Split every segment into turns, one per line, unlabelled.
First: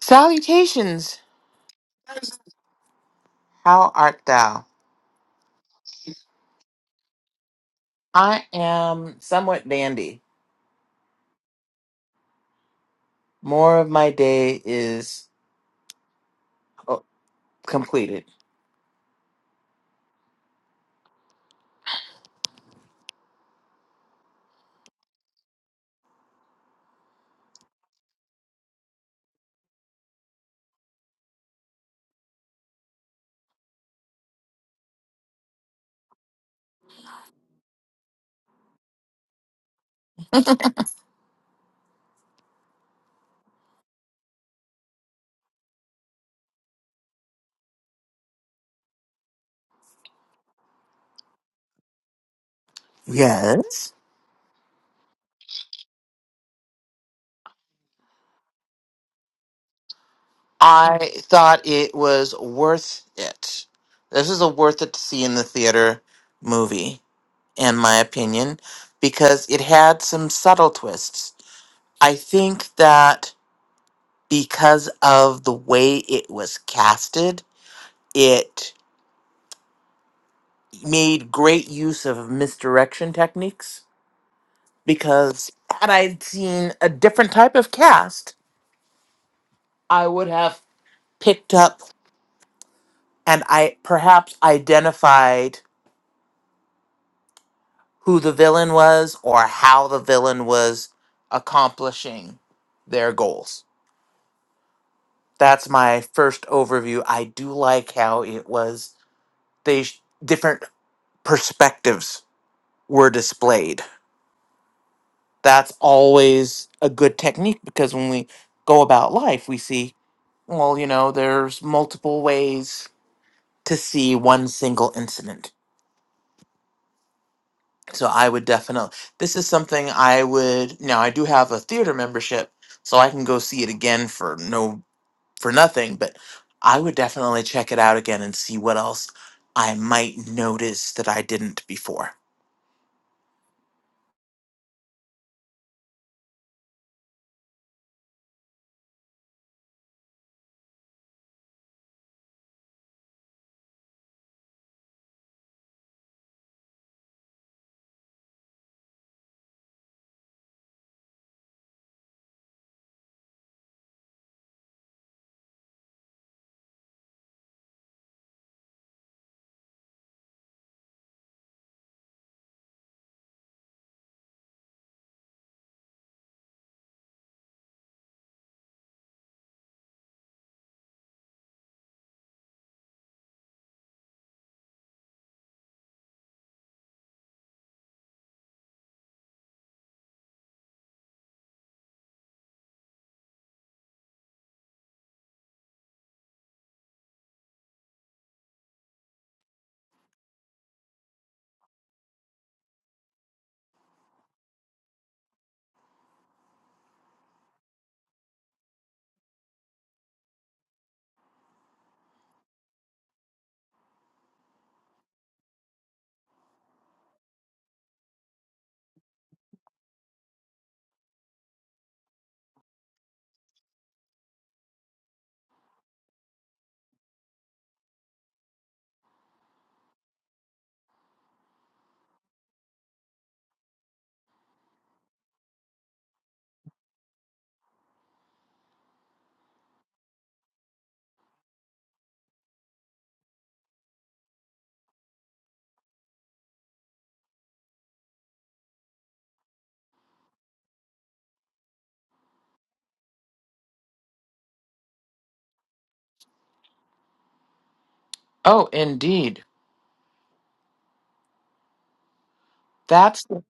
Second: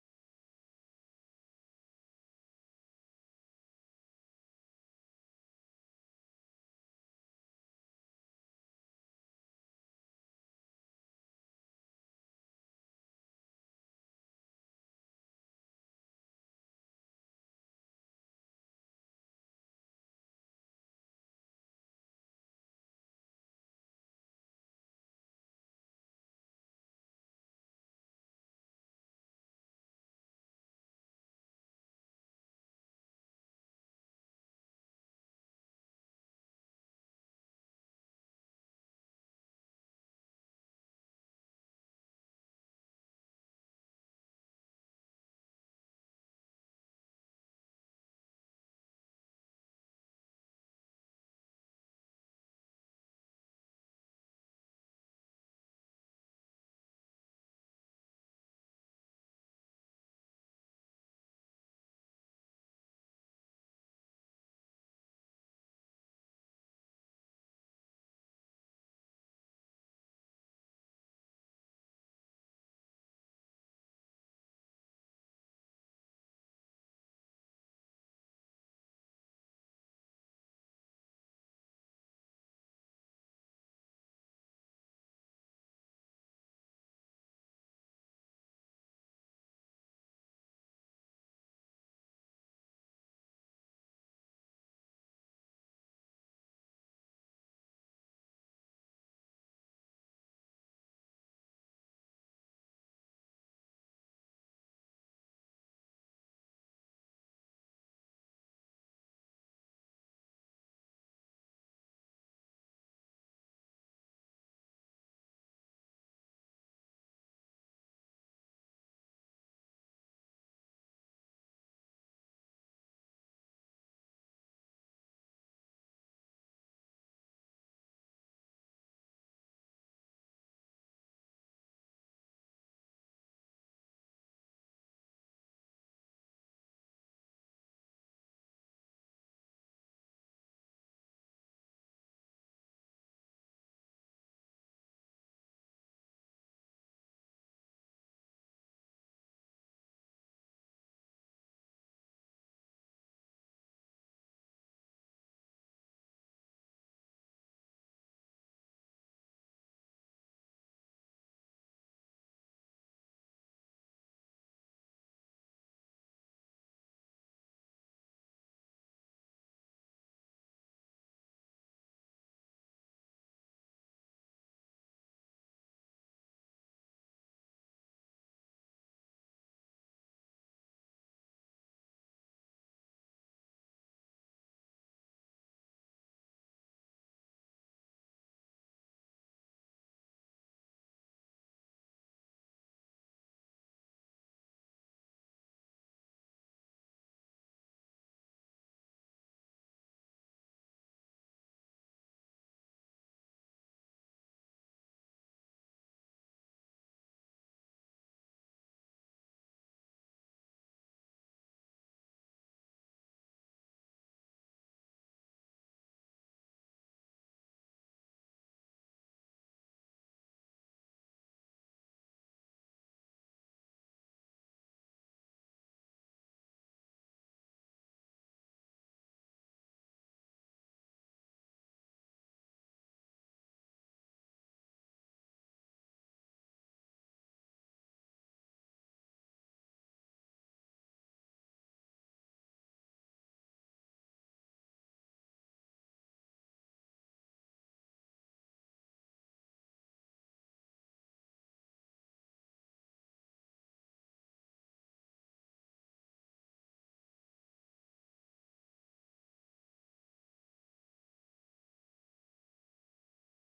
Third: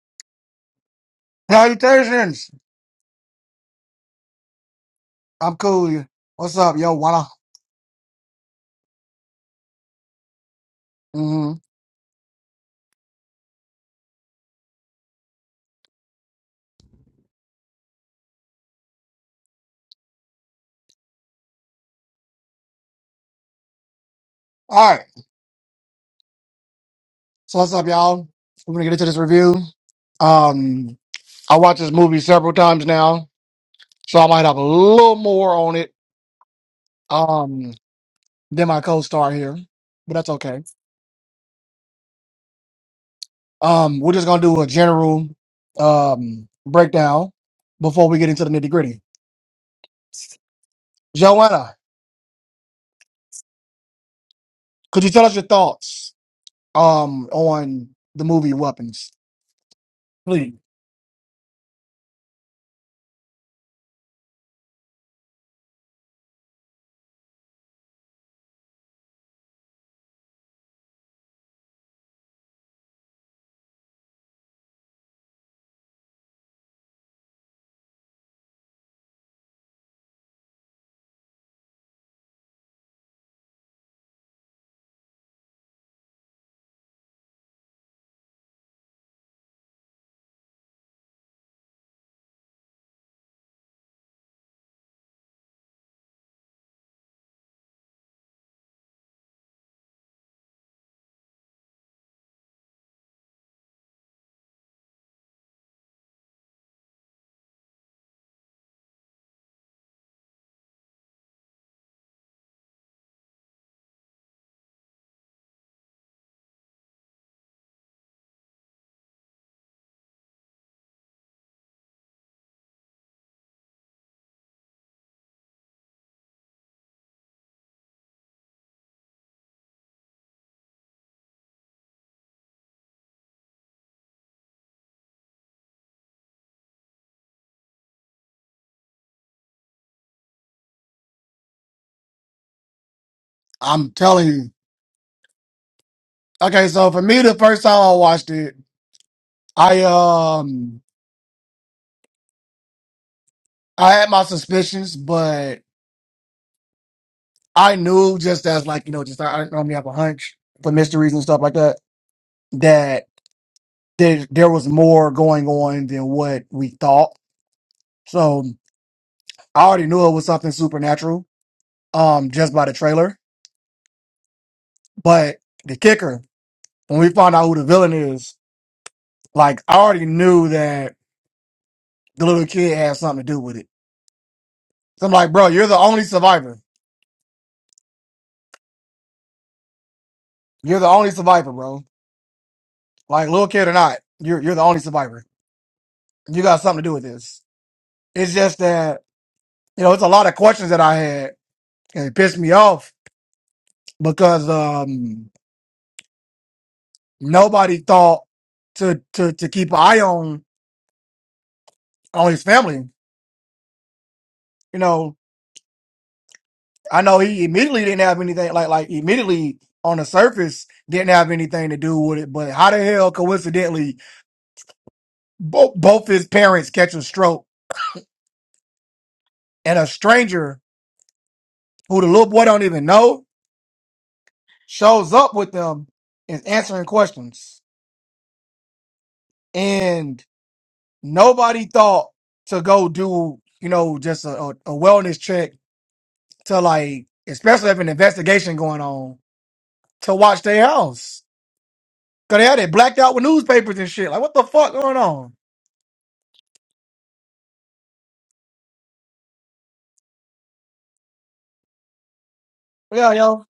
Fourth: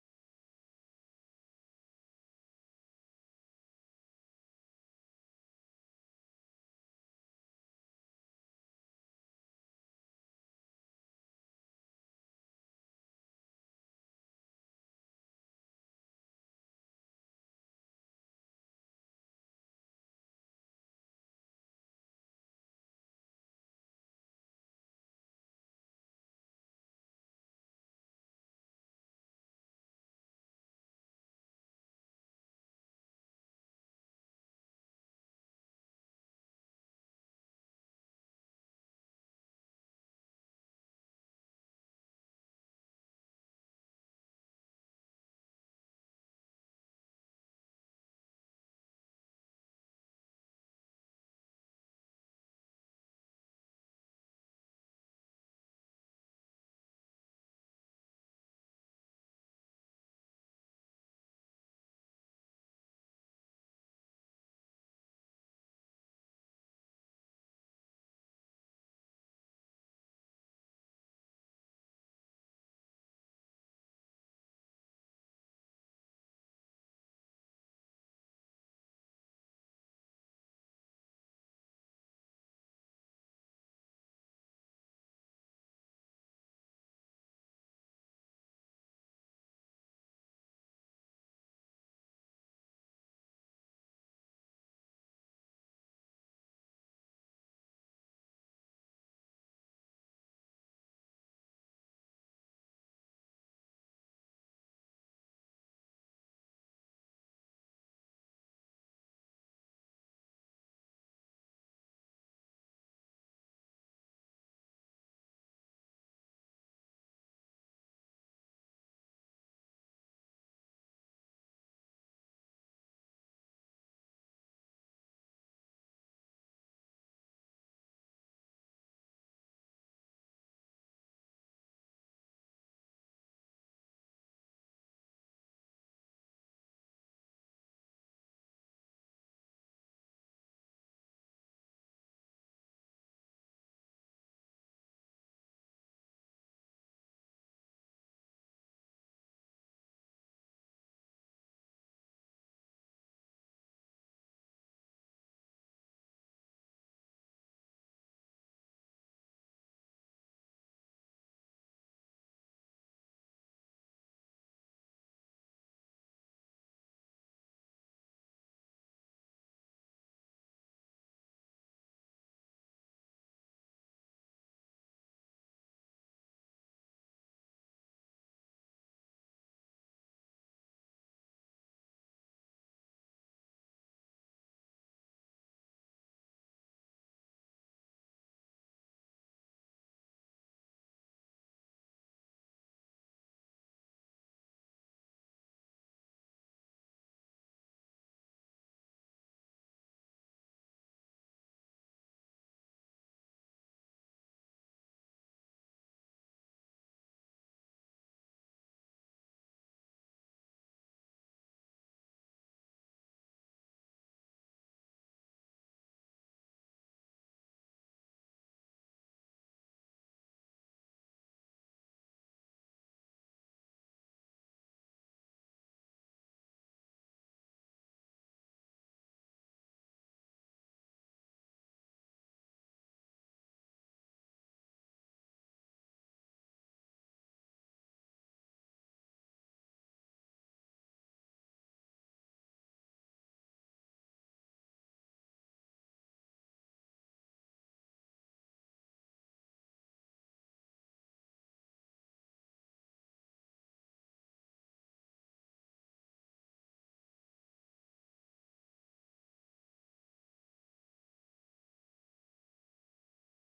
Salutations!
Salutations.
How art thou?
I'm cool. What's up, yo? Wanna?
I am somewhat dandy.
hmm
More of my day is oh, completed.
All right. So what's up, y'all? We're gonna get into this review. Um, I watched this movie several times now, so I might have a little more on it um than my co-star here, but that's okay. Um, we're just gonna do a general um breakdown before we get into the nitty gritty. Joanna,
Yes.
could you tell us your thoughts um on the movie Weapons, please?
I thought it was worth it. This is a worth it to see in the theater movie, in my opinion, because it had some subtle twists. I think that because of the way it was casted, it made great use of misdirection techniques because had I seen a different type of cast, I would have picked up and I perhaps identified who the villain was or how the villain was accomplishing their goals. That's my first overview. I do like how it was they sh- different perspectives were displayed. That's always a good technique because when we go about life, we see well, you know, there's multiple ways to see one single incident. So I would definitely, this is something I would, now I do have a theater membership, so I can go see it again for no, for nothing, but I would definitely check it out again and see what else I might notice that I didn't before.
I'm telling you. Okay, so for me, the first time I watched it, I um I had my suspicions, but I knew just as like you know, just like, I I normally have a hunch for mysteries and stuff like that that there there was more going on than what we thought. So I already knew it was something supernatural, um, just by the trailer. But the kicker, when we found out who the villain is, like I already knew that the little kid had something to do with it. So I'm like, bro, you're the only survivor. You're the only survivor, bro Like little kid or not, you're you're the only survivor. You got something to do with this. It's just that you know it's a lot of questions that I had, and it pissed me off because um, nobody thought to to to keep an eye on on his family. You know, I know he immediately didn't have anything like like immediately on the surface didn't have anything to do with it. But how the hell coincidentally both both his parents catch a stroke and a stranger who the little boy don't even know shows up with them is answering questions. And nobody thought to go do, you know, just a, a, a wellness check to like, especially if an investigation going on, to watch their house. Cause they had it blacked out with newspapers and shit. Like, what the fuck going on?
Oh, indeed.
Yeah,
That's
yo.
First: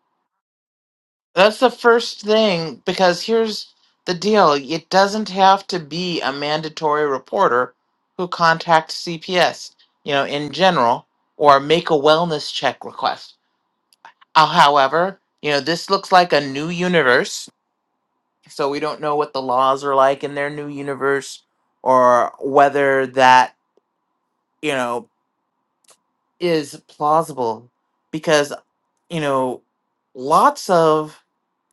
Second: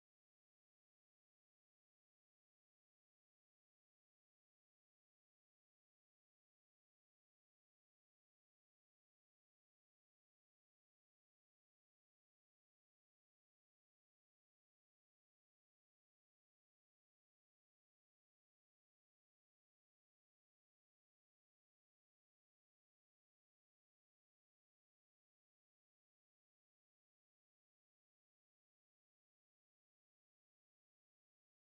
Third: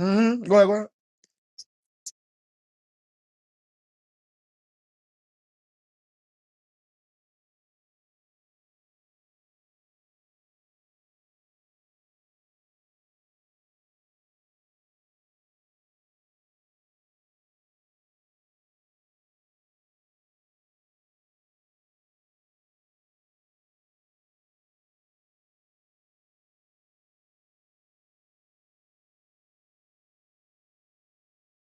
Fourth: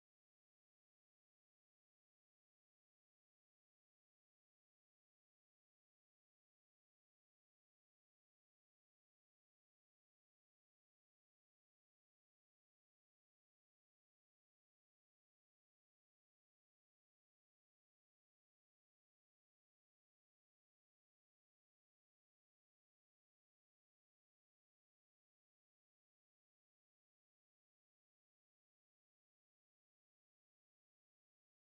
Mm-hmm. Go ahead, go ahead.
That's the first thing because here's the deal it doesn't have to be a mandatory reporter who contacts CPS, you know, in general, or make a wellness check request. Uh, however, you know, this looks like a new universe, so we don't know what the laws are like in their new universe or whether that, you know, is plausible because, you know, lots of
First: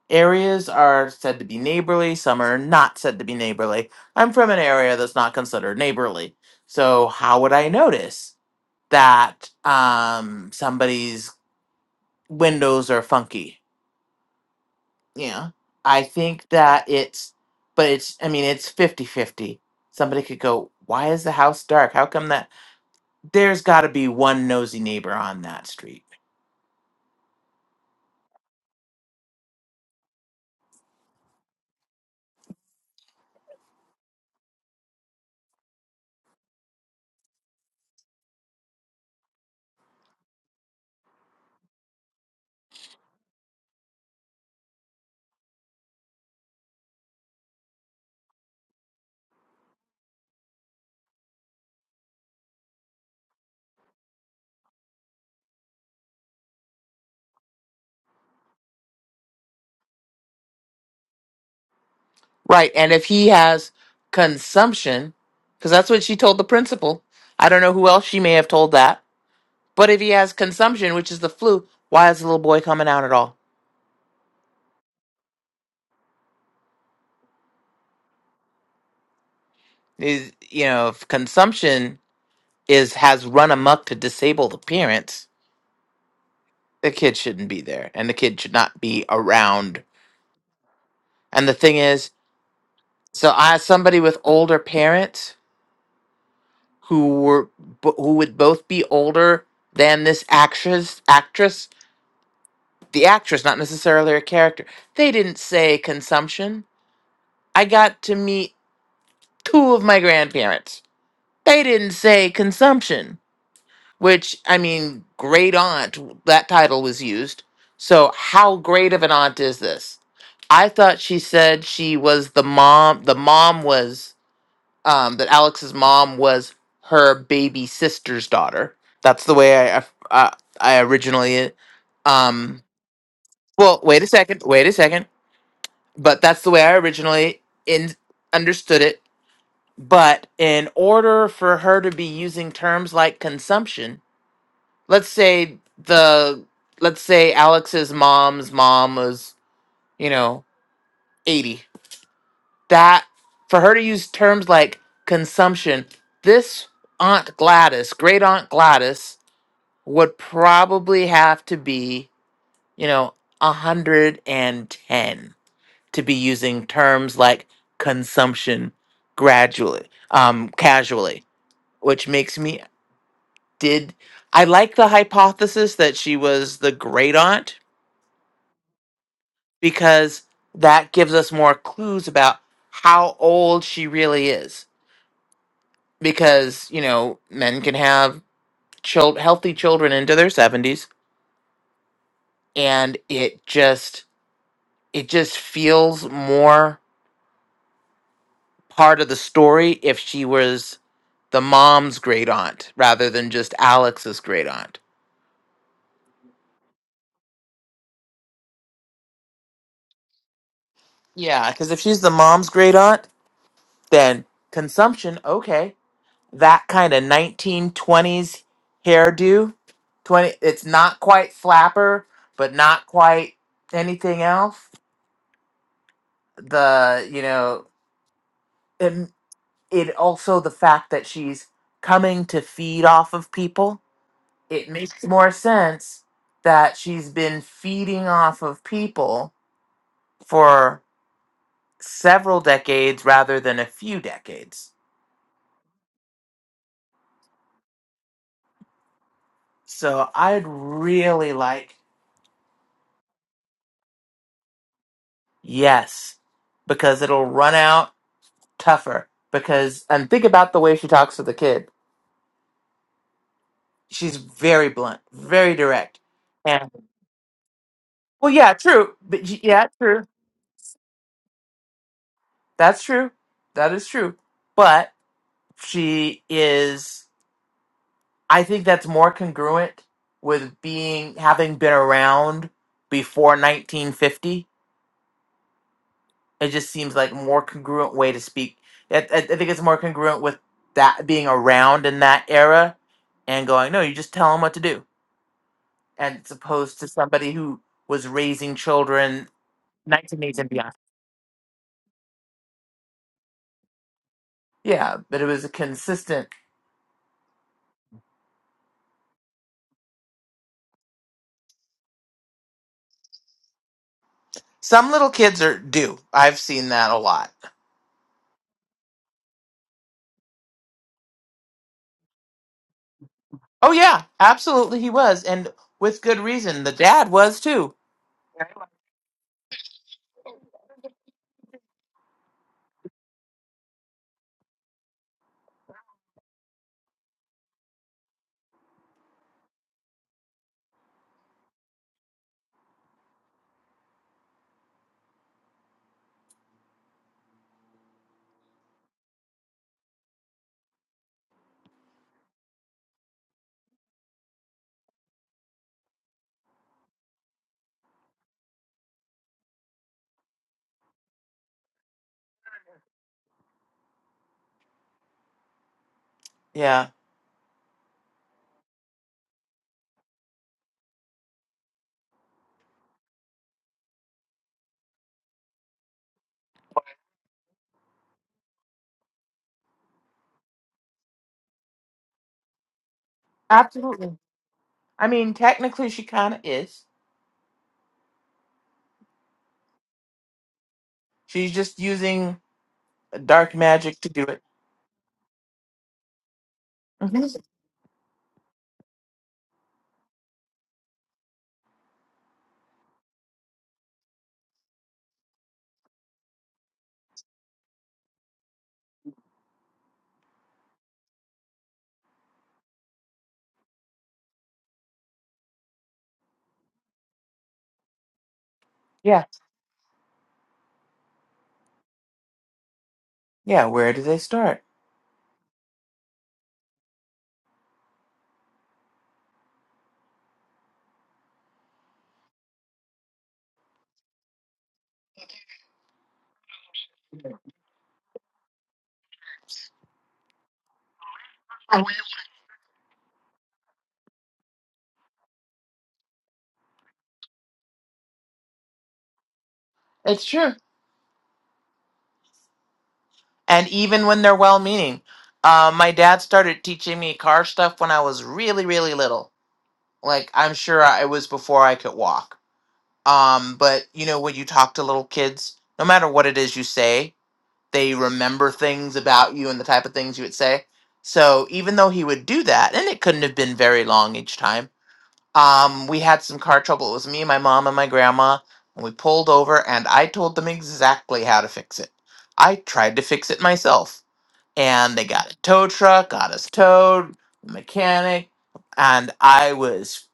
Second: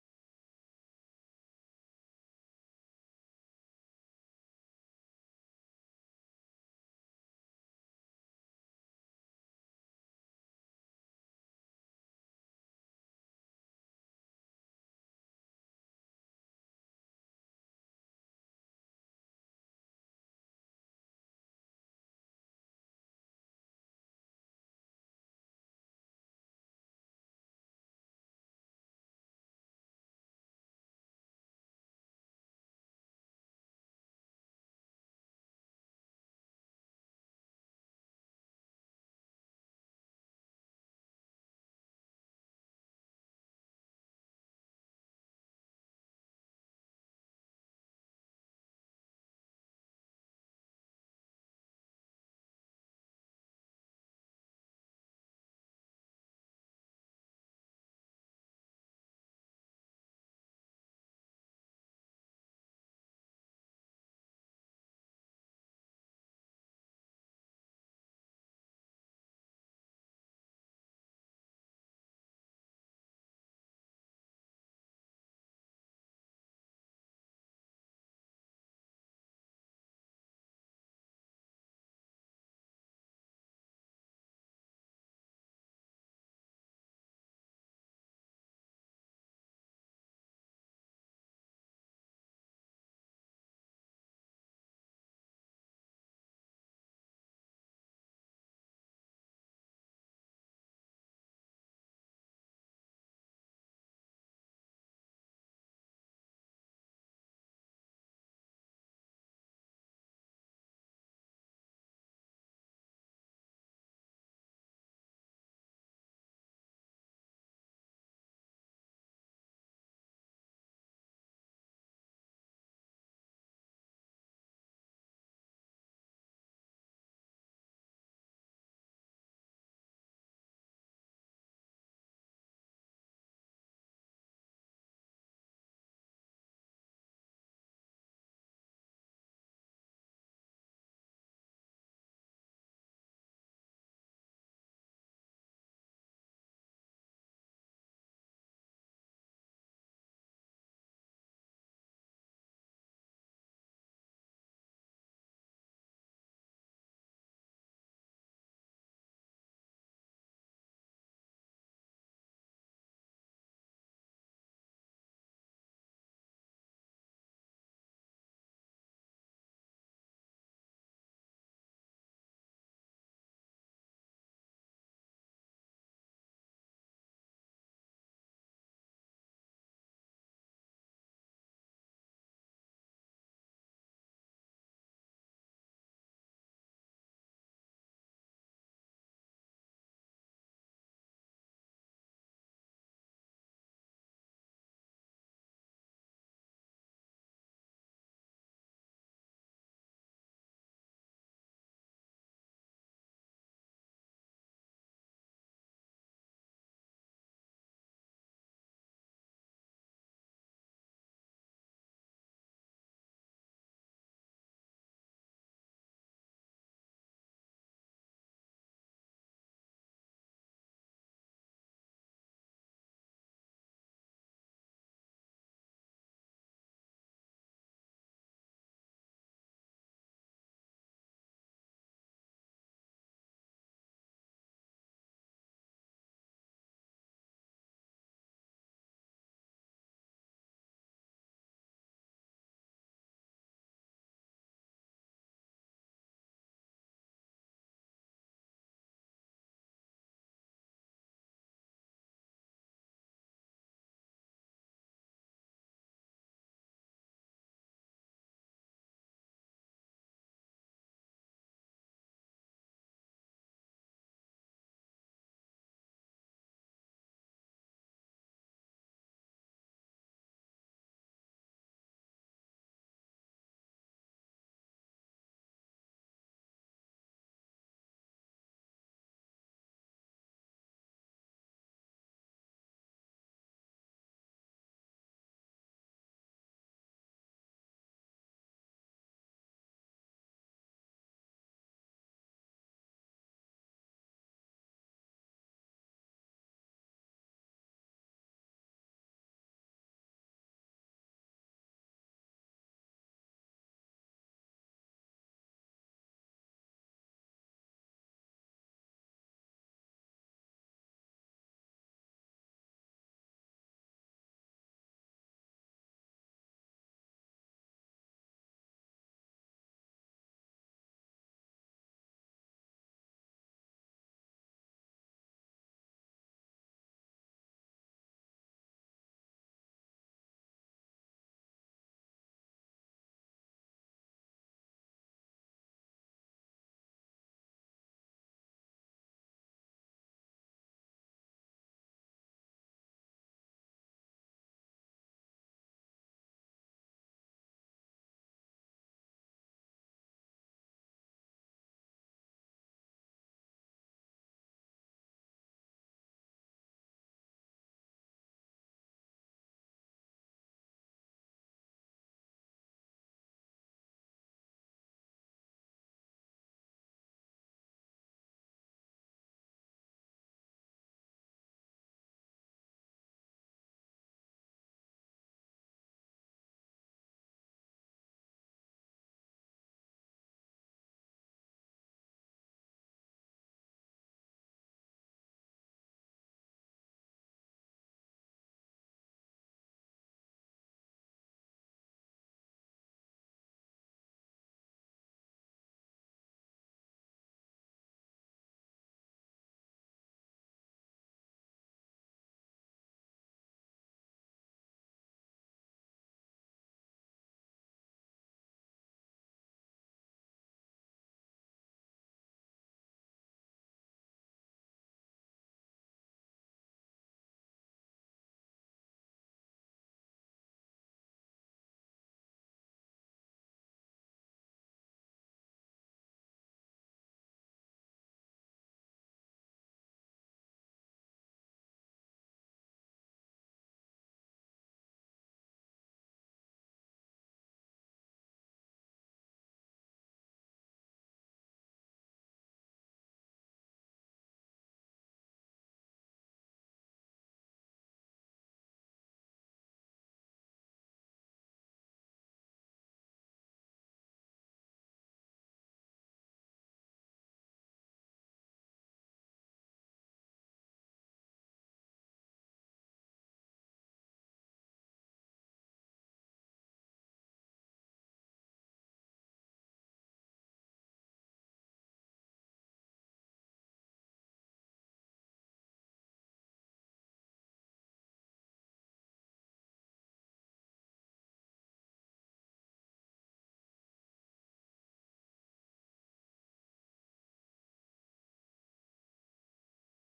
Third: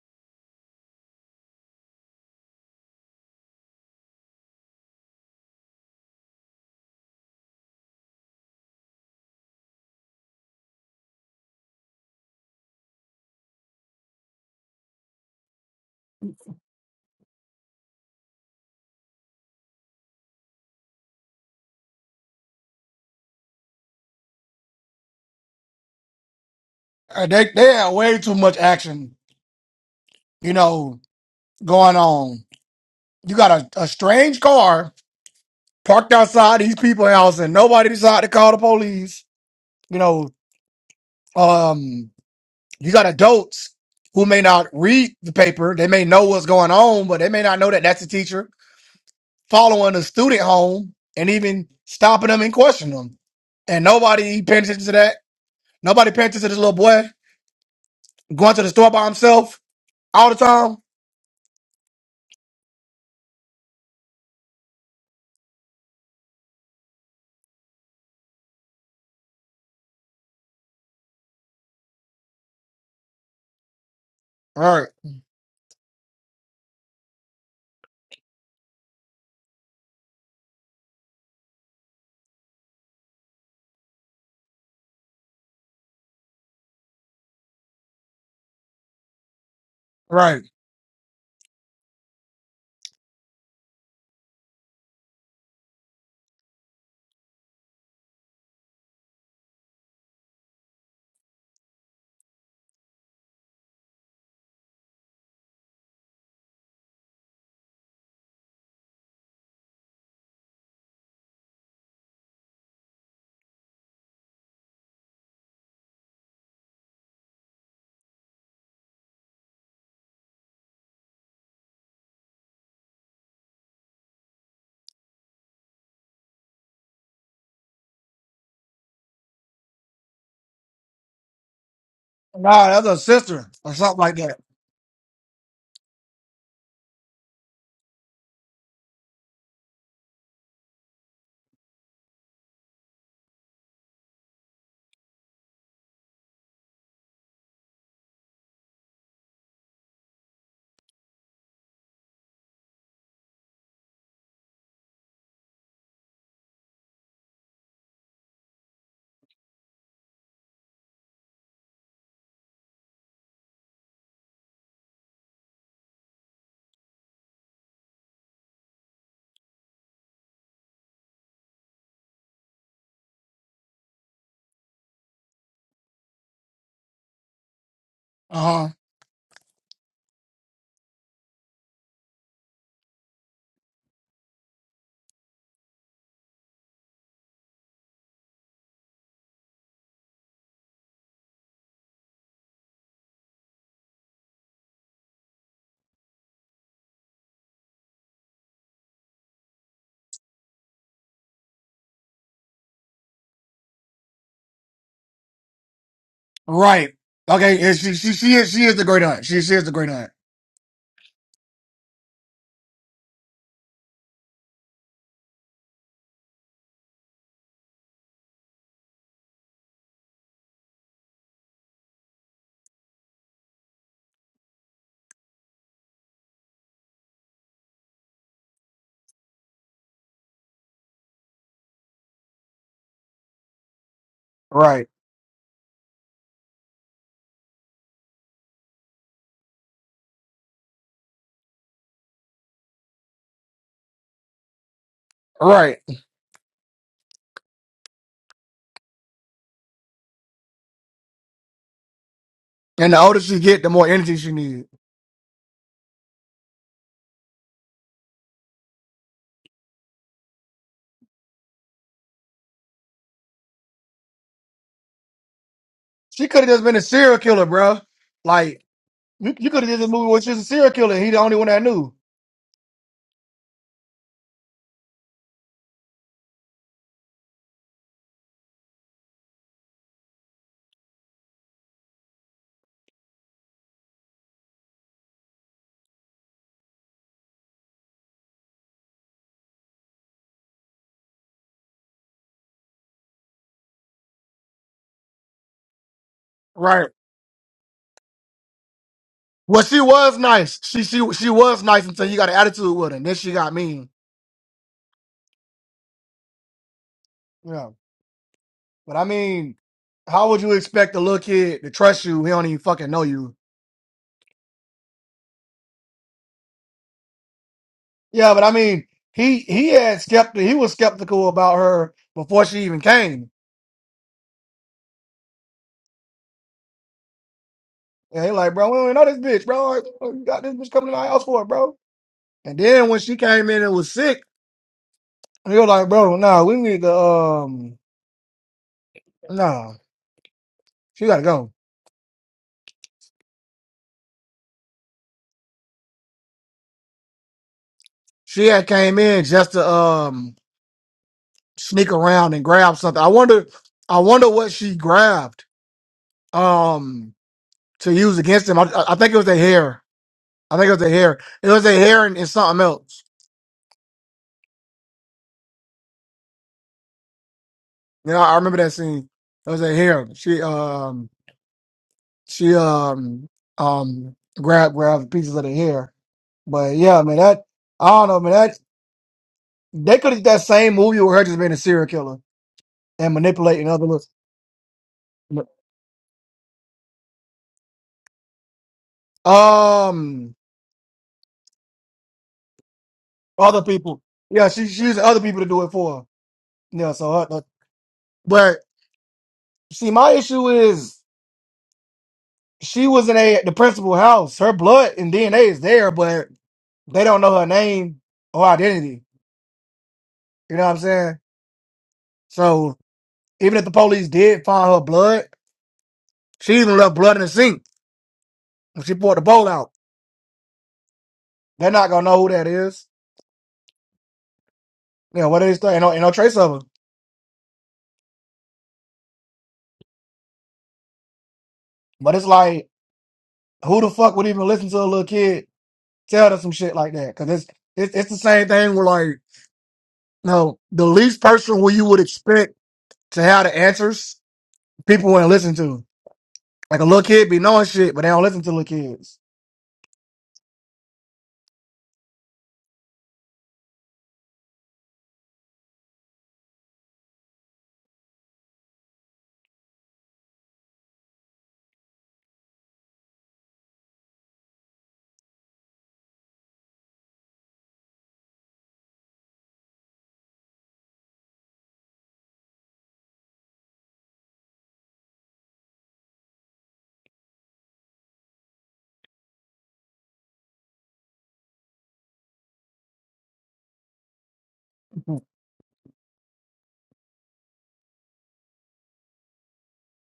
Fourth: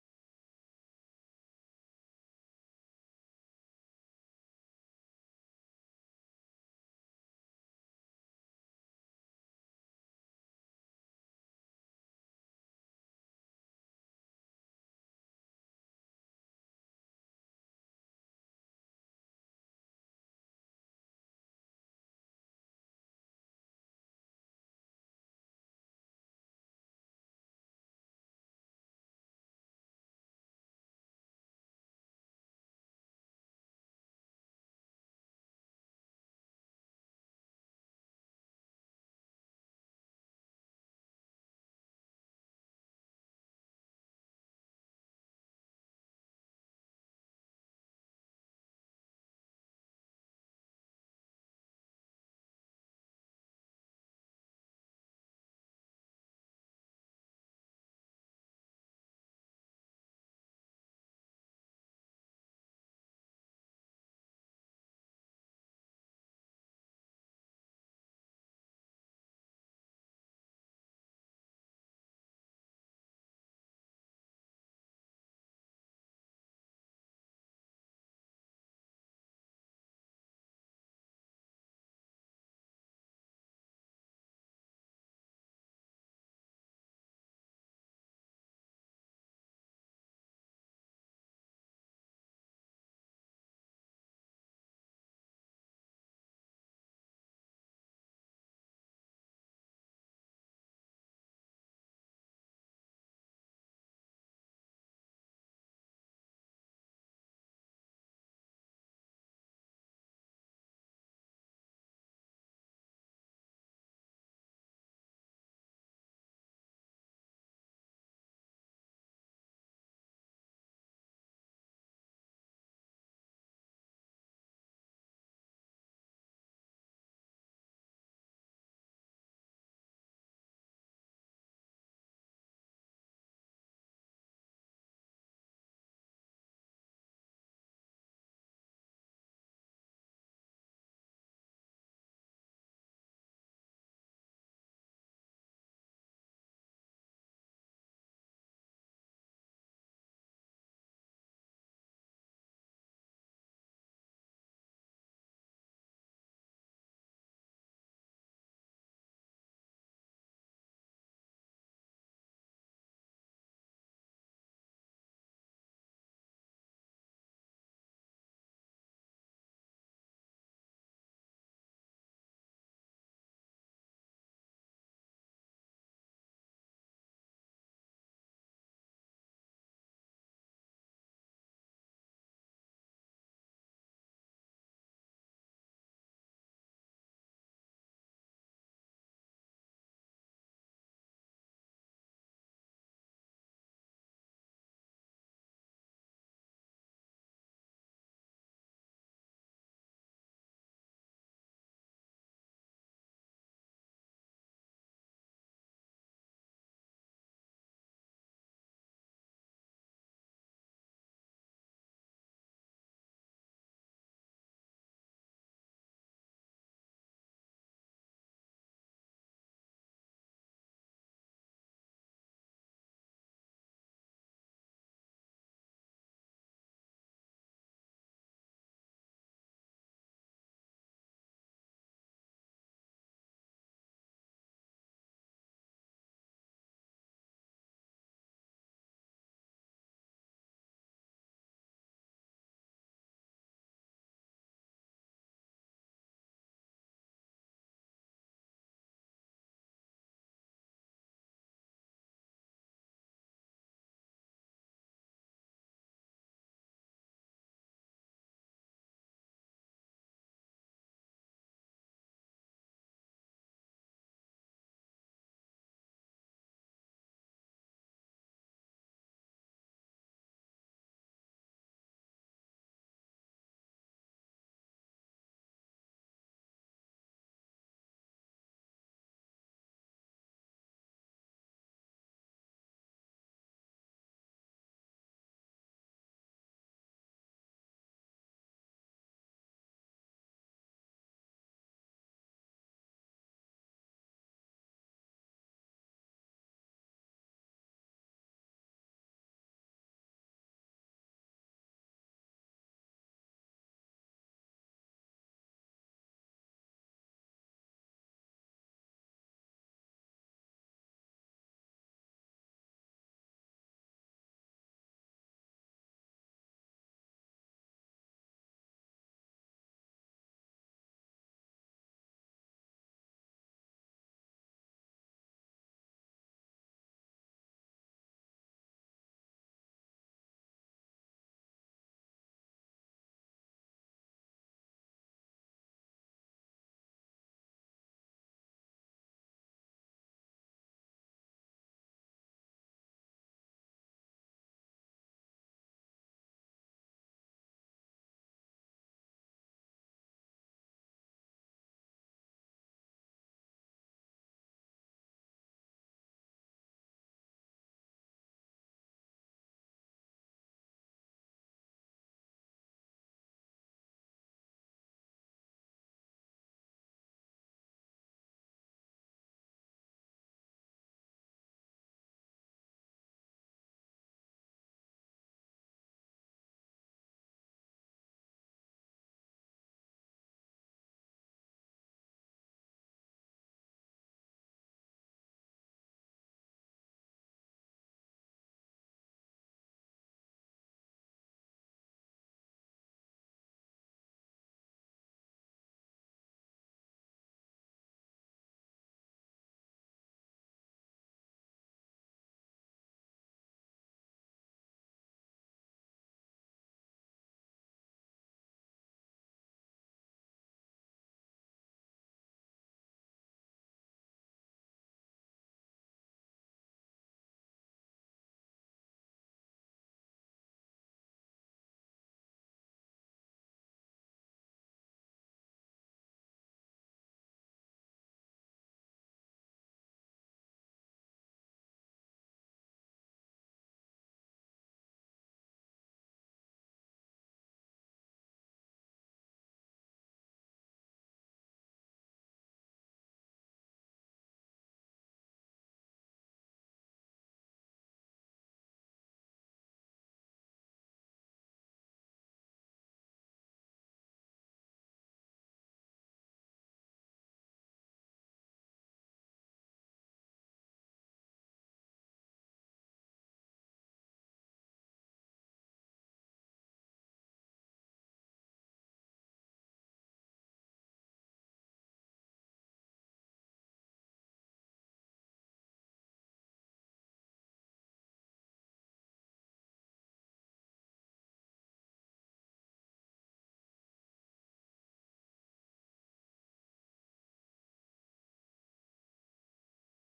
Areas are said to be neighborly, some are not said to be neighborly. I'm from an area that's not considered neighborly. So how would I notice that um somebody's windows are funky? Yeah. I think that it's but it's I mean it's fifty fifty. Somebody could go, "Why is the house dark? How come that there's got to be one nosy neighbor on that street?"
Uh, They, they had way too much action, you know, going on. You got a, a strange car parked outside these people's house and nobody decided to call the police. You know, um you got adults who may not read the paper they may know what's going on but they may not know that that's a teacher following a student home and even stopping them and questioning them and nobody paying attention to that nobody paying attention to this little boy going to the store by himself all the time
Right. And if he has consumption, because that's what she told the principal, I don't know who else she may have told that. But if he has consumption, which is the flu, why is the little boy coming out at all?
right
Is you know, if consumption is has run amok to disable the parents, the kid shouldn't be there, and the kid should not be around.
right
And the thing is, so I somebody with older parents who were who would both be older than this actress actress the actress, not necessarily her character. They didn't say consumption. I got to meet two of my grandparents. They didn't say consumption, which, I mean, great aunt, that title was used. So, how great of an aunt is this? I thought she said she was the mom, the mom was, um, that Alex's mom was her baby sister's daughter. That's the way I, I, I originally, um,
nah that's a sister or
well,
something
wait a
like that
second, wait a second. but that's the way I originally in understood it. But in order for her to be using terms like consumption, let's say the let's say Alex's mom's mom was, you know, 80. That for her to use terms like consumption, this Aunt Gladys, great Aunt Gladys would probably have to be, you know, 110 to be using terms like consumption gradually, um, casually, which makes me did I like the hypothesis that she was the great aunt
uh-huh
because that gives us more clues about how old she really is. Because you know, men can have child healthy children into their seventies, and it just it just feels more part of the story if she was the mom's great aunt rather than just Alex's great aunt.
right okay and she, she she is she is the great aunt she, she is the great aunt
Yeah, because if she's the mom's great aunt, then consumption, okay. That kind of 1920s hairdo. 20 it's not quite flapper, but not quite anything else. The, you know, and it also the fact that she's coming to feed off of people. It
right
makes more sense that she's been feeding off of people for several decades rather than a few decades.
right
So I'd really like
and the older she get the more energy she needs
yes, because it'll run out tougher. Because and think about the way she talks to the kid. She's very blunt, very direct.
She could have just
And
been a serial killer, bro.
well, yeah,
Like
true. But
you,
y-
you could
yeah,
have did this
true.
movie where she's a serial killer. and He the only one that knew.
That's true. That is true. But she is. I think that's more congruent with being having been around before 1950 It just seems like more congruent way to speak. I, I, I think it's more congruent with that being around in that era, and going, no, you just tell them what to do, and it's opposed to
Right.
somebody who was raising children
Well, she was
1980s and
nice.
beyond.
She she she was nice until you got an attitude with her. And then she got mean.
Yeah, but it was a consistent.
Yeah. But I mean, how would you expect a little kid to trust you? He don't even fucking know you.
Some little kids are do. I've seen that a lot.
Yeah, but I mean, he he had skeptic. He was skeptical about her before she even came.
Oh yeah, absolutely, he was, and with good reason. The dad was too.
And he like, bro, we don't even know this bitch, bro. Like, What You got this bitch coming to our house for, bro. And then when she came in and was sick. And you're like, bro, nah, we need to um nah. She gotta go. She had came in just to um sneak around and grab something. I wonder I wonder what she grabbed um to use against him. I, I I think it was their hair. I think it was their hair. It was their hair and, and something else.
Yeah,
You know, I remember that scene. It was their hair. She um she um um grabbed grabbed pieces of the hair. But yeah, man, that I don't know, man. That they could have that same movie with her just being a serial killer. and manipulating other
absolutely.
li-
I mean, technically, she kind of is.
um
She's just using dark
other
magic
people.
to do it.
Yeah, she she using other people to do it for her. Yeah, so
hmm
her, her- but see, my issue is she was in a the principal house. Her blood and DNA is there, but they don't know her name or identity. You know what I'm saying? So even if the police did find her blood, she even left blood in the sink when she poured the
Yeah,
bowl out. They're not gonna know who that is.
yeah. Where do they start?
You know what it is that? Ain't no, ain't no trace of her. But it's like, who the fuck would even listen to a little kid tell them some shit like that because it's, it's it's the same thing where like no the least person where you would expect to have the answers people wouldn't listen to like a little kid be knowing shit but they don't listen to little kids
It's true. And even when they're well-meaning, uh, my dad started teaching me car stuff when I was really, really little. Like I'm sure I, it was before I could walk. Um, but you know, when you talk to little kids, no matter what it is you say, they remember things about you and the type of things you would say. So even though he would do that, and it couldn't have been very long each time. Um, we had some car trouble. It was me, my mom, and my grandma, and we pulled over, and I told them exactly how to fix it. I tried to fix it myself, and they got a tow truck, got us towed, mechanic, and I was,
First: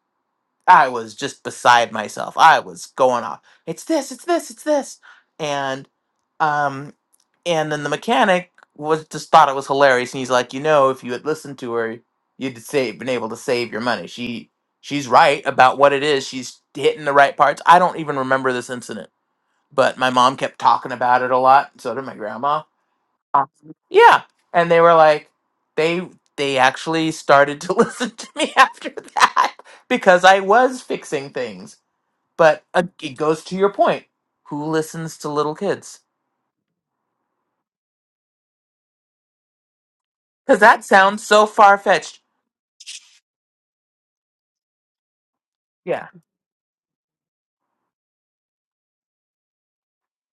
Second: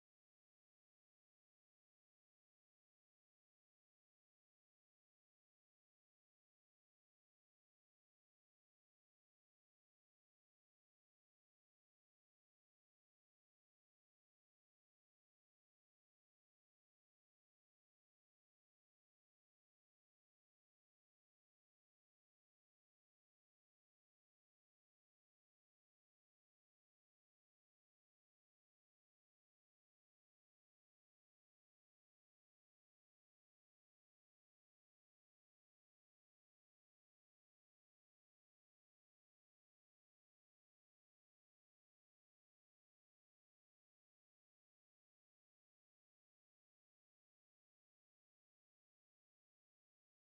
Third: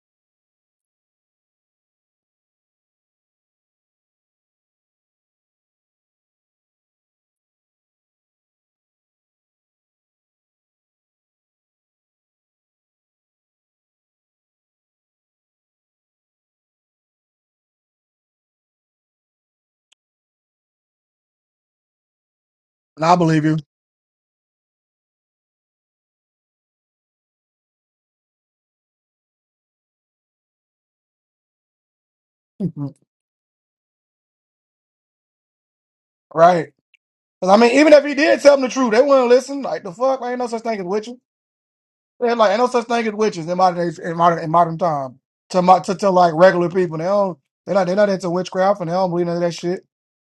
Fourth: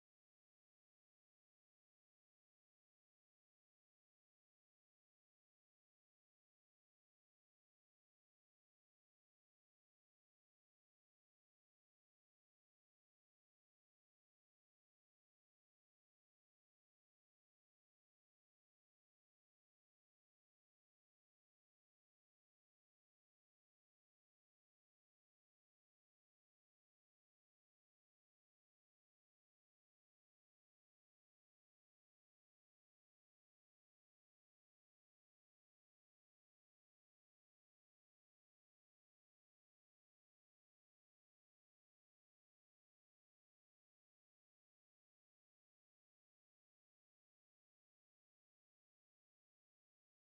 I was just beside myself. I was going off. It's this, it's this, it's this, and um, and then the mechanic was just thought it was hilarious, and he's like, you know, if you had listened to her, you'd save been able to save your money. She she's right about what it is. She's hitting the right parts. I don't even remember this incident, but my mom kept talking about it a lot. So did my grandma.
and I believe you
Awesome. Yeah, and they were like, they they actually started to listen to me after that because I was fixing things. But uh, it goes to your point. Who listens to little kids?
right 'Cause I mean even if he did tell them the truth they wouldn't listen like the fuck Like, ain't no
Because
such thing
that
as witches
sounds so far fetched.
They're like ain't no such thing as witches in modern days, in modern in modern time to my to,
Yeah.
to like regular people they don't they're not they're not into witchcraft and they don't believe none of that shit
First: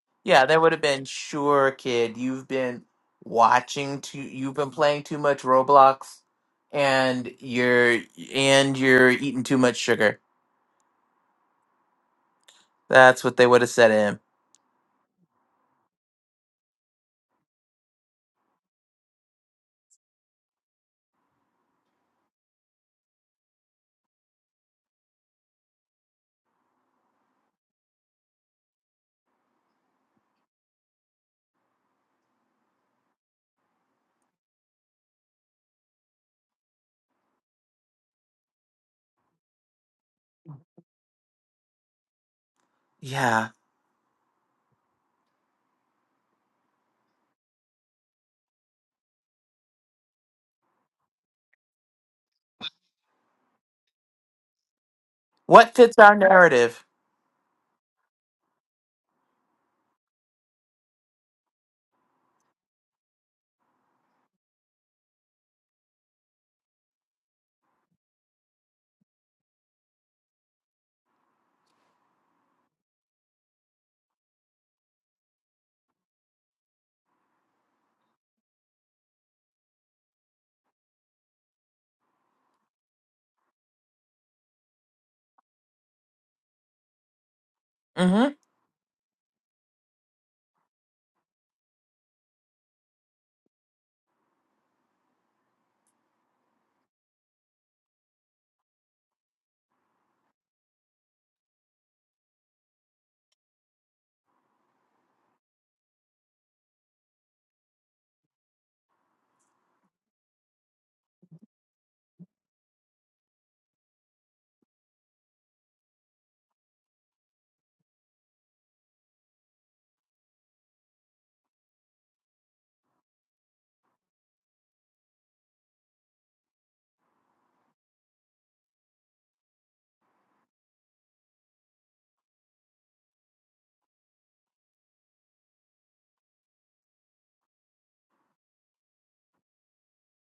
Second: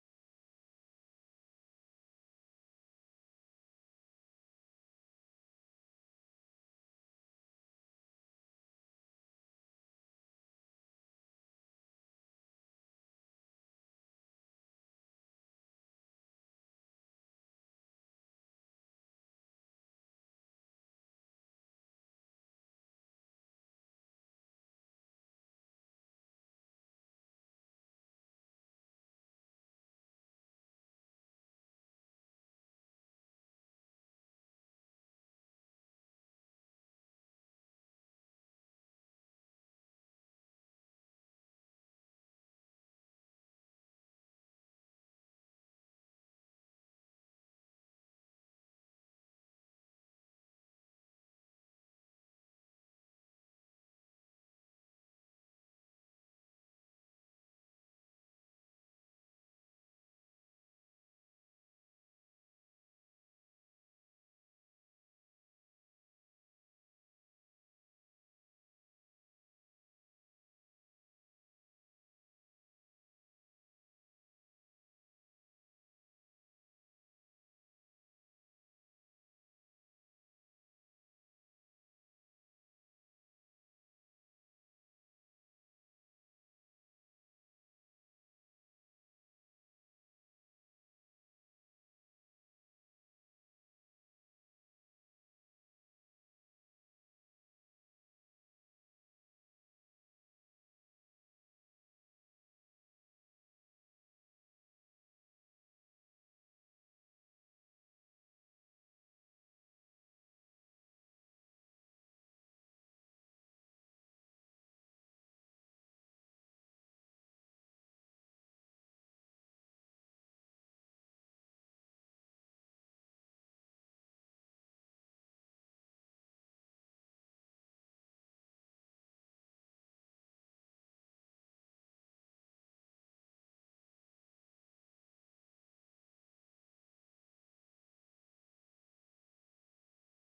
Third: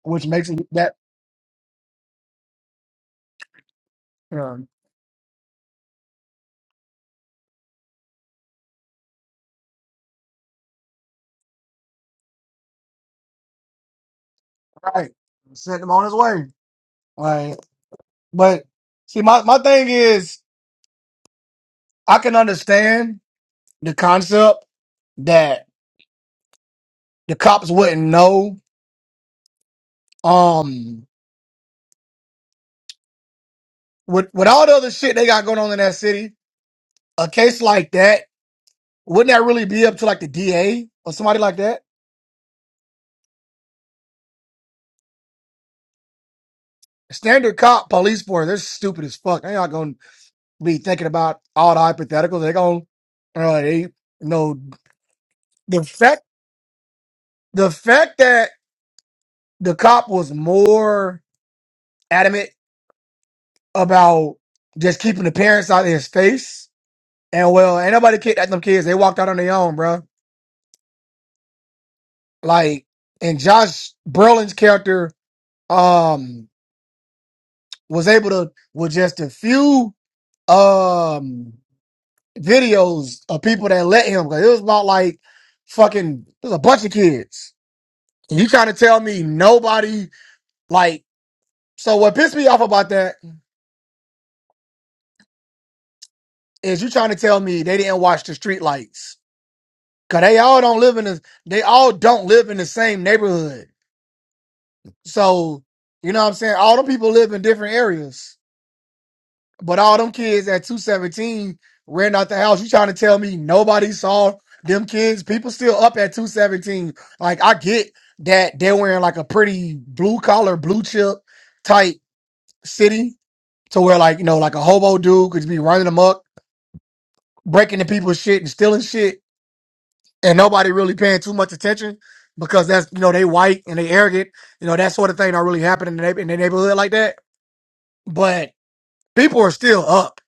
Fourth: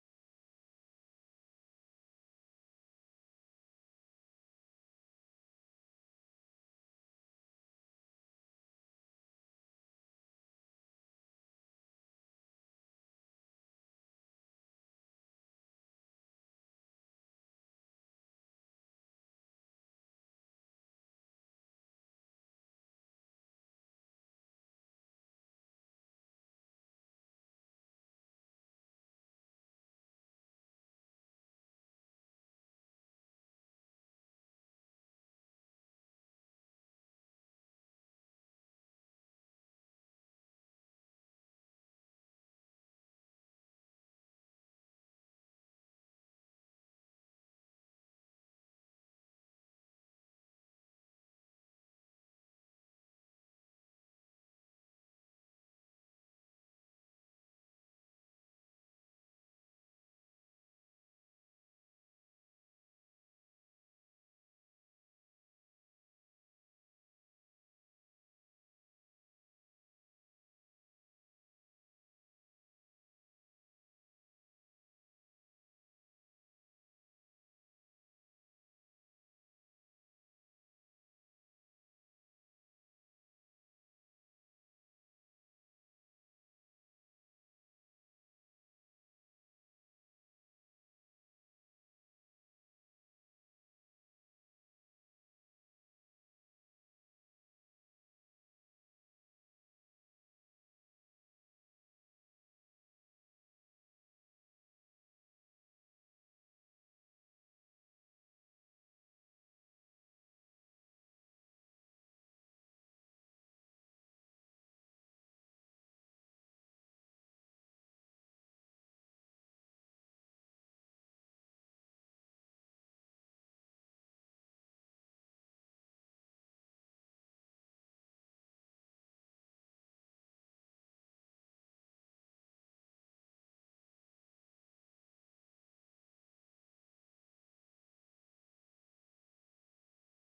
which
Yeah,
makes
there
it
would have
that
been sure, kid. You've been watching too. You've
um,
been playing too much Roblox, and you're and you're eating too much sugar. That's what they would have said to him.
right sent him on his way Like, But see, my, my thing is, I can understand the concept that the cops wouldn't know. Um, with with all the other shit they got going on in that city, a case like that wouldn't that really be up to like the DA or somebody like that?
Yeah.
Standard cop police force, they're stupid as fuck. They're not gonna be thinking about all the hypotheticals. They're gonna, uh, they, you know,
What
the
fits our
fact
narrative?
the fact that the cop was more adamant about just keeping the parents out of his face. And well, ain't nobody kicked at them kids. They walked out on their own, bro. Like, and Josh Brolin's character um was able to with just a few um videos of people that let him. 'cause it was about like fucking there's a bunch of kids. And
Mm-hmm.
you trying to tell me nobody like so what pissed me off about that is you trying to tell me they didn't watch the street lights. Cause they all don't live in the they all don't live in the same neighborhood. So, you know what I'm saying? All them people live in different areas. But all them kids at 217 ran out the house. You trying to tell me nobody saw them kids? People still up at 217. Like I get that they're wearing like a pretty blue collar, blue chip type city to where like, you know, like a hobo dude could be running amok, breaking into people's shit and stealing shit and nobody really paying too much attention because that's you know they white and they arrogant you know that sort of thing not really happening in the, neigh- in the neighborhood like that but people are still up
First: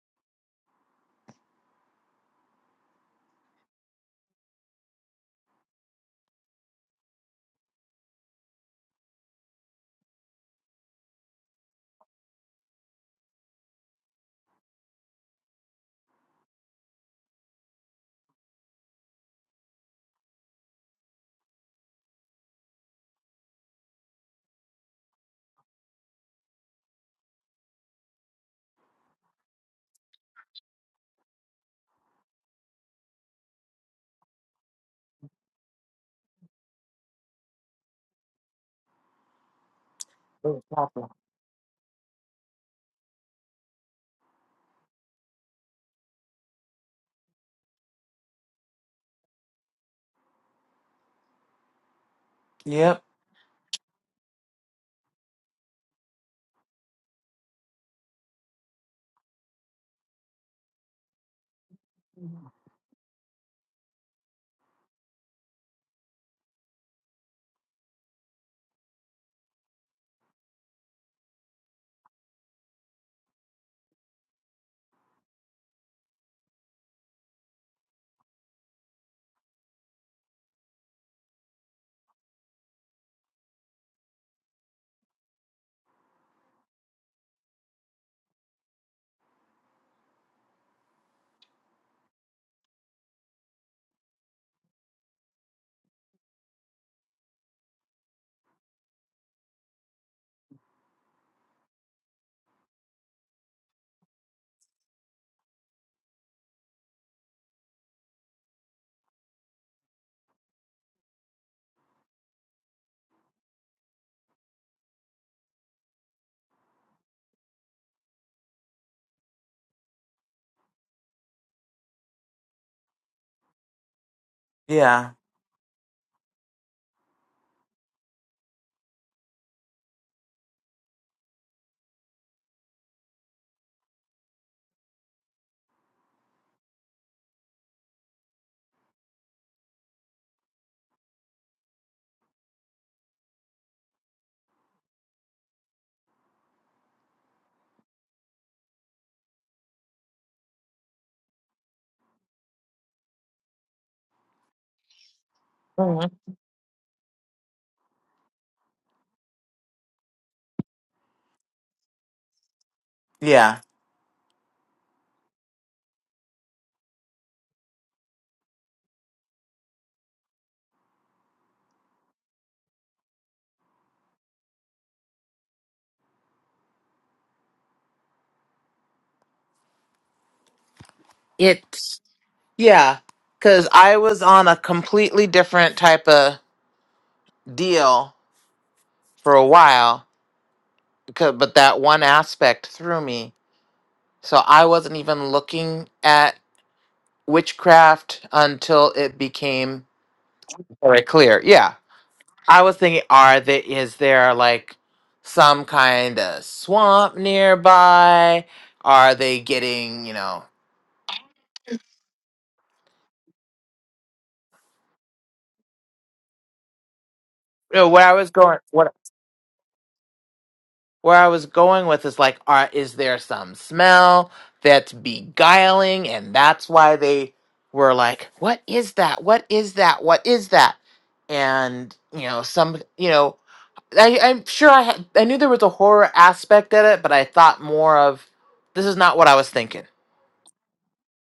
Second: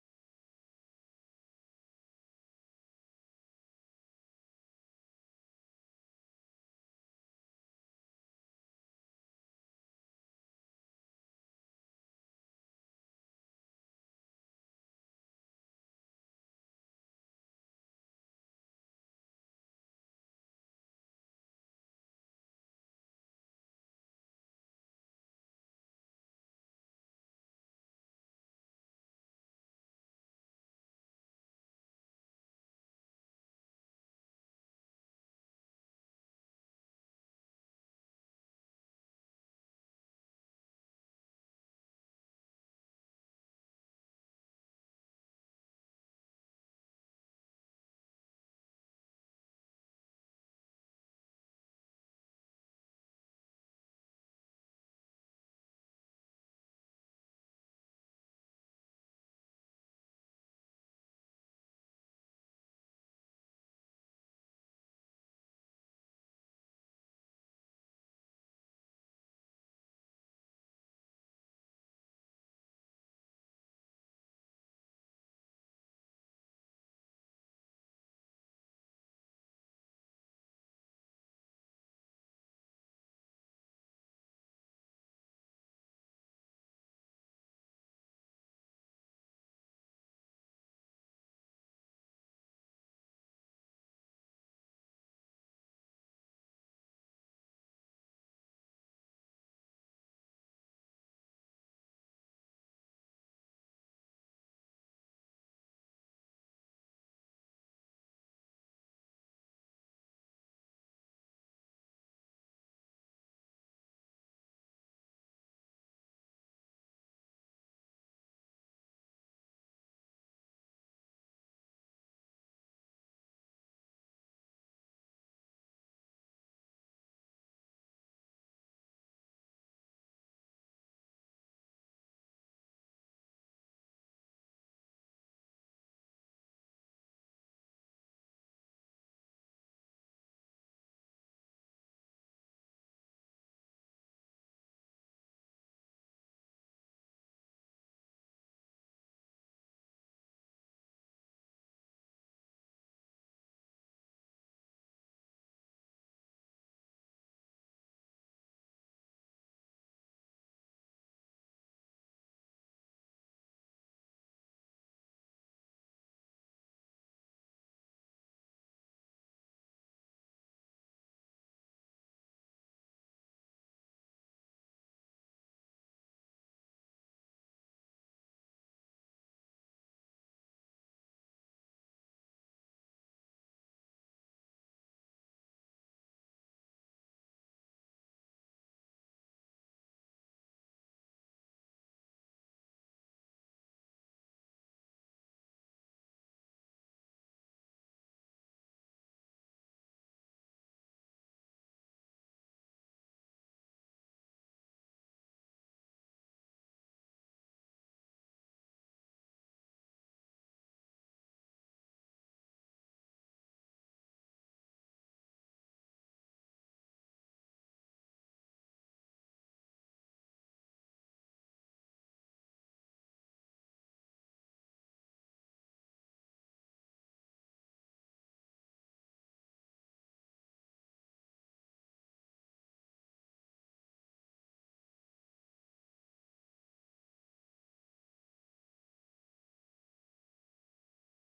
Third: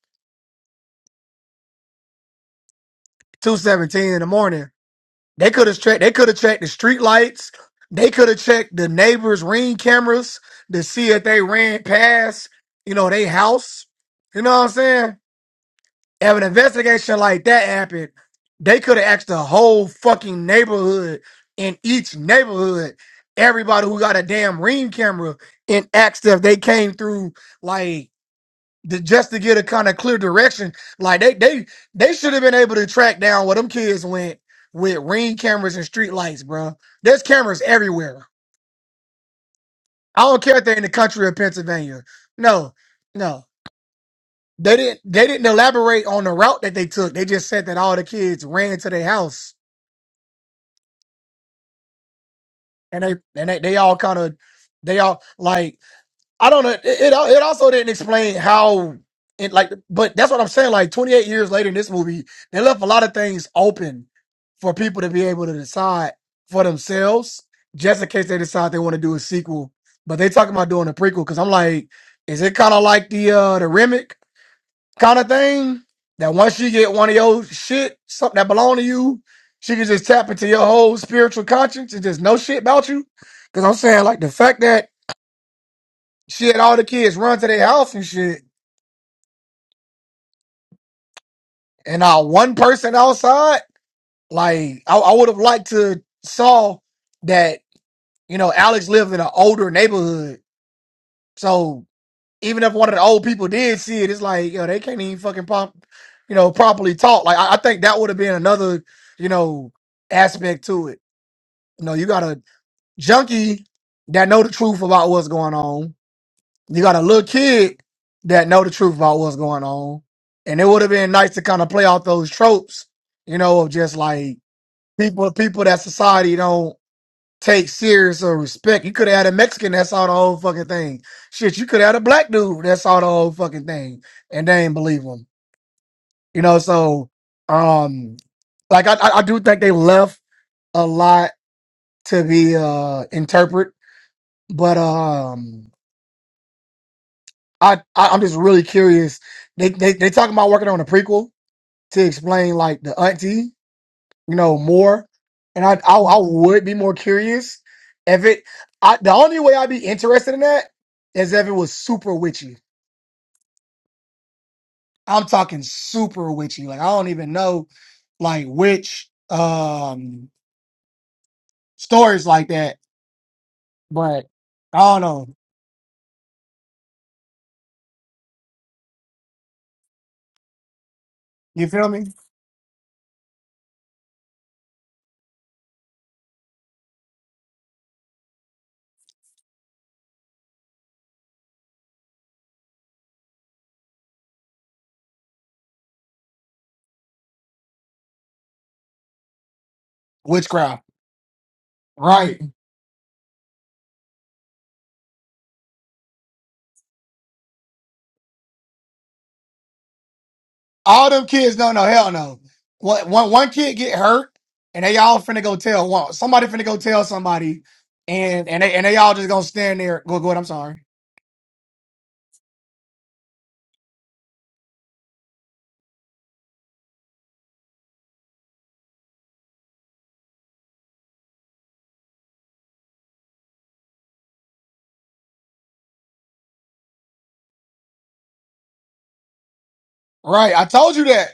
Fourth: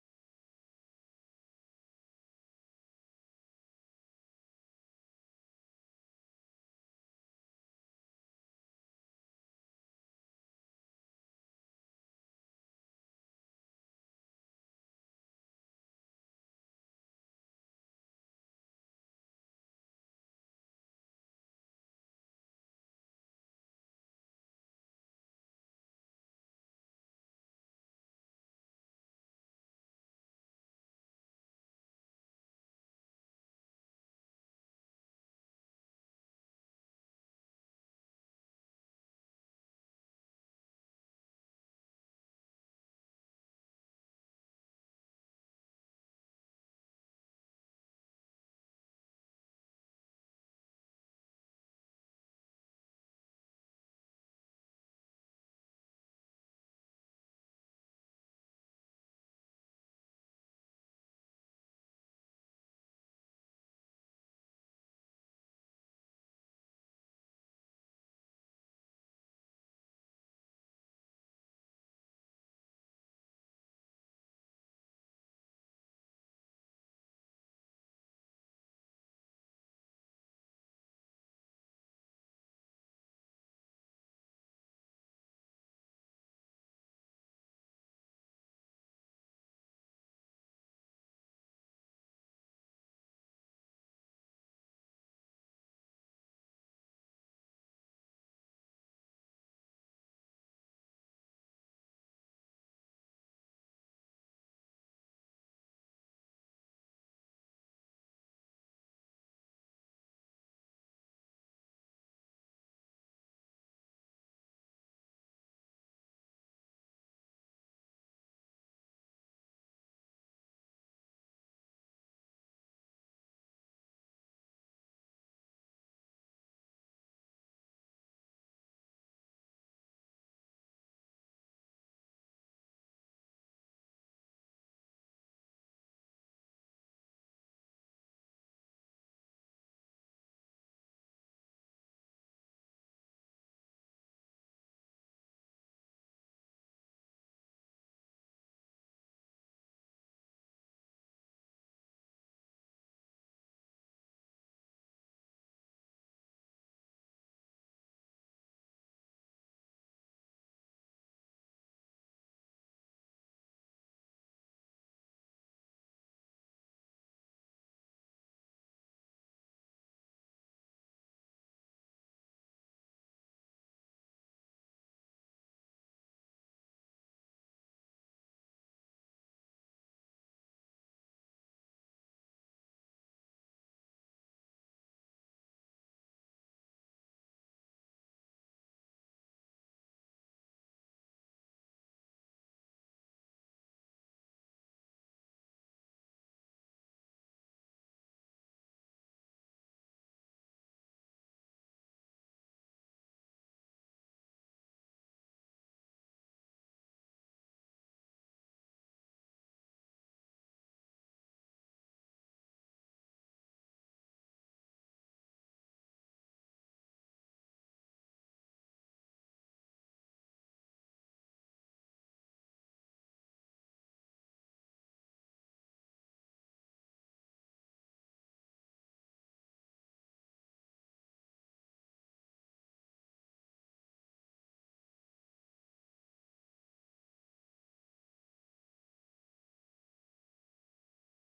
217 in the morning they could have checked they could have checked the street lights they could have checked the neighbors ring cameras to see if they ran past you know they house you know what i'm saying If an investigation like that happened, they could have asked the whole fucking neighborhood in each neighborhood, everybody who got a damn ring camera, and asked if they came through like the, just to get a kind of clear direction. Like they they they should have been able to track down where them kids went with ring cameras and street lights, bro. There's cameras everywhere. I don't care if they're in the country of Pennsylvania. No, no. They didn't they didn't elaborate on the route that they took. They just said that all the kids ran to their house and
Yep.
they and they, they all kind of they all like I don't know. It it, al- it also didn't explain how it like but that's what I'm saying. Like 28 years later in this movie, they left a lot of things open for people to be able to decide for themselves, just in case they decide they want to do a sequel. But they talking about doing a prequel because I'm like, is it kind of like the uh the Remick? kind of thing. That once she get one of your shit, something that belong to you, she can just tap into your whole spiritual conscience and just know shit about you. Cause I'm saying like the fact that she had all the kids run to their house and shit, and not one person outside. Like I, I would have liked to saw that you know Alex lived in an older neighborhood, so even if one of the old people did see it, it's like, yo, they can't even fucking pop, you know, properly talk. Like, I, I think that would have been another, you know, aspect to it. You know, you got a junkie that know the truth about what's going on. You got a little kid that know the truth about what's going on. And it would have been nice to kind of play off those tropes, you know, of just like
Yeah.
people, people that society don't take serious or respect. You could have had a Mexican that saw the whole fucking thing. Shit, you could have had a black dude that saw the whole fucking thing, and they ain't believe him. You know, so um, like I, I I do think they left a lot to be uh interpret, but um, I, I I'm just really curious. They they they talking about working on a prequel to explain like the auntie. you know, more. And I, I,
hmm
I would be more curious if it. I, the only way I'd be interested in that is if it was super witchy.
Yeah.
I'm talking super witchy. Like I don't even know, like witch um stories like that. But I don't know. You feel
It.
me?
Yeah. Because I was on a completely different type of deal for a while, because, but that one aspect threw me So I wasn't even looking at witchcraft until it became
Witchcraft,
very clear. Yeah.
right?
I was thinking, are there is there like some kind of swamp nearby? Are they getting, you know,
All them kids don't know. Hell no. One, one, one kid get hurt, and they all finna go tell one. Somebody finna go tell somebody,
you know, where I was
and
going
and they and
what
they all just gonna stand there. Go, go. ahead, I'm sorry.
where I was going with is like, are is there some smell that's beguiling and that's why they were like, What is that? What is that? What is that? And you know, some you know, I, I'm sure I had, I knew there was a horror aspect at it, but I thought more of this is not what I was thinking.
Right. I told you that.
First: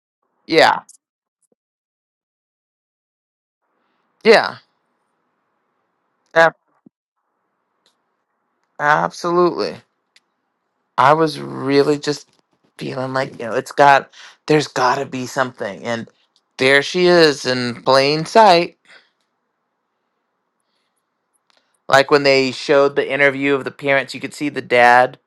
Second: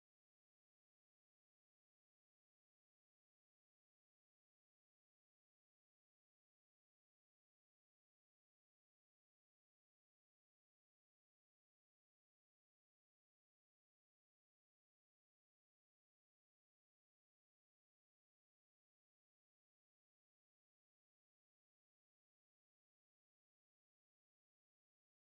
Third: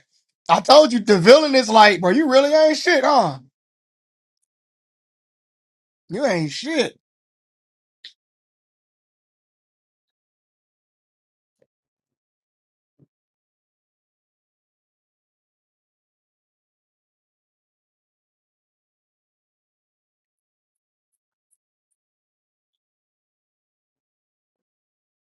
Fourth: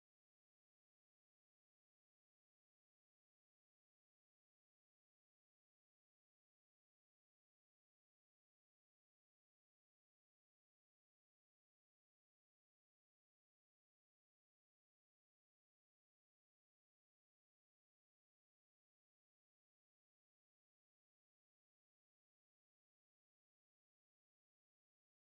I
Yeah,
told you the villain is like, bro, you really ain't shit, huh?
yeah,
You ain't
ab-
shit.
absolutely. I was really just feeling like you know it's got there's got to be something, and there she is in plain sight. Like when they showed the interview of the parents, you could see the dad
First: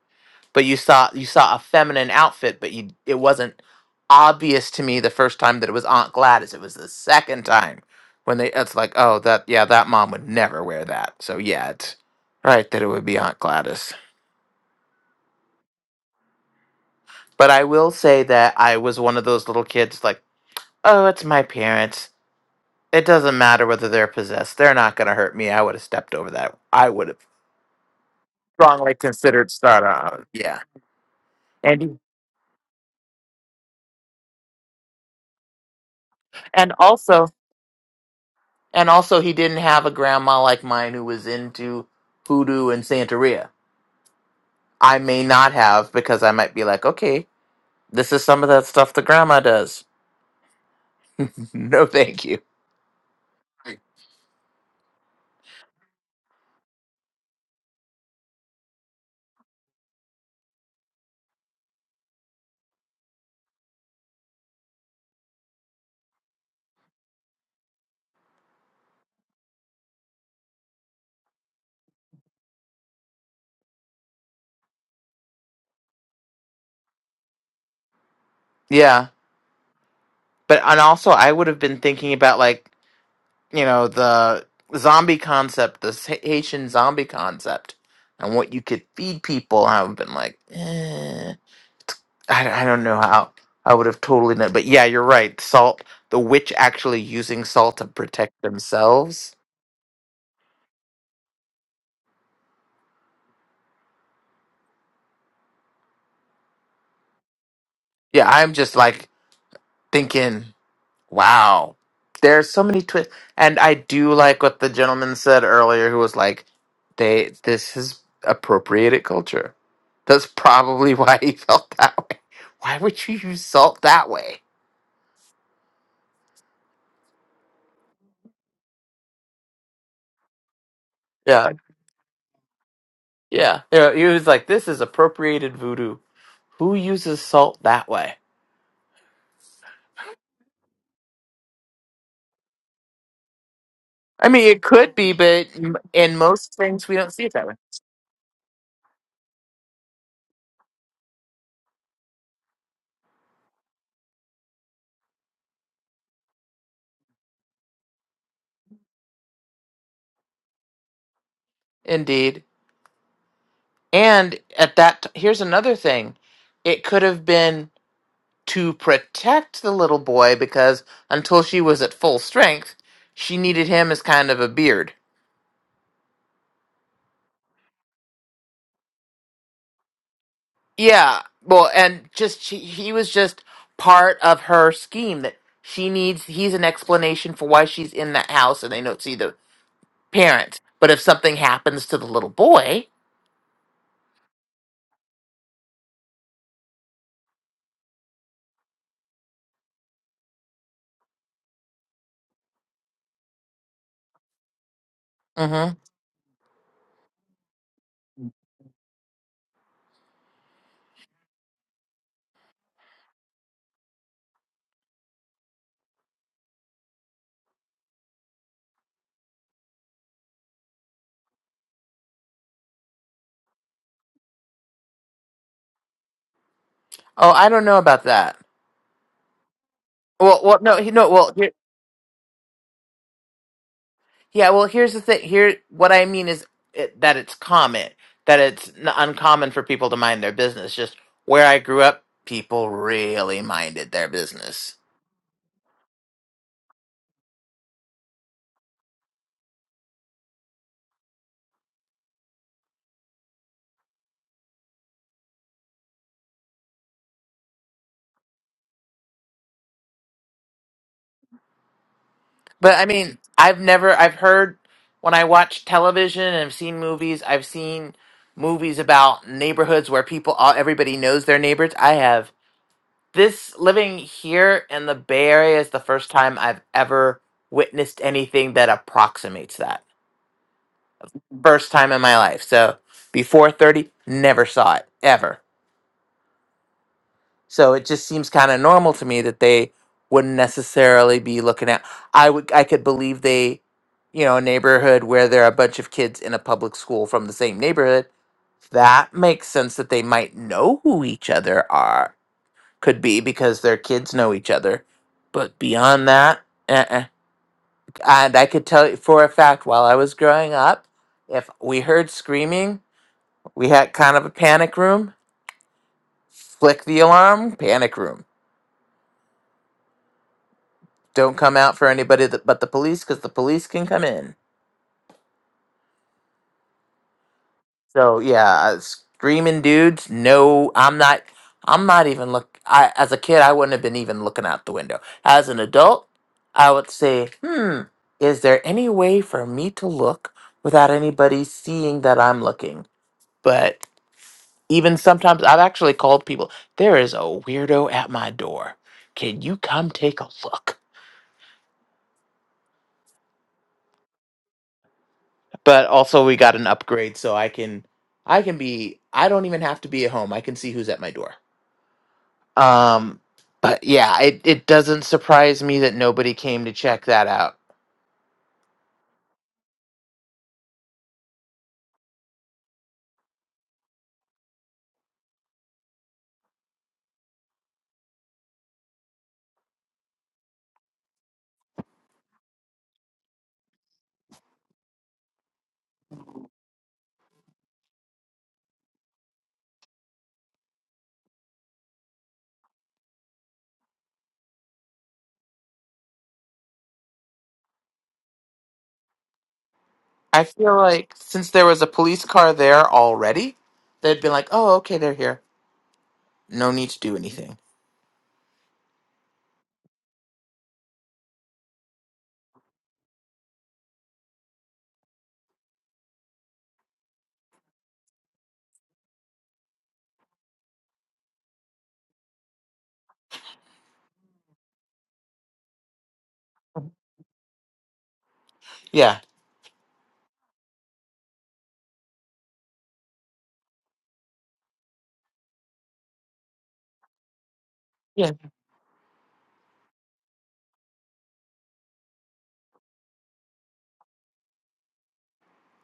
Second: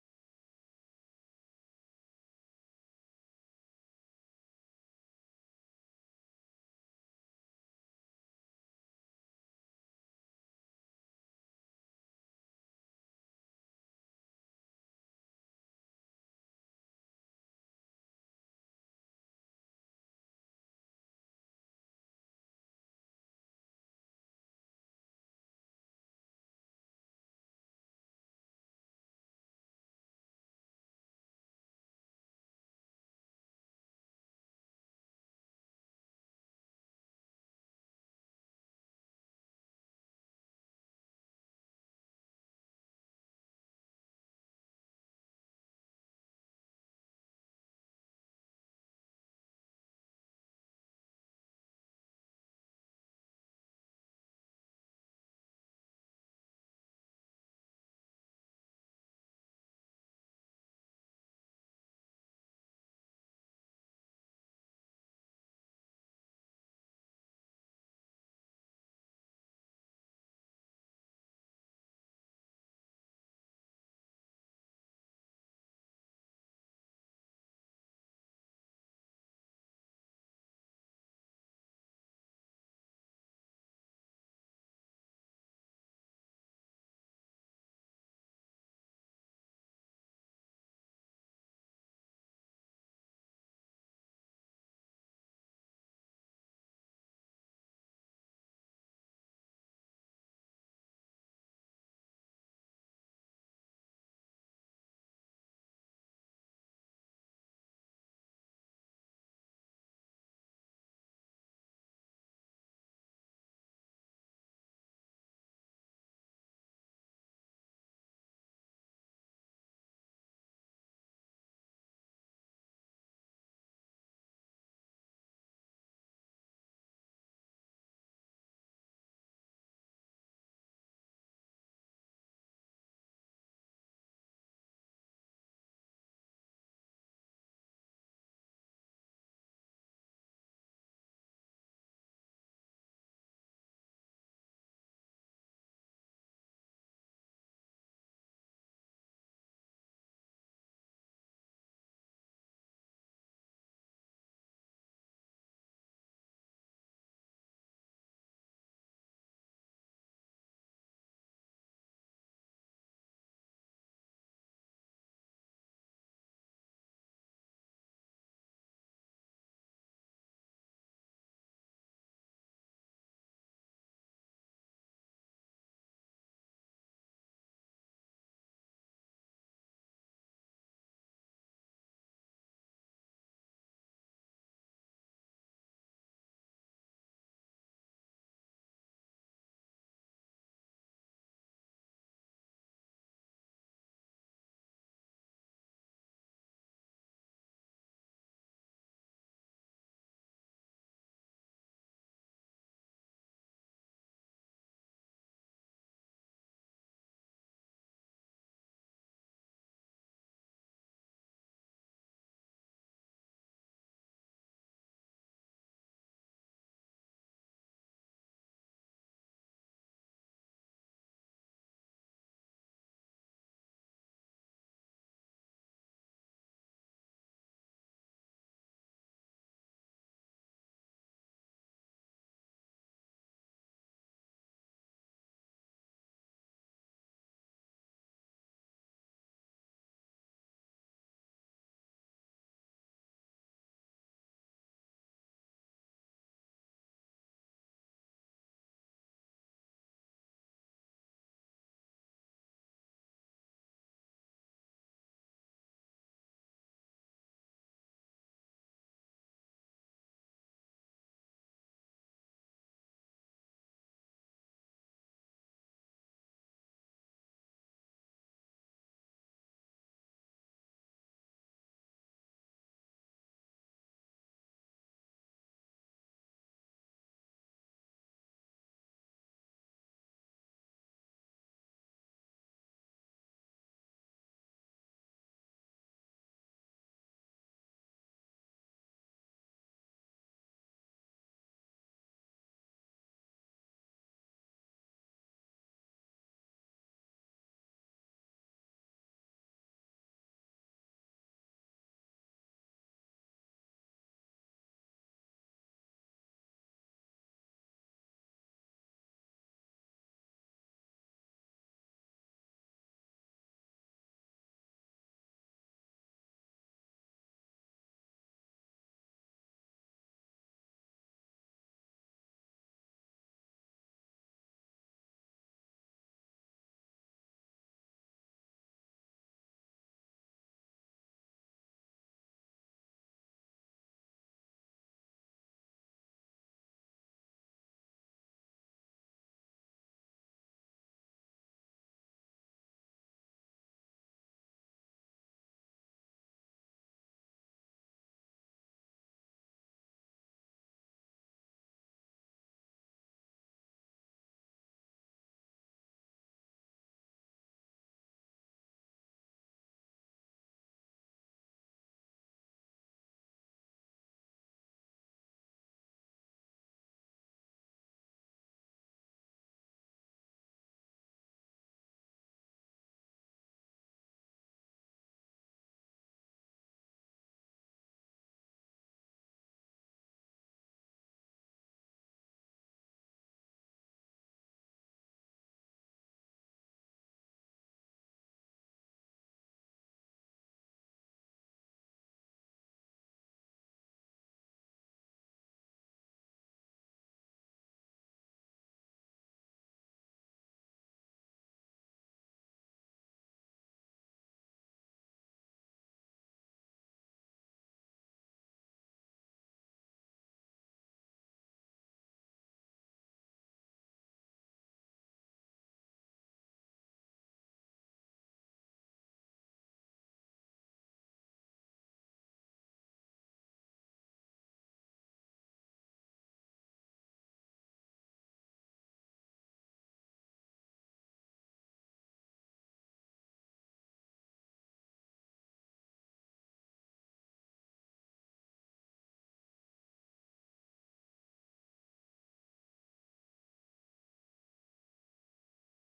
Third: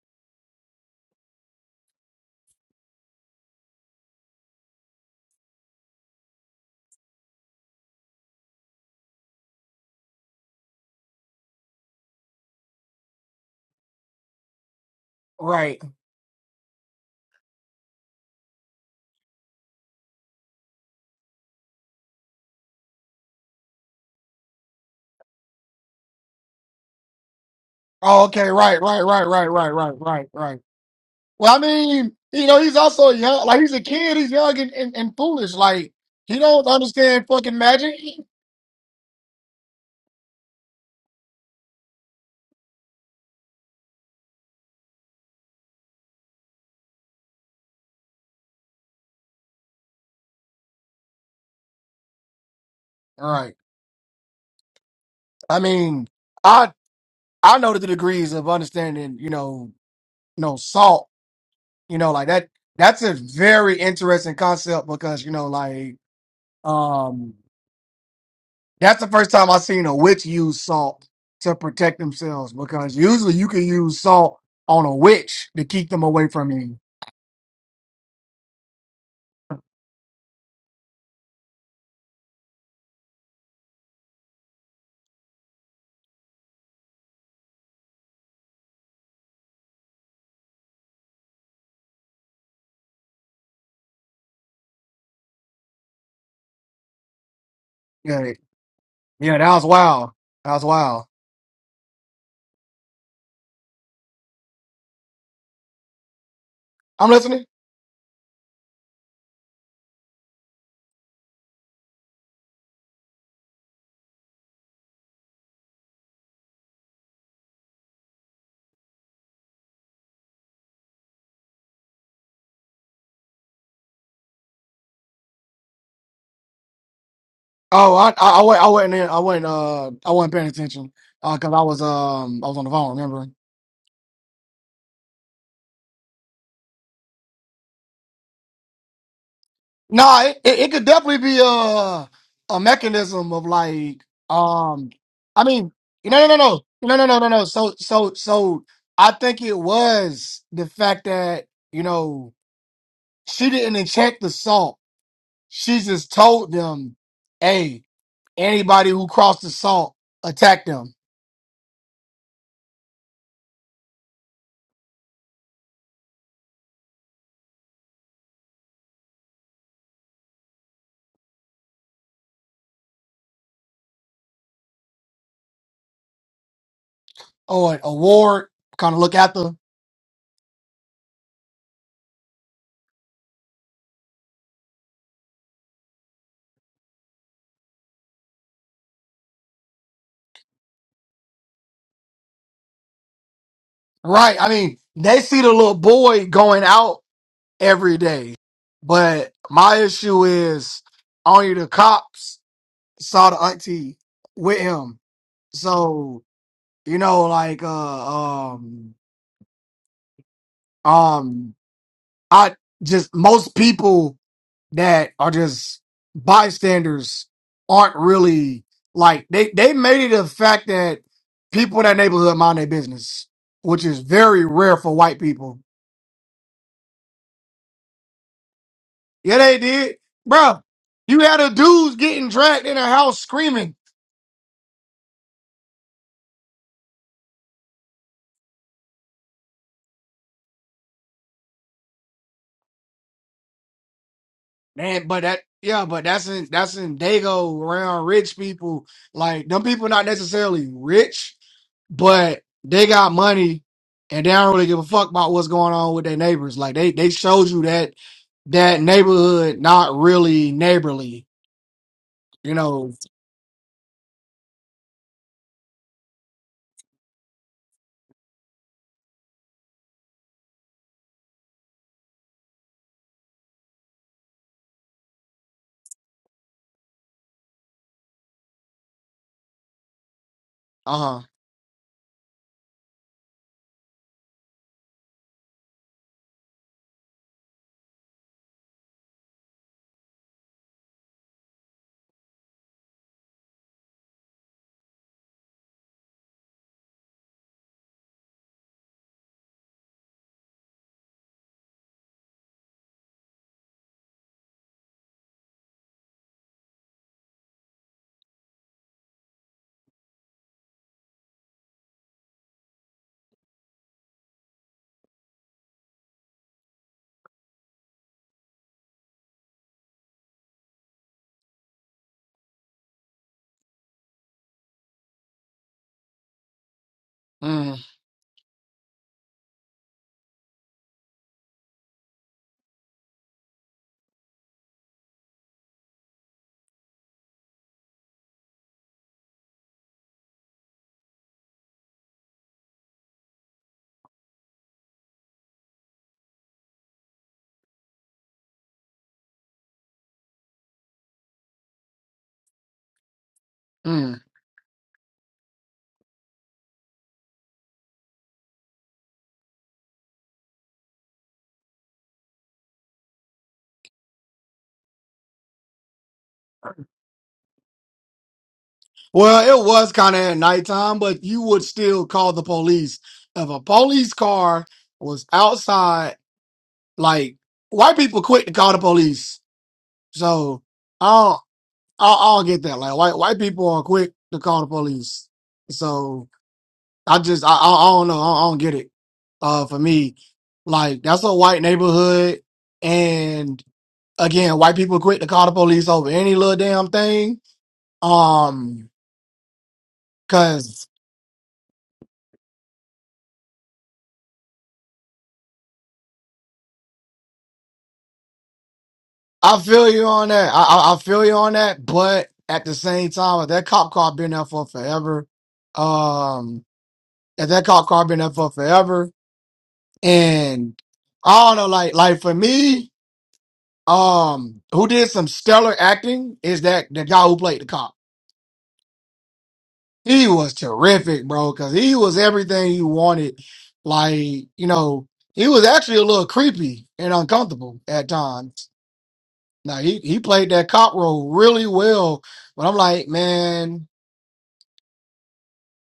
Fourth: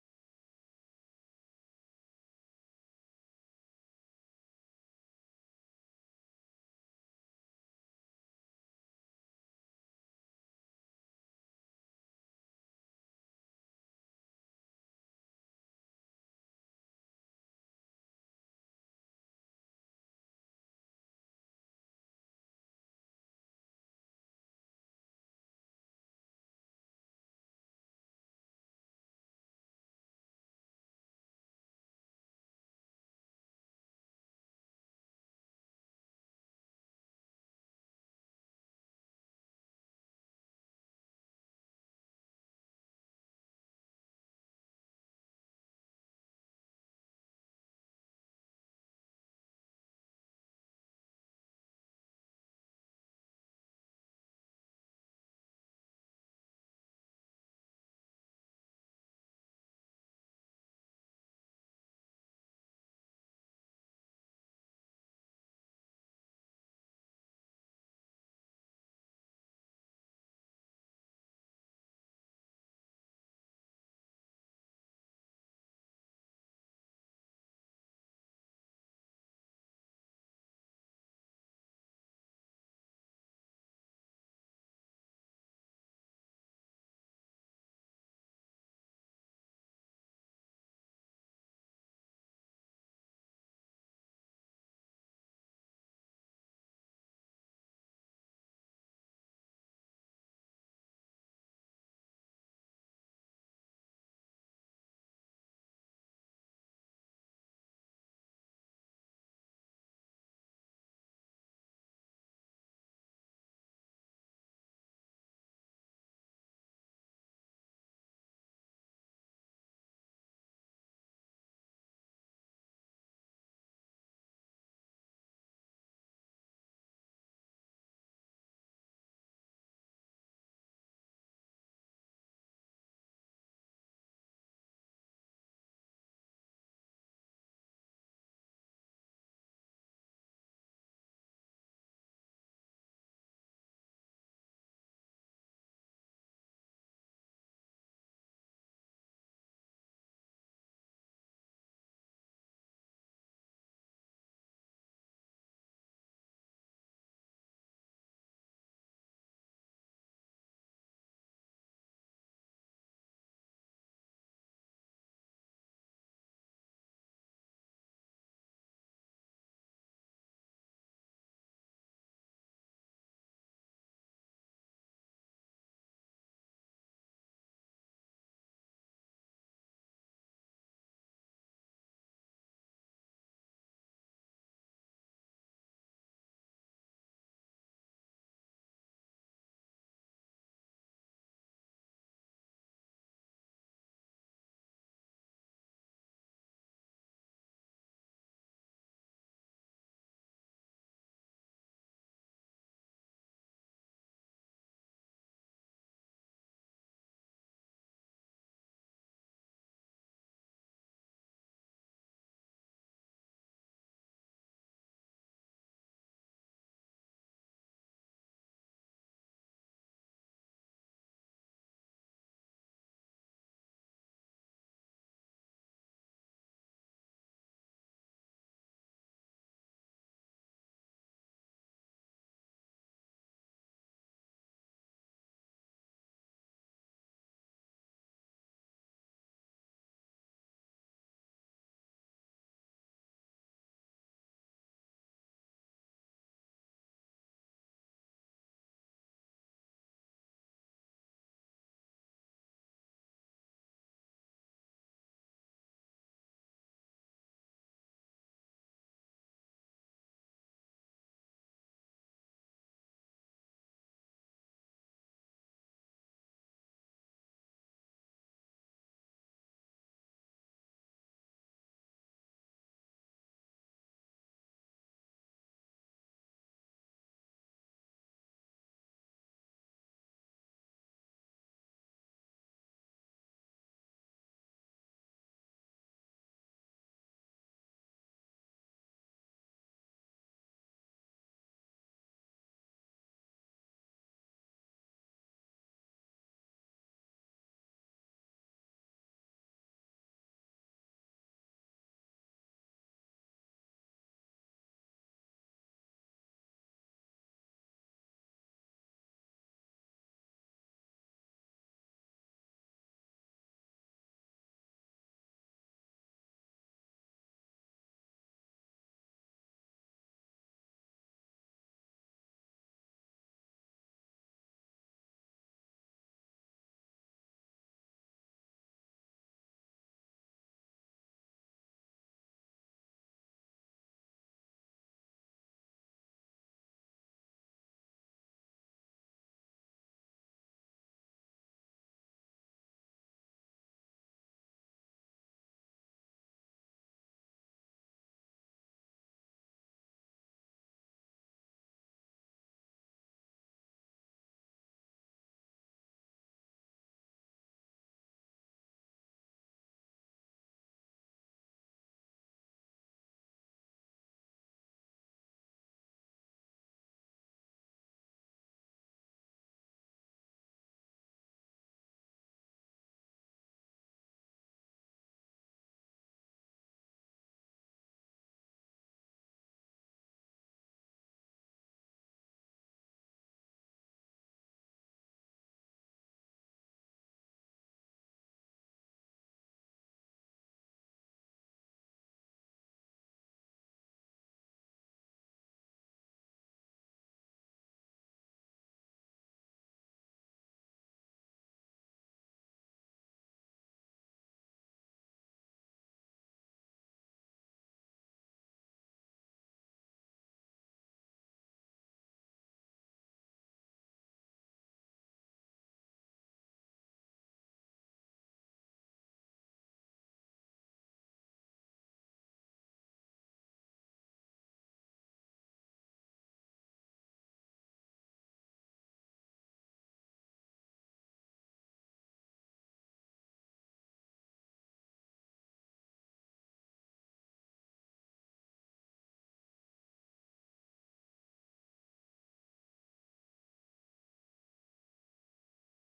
but you saw you saw a feminine outfit, but you it wasn't obvious to me the first time that it was Aunt Gladys. It was the second time when they it's like, oh that yeah, that mom would never wear that. So yeah, it's right that it would be Aunt Gladys.
Right.
But I will say that I was one of those little kids like, oh, it's my parents. It doesn't matter whether they're possessed. They're not gonna hurt me. I would have stepped over that. I would have
Oh, okay, right,
strongly
right, right, right,
considered
right,
start
right, right,
on.
right.
Yeah.
Well, I
And
mean, you know, he's also young, like he's a kid, he's young and, and, and foolish. Like he don't
and
understand
also
fucking magic.
And also, he didn't have a grandma like mine who was into hoodoo and Santeria. I may not have because I might be like, okay, this is some of that stuff the grandma does. no, thank you.
Right. I mean, I I know the degrees of understanding, you know, you know, salt, you know, like that that's a very interesting concept because, you know, like um That's the first time I seen a witch use salt to protect themselves because usually you can use salt on a witch to keep them away from you.
Yeah. But, and also, I would have been thinking about like, you know, the zombie concept, the Sa- Haitian zombie concept, and what you could feed people. I would have been like, eh. I, I don't know how I would have totally known. But yeah, you're right. Salt, the witch actually using salt to
Yeah,
protect themselves
yeah, that was wild. That was wild. I'm listening.
Yeah, I'm just like thinking, wow, there's so many twists. And I do like what the gentleman said earlier, who was like, they this is appropriated culture. That's probably why he felt that way. Why would you use salt that way?
Oh, I, I, I, wa- I wasn't, in, I wasn't, uh, I wasn't paying attention
Yeah,
because I was, um, I was on the phone. Remember?
yeah. You know, he was like, this is appropriated voodoo. Who uses salt that way?
No, it, it, it could definitely be a a mechanism of like
I mean, it
um
could be,
I
but
mean
m-
no
in
no
most
no no
things, we
no no
don't
no
see
no
it
no
that way.
so so so I think it was the fact that you know she didn't check the salt. She just told them, hey, anybody who crossed the salt, attack them
Indeed. And at that, t- here's another thing. It could have been to protect the little boy because until she was at full strength, she needed him as kind of a beard.
or a ward kind of look at them.
Yeah, well, and just she, he was just part of her scheme that she needs. He's an explanation for why she's in that house, and they don't see the parents. But if something happens to the little boy,
Right. I mean, they see the little boy going out every day. But my issue is only the cops saw the auntie with him.
hmm
So, you know, like uh um um I just most people that are just bystanders aren't really like they they made it a fact that people in that neighborhood mind their business, which is very rare for white people.
oh, I don't know about that.
Yeah, they did.
Well, well,
Bruh,
no, he no,
you
well,
had
here-
a dudes getting dragged in a house screaming.
Yeah, well, here's the thing. Here, what I mean is it, that it's common, that it's n- uncommon for people to mind their business. Just where I grew up, people really minded their business.
Man, but that yeah, but that's in that's in Dago around rich people. Like them people not necessarily rich, but they got money and they don't really give a fuck about what's going on with their neighbors. Like they they showed you that that neighborhood not really neighborly, you
But I
know.
mean, I've never, I've heard when I watch television and I've seen movies, I've seen movies about neighborhoods where people, all, everybody knows their neighbors. I have this living here in the Bay Area is the first time I've ever witnessed anything that approximates that.
Uh huh.
first time in my life. So before 30, never saw it ever. So it just seems kind of normal to me that they wouldn't necessarily be looking at. I would I could believe they, you know, a neighborhood where there are a bunch of kids in a public school from the same neighborhood. That makes sense that they might know who each other are could be because their kids know each other. But beyond that, uh-uh. and I could tell you for a fact while I was growing up, if we heard screaming We had kind of a panic room. Flick the alarm, panic room. Don't come out for anybody that, but the police because the police can come in.
Mm,
So yeah, uh, screaming dudes. No, I'm not. I'm not even look. I as a kid, I wouldn't have been even looking out the window. As an adult, I would say, hmm, is there any way for me to look without anybody seeing that I'm looking? But even sometimes, I've actually called people. There is a weirdo at my door. Can you come take a look?
mm.
but also we got an upgrade so i can i can be i don't even have to be at home i can see who's at my door um but yeah it, it doesn't surprise me that nobody came to check that out
Well, it was kind of at nighttime, but you would still call the police if a police car was outside. Like white people quick to call the police So I don't, I, I don't get that. Like white white people are quick to call the police. So I just I, I I don't know. I, I don't get it. Uh, for me, like that's a white neighborhood, and again, white people quick to call the police over any little damn thing. Um,
i feel
cause
like since there was a police car there already they'd been like oh okay they're here no need to do anything
I feel you on that. I I, I feel you on that. But at the same time, if that cop car been there for forever, um, if that cop car been there for forever. and I don't know, like like for me, um, who did some stellar acting is that the guy who played the cop.
yeah
He was terrific, bro, because he was everything you wanted. Like you know, he was actually a little creepy and uncomfortable at
yeah
times. Now he he played that cop role really well, but I'm like, man.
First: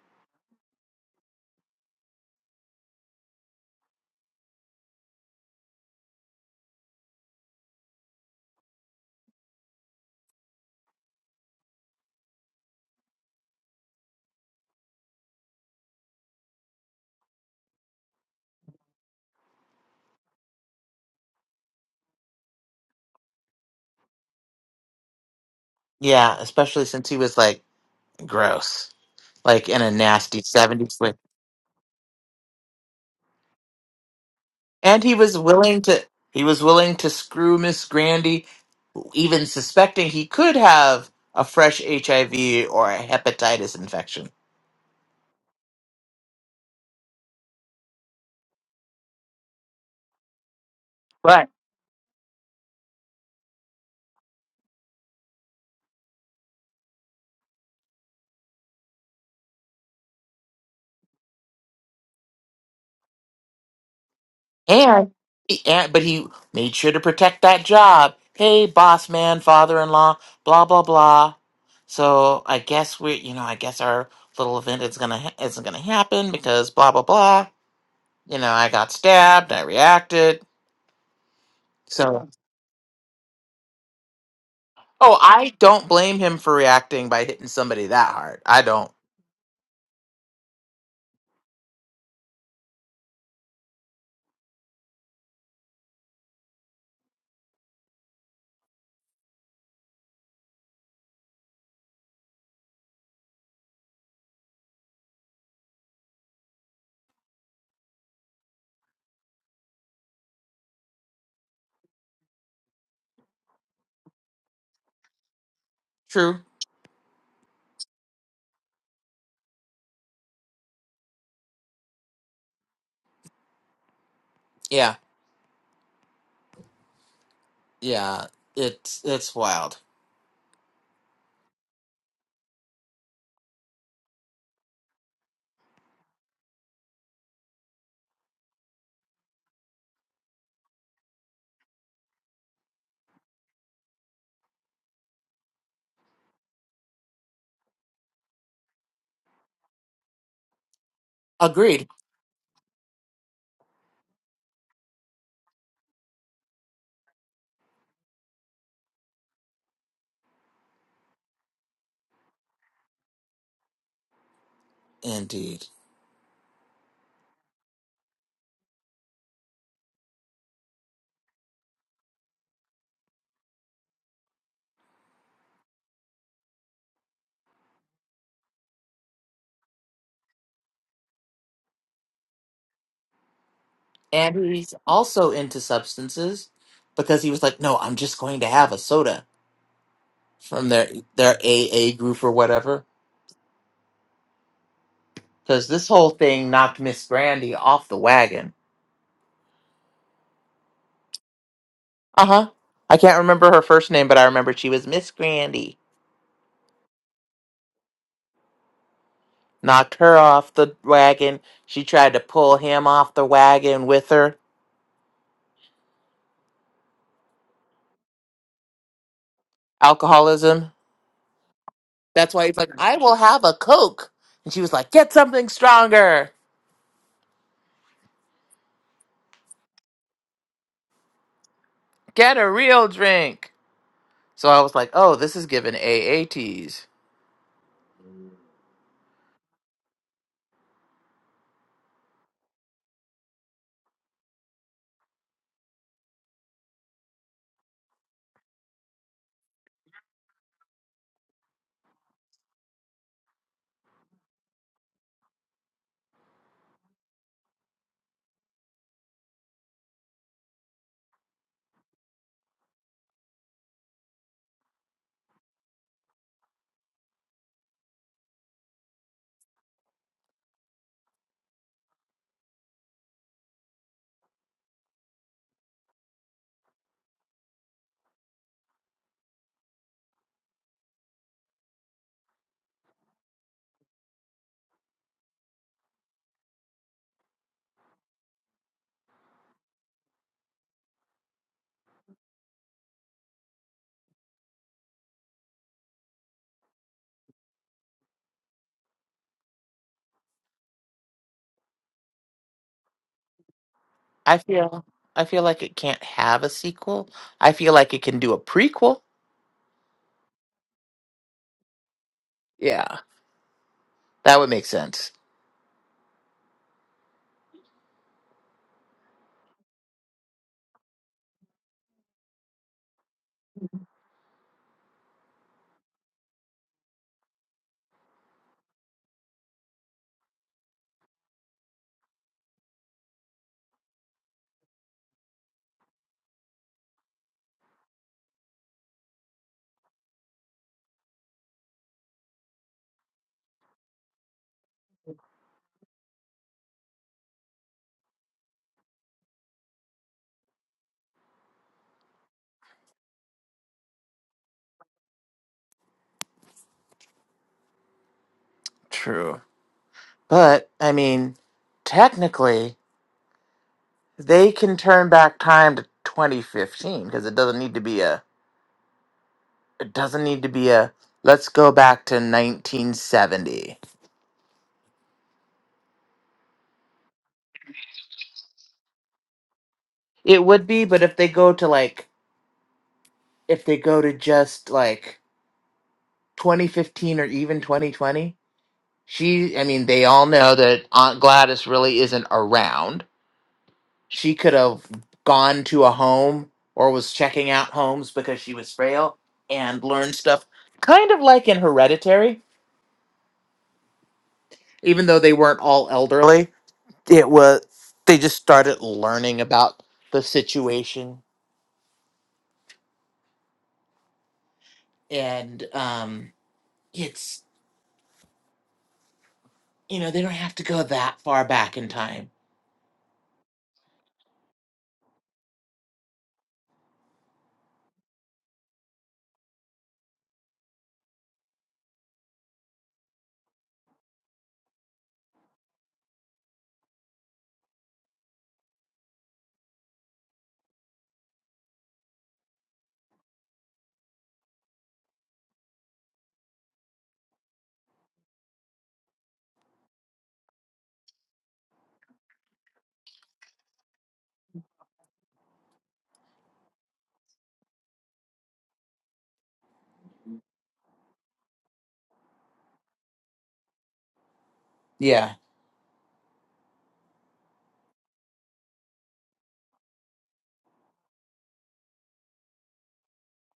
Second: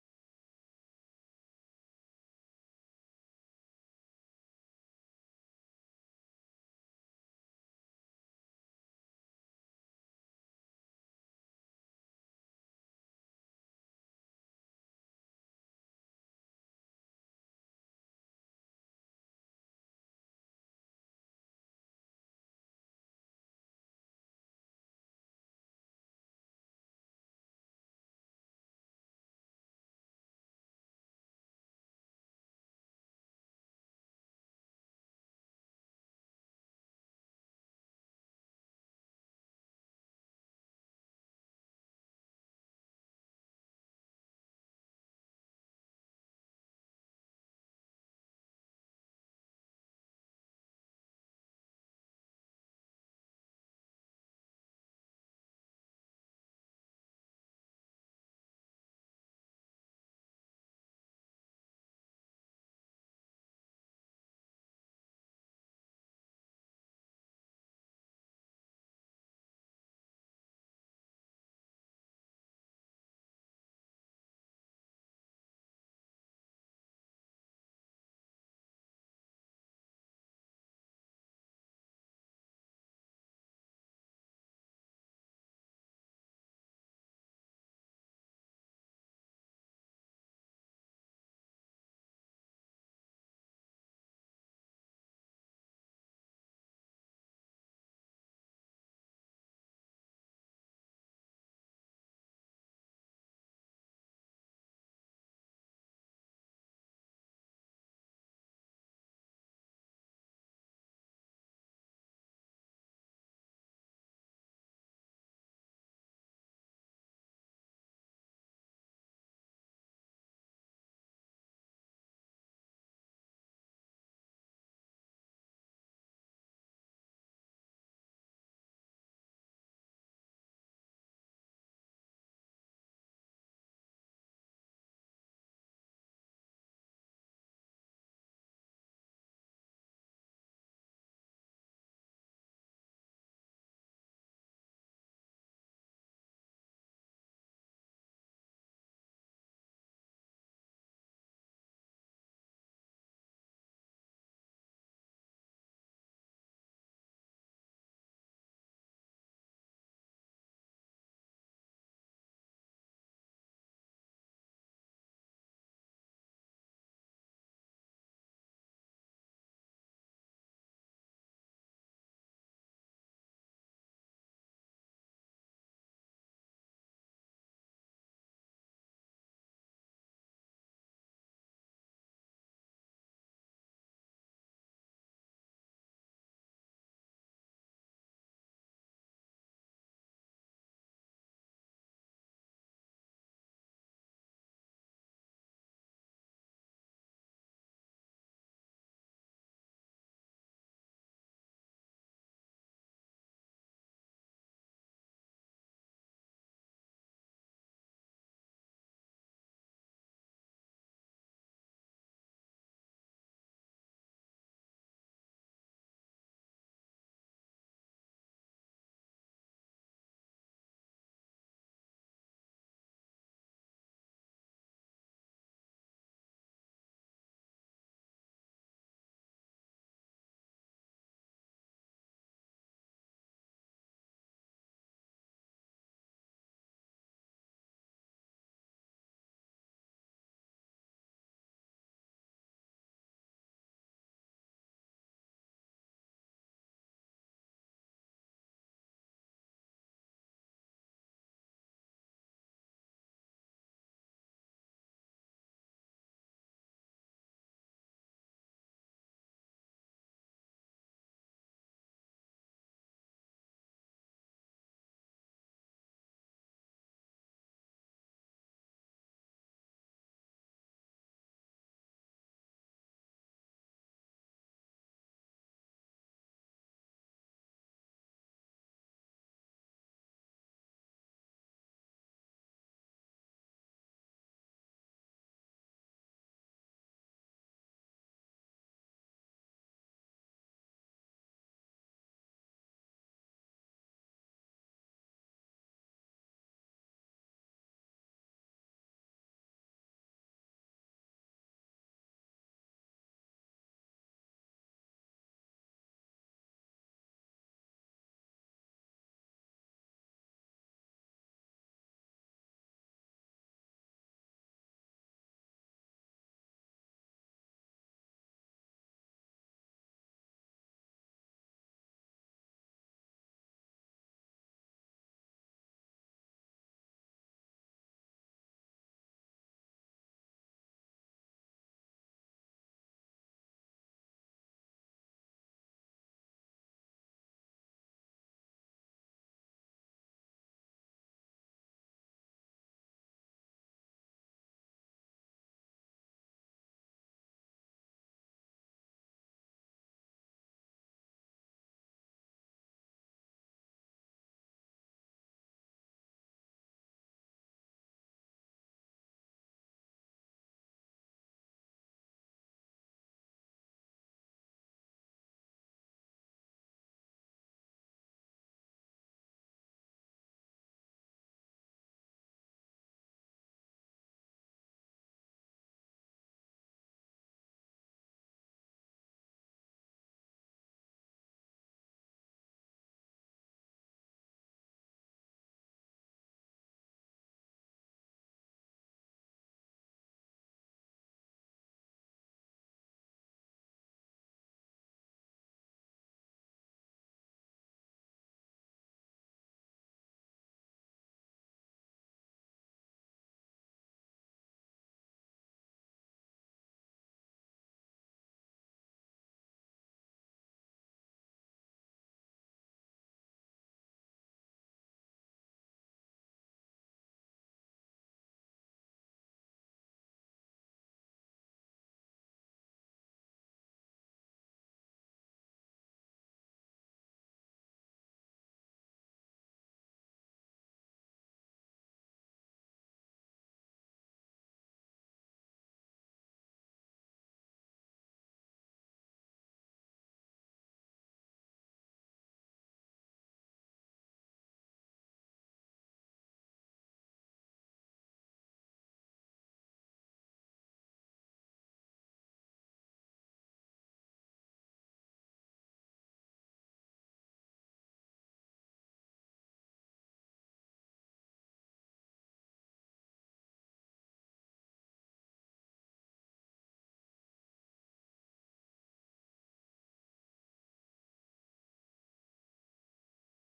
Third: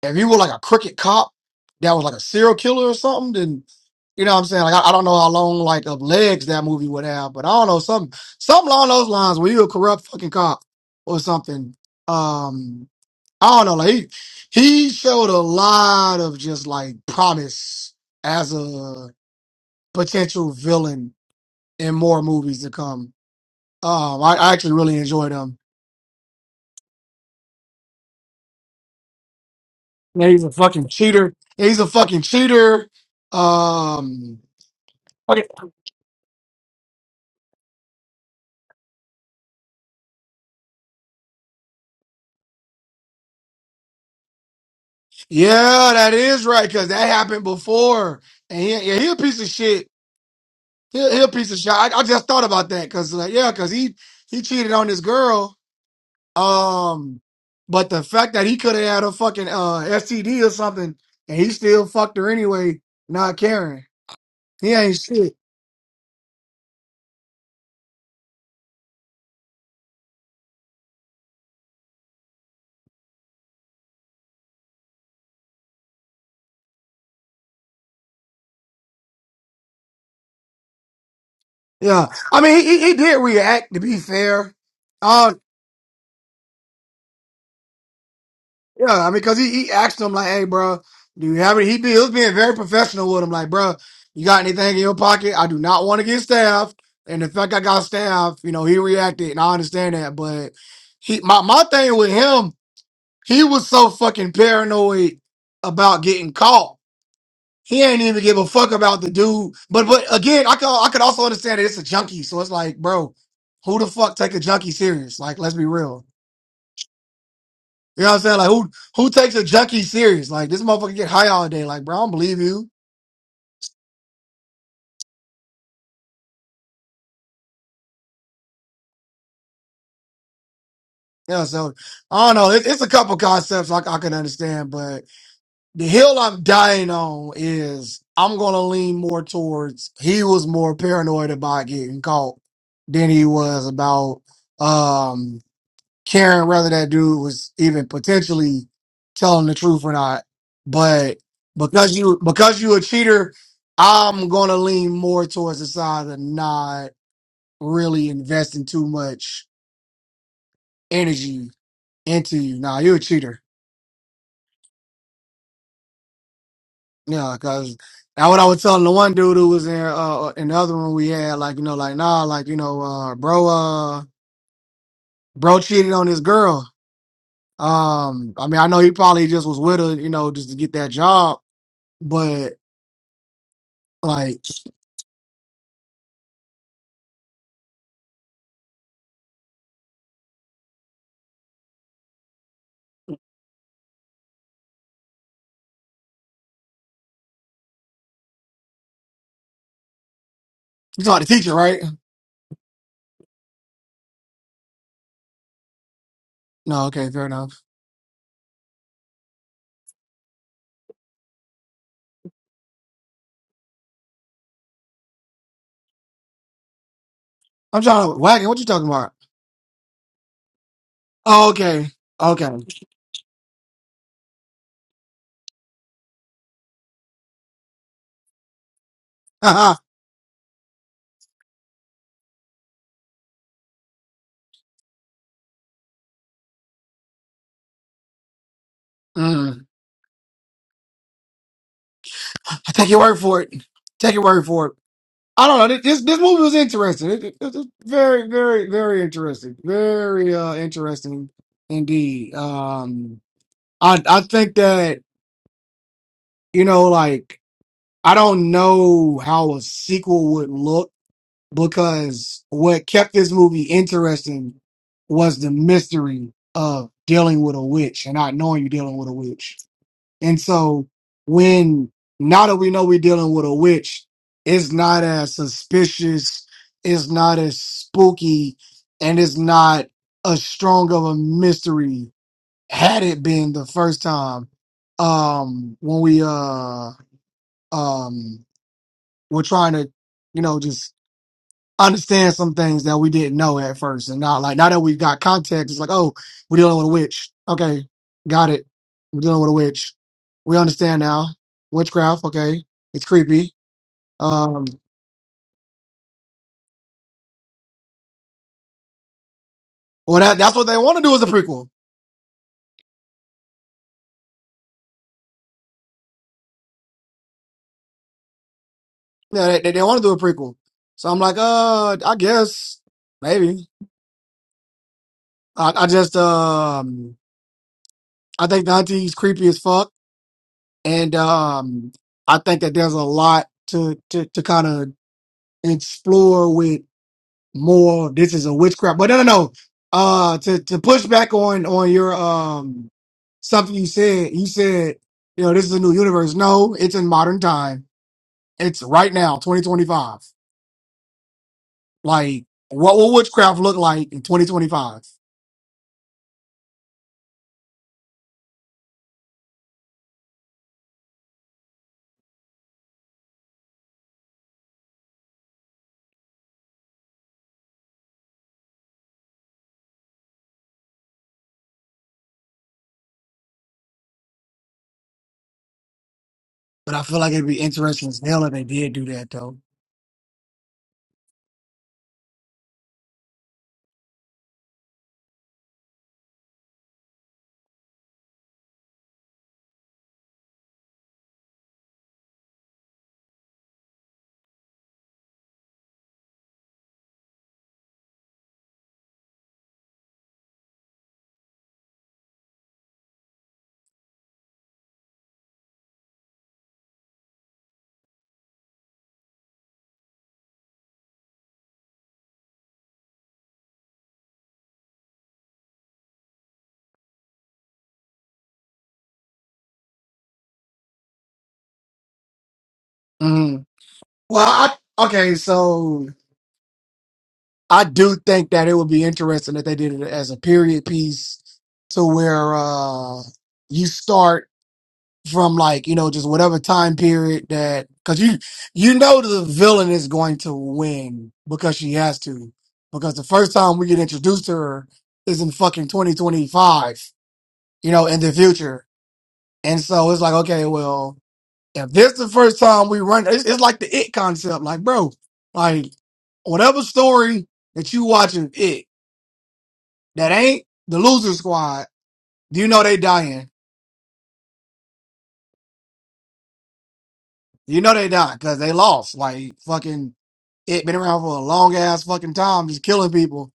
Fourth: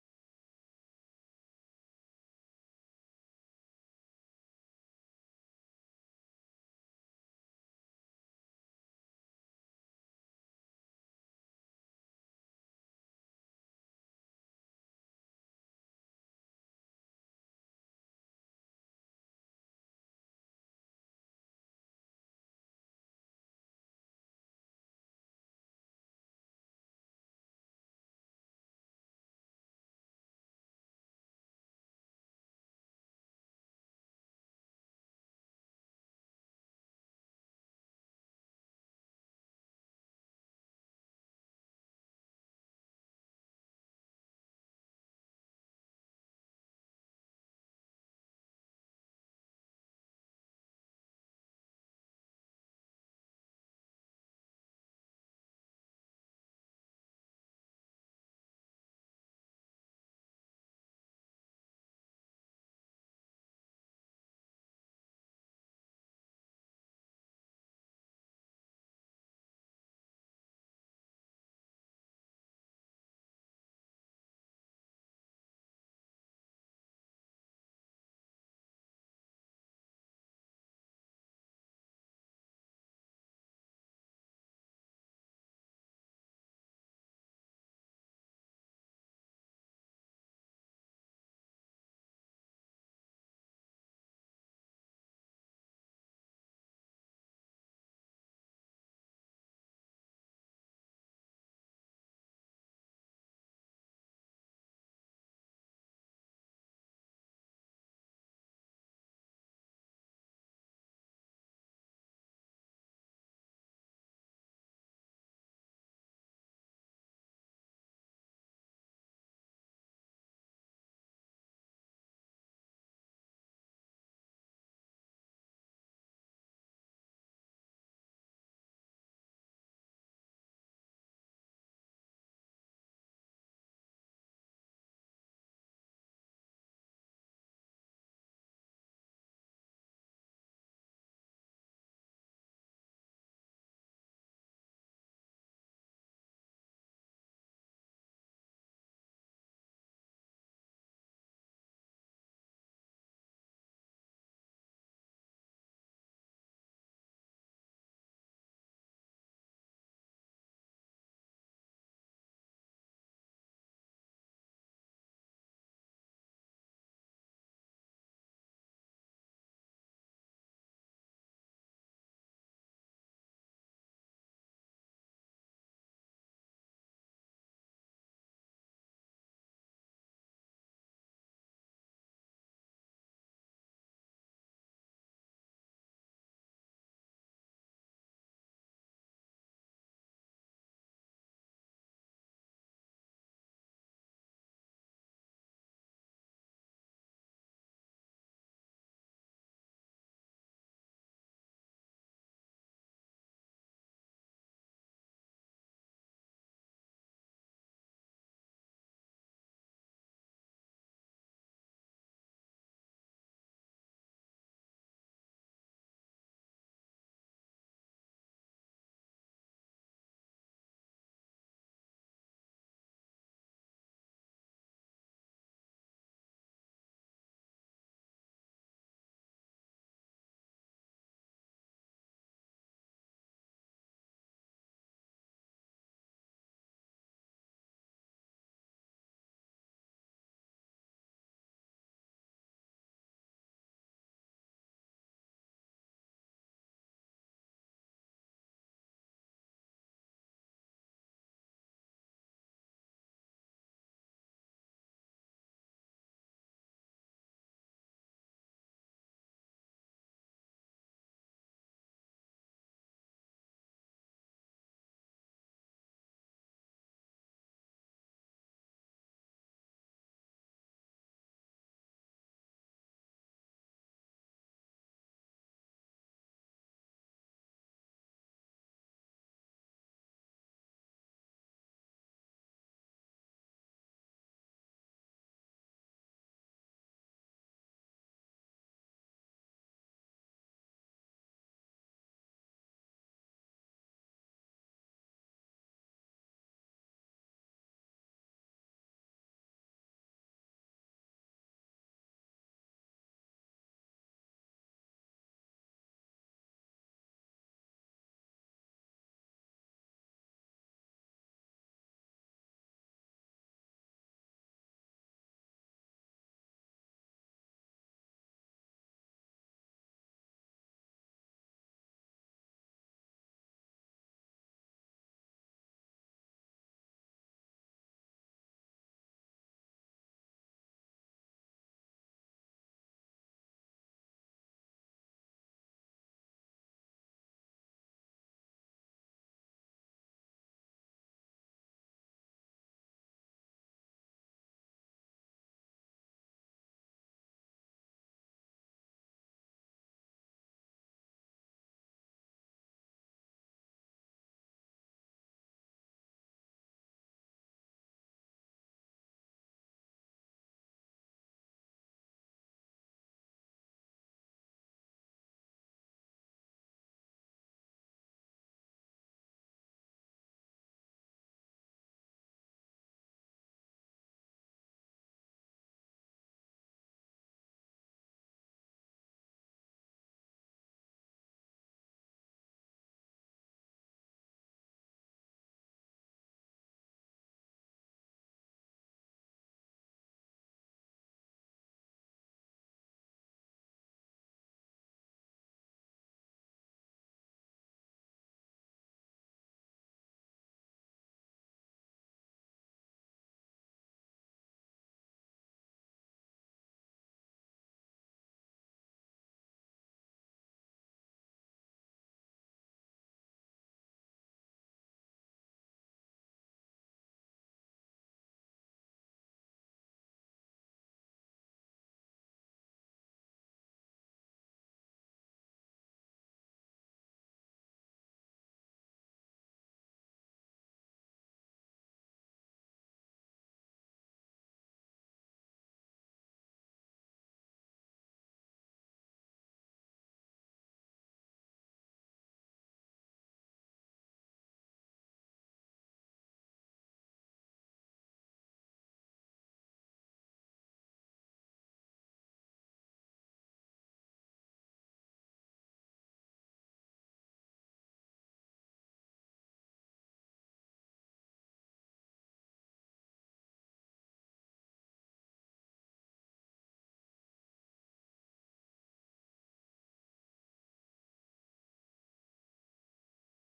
If you were like a crooked cop that was like a serial killer or something, then you know what I'm saying? Like I, I don't know how long like of legs that movie would have, but I don't know, something something along those lines where you a corrupt fucking cop or something. Um I don't know, like he, he showed a lot of just like promise as a potential villain in more movies to come. Um I, I actually really enjoyed him.
yeah especially since he was like gross like in a
Yeah,
nasty
he's a fucking
70s way
cheater. Yeah, He's a fucking cheater. Um
and he was willing to he was willing to screw miss grandy even suspecting he could have a fresh HIV or a hepatitis infection.
Yeah, that is right, because that happened before. And he, yeah, he a piece of shit. He, he a
Right.
piece of shit. I, I just thought about that, because like, yeah, because he he cheated on this girl. Um, but the fact that he could have had a fucking uh STD or something, and he still fucked her anyway, not caring. He ain't
And,
shit.
he- and but he made sure to protect that job. Hey, boss man, father-in-law, blah blah blah. So I guess we, you know, I guess our little event is gonna ha- isn't gonna happen because blah blah blah. You know, I got stabbed. I reacted.
Yeah,
So,
I mean, he he, he did react. To be fair,
oh,
Oh,
I don't blame him for reacting by hitting somebody that hard. I don't.
Yeah, I mean, because he, he asked him, like, hey, bro, do you have any? He, be, he was being very professional with him, like, bro, you got anything in your pocket? I do not want to get staffed. And the fact I got staffed, you know, he reacted, and I understand that. But he, my, my thing with him, he was so fucking paranoid about getting caught. He ain't even give a fuck about the dude. But but again, I could I could also understand that it's a junkie, so it's like, bro, who the fuck take a junkie serious? Like, let's be real.
True.
You know what I'm saying? Like who who takes a junkie serious? Like this motherfucker get high all day. Like bro, I don't believe you.
Yeah. Yeah. It's it's wild
You know, so I don't know. It, it's a couple concepts I, I can understand, but the hill I'm dying on is I'm gonna lean more towards he was more paranoid about getting caught than he was about um caring whether that dude was even potentially telling the truth or not. But
Agreed.
because you because you a cheater, I'm gonna lean more towards the side of nah. really investing too much energy into you. Nah, you're a cheater.
Indeed.
Yeah, cause now what I was telling the one dude who was in uh uh, in the other room we had, like, you know, like nah, like, you know, uh bro uh bro cheated on his girl. Um, I mean I know he probably just was with her, you know, just to get that job, but
And
like
he's also into substances because he was like, no, I'm just going to have a soda from their their AA group or whatever. Because this whole thing knocked Miss Grandy off the wagon.
you talking to teacher, right?
Uh huh. I can't remember her first name, but I remember she was Miss Grandy.
No, okay, fair enough.
Knocked her off the wagon. She tried to pull him off the wagon with her.
I'm trying to wagon, what you talking about?
Alcoholism.
Oh, okay.
That's why
Okay.
he's like, I will have a Coke. And she was like, get something stronger. Get a real drink. So I was like, oh, this is given AATs.
mm. I take your word for it. Take your word for it. I don't know. This this movie was interesting. It, it, it was very, very, very interesting. Very uh, interesting indeed. Um, I I think that you know, like I don't know how a sequel would look because what kept this movie interesting was the mystery of dealing with a witch and not knowing you're dealing with a witch. And so when now that we know we're dealing with a witch, it's not as suspicious, it's not as spooky, and it's not as strong of a mystery had it been the first time um when we uh um were trying to you know just understand some things that we didn't know at first. And now, like, now that we've got context, it's like, oh, we're dealing with a witch. Okay, got it. We're dealing with a witch. We understand now. Witchcraft, okay. It's creepy.
I
Um,
feel I feel like it can't have a sequel. I feel like it can do a prequel.
well, that, that's what they want to do is a prequel.
Yeah, that would make sense.
Yeah, they, they, they want to do a prequel. So I'm like, uh, I guess, maybe. I, I just, um, I think the auntie's creepy as fuck. And, um, I think that there's a lot to, to, to kind of explore with more this is a witchcraft but no no no uh to to push back on on your um something you said you said you know this is a new universe no it's in modern time it's right now 2025 like what will witchcraft look like in 2025
True. But I mean, technically, they can turn back time to 2015 because it doesn't need to be a it doesn't need to be a let's go back to 1970.
but i feel like it'd be interesting as hell if they did do that though
It would be, but if they go to like if they go to just like 2015 or even 2020 She, I mean, they all know that Aunt Gladys really isn't around. She could have gone to a home or was checking out homes because she was frail and learned stuff, kind of like in Hereditary, even though they weren't all elderly. It was, they just started learning about the situation. And um, it's, you know, they don't have to go that far back in time.
hmm well i okay so i do think that it would be interesting if they did it as a period piece to where uh you start from like you know just whatever time period that because you you know the villain is going to win because she has to because the first time we get introduced to her is in fucking 2025 you know in the future and so it's like okay well if this the first time we run it's, it's like the it concept like bro like whatever story that you watching it that ain't the loser squad do you know they dying
Yeah.
You know they not because they lost. Like fucking, it been around for a long ass fucking time, just killing people,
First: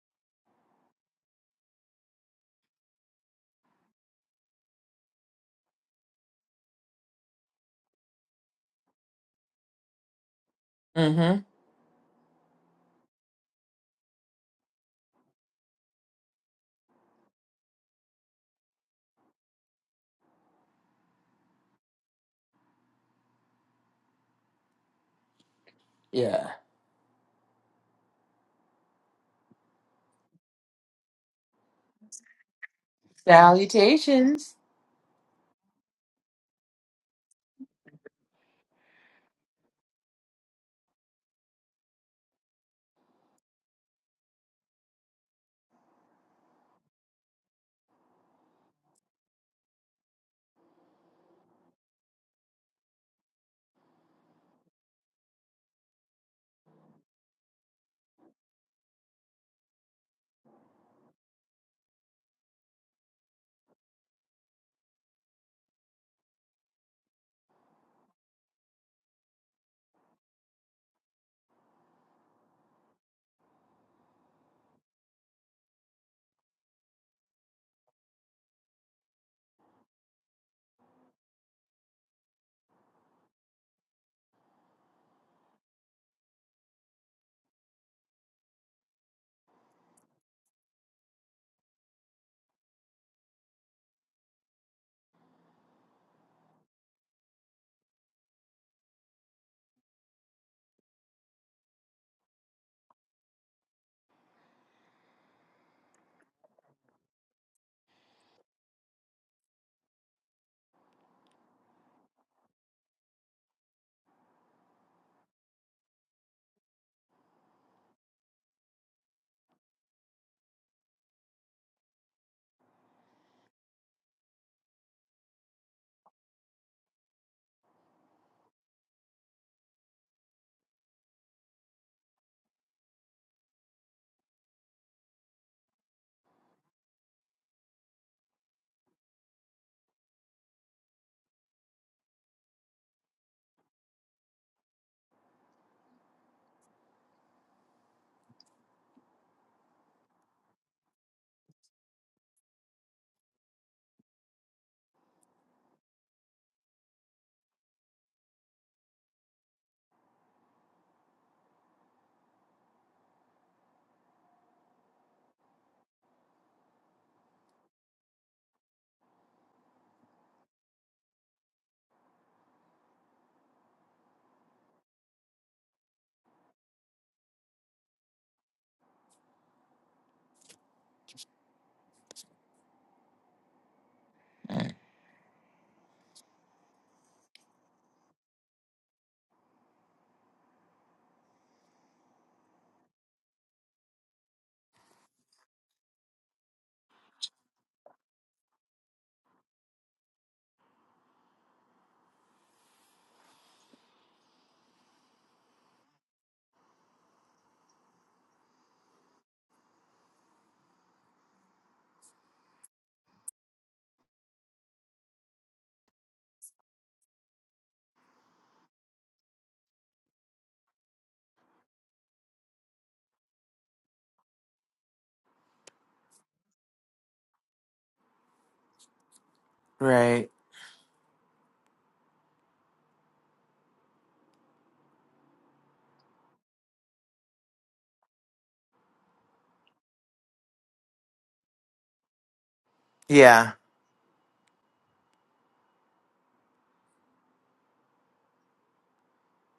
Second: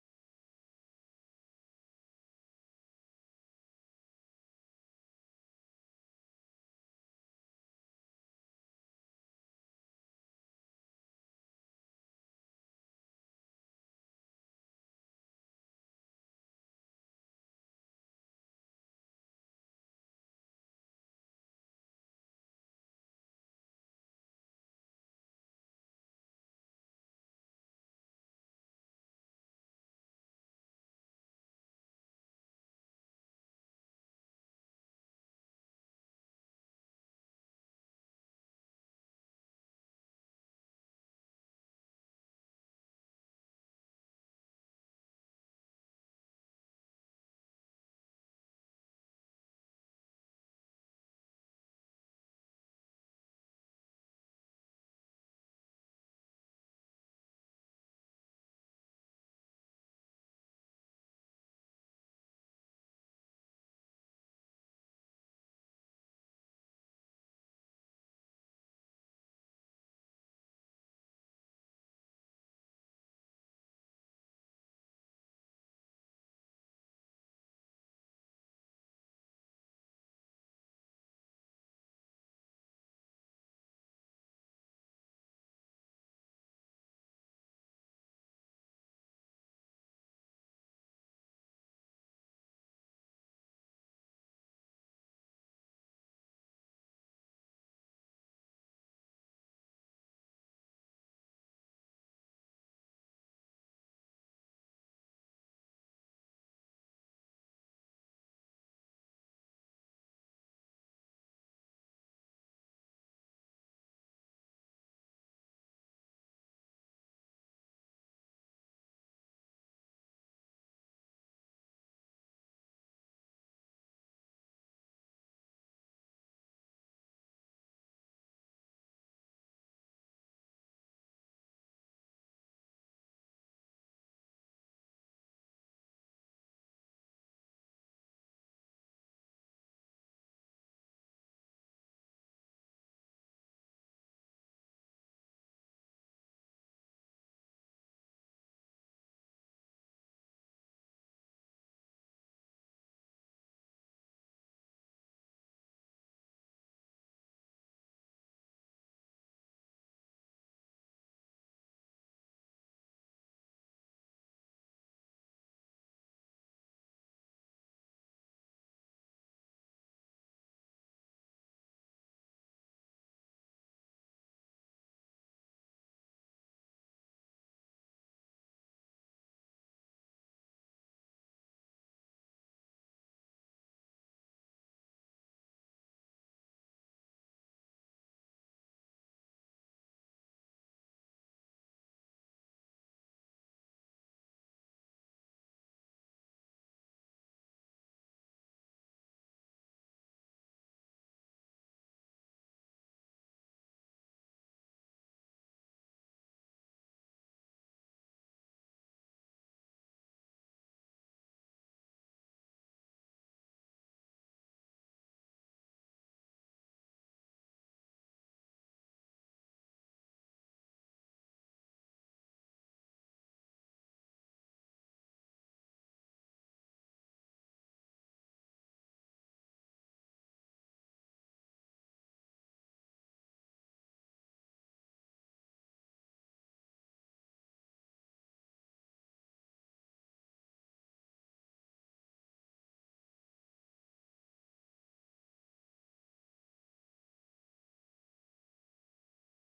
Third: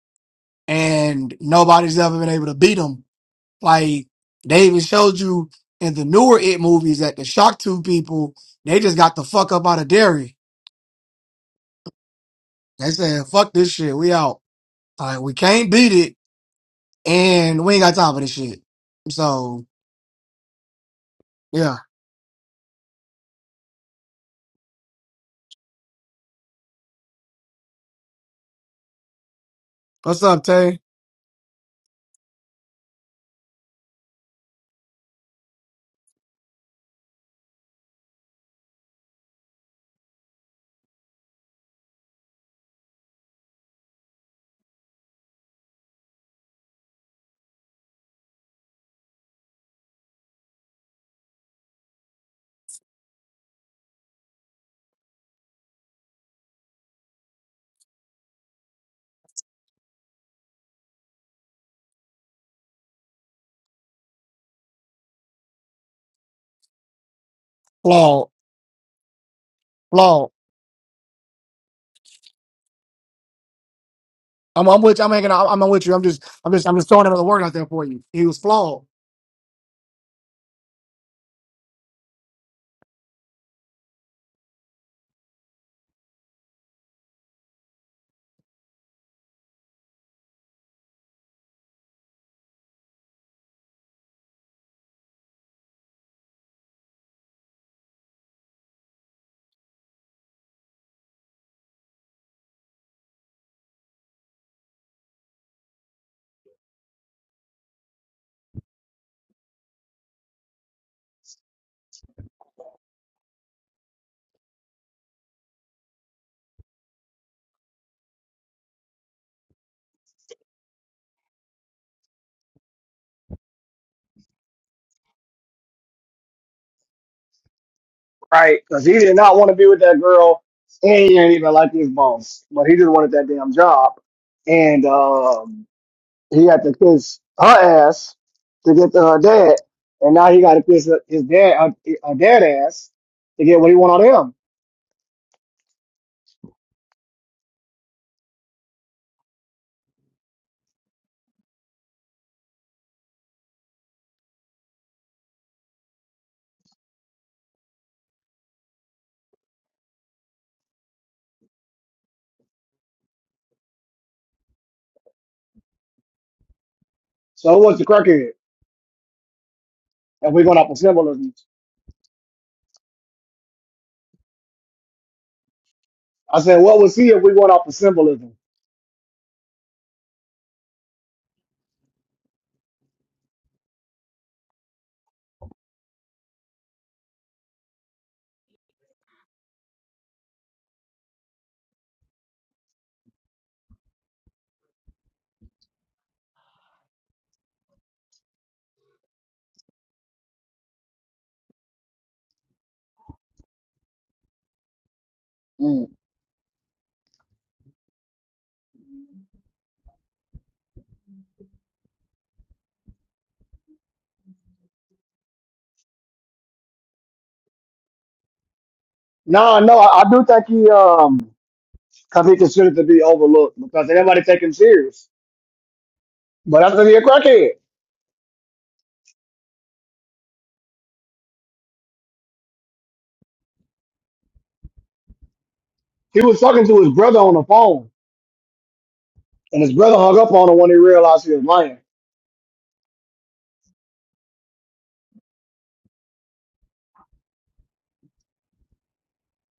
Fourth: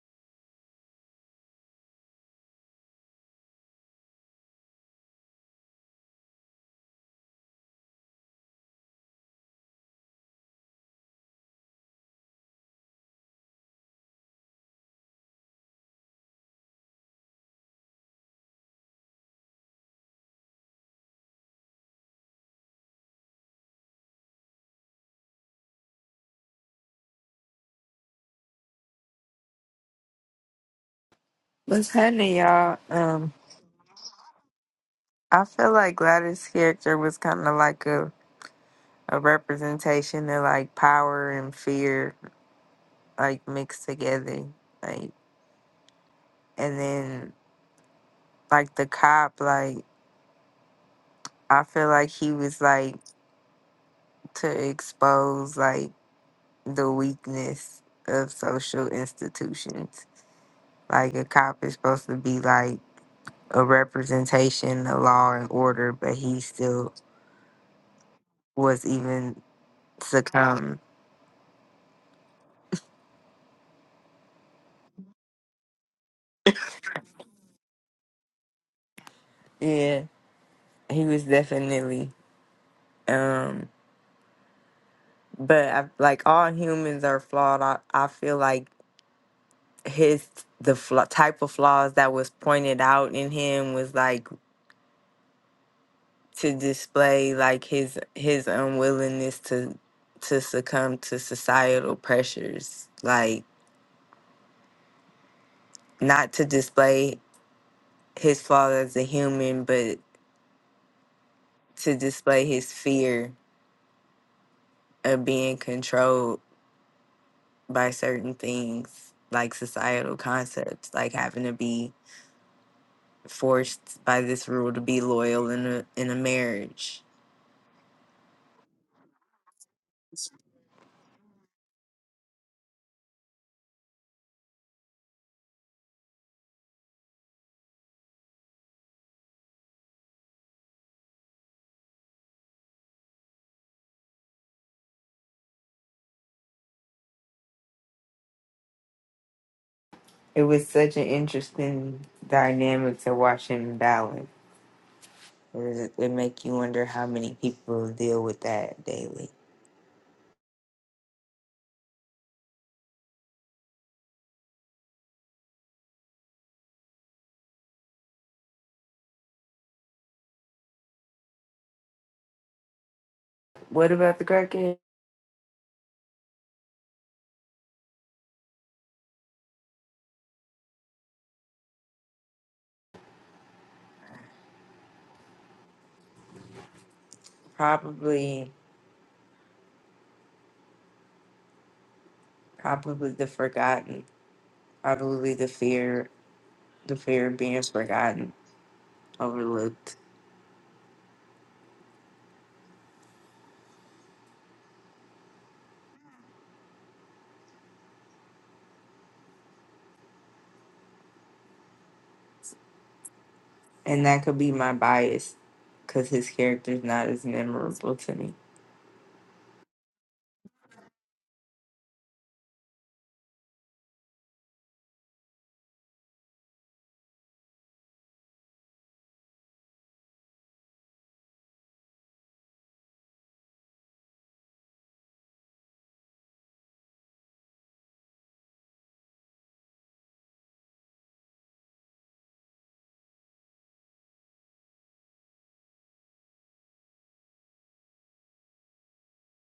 and nobody's ever been able to beat them. Like they even showed you in the newer it movies that the shock two people they just got the fuck up out of dairy.
Mm hmm.
They said fuck this shit, we out. Like we can't beat it, and we ain't got time for this shit. So yeah,
Yeah.
what's up, Tay?
What's happening, y'all? Um,
Salutations.
I feel like Gladys' character was kind of like a, a representation of like power and fear, like mixed together. Like, and then like the cop, like I feel like he was like to expose like the weakness of social institutions. Like a cop is supposed to be like a representation of law and order, but he still
Flawed,
was even
flawed.
succumb.
I'm, I'm with you. I'm hanging out. I'm, I'm with you. I'm just, I'm just, I'm just throwing another word out there for you. He was flawed.
Yeah. he was definitely um but I, like all humans are flawed I, I feel like his the flaw, type of flaws that was pointed out in him was like to display like his his unwillingness to to succumb to societal pressures like not to display his flaws as a human but to display his fear of being controlled by certain things like societal concepts like having to be forced by this rule to be loyal in a in a marriage.
right? Because he did not want to be with that girl, and he didn't even like his boss, but he just wanted that damn job, and um, he had to kiss her ass to get to her dad, and now he got to kiss his dad, her, her dad ass, to get what he wanted of him.
It was such an interesting dynamic to watch and balance. It, was- it make you wonder how many people deal with that daily.
So yeah, and we,
What about the crackhead?
I said,
Mm.
Probably, probably the forgotten. Probably the fear, the fear of being forgotten, overlooked,
mm.
and that could be my bias, because his character's not as memorable to me.
no, no, I, I do think he um because he considered to be overlooked because everybody take him serious. But I said he a crackhead,
Right.
he was talking to his brother on the phone, and his brother hung up on him when he realized he was lying.
Yeah.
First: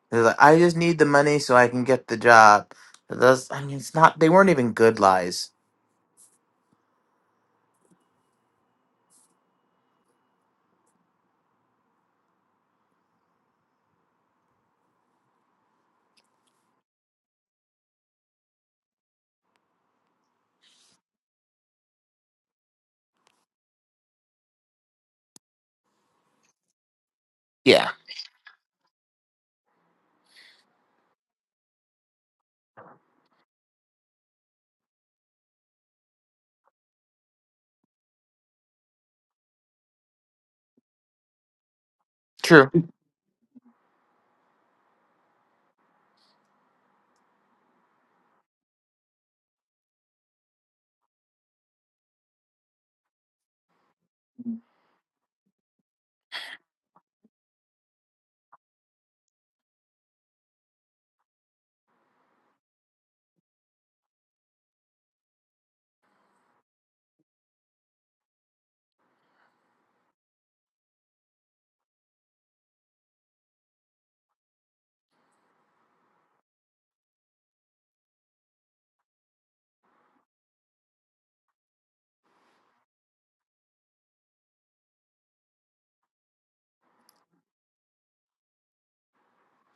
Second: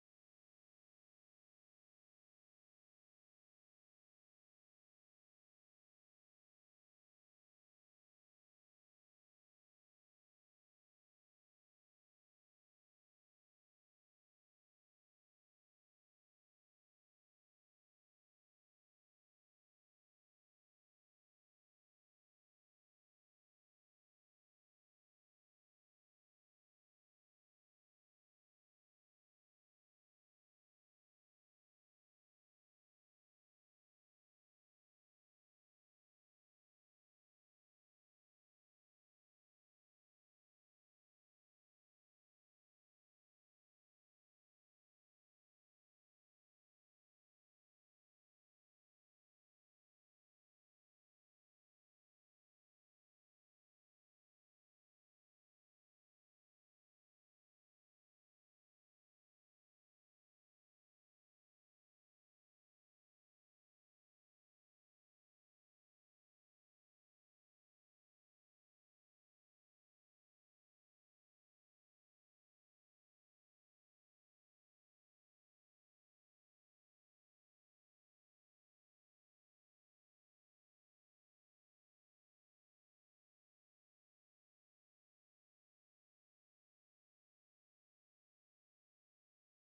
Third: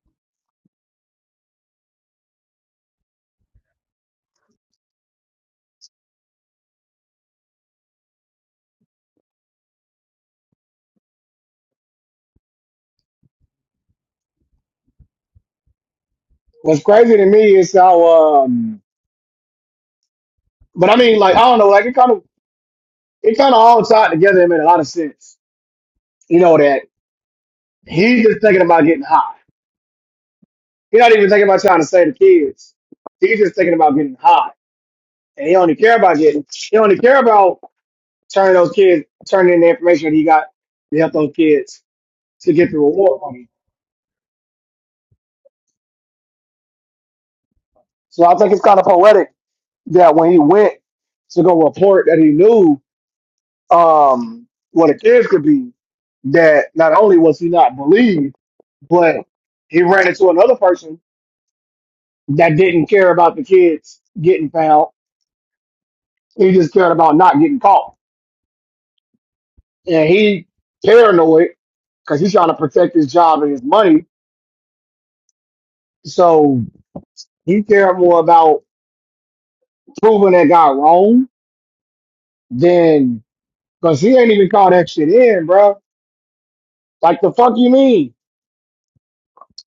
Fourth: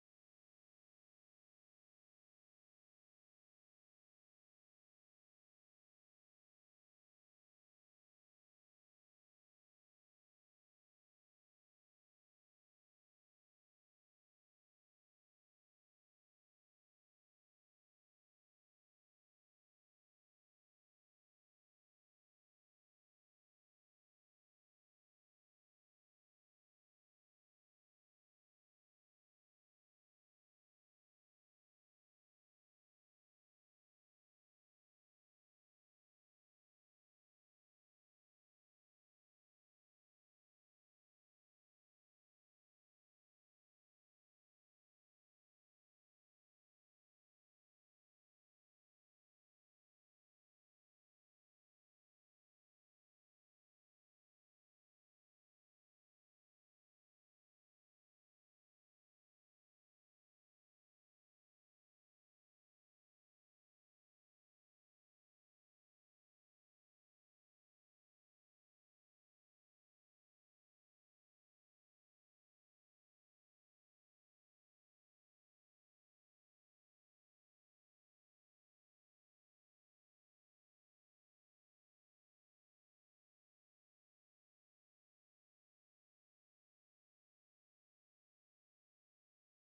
They're like, I just need the money so I can get the job. Those, I mean, it's not. They weren't even good lies.
What's crazy to me is how um, but I mean, like I don't know, like it kind of it kind of all tied together and made a lot of sense. You know, that
Yeah,
he's just thinking about getting high. He's not even thinking about trying to save the kids. He's just thinking about getting high. And he only care about getting, he only care about turning those kids, turning in the information that he got to help those kids to get
true,
the reward money. So I think it's kind of poetic that when he went to go report that he knew um, what the kids could be, that not only was he not believed, but he ran into another person that didn't care about the kids getting found. He just cared about not getting caught. And he paranoid because he's trying to protect his job and his money. So he cared more about proving that guy wrong than because he ain't even caught that shit in, bro. Like the fuck you mean?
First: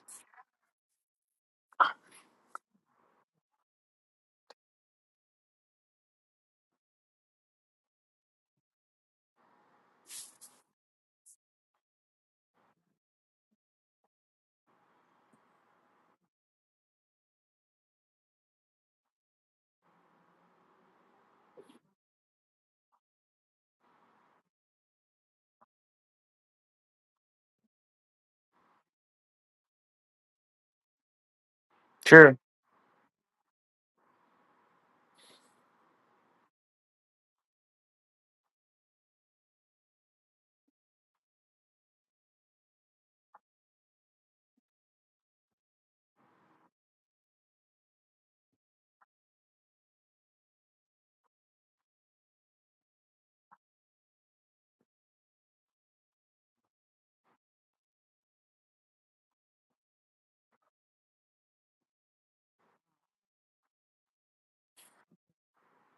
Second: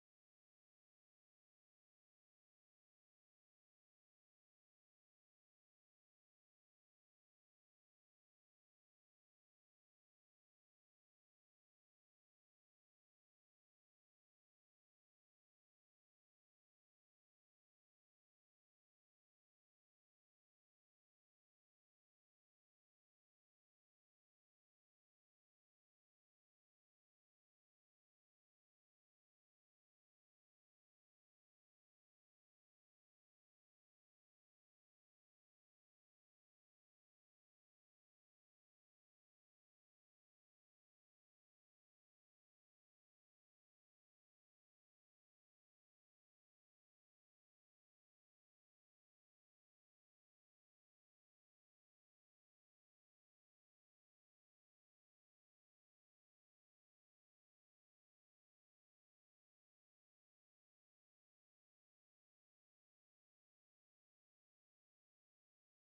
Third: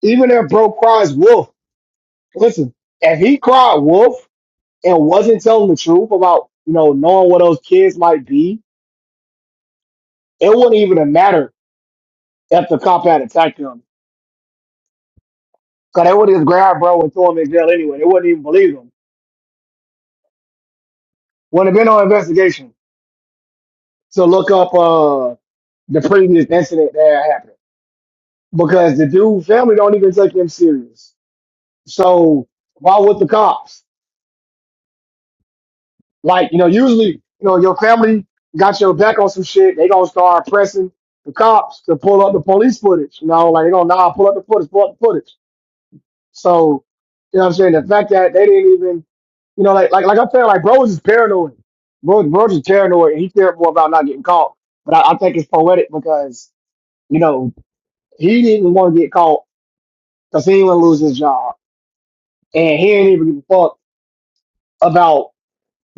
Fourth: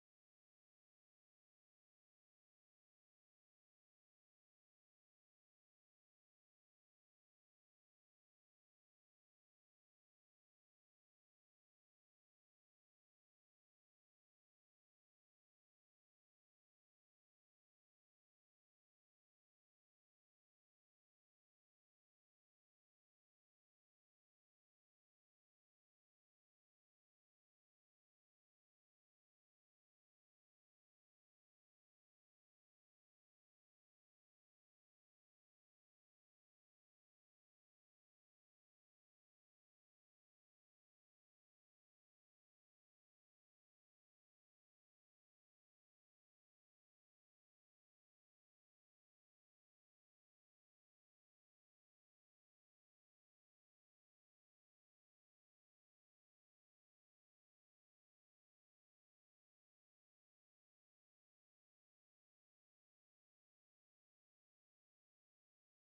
Even if bro cries wolf, listen, if he cried wolf and wasn't telling the truth about, you know, knowing what those kids might be, it wouldn't even have mattered if the cop had attacked him Cause they would have just grabbed bro and throw him in jail anyway. They wouldn't even believe him. Wouldn't have been no investigation to look up uh the previous incident that happened. Because the dude family don't even take him serious.
true.
So why would the cops? Like, you know, usually, you know, your family got your back on some shit, they gonna start pressing the cops to pull up the police footage. You know, like they gonna nah pull up the footage, pull up the footage. So, you know what I'm saying? The fact that they didn't even You know, like like like I'm saying, like bros is paranoid. Bro, bros is paranoid, and he cared more about not getting caught. But I, I think it's poetic because you know he didn't want to get caught because he didn't want to lose his job, and he didn't even give a fuck about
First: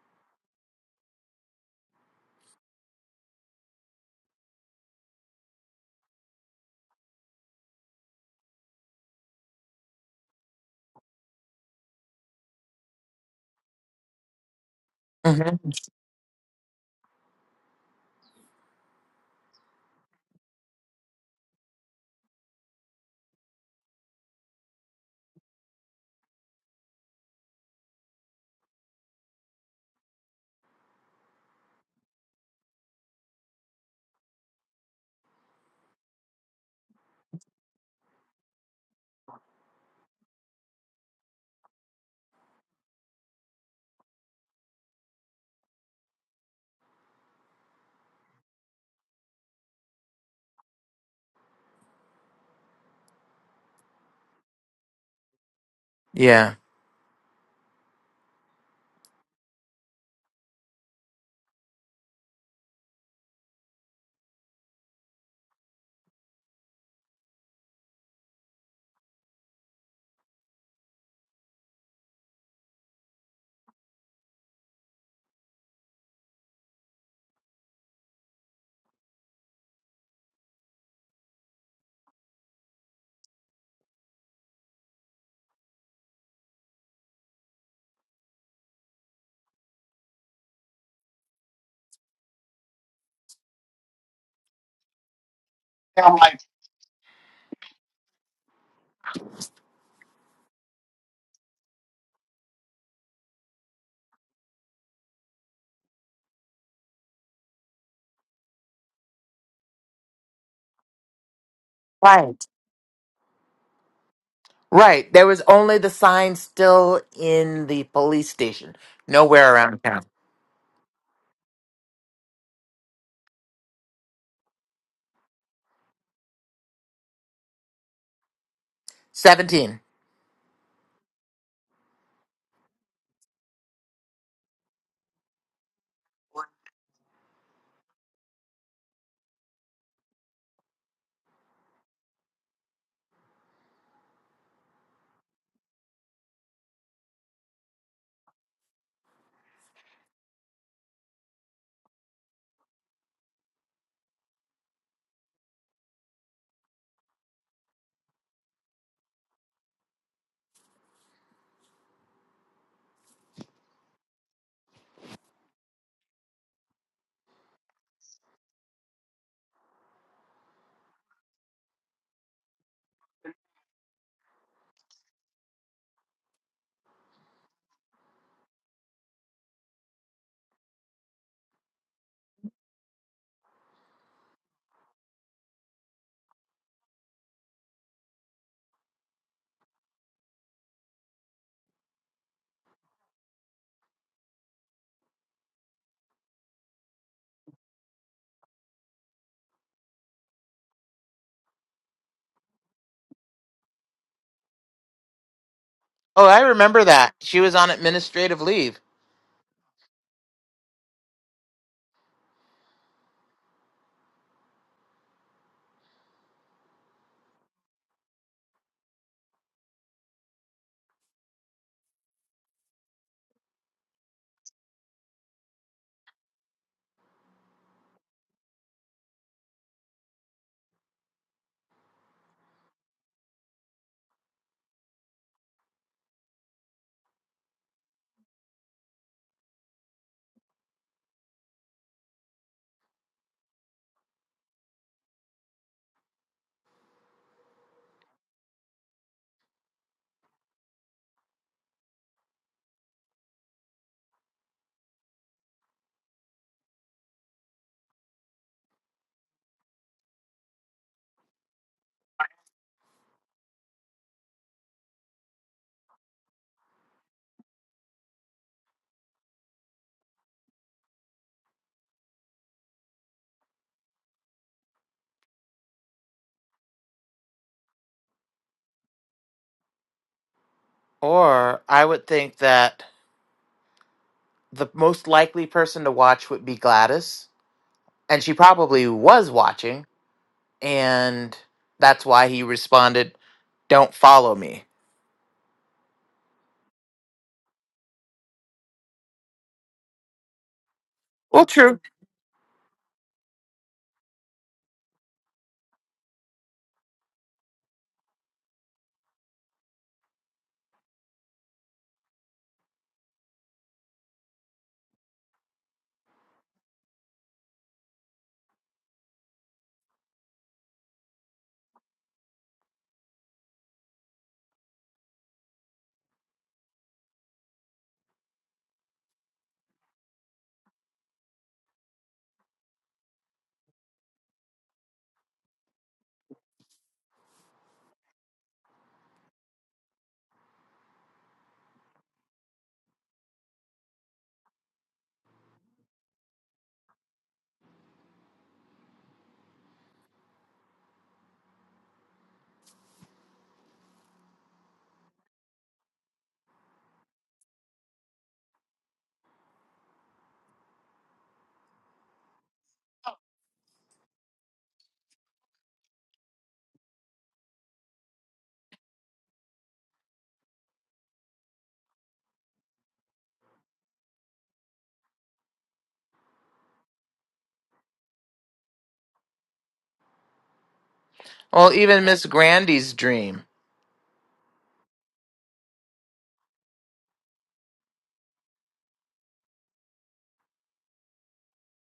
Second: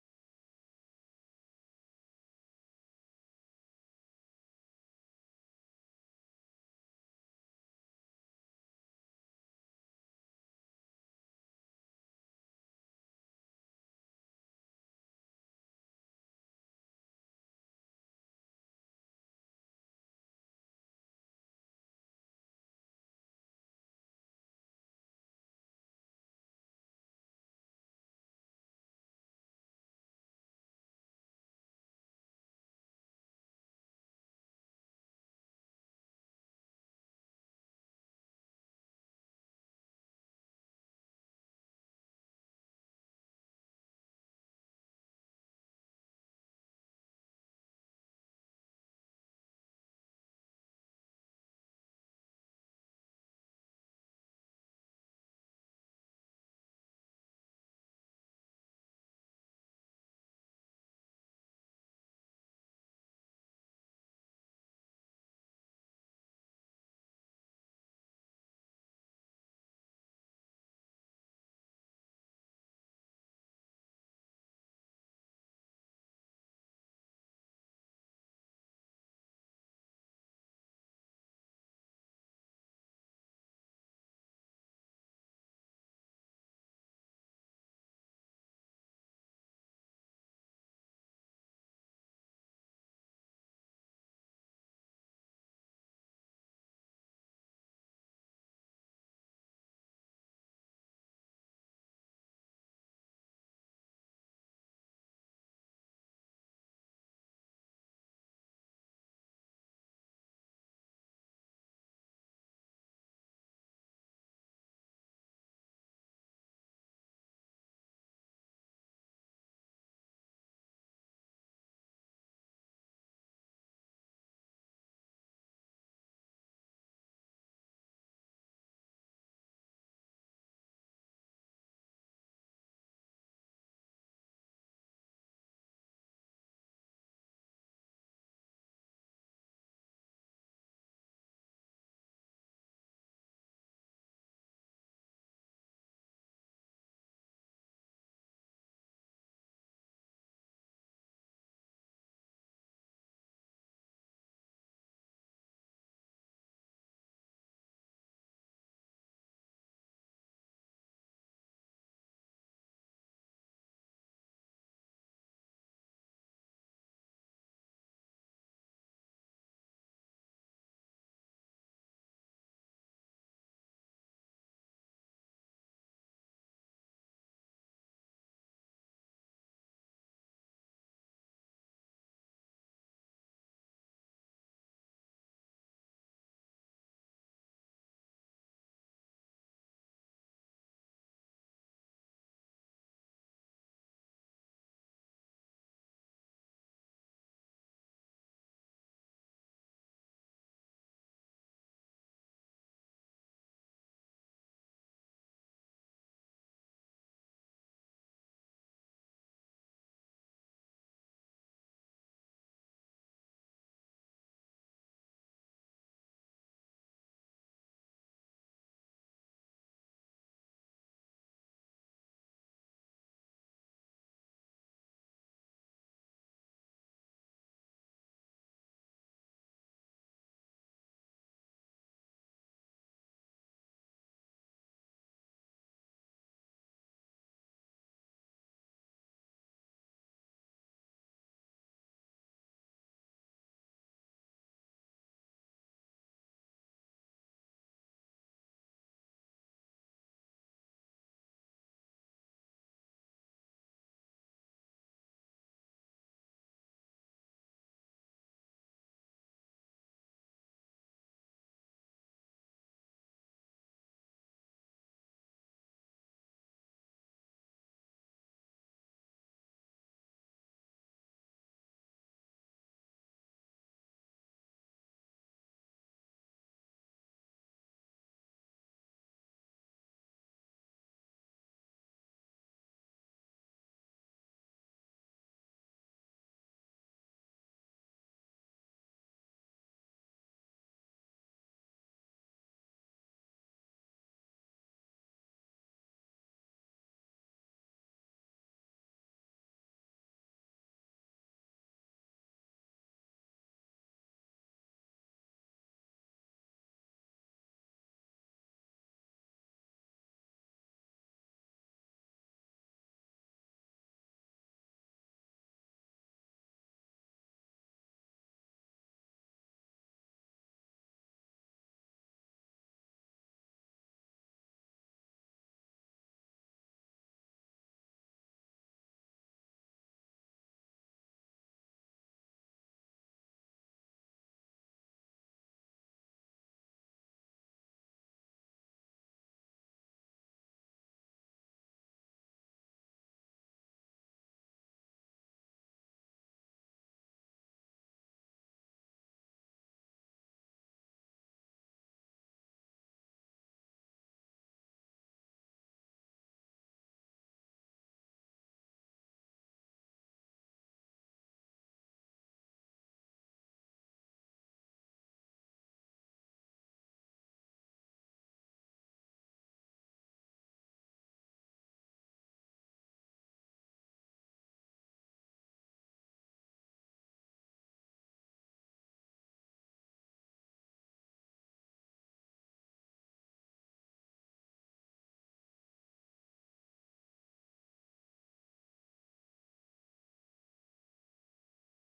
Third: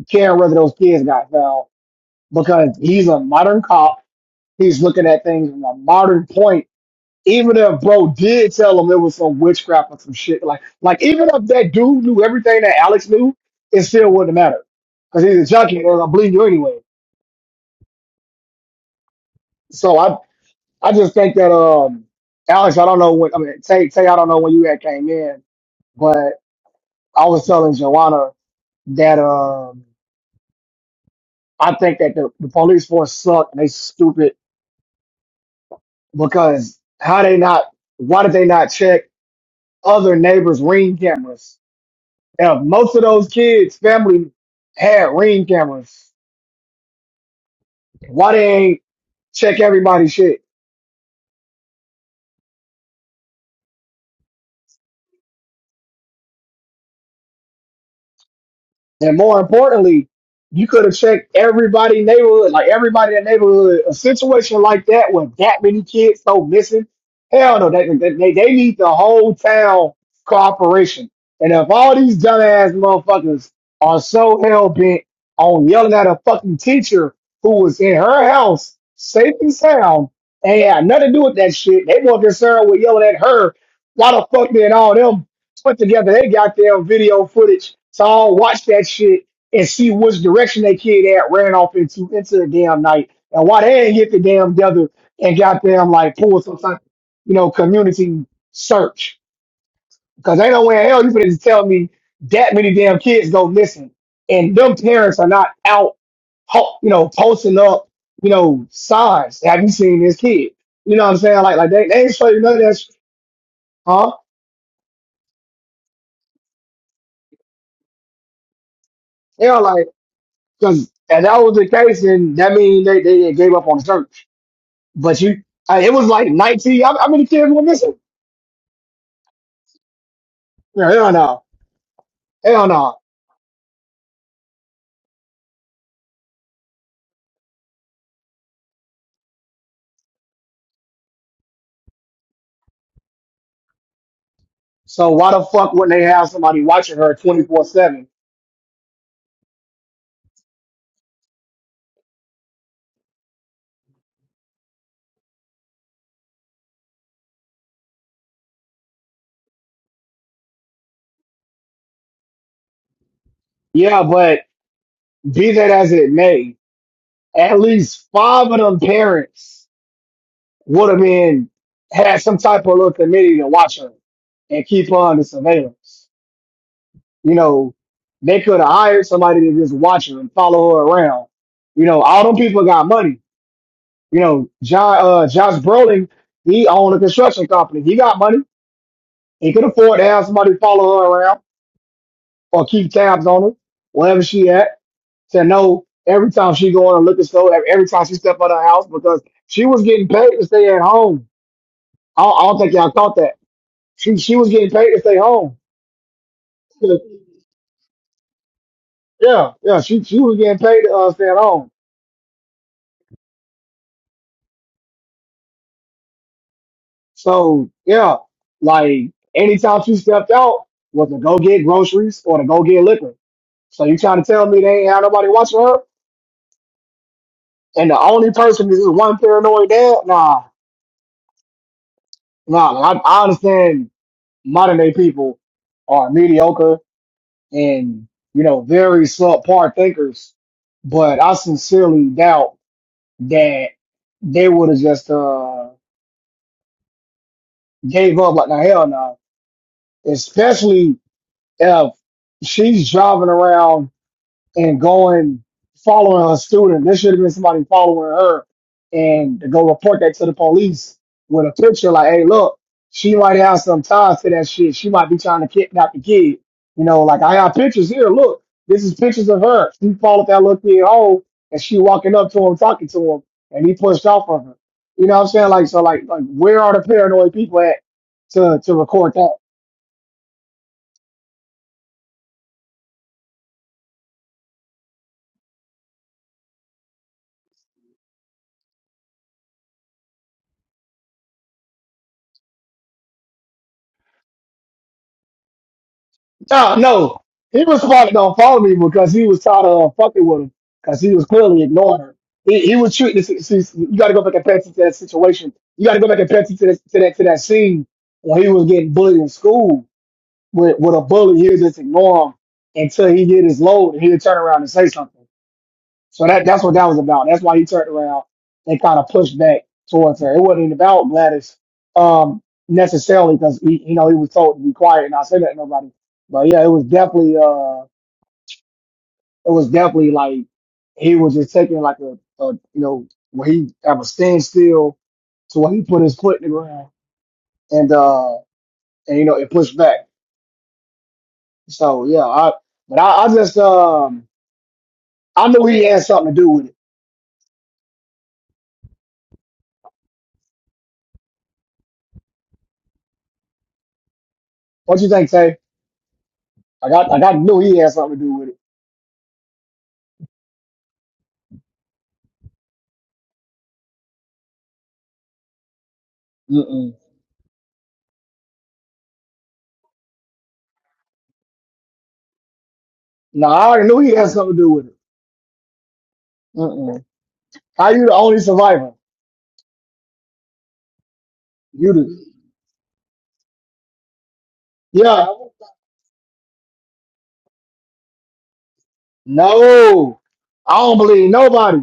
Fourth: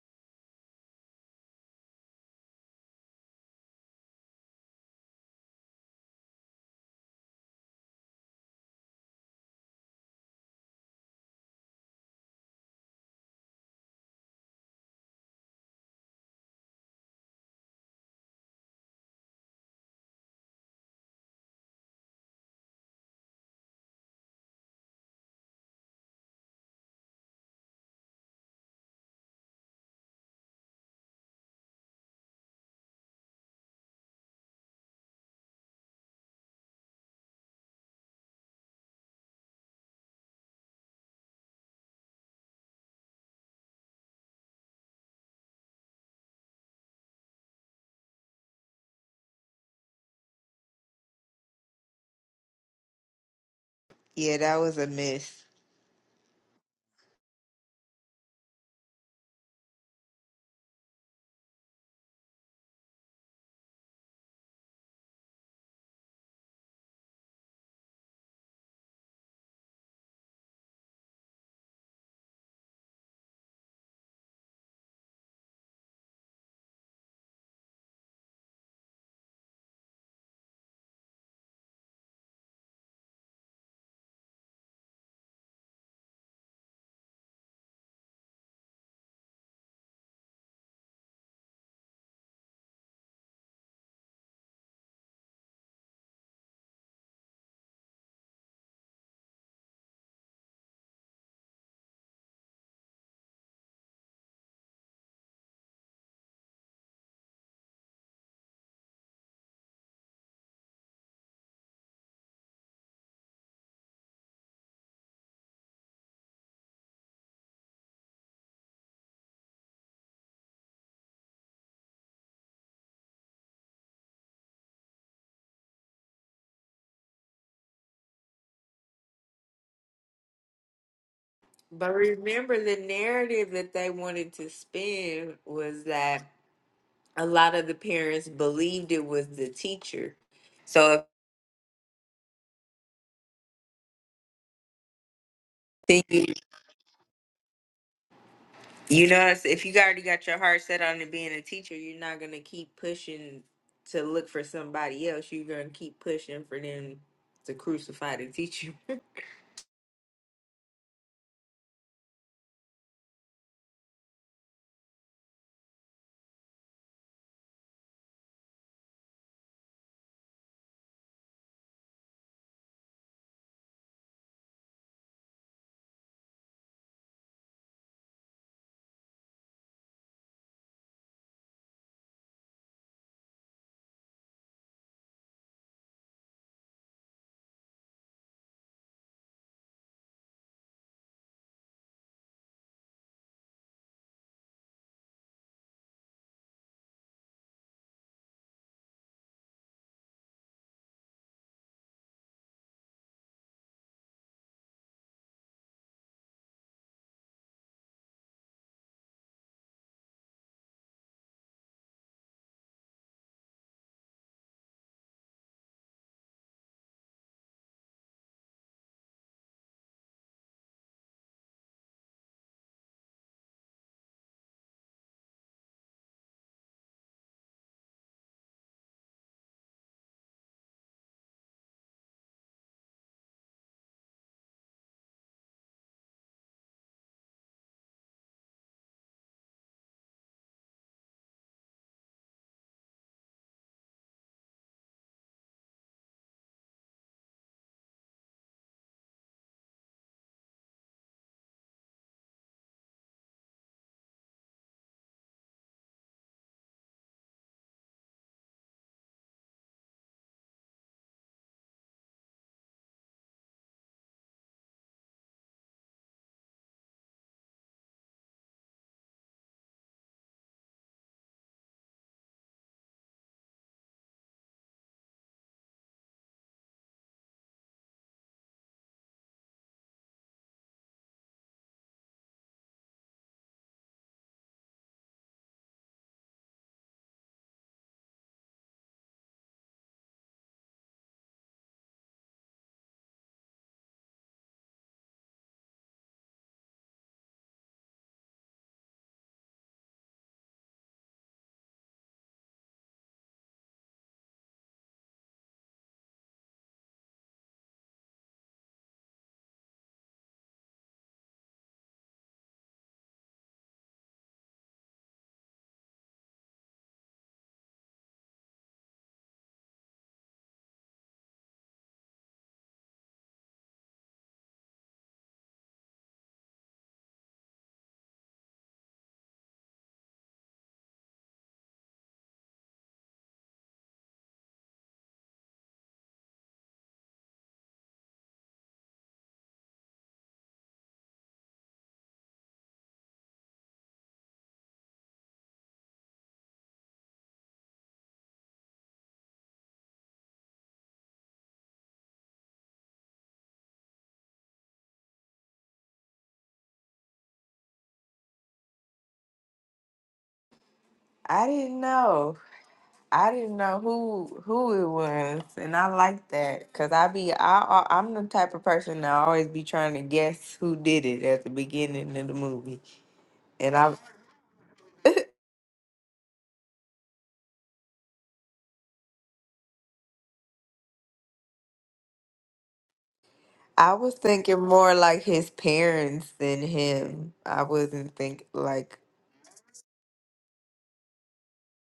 caring whether those kids got found because he's a modern cop. He's looking at things from a modern point. Even if bro did tell him it was some witchcraft or some shit, like like even if that dude knew everything that Alex knew, it still wouldn't matter because he's a
hmm
junkie and they're gonna believe you anyway. So I, I just think that um Alex, I don't know when I mean Tay Tay, I don't know when you had came in, but I was telling Joanna that um I think that the, the police force suck and they stupid because how they not why did they not check other neighbors' ring cameras? Now most of those kids' family had ring cameras. Why they ain't check everybody's shit?
Yeah, that was a miss.
Yeah.
And more importantly, you could have checked everybody neighborhood, like everybody in the neighborhood. A situation like that with that many kids so missing, hell no, they, they, they they need the whole town cooperation. And if all these dumbass motherfuckers are so hell bent on yelling at a fucking teacher who was in her house, safe and sound, and had nothing to do with that shit, they more concerned with yelling at her. Why the fuck did all them put together they got their goddamn video footage. So I'll watch that shit and see which direction that kid at ran off into into the damn night and why they ain't get the damn together and got them
I'm
like pull
like,
some type of, you know, community search. Because ain't no way in hell you could just tell me that many damn kids go listen. And them parents are not out, ho- you know, posting up, you know, signs. Have you seen this kid? You know what I'm saying? Like, like they, they ain't show you
right,
none of that. sh- Huh?
right. There was only the sign still in the police station,
They
nowhere
are like,
around town.
Because if that was the case, then that means they, they gave up on the church. But you, uh, it was like 19. How, how many kids were missing?
Seventeen.
No, hell no.
But remember,
Hell
the
no.
narrative that they wanted to spin was that a lot of the parents believed it was the teacher. So
So why the fuck wouldn't they
if
have
you,
somebody watching her 24 7?
you know, it's- if you already got your heart set on it being a teacher, you're not gonna keep pushing to look for somebody else. You're gonna keep pushing for them to crucify the teacher.
Yeah, but be that as it may, at least five of them parents would have been, had some type of little committee to watch her and keep her under surveillance. You know, they could have hired somebody to just watch her and follow her around. You know, all them people got money You know, John uh Josh Brolin, he owned a construction company. He got money. He could afford to have somebody follow her around or keep tabs on her, wherever she at, to know every time she go in a liquor store, every every time she step out of her house because she was getting paid to stay at home. I don't, I don't think y'all caught that. She she was getting paid to stay home.
Oh, I remember that. She was on administrative leave.
Yeah, yeah, she she was getting paid to uh, stay at home. So yeah, like anytime she stepped out was to go get groceries or to go get liquor. So you trying to tell me they ain't had nobody watching her? And the only person is this one paranoid dad? Nah, nah. I, I understand modern day people are mediocre and you know very subpar thinkers, but I sincerely doubt that they would have just uh gave up like the hell no. Especially if she's driving around and going following her student. There should have been somebody following her and to go report that to the police with a picture like, hey, look, she might have some ties to that shit. She might be trying to kidnap the kid. You know, like I have pictures here. Look, this is pictures of her. She followed that little kid home and she walking up to him, talking to him, and he pushed off of her. You know what I'm saying? Like, so like, like where are the paranoid people at to, to record that?
Or I would think that the most likely person to watch would be Gladys. And she probably was watching. And that's why he responded don't follow me.
No, no. He was probably gonna follow me because he was tired of fucking with him because he was
Well,
clearly
true.
ignoring her. He, he was treating this. See, you got to go back and pay attention to that situation. You got to go back and pay attention to, this, to that to that scene when he was getting bullied in school with with a bully. He would just ignore him until he get his load, and he'd turn around and say something. So that that's what that was about. That's why he turned around and kind of pushed back towards her. It wasn't about Gladys um, necessarily because he you know he was told to be quiet and not say that to nobody. But yeah, it was definitely uh it was definitely like he was just taking like a, a you know where he have a standstill to where he put his foot in the ground and uh and you know it pushed back. So yeah, I but I, I just um I knew he had something to do with it. What you think, Tay? Like I, got I got knew he had something to do with
I didn't know. I didn't know who who it was, and I like that
it.
because I be I I- I'm the type of person that always be trying to guess who did it at the beginning of the movie,
No, I
and
already
I
knew he had something to do with it. Mm-mm. How you the only survivor?
Well,
You
even
the
Miss Grandy's dream.
I was thinking more like
yeah.
his parents than him. I wasn't think like
No, I don't believe nobody.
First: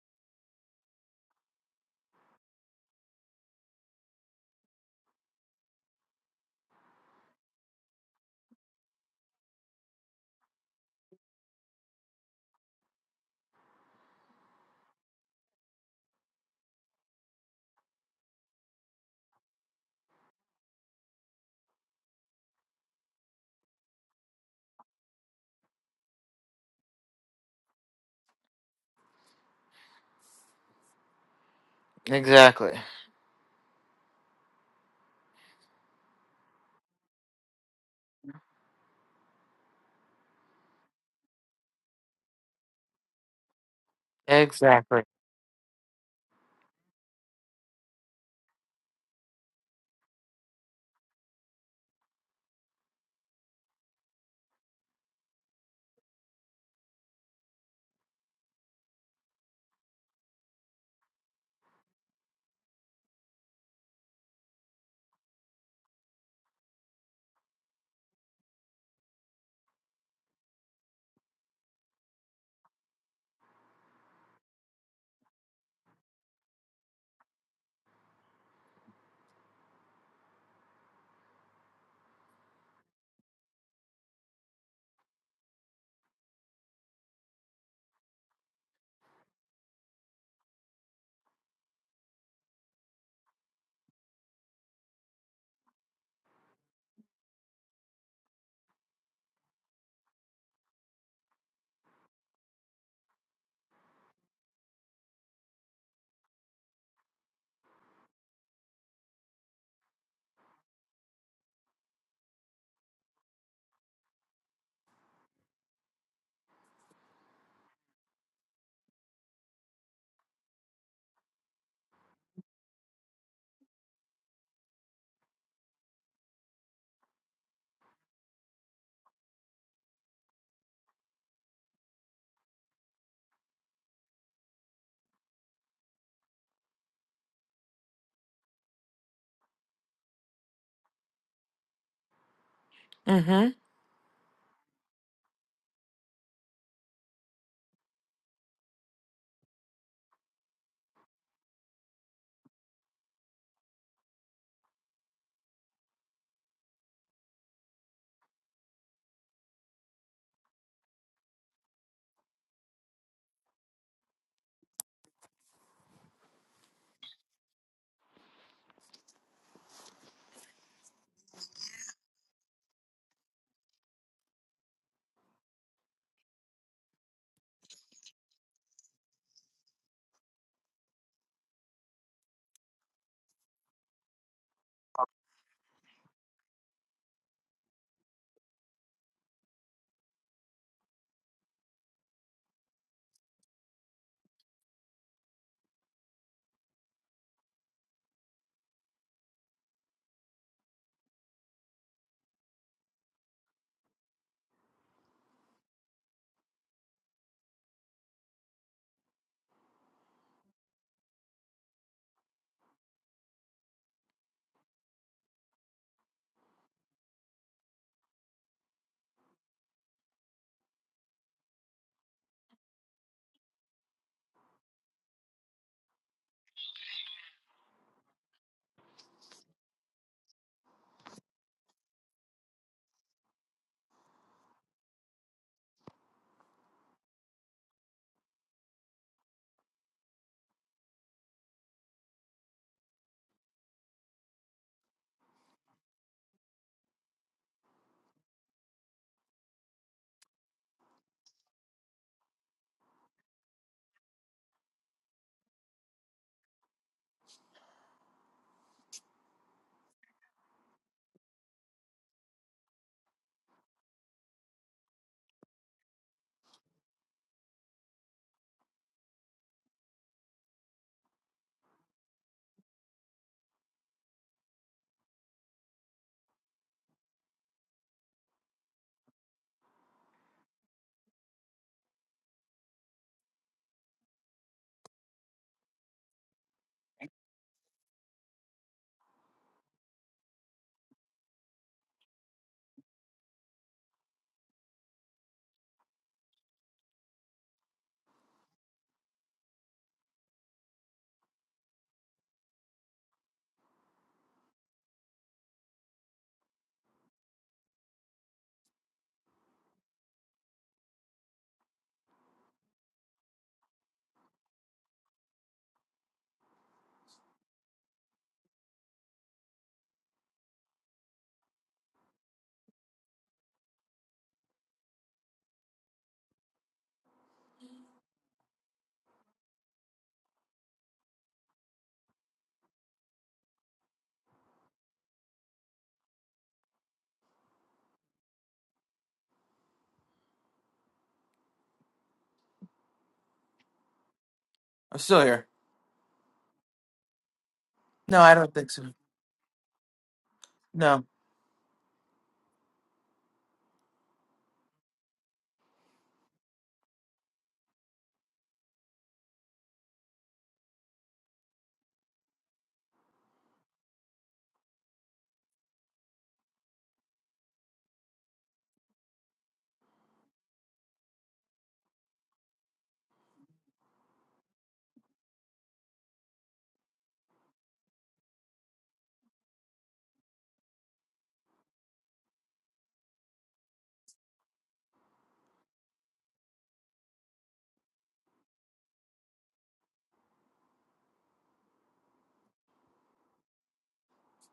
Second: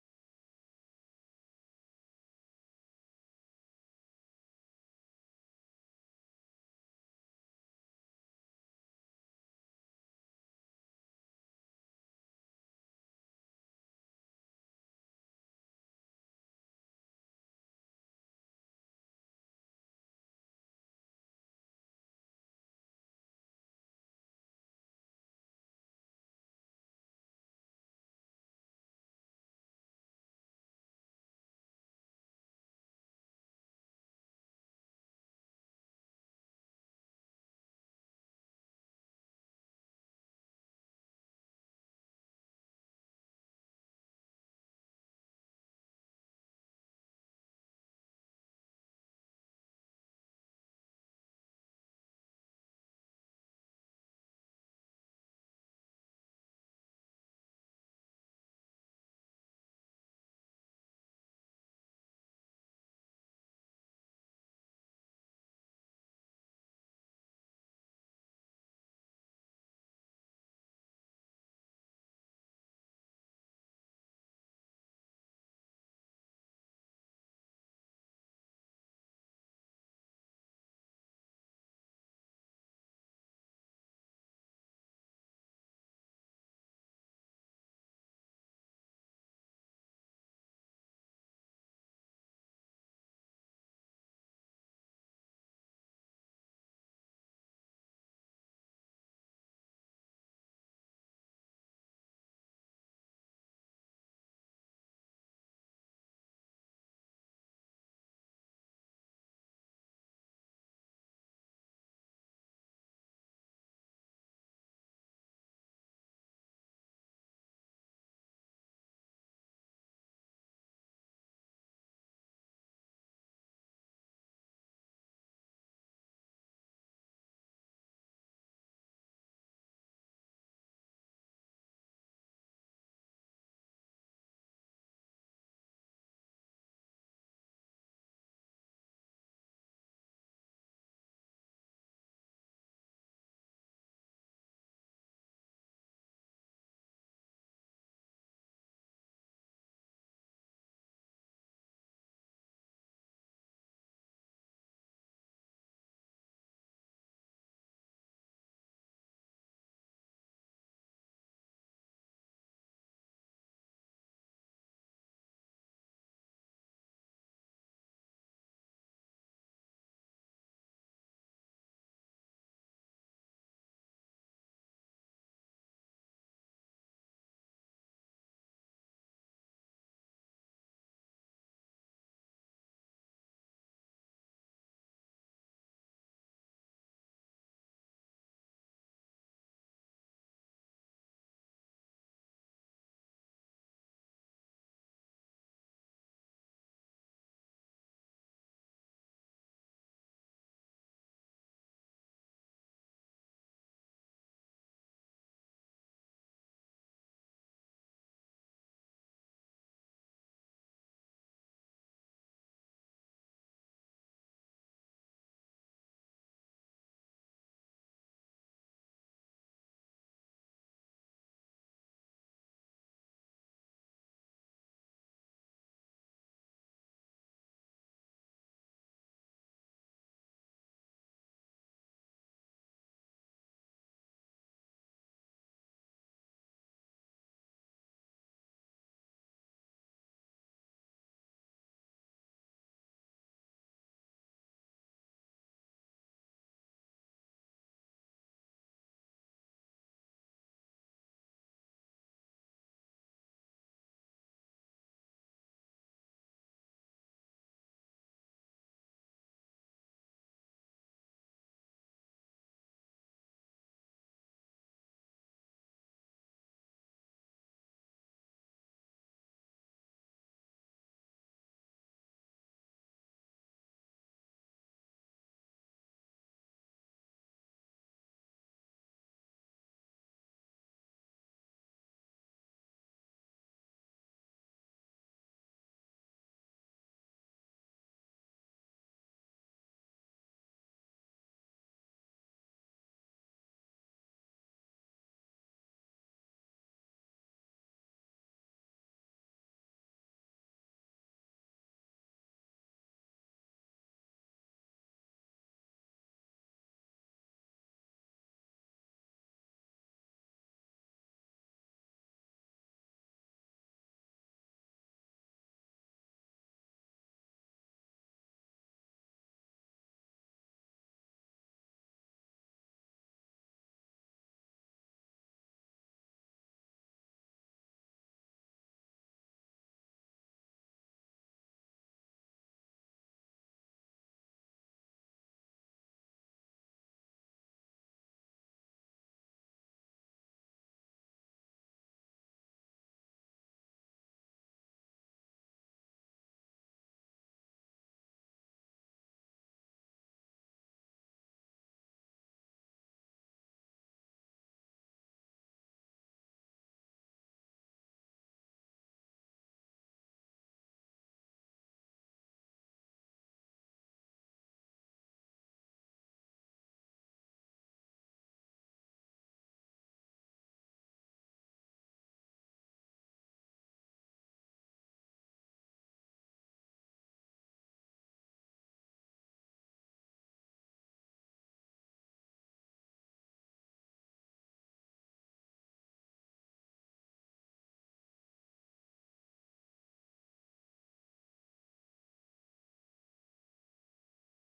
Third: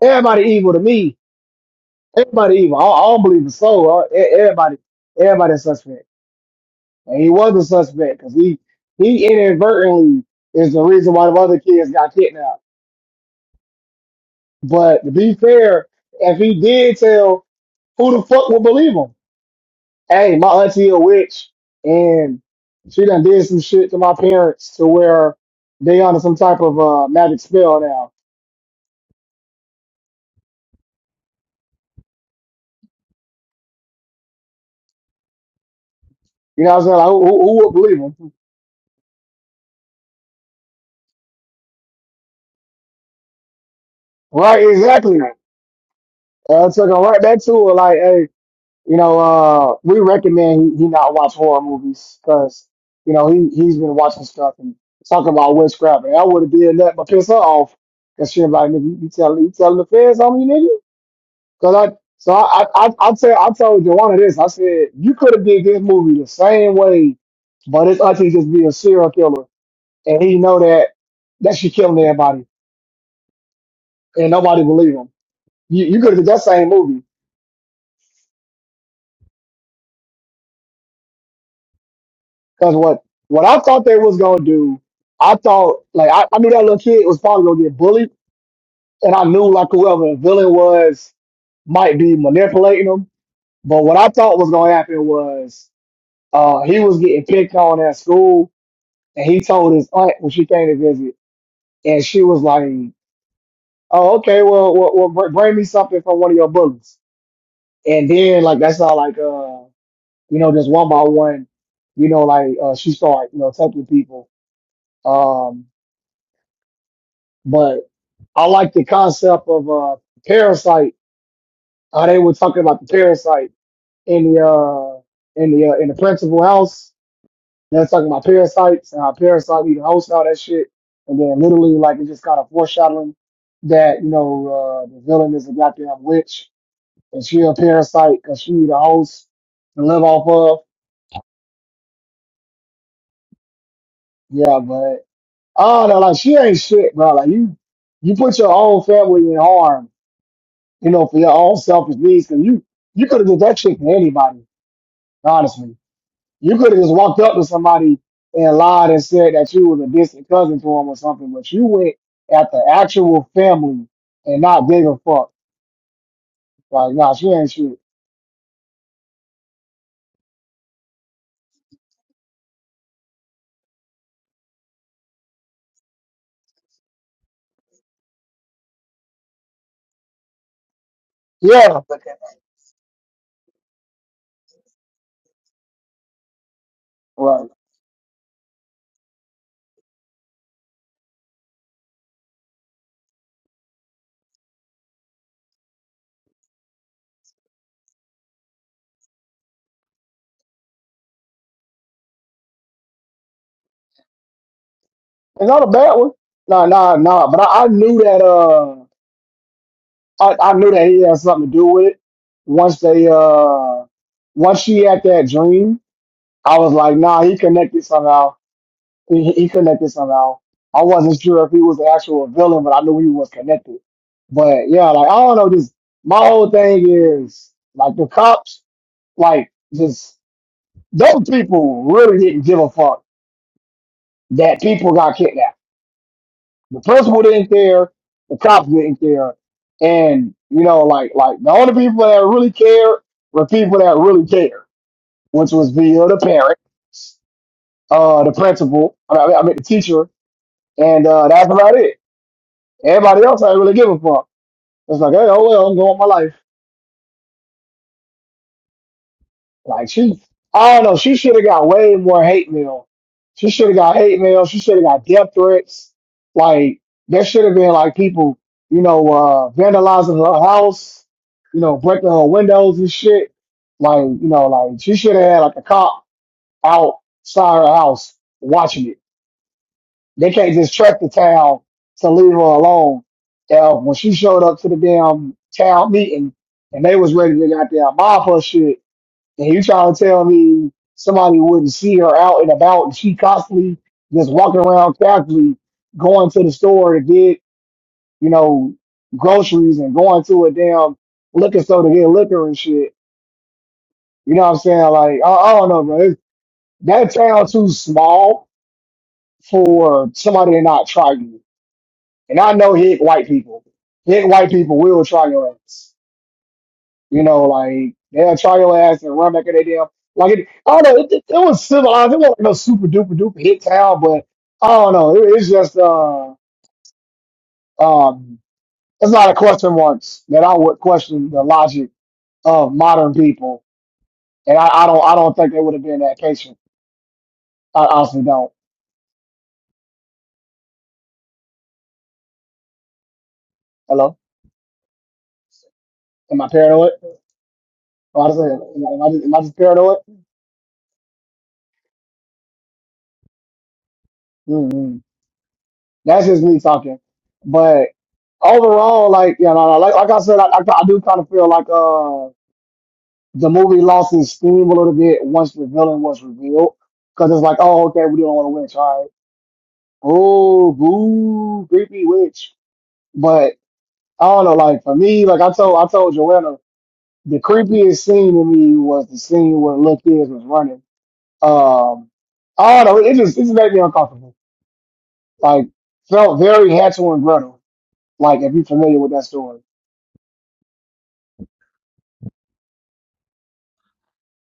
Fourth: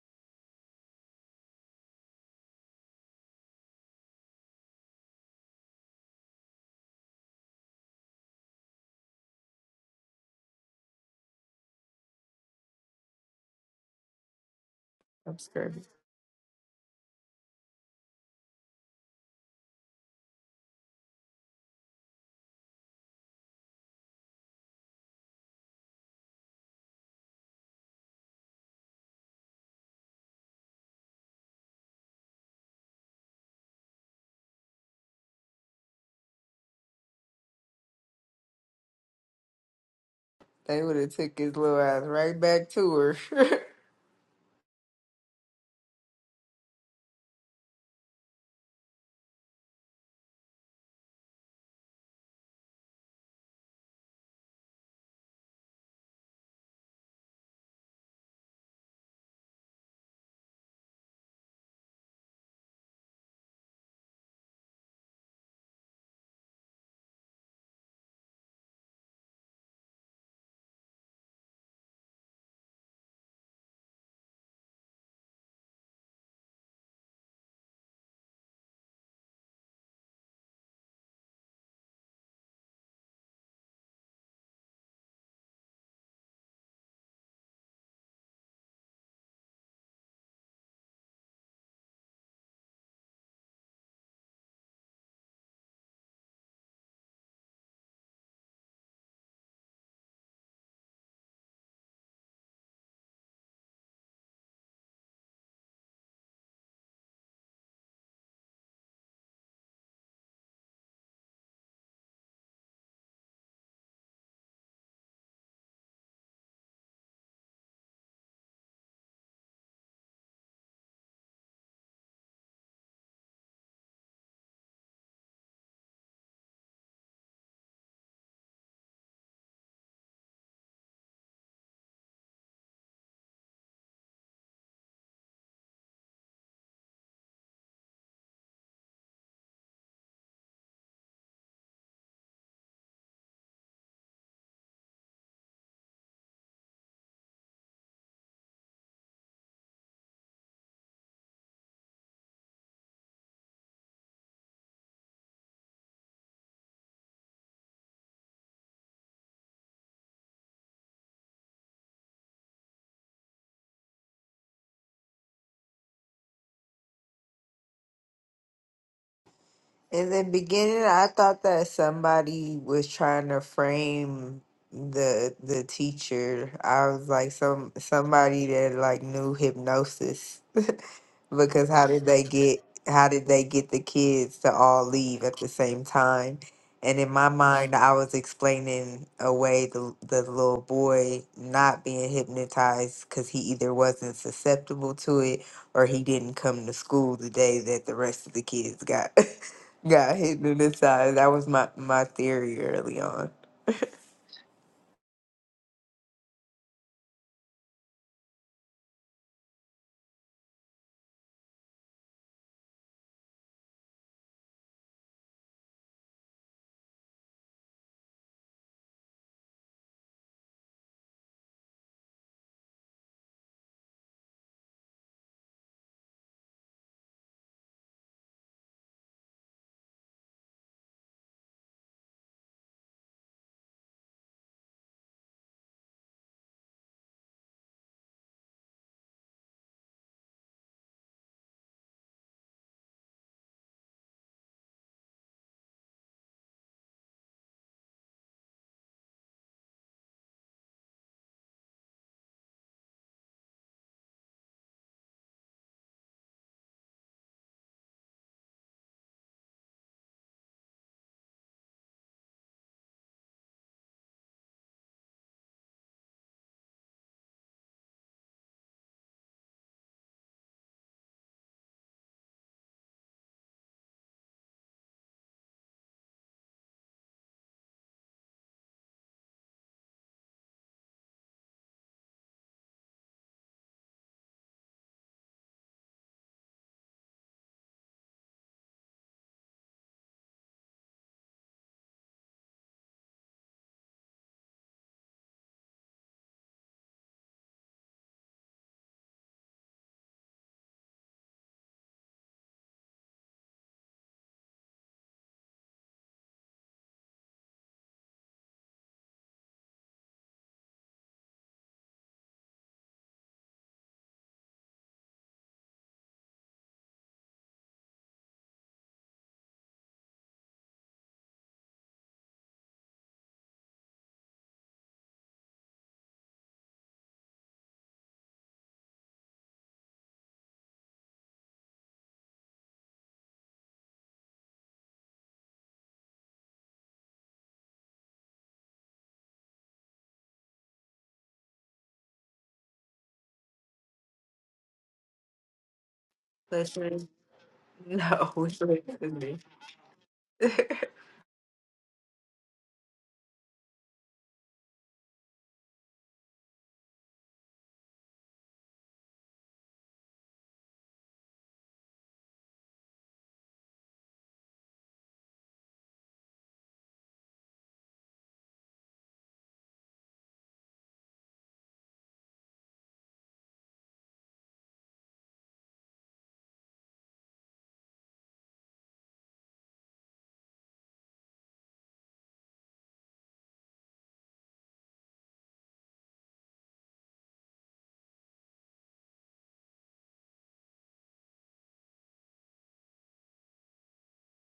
Everybody evil to me. Everybody evil. I, I don't believe a soul. I- e- Everybody, everybody a suspect. And he was a suspect because he he inadvertently is the reason why the other kids got kidnapped. But to be
I'm scared
fair, if he did tell, who the fuck would believe him? hey, my auntie a witch, and she done did some shit to my parents to where they under some type of uh, magic spell now.
Exactly.
You know what I'm saying? Like, who, who who would believe them?
they would have took his little ass right back to her.
Right,
Exactly.
exactly. Uh, took him right back to her, like, hey, you know, uh, we recommend he, he not watch horror movies because, you know, he, he's been watching stuff and talking about witchcraft, and I would have been nothing but piss her off. Cause she like, nigga, you, you tell you telling the feds on me, Cause I, so I, I, I, I tell, I told Joanna this. I said you could have did this movie the same way, but it's actually just be a serial killer, and he know that that she killing everybody, and nobody believe him. You, you could have did that same movie. Cause what, what I thought they was gonna do, I thought like I, I knew that little kid was probably gonna get bullied, and I knew like whoever the villain was might be manipulating him. But what I thought was gonna happen was uh, he was getting picked on at school, and he told his aunt when she came to visit, and she was like, "Oh, okay, well, well, well br- bring me something from one of your books." And then like that's how like uh you know just one by one, you know like uh, she started you know taking people. Um, but I like the concept of uh parasite. Uh, they were talking about the parasite in the uh in the uh, in the principal house They was talking about parasites and how parasites eat hosts and all that shit. And then literally, like, it just kind of foreshadowing that, you know, uh, the villain is a goddamn witch and she a parasite because she need a host to live off of.
Mm-hmm.
Yeah, but I don't know, like, she ain't shit, bro. Like, you, you put your own family in harm, you know, for your own selfish needs. Cause you, you could have did that shit to anybody, honestly. You could have just walked up to somebody and lied and said that you was a distant cousin to him or something, but you went at the actual family and not gave a fuck. Like, nah, she ain't shit.
In the beginning, I thought that somebody was trying to frame the the teacher. I was like some somebody that like knew hypnosis because
Yeah,
how did they get how did they get the kids to all leave at the same time? And in my
right.
mind, I was explaining away the the little boy not being hypnotized because he either wasn't susceptible to it or he didn't come to school the day that the rest of the kids got. Got hit through the side. That was my my theory early on.
It's not a bad one. Nah, nah, nah. But I, I knew that. Uh, I, I knew that he had something to do with it. Once they, uh, once she had that dream, I was like, nah, he connected somehow He, he connected somehow. I wasn't sure if he was the actual villain, but I knew he was connected. But yeah, like I don't know. Just my whole thing is like the cops, like just those people really didn't give a fuck that people got kidnapped. The principal didn't care. The cops didn't care. And you know, like like the only people that really cared were people that really cared, which was via the parents, uh, the principal, I mean, I mean the teacher, and uh, that's about it. Everybody else I ain't really give a fuck. It's like, hey, oh well, I'm going my life. Like she, I don't know. She should have got way more hate mail. She should have got hate mail. She should have got death threats. Like there should have been like people, you know, uh, vandalizing her house, you know, breaking her windows and shit. Like you know, like she should have had like a cop outside her house watching it They can't just trek the town to leave her alone. Now, when she showed up to the damn town meeting and they was ready to goddamn mob her shit, and you trying to tell me somebody wouldn't see her out and about and she constantly just walking around casually going to the store to get, you know, groceries and going to a damn liquor store to get liquor and shit. You know what I'm saying? Like, I, I don't know, bro. It's- That town too small for somebody to not try you. And I know hick white people. Hick white people will try your ass. You know, like they'll try your ass and run back at their damn like it, I don't know, it, it it was civilized. It wasn't no super duper duper hick town, but I don't know. It, it's just uh um it's not a question once that I would question the logic of modern people. And I, I don't I don't think they would have been that patient. I honestly don't. Hello?
I'm still here.
Am I paranoid?
Listen,
No,
Am I
no,
I
just,
don't
which
think
one
so.
am I
is
just, am
me?
I just paranoid?
No.
Mm-hmm. That's just me talking. But overall, like you know, like, like I said, I, I, I do kind of feel like uh the movie lost its steam a little bit once the villain was revealed, because it's like, oh, okay, we don't want a witch, all right? Oh, boo, creepy witch. But I don't know, like for me, like I told, I told Joanna, the creepiest scene to me was the scene where Lil Kids was running. Um, I don't know, it just it just made me uncomfortable. Like felt very Hansel and Gretel. Like if you're familiar with that story.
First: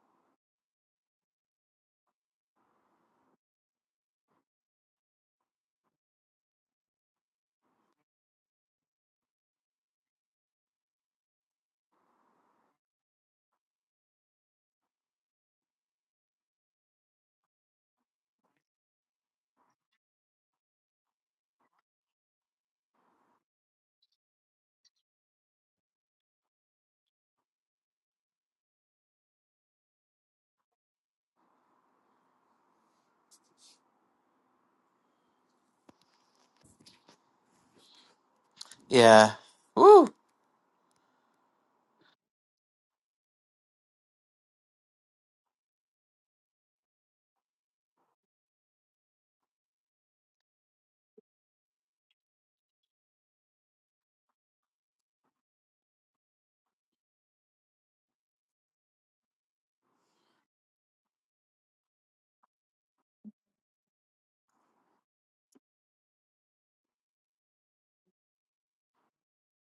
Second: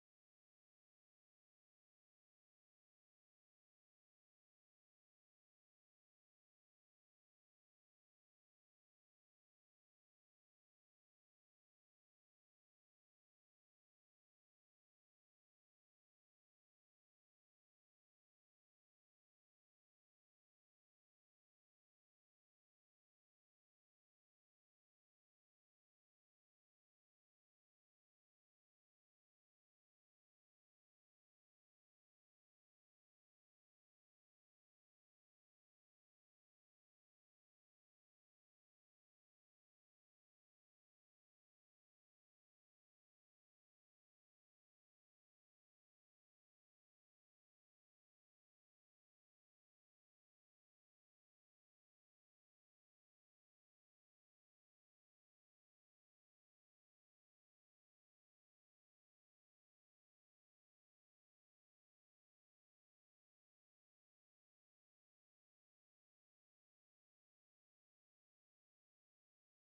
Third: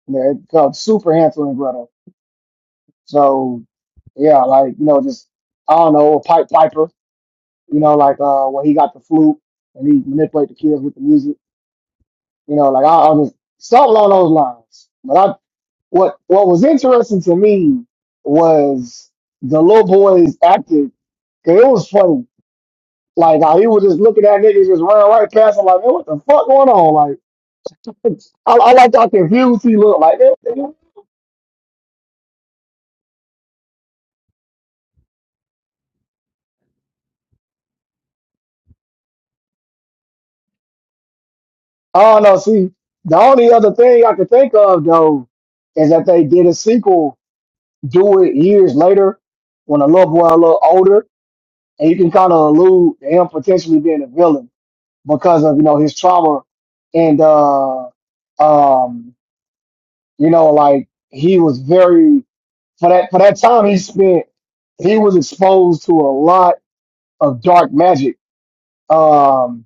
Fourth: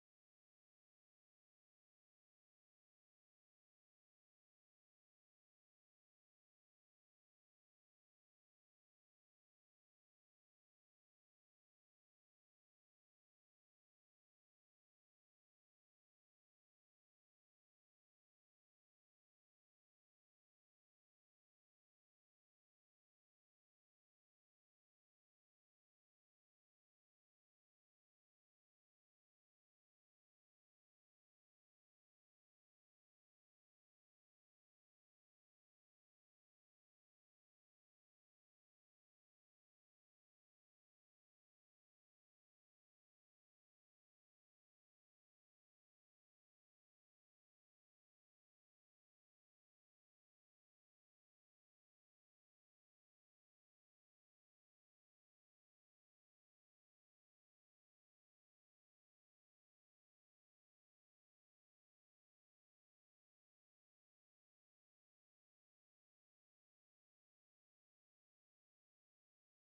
Yeah, it's called super handsome and Gretel. So yeah, like you know, just I don't know, a pipe piper. You know, like uh, where he got the flute and he manipulate the kids with the music. You know, like I, I was something along those lines. But I what what was interesting to me was the little boys acted. Cause it was funny. Like how he was just looking at niggas just running right past him. Like, man, what the fuck going on? Like, I, I like how confused he looked. Like,
Yeah. Woo.
Oh no, see, the only other thing I could think of though is that they did a sequel, do it years later, when a little boy a little older, and you can kind of allude to him potentially being a villain because of you know his trauma and uh um you know like he was very for that for that time he spent he was exposed to a lot of dark magic um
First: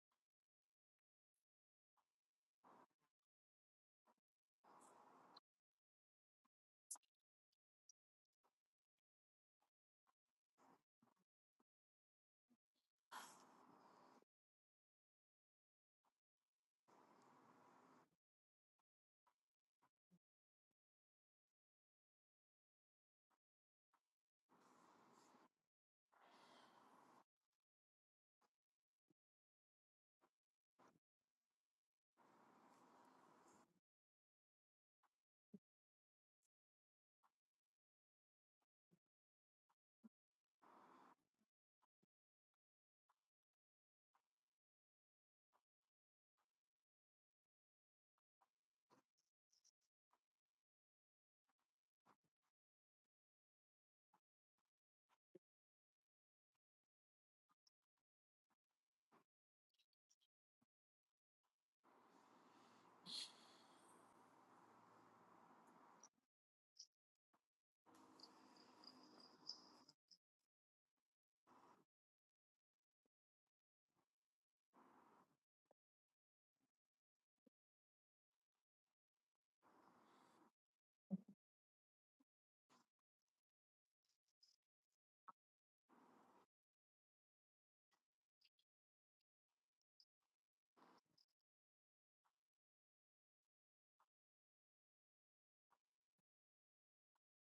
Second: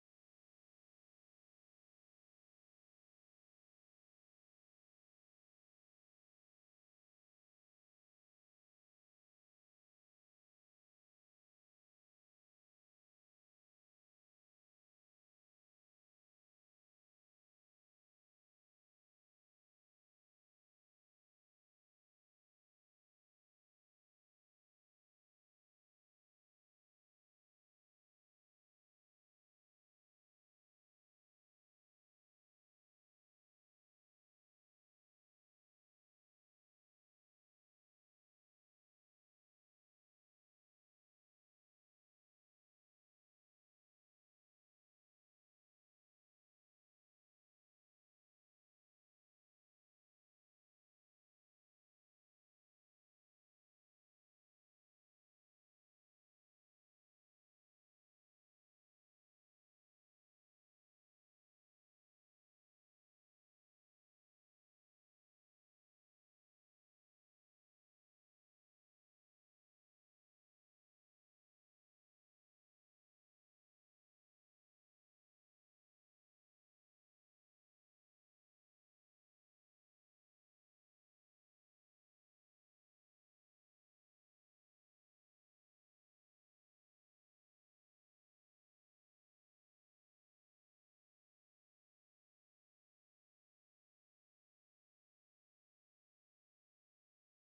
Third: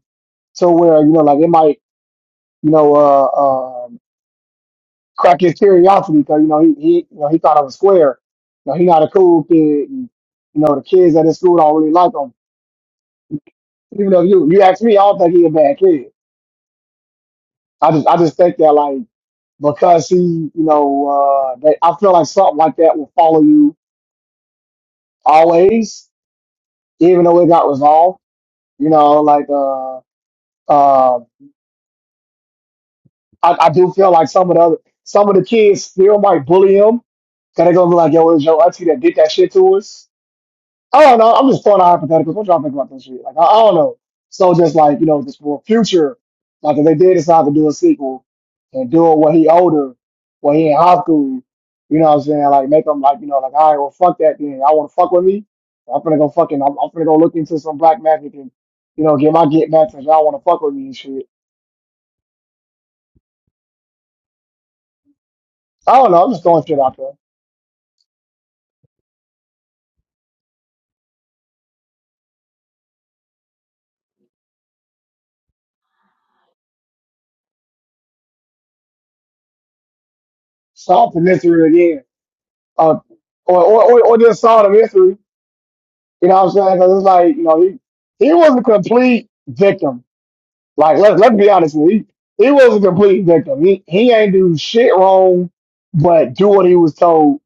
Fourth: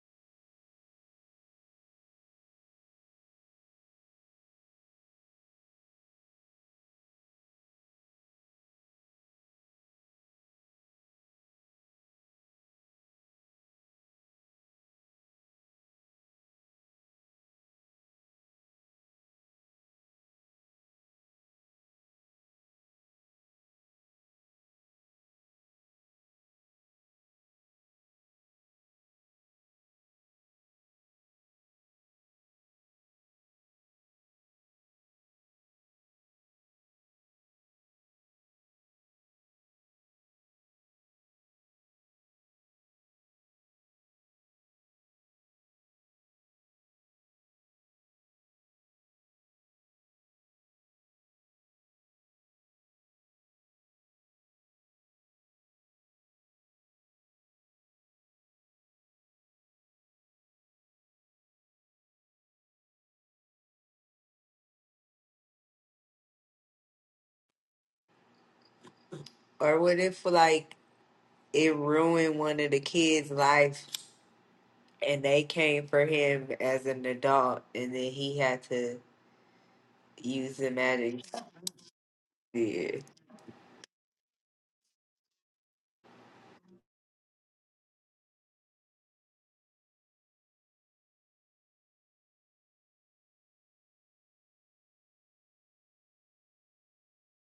to where you know like it might you know uh, um, crack his curiosity because you know he he you know he thought I was square. You know he not a cool kid. And, you know the kids at his school don't really like him. Even though you you ask me, I don't think he a bad kid. I just I just think that like because he you know uh that I feel like something like that will follow you always, even though it got resolved. You know like uh uh I, I do feel like some of the other, some of the kids still might bully him. Cause they're gonna be like, yo, it was your auntie that did that shit to us I don't know. I'm just throwing out hypotheticals. What y'all think about this shit? Like, I, I don't know. So just like, you know, just for future, like if they did decide to do a sequel and do it when he older, when he in high school, you know what I'm saying? Like make him like, you know, like, all right, well, fuck that then. Y'all want to fuck with me? I'm gonna go fucking, I'm, I'm gonna go look into some black man who can, you know, get my get back since y'all want to fuck with me and shit. I don't know. I'm just throwing shit out there.
or what if like it ruined one of the kids' life and they came for him as an adult and then he had to use the
Solve the
magic.
mystery again. Uh,
yeah.
or, or, or, or just solve the mystery. You know what I'm saying? 'Cause it's like, you know, he, he was a complete victim. Like, let, let's be honest. with you. He, he was a complete victim. He, he ain't do shit wrong, but do what he was told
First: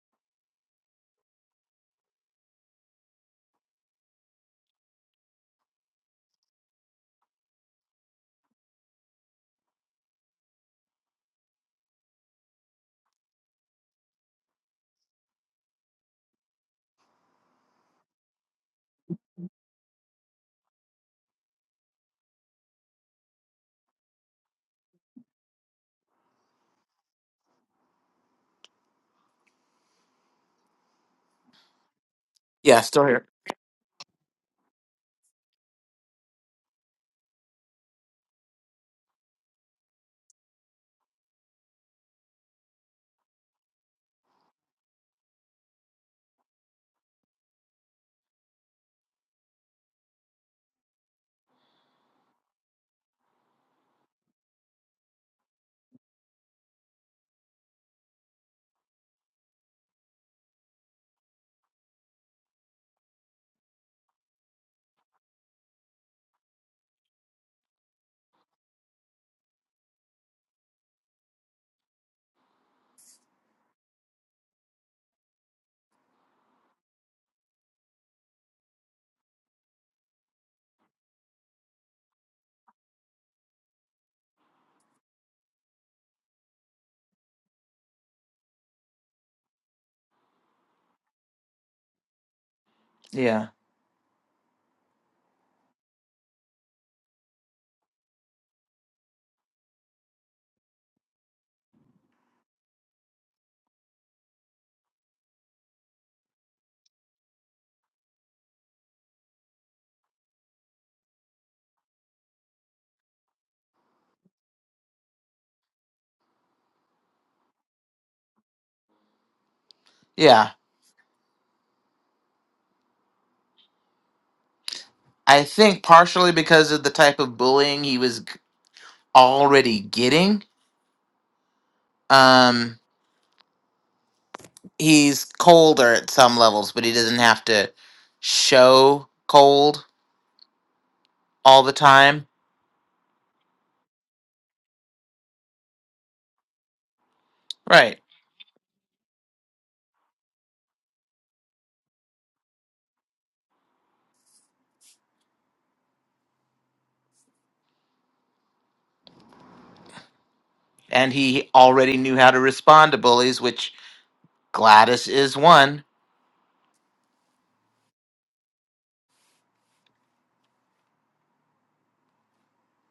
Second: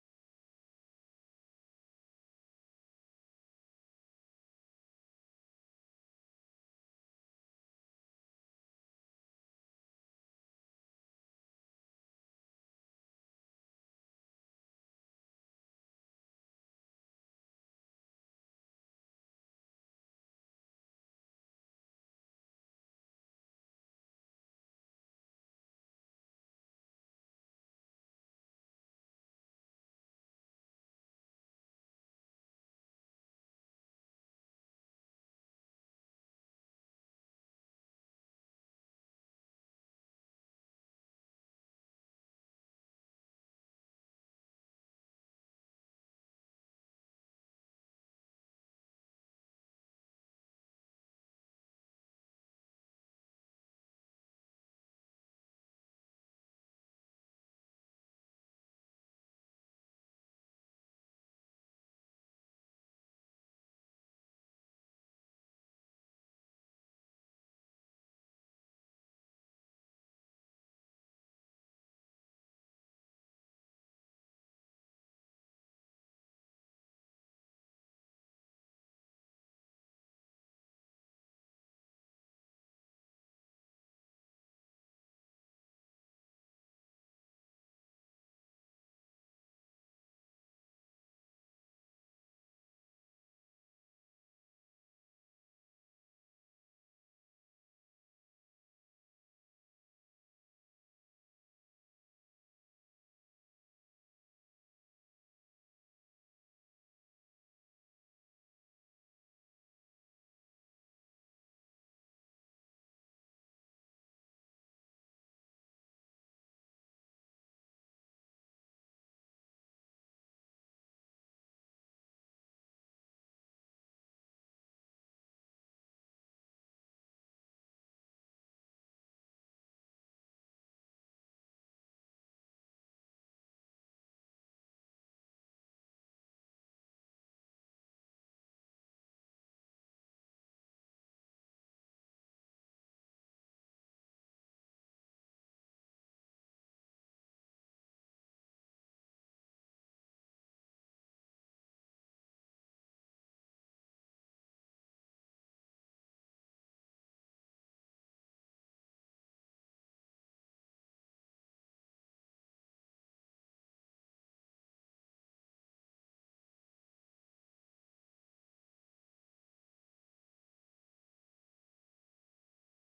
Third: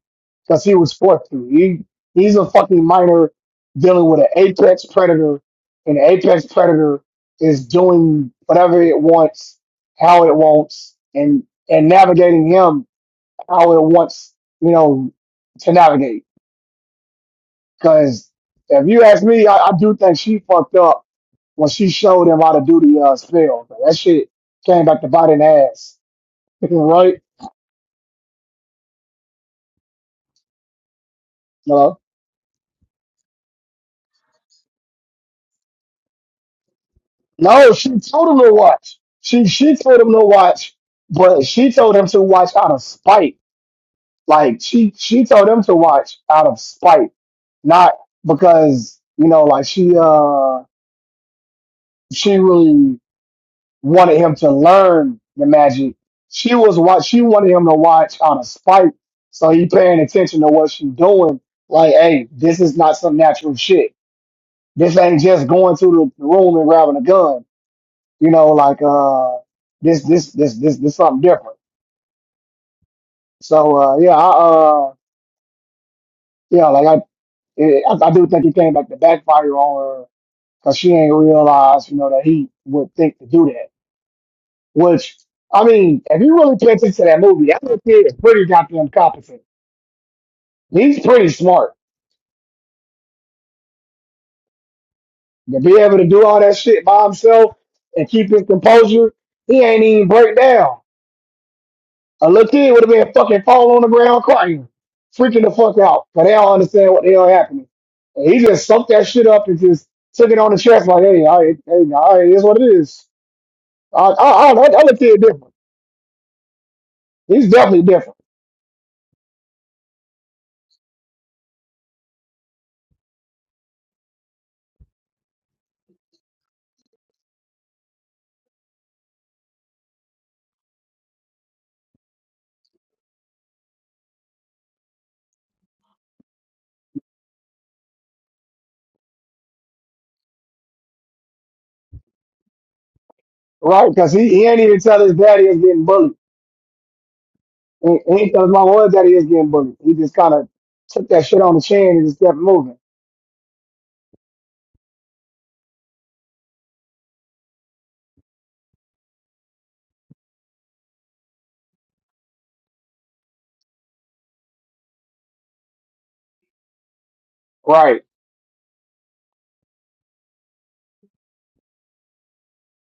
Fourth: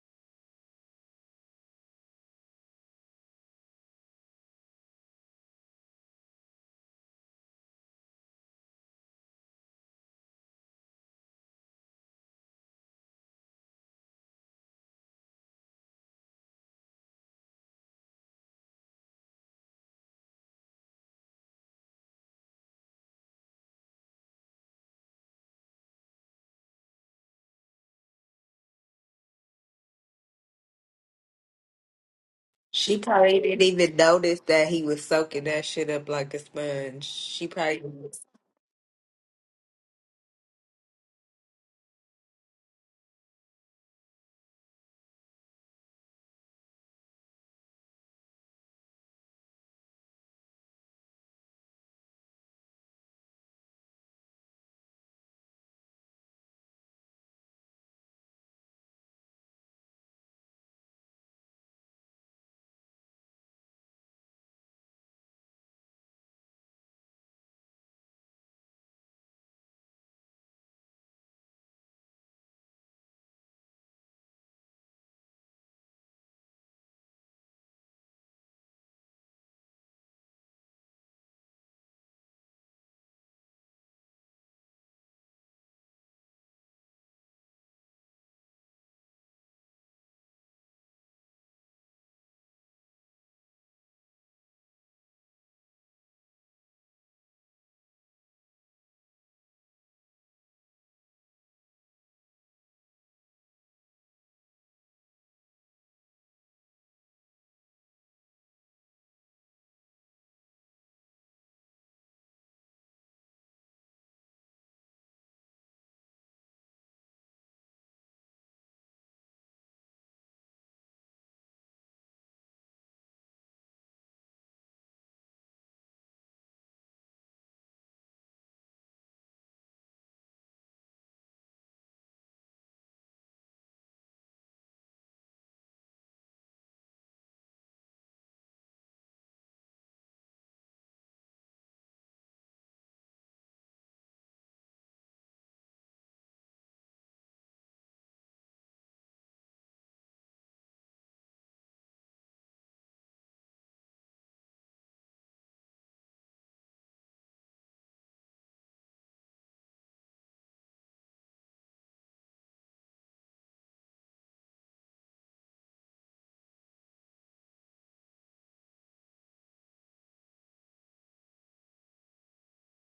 because he was forced to. He, he's a fucking minor dealing with an apex predator, and the apex predator is doing whatever it wants, how it wants, and, and navigating him how it wants, you know, to navigate. Because if you ask me, I, I do think she fucked up when she showed him how to do the uh, spell. Like, that shit came back to bite an ass, right? No,
Yeah,
She
still here.
probably didn't even notice that he was soaking that shit up like a sponge. She
no,
probably
she
didn't.
told him to watch. She she told him to watch, but she told him to watch out of spite. Like she she told him to watch out of spite, not because you know, like she uh she really wanted him to learn the magic. She was what she wanted him to watch out of spite. So he paying attention to what she doing. Like, hey, this is not some natural shit. This ain't just going to the room and grabbing a gun. You know, like uh, this this this this this something different. So uh, yeah, I uh, yeah, like I it, I, I do think he came back to backfire on her because she ain't realize, you know, that he would think to do that. Which, I mean, if you really pay attention to that movie, that little kid is pretty goddamn competent. He's pretty smart.
Yeah.
To be able to do all that shit by himself and keep his composure, he ain't even break down. A little kid would have been fucking falling on the ground crying, freaking the fuck out, but they don't understand what the hell happened. And he just sucked that shit up and just took it on the chest like, hey, all right, hey, all right, it is what it is. I, I, I, that that little kid different. He's definitely different,
Yeah. I think partially because of the type of bullying he was g- already getting. Um, he's colder at some levels, but he doesn't have to show cold all the time.
right? Because he, he ain't even tell his daddy is getting bullied
Right.
Ain't ain't nothing wrong with that. He is getting bullied. He just kind of took that shit on the chin and just kept moving.
And he already knew how to respond to bullies, which Gladys is one.
Right.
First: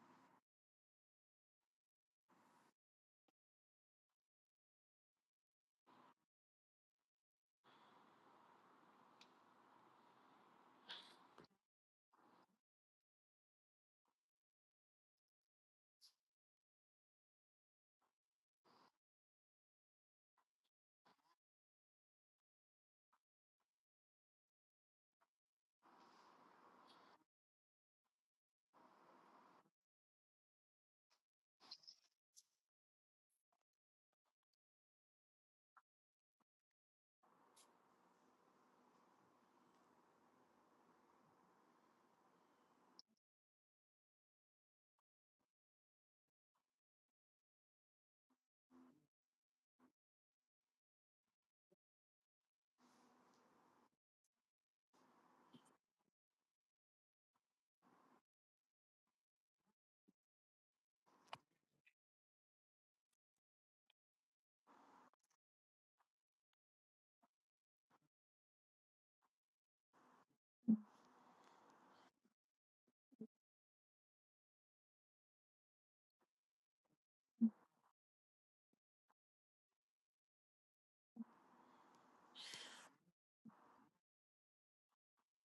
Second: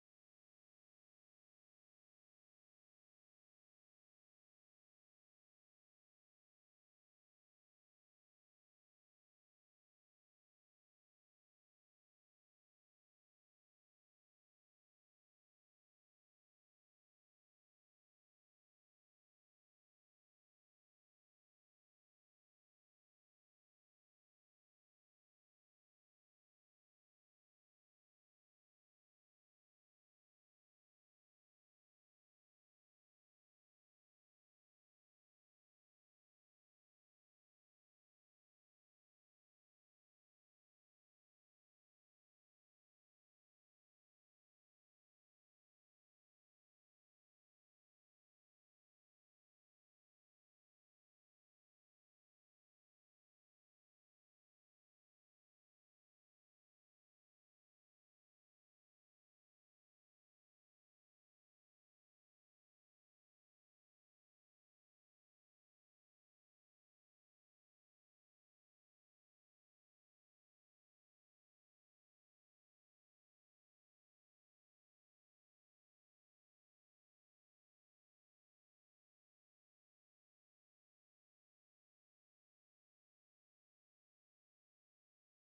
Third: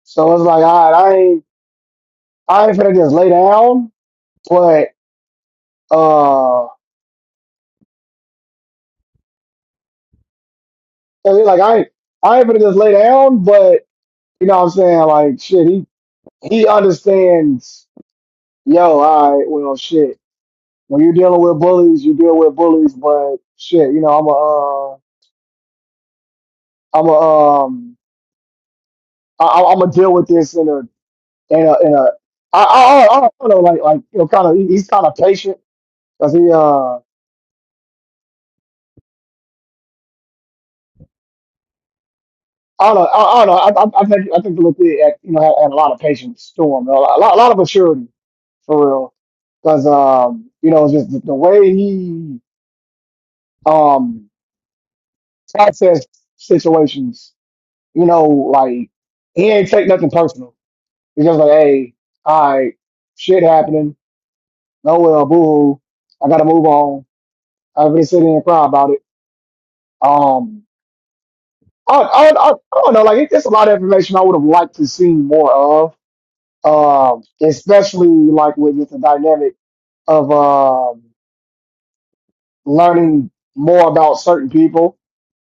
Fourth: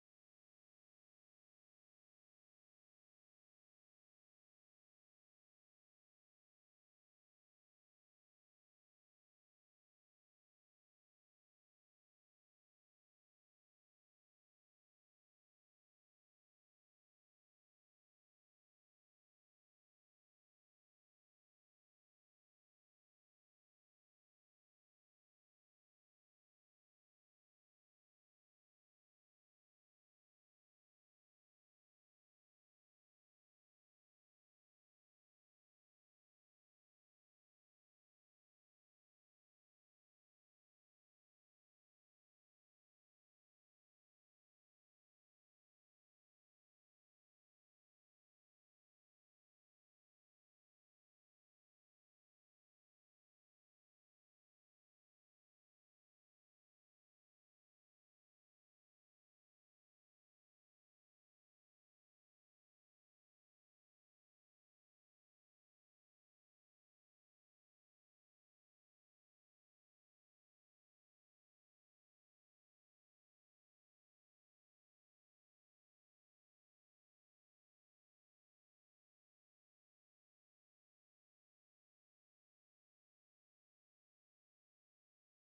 So it's like, all right, I ain't, I ain't finna just lay down, but uh, 'cause it's like I, ain't- I ain't finna just lay down, but you know what I'm saying? Like shit, he he understands. Yo, all right, well, shit. When you're dealing with bullies, you deal with bullies, but shit, you know, I'm a, uh, I'm a, um, I, I'm gonna deal with this in a and uh, and uh, I, I, I I don't know, like like you know, kind of he, he's kind of patient because he uh. I don't know. I, I don't know. I, I, I think I think Luke had, you know had, had a lot of patience to him. A lot, a lot a lot of maturity for real. Because um, you know, just the, the way he um processed situations. You know, like he ain't take nothing personal. He's just like, hey, all right, shit happening. No well, boo. hoo. I gotta move on. I've been sitting and cry about it. um. I, I, I, I don't know. Like, it, it's a lot of information I would have liked to see more of, um, especially like with just the dynamic of um, learning more about certain people.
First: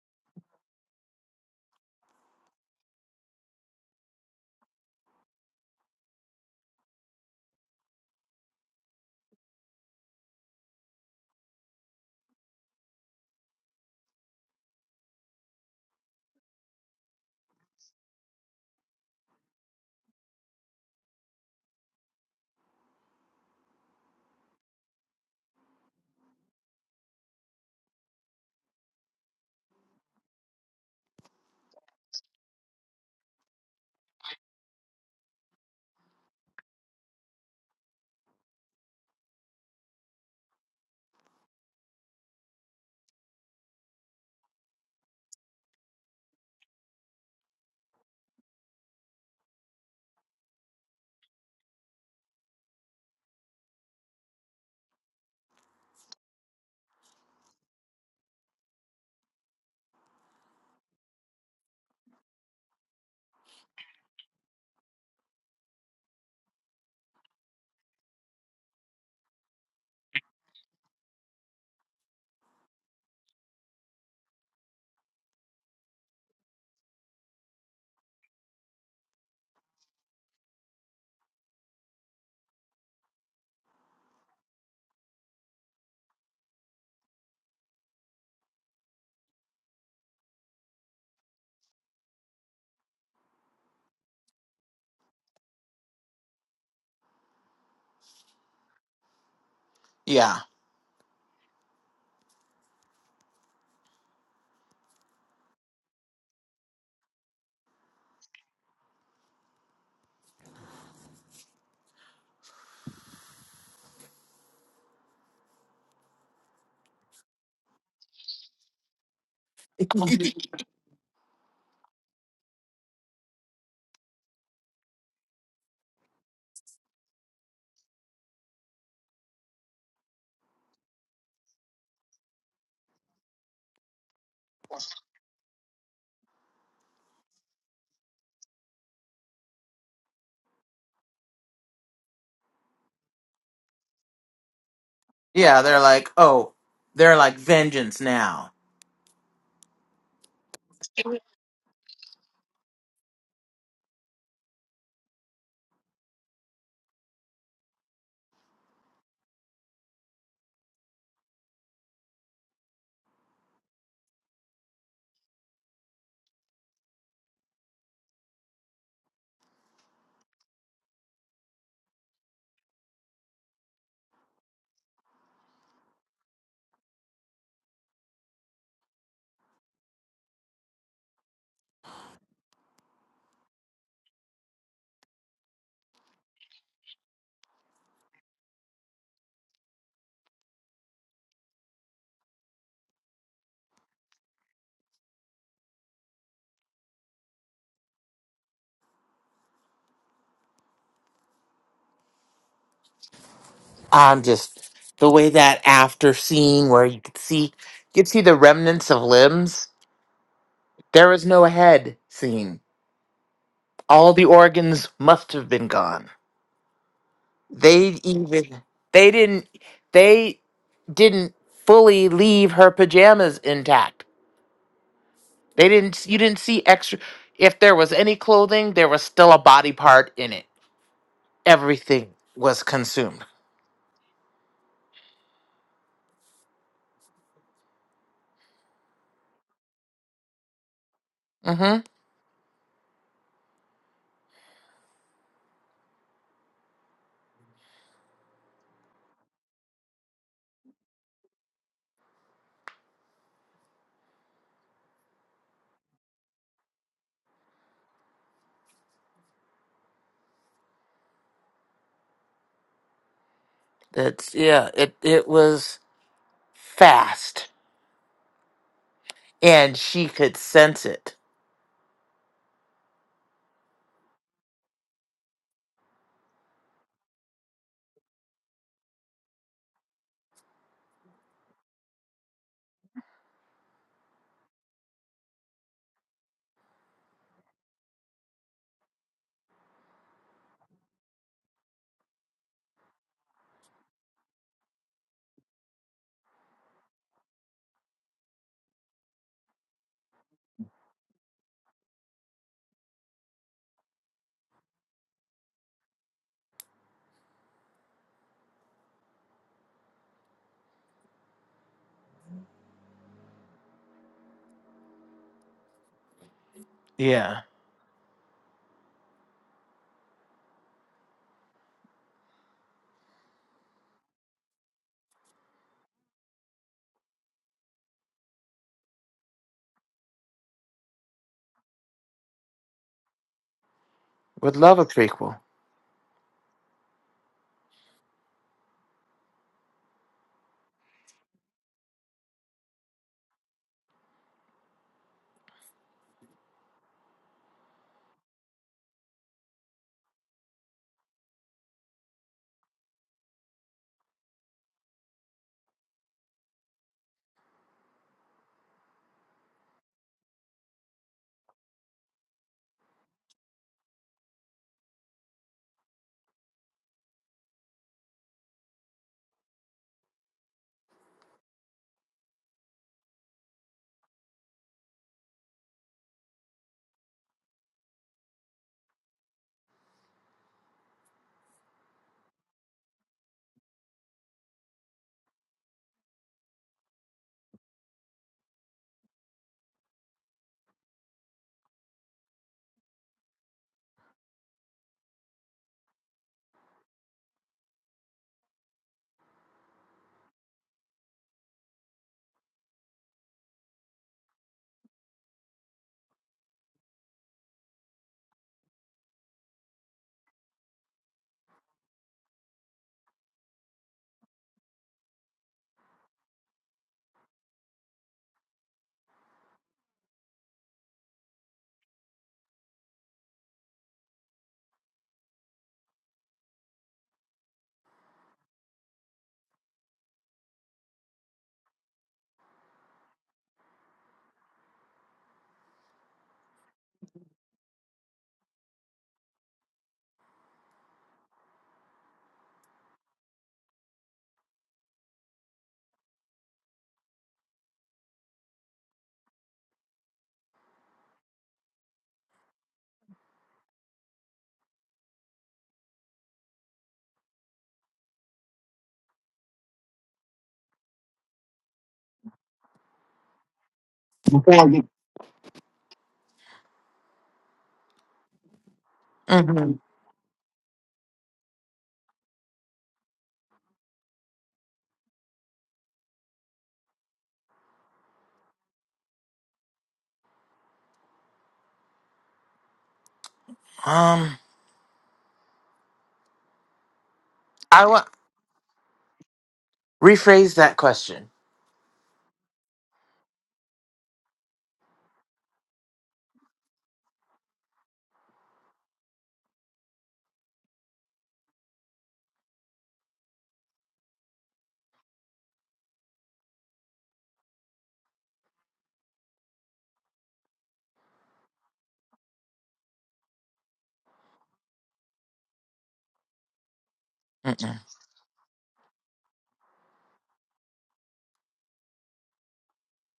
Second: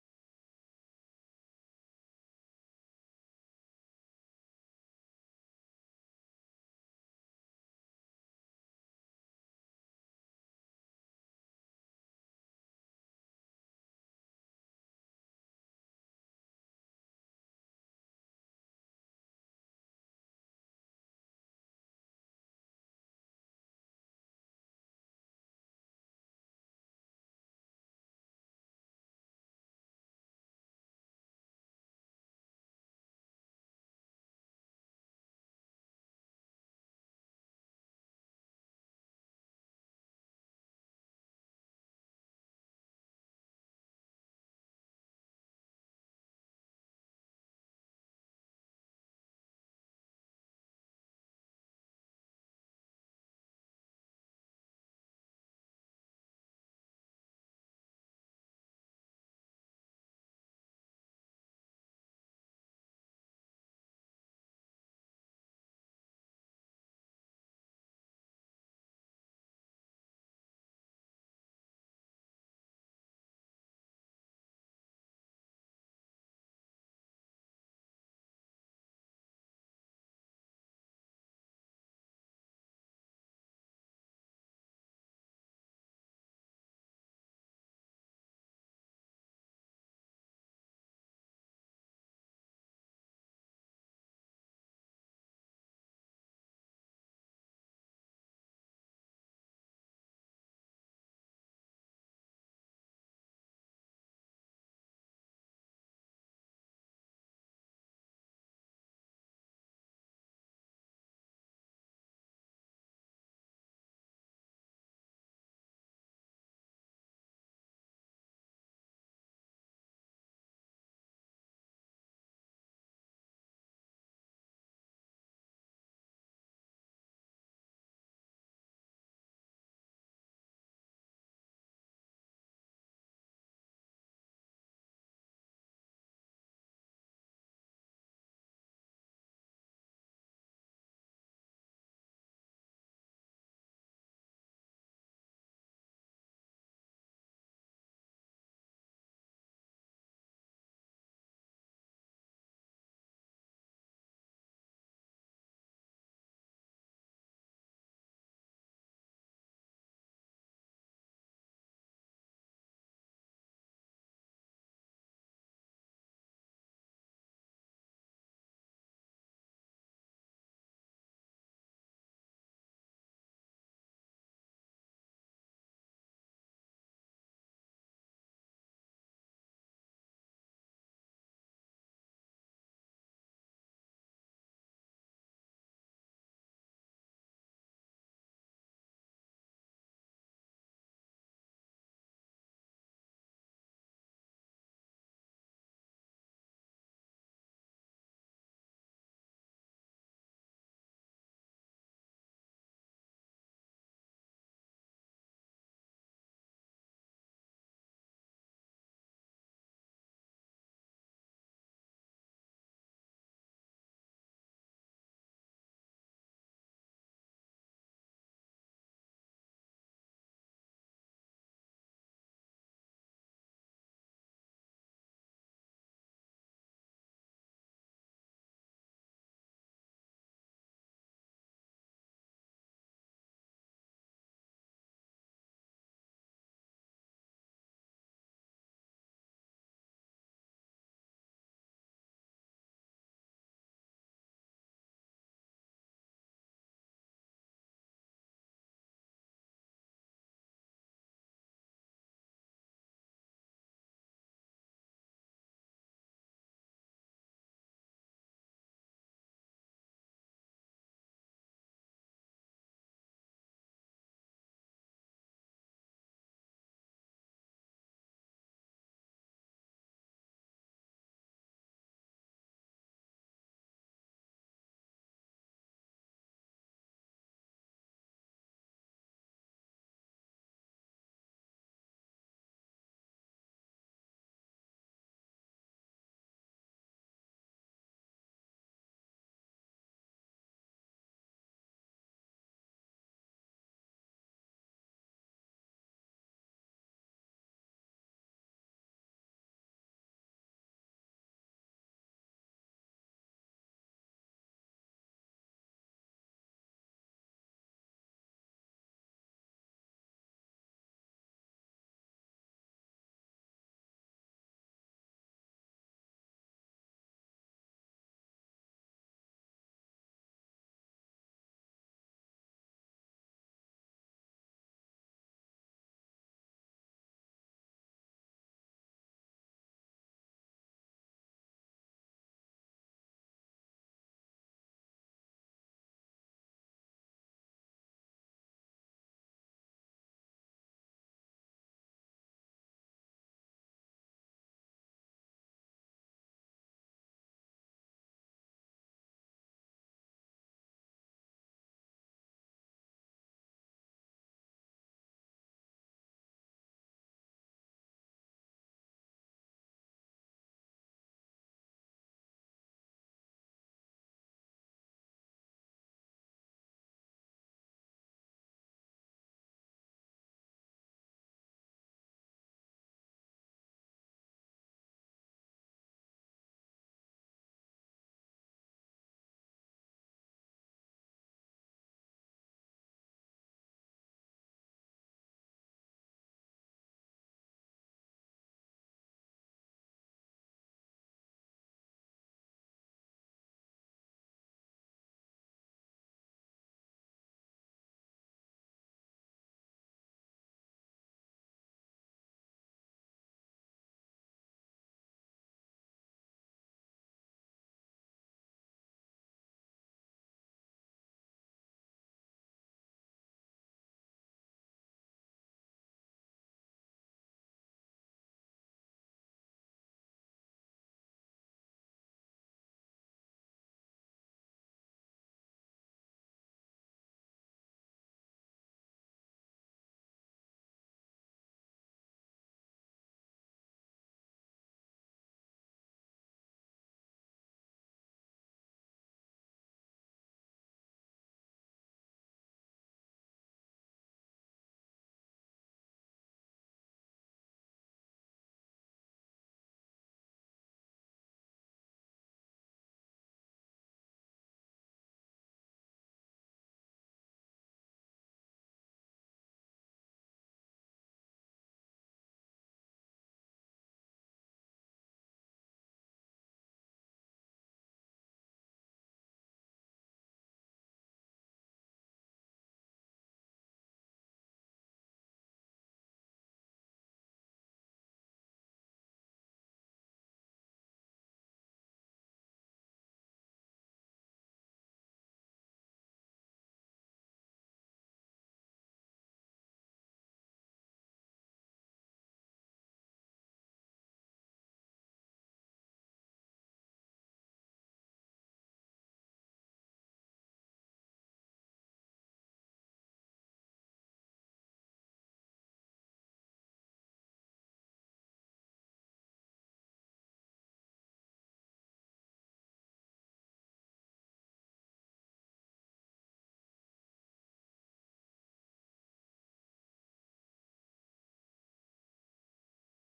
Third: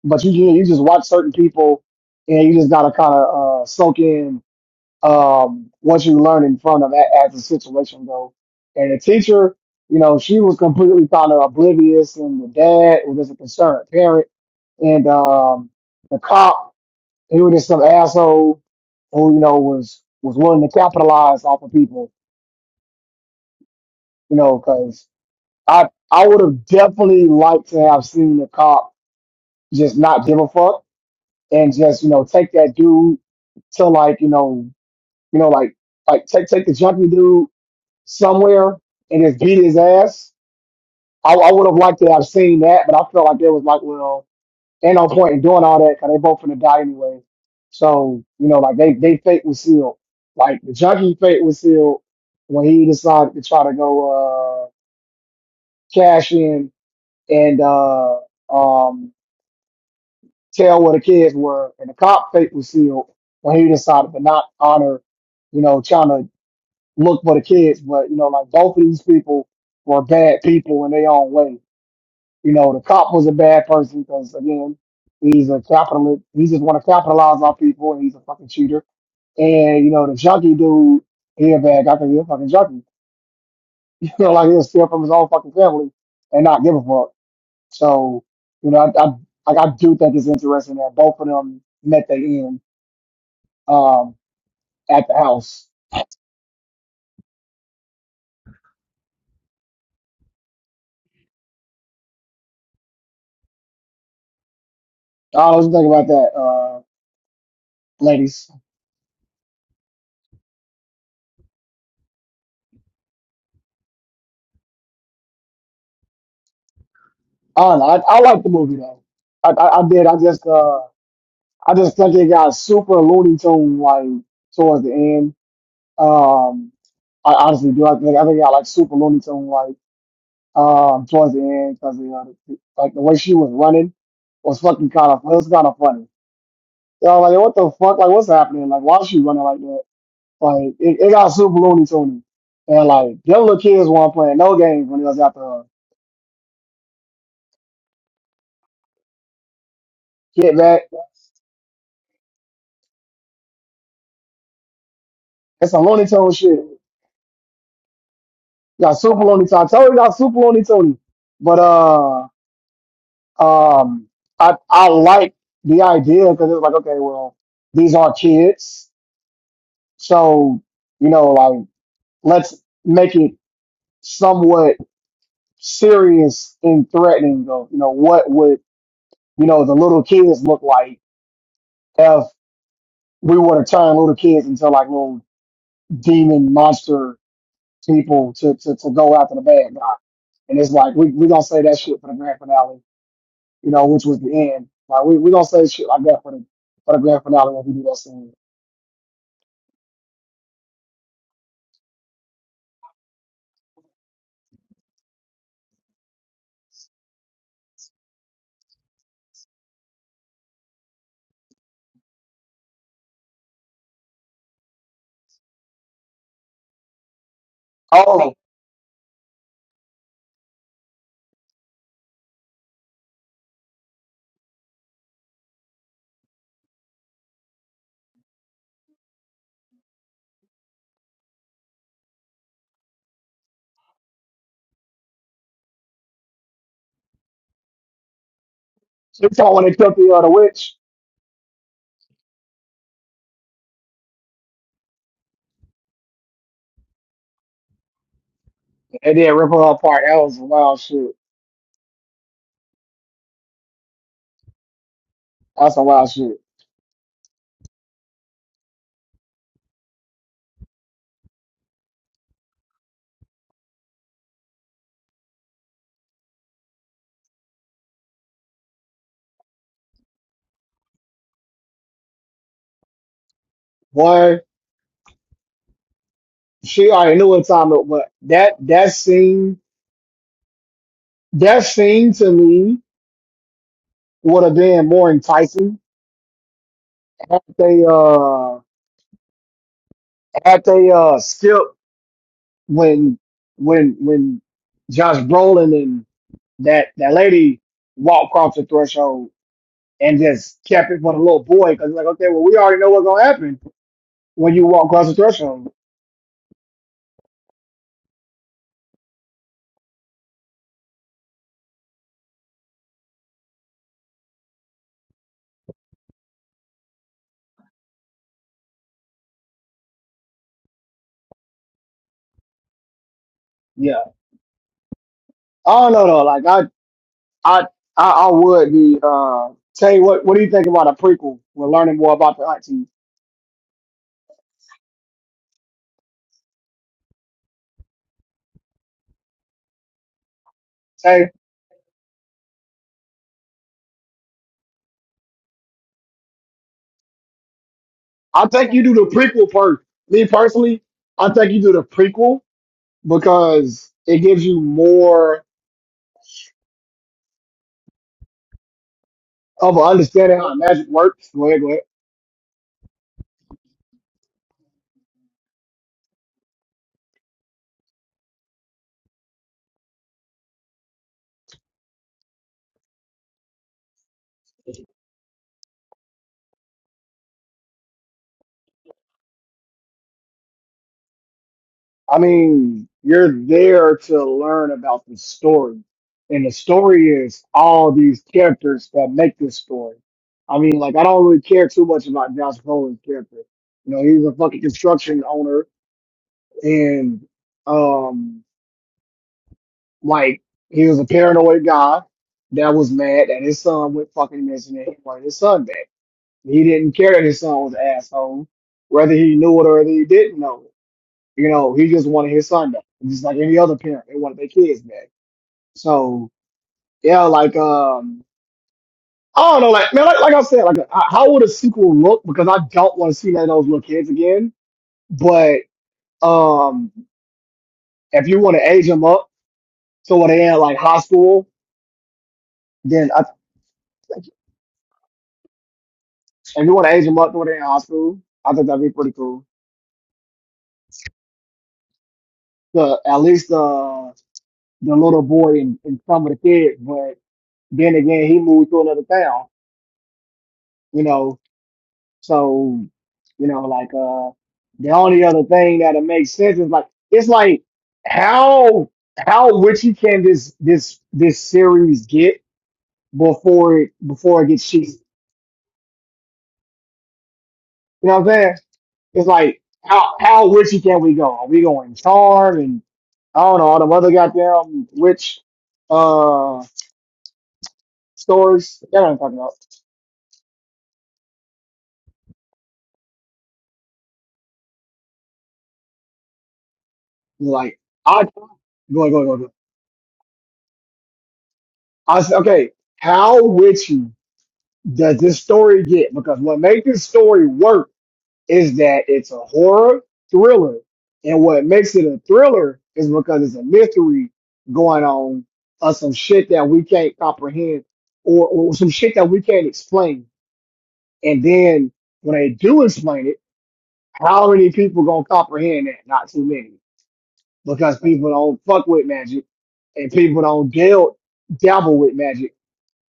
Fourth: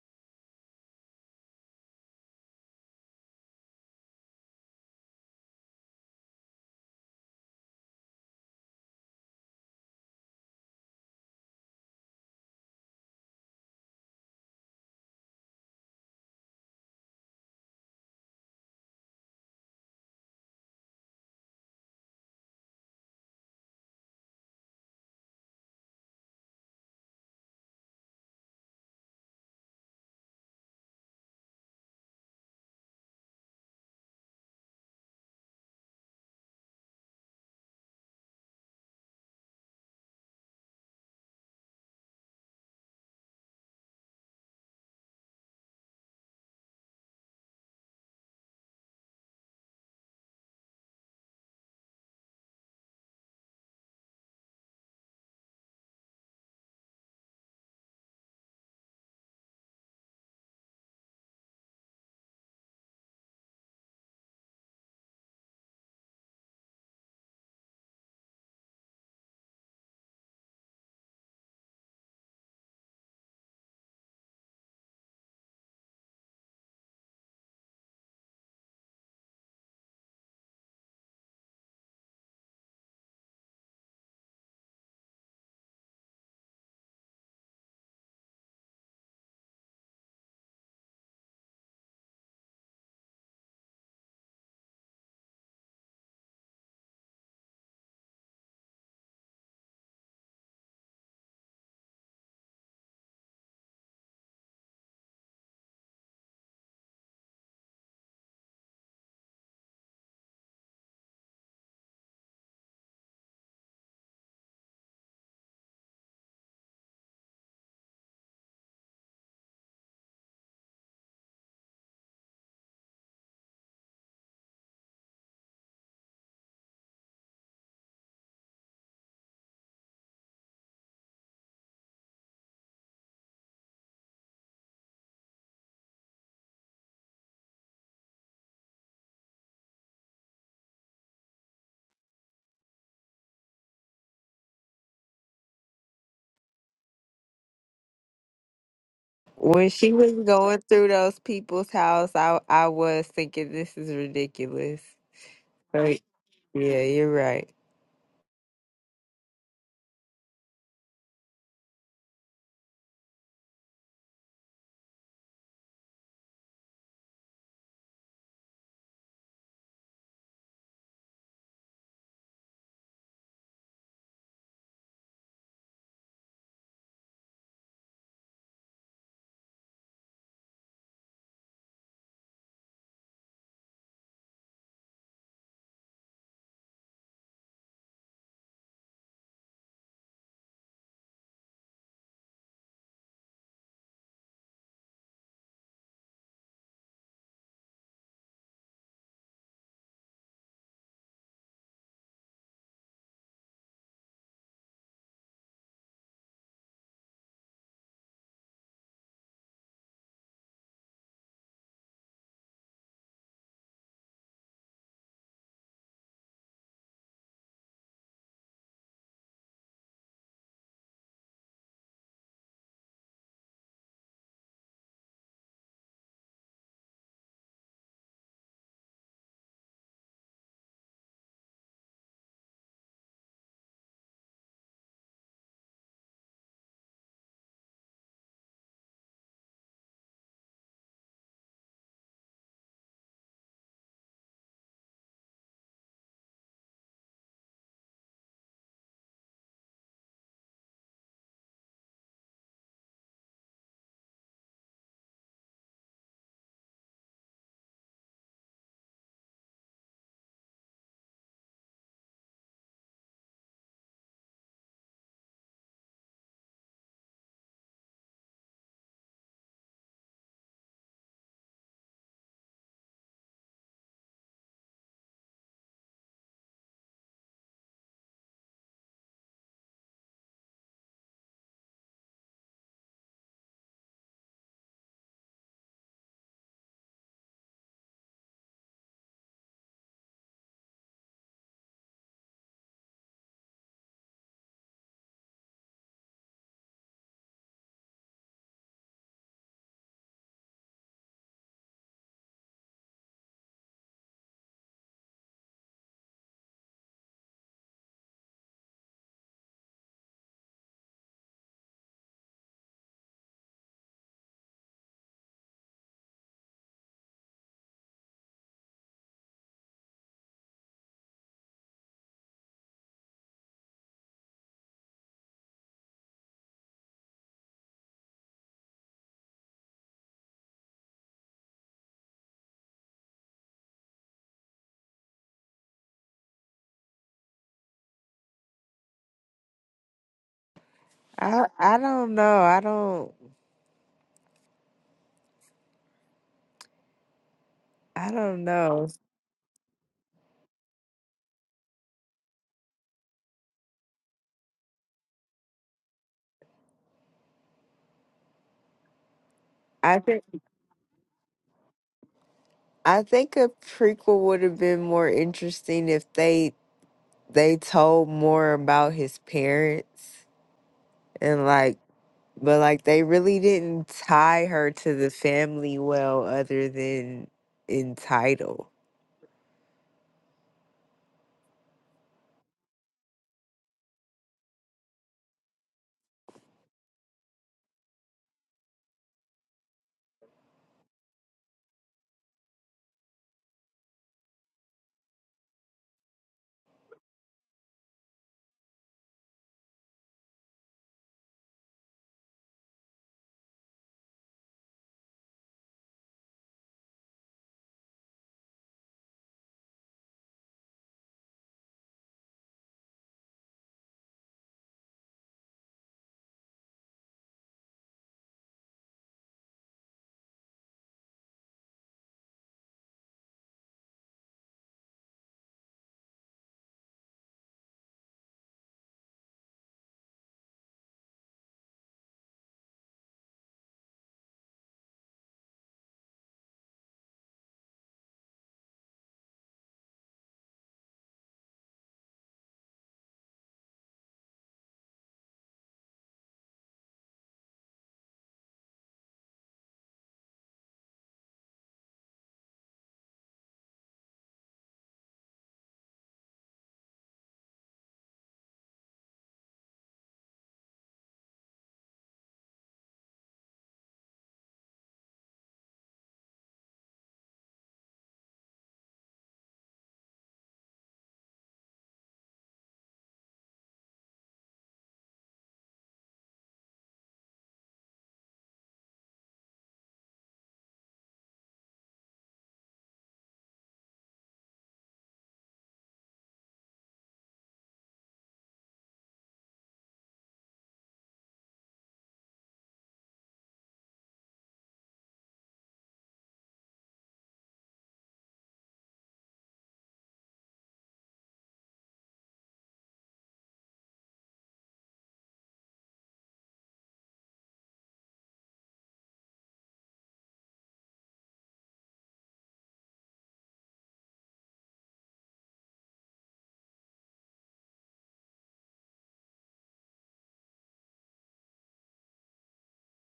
But you you you just watch certain people, and you just gotta kind of uh, soak in um, what you learn in front of that as the situation goes. And the teacher, you know, she was completely kind of oblivious, and the dad was just a concerned parent, and um, the cop, he was just some asshole who you know was was willing to capitalize off of people, you know, because I I would have definitely liked to have seen the cop just not give a fuck and just you know take that dude to like you know you know like like take take the junkie dude somewhere and just beat his ass. I, I would have liked to have seen that, but I felt like there was like well ain't no point in doing all that because they both finna die anyway. So you know, like they they fate was sealed. Like the junkie fate was sealed when he decided to try to go uh cash in and uh um tell where the kids were, and the cop fate was sealed when he decided to not honor, you know, trying to look for the kids. But you know, like both of these people were bad people in their own way. You know, the cop was a bad person because again, he's a capitalist. He just want to capitalize on people, and he's a fucking cheater. And you know, the junkie dude, he a bad guy because he's a fucking junkie. You know, like he'll steal from his own fucking family and not give a fuck. So, you know, I, I like I do think it's interesting that both of them met their end um, at the house.
Yeah.
I was thinking about that, uh, ladies. I don't know. I, I like the movie though. I, I, I did. I just uh, I just think it got super Looney Tune like towards the end. Um, I honestly do. I think I think it got like super Looney Tune like um towards the end because you know the- like the way she was running was fucking kind of it was kind of funny. You know, like what the fuck? Like what's happening? Like why is she running like that? Like it, it got super Looney Tune. And like them little kids weren't playing no games when they was after
Yeah,
her.
they're like, oh, they're like vengeance now.
when she was
Get
going
back.
through those people's house, I I was thinking this is ridiculous.
It's some
Right.
Looney Tune shit.
Yeah, you're right.
Got super Looney Tune. I told you got super Looney Tune. But uh. Um, I I like the idea because it's like, okay, well, these are kids, so you know, like let's make it somewhat serious and threatening. Of you know, what would you know the little kids look like if we were to turn little kids into like little demon monster people to to, to go after the bad guy? And it's like we we gonna say that shit for the grand finale, you know, which was the end. Like we we gonna say shit like that for the for the grand finale when we do that scene.
I'm just the way that after scene where you could see you could see the remnants of limbs. There was no head scene. All the organs must have been gone. They
Oh,
even they didn't they didn't fully leave her pajamas intact. They didn't you didn't see extra if there was any clothing, there was still a body part in it. everything was consumed.
you talking when they took the other witch
Mm-hmm.
and then rip her apart? That was a wild shit. That's a wild shit.
That's yeah. It it was fast, and she could sense it.
Boy, she already knew what time it was. That that scene, that scene to me would have been more enticing had they uh had they uh skipped when when when Josh Brolin and that that lady walked across the threshold and just kept it for the little boy because like okay, well we already know what's gonna happen when you walk across the threshold.
Yeah,
Yeah. I don't know though. Like I, I, I, I would be. Uh, Tay, what, what do you think about a prequel? We're learning more about the auntie.
would love a prequel.
Tay,
I I don't know. I don't I don't
I think you
know.
do the prequel first. Me personally, I think you do the prequel because it gives you more of an
I think
understanding how magic works. Go ahead, go ahead.
I think a prequel would have been more interesting if they they told more about his parents and like but like they really didn't tie her to the family well other than in title.
I mean, you're there to learn about the story. And the story is all these characters that make this story. I mean, like, I don't really care too much about Josh Brolin's character. You know, he's a fucking construction owner and, um, like, he was a paranoid guy that was mad that his son went fucking missing and he wanted his son back. He didn't care that his son was an asshole, whether he knew it or whether he didn't know. it. You know, he just wanted his son back, just like any other parent. They wanted their kids back. So yeah, like um, I don't know, like man, like, like I said, like h- how would a sequel look? Because I don't want to see none of those little kids again. But um, if you want to age them up, so when they in like high school, then I, think if you want to age them up to where they in high school, I think that'd be pretty cool. The at least the the little boy and, and some of the kids, but then again, he moved to another town. You know, So, you know, like uh the only other thing that'll make sense is like it's like how how witchy can this this this series get before it before it
Before
gets
I get
cheesy? You know what I'm saying? It's like
Mm-hmm.
how how witchy can we go? Are we going charm and I don't know all the other goddamn witch uh stories? That's what I'm talking about.
Um,
Like
I want
I go go go go.
rephrase that question.
I s- okay. How witchy? does this story get? Because what makes this story work is that it's a horror thriller. And what makes it a thriller is because it's a mystery going on of some shit that we can't comprehend or, or some shit that we can't explain. And then when they do explain it, how many people gonna comprehend that? Not too many.
Mm-mm.
Because people don't fuck with magic and people don't deal dabble with magic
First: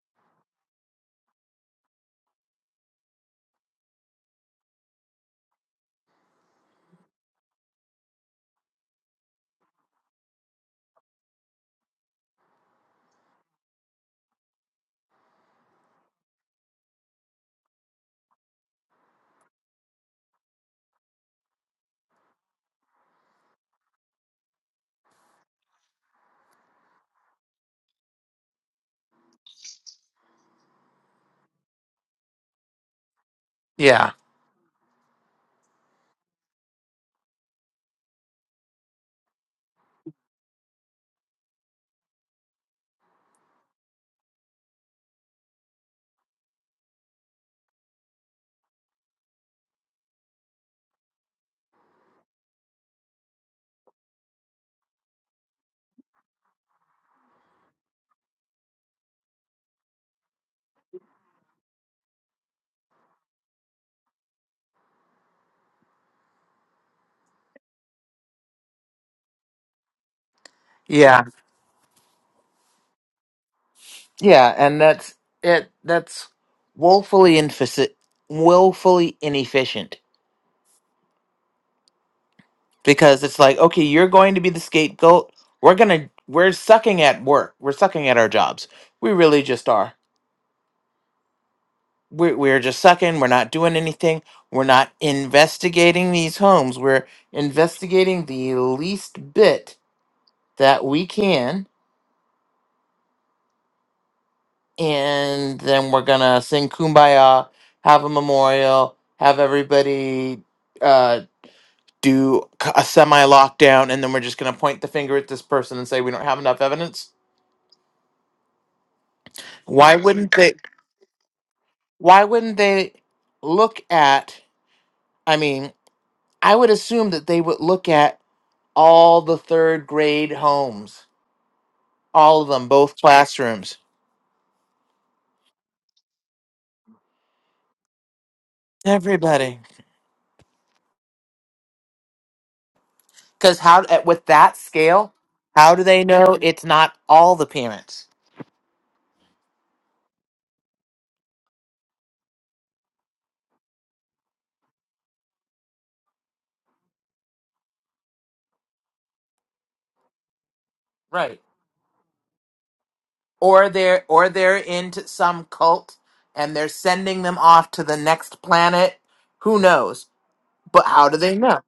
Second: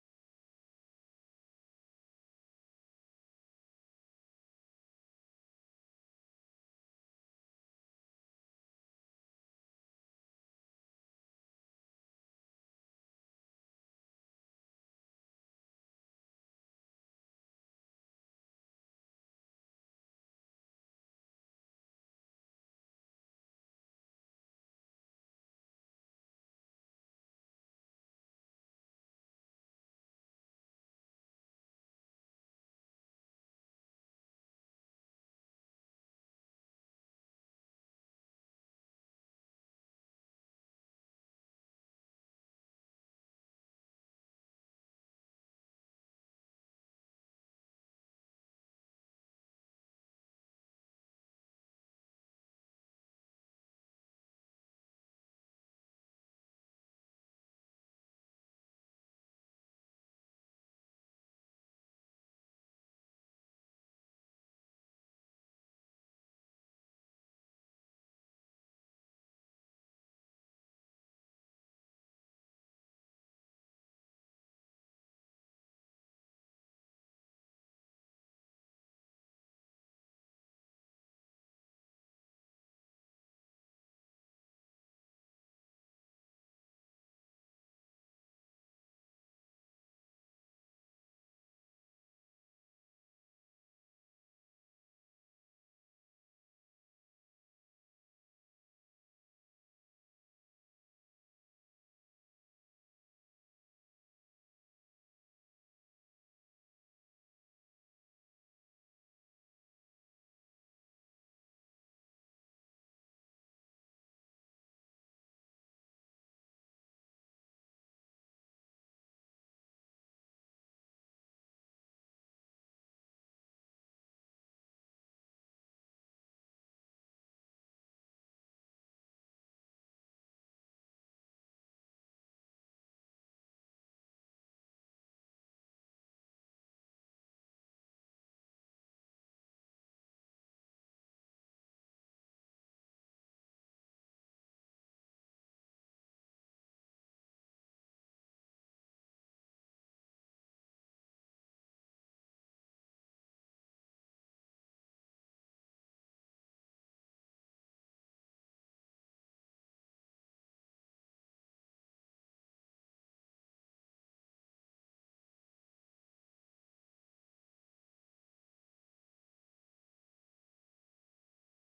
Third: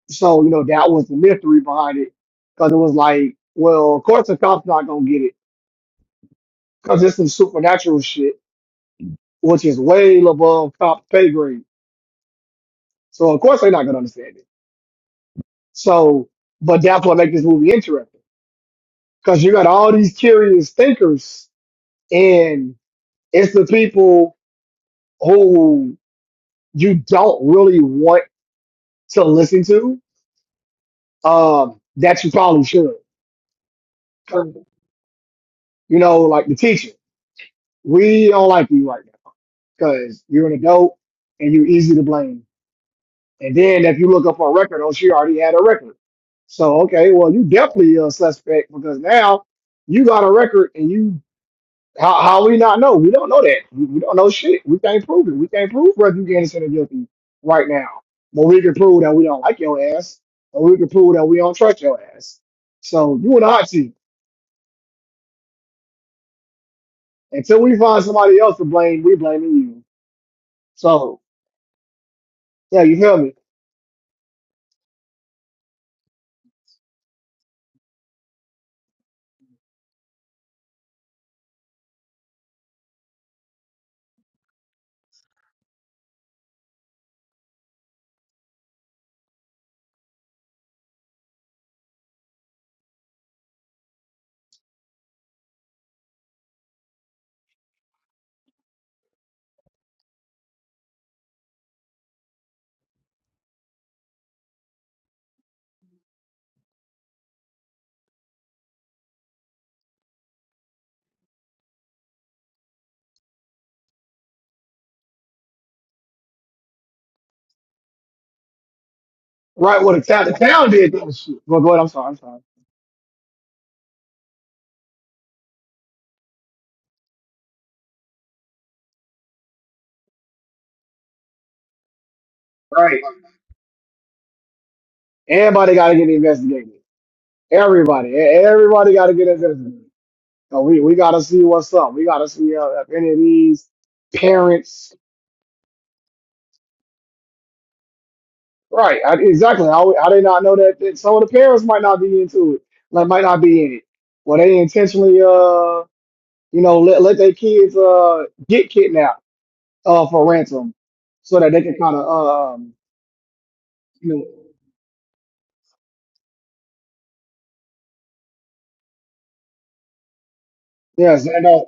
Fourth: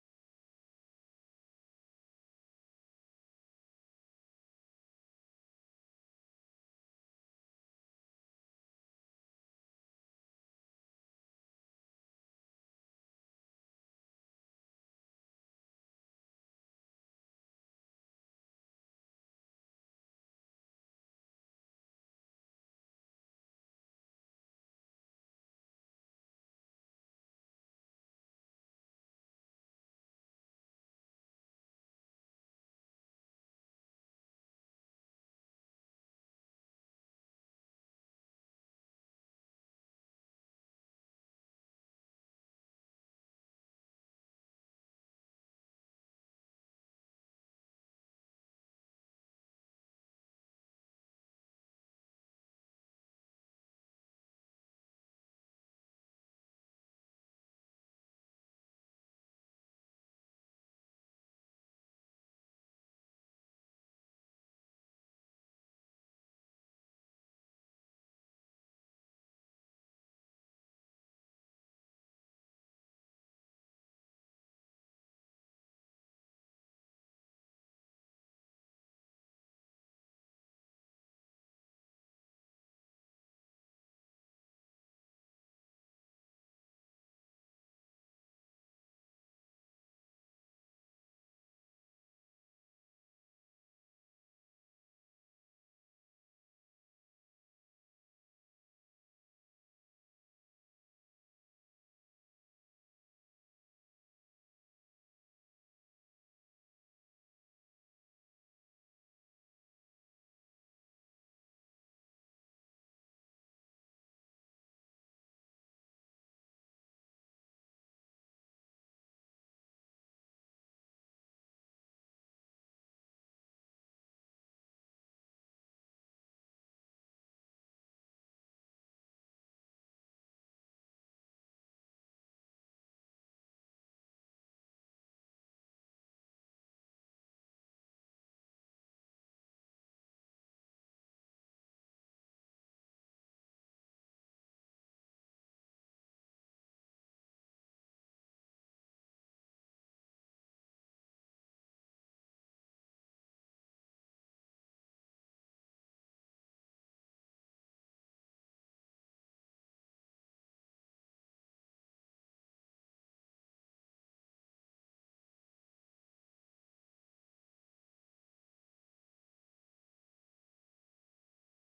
so, you know, that was the mystery behind it. Cause it was like, well, of course the cop's not gonna get it. Cause it's some supernatural shit, which is way above cops' pay grade. So of course they're not gonna understand it. So, but that's what makes this movie interesting. Cause you got all these curious thinkers and it's the people who you don't really want to listen to, um, that you probably should.
Yeah,
You know, like the teacher. We don't like you right now because you're an adult and you're easy to blame. And then if you look up her record, oh, she already had a record. So okay, well, you definitely a suspect because now you got a record and you how, how we not know? We don't know that. We, we don't know shit. We can't prove it. We can't prove whether you're innocent or guilty right now. But we can prove that we don't like your ass, or we can prove that we don't trust your ass. So you in the hot seat. Until we find somebody else to blame, we blaming you. So
yeah,
yeah, you feel me?
yeah, and that's it. That's woefully inefficient, woefully inefficient because it's like, okay, you're going to be the scapegoat. We're gonna, we're sucking at work. We're sucking at our jobs. We really just are. we're, we're just sucking we're not doing anything we're not investigating these homes we're investigating the least bit that we can and then we're gonna sing kumbaya have a memorial have everybody uh, do c- a semi lockdown and then we're just gonna point the finger at this person and say we don't have enough evidence
Right, well,
why
the town, the
wouldn't they
town did that shit. Well, go ahead. I'm sorry. I'm
why
sorry.
wouldn't they look at i mean i would assume that they would look at all the third grade homes, all of them, both
Right.
classrooms,
Everybody got to get investigated. Everybody, e- everybody got to get
everybody.
investigated. So we we got to see what's up. We got to see uh, if any of
Because
these
how at- with that
parents.
scale, how do they know it's not all the parents?
Right, I, exactly. How how they not know that, that some of the parents might not be into it, like might not be in it. Well, they intentionally, uh, you know, let let their kids uh get kidnapped uh for ransom, so
Right.
that they can kind of um,
Or they're
you know,
or they're into some cult and they're sending them off to the next planet. Who knows? But how do they
yeah,
know?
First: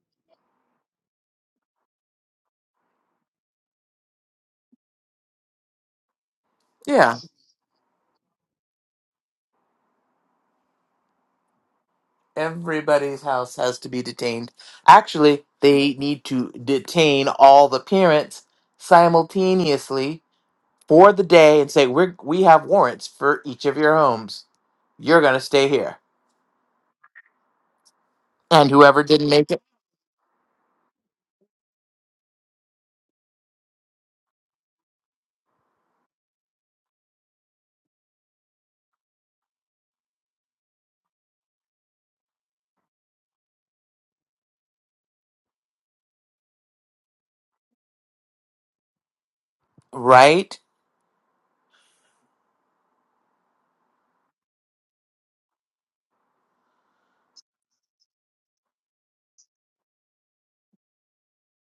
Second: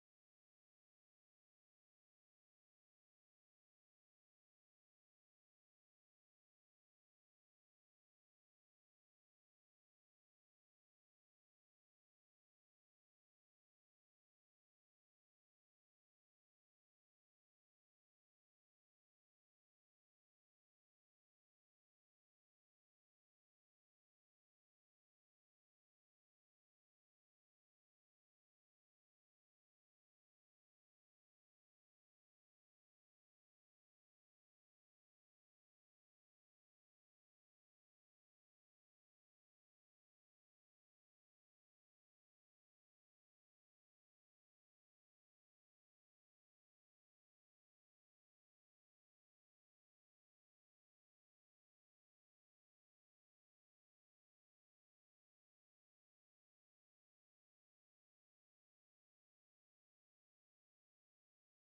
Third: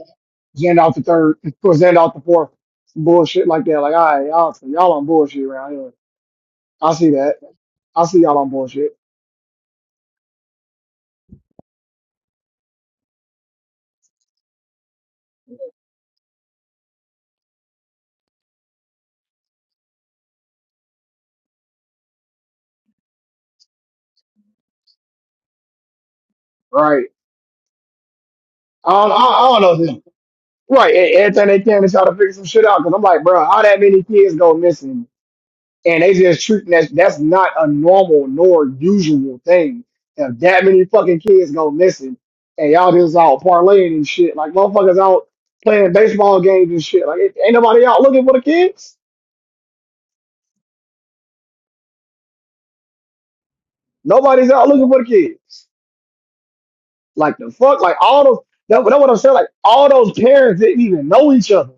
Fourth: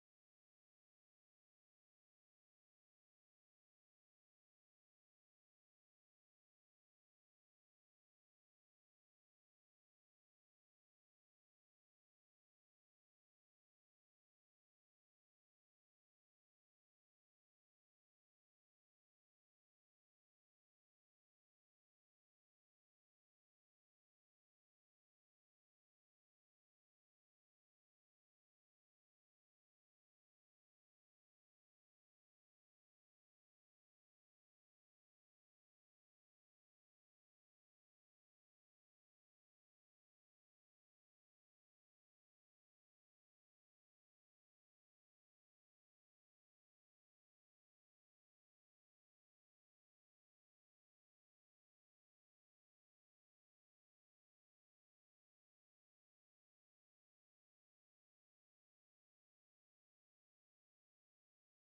Gandalf the third, or Gandalf the fourth, some bullshit like that. Like, all right, y'all, so y'all on bullshit around here. I see
Yeah.
that. I see y'all on bullshit.
Everybody's house has to be detained. Actually, they need to detain all the parents simultaneously for the day and say we are we have warrants for each of your homes. You're going to stay here.
Right.
And
I
whoever
don't, I,
didn't
I
make it,
don't know. This. Right. e- Everything they can to try to figure some shit out. Cause I'm like, bro, how that many kids go missing? And they just treating that, that's not a normal nor usual thing. If that many fucking kids go missing and y'all just out parlaying and shit, like motherfuckers out playing baseball games and shit. Like, ain't nobody out looking for the kids.
right?
Nobody's out looking for the kids. Like the fuck, like all those that, that's what I'm saying. Like all those parents didn't even know each other.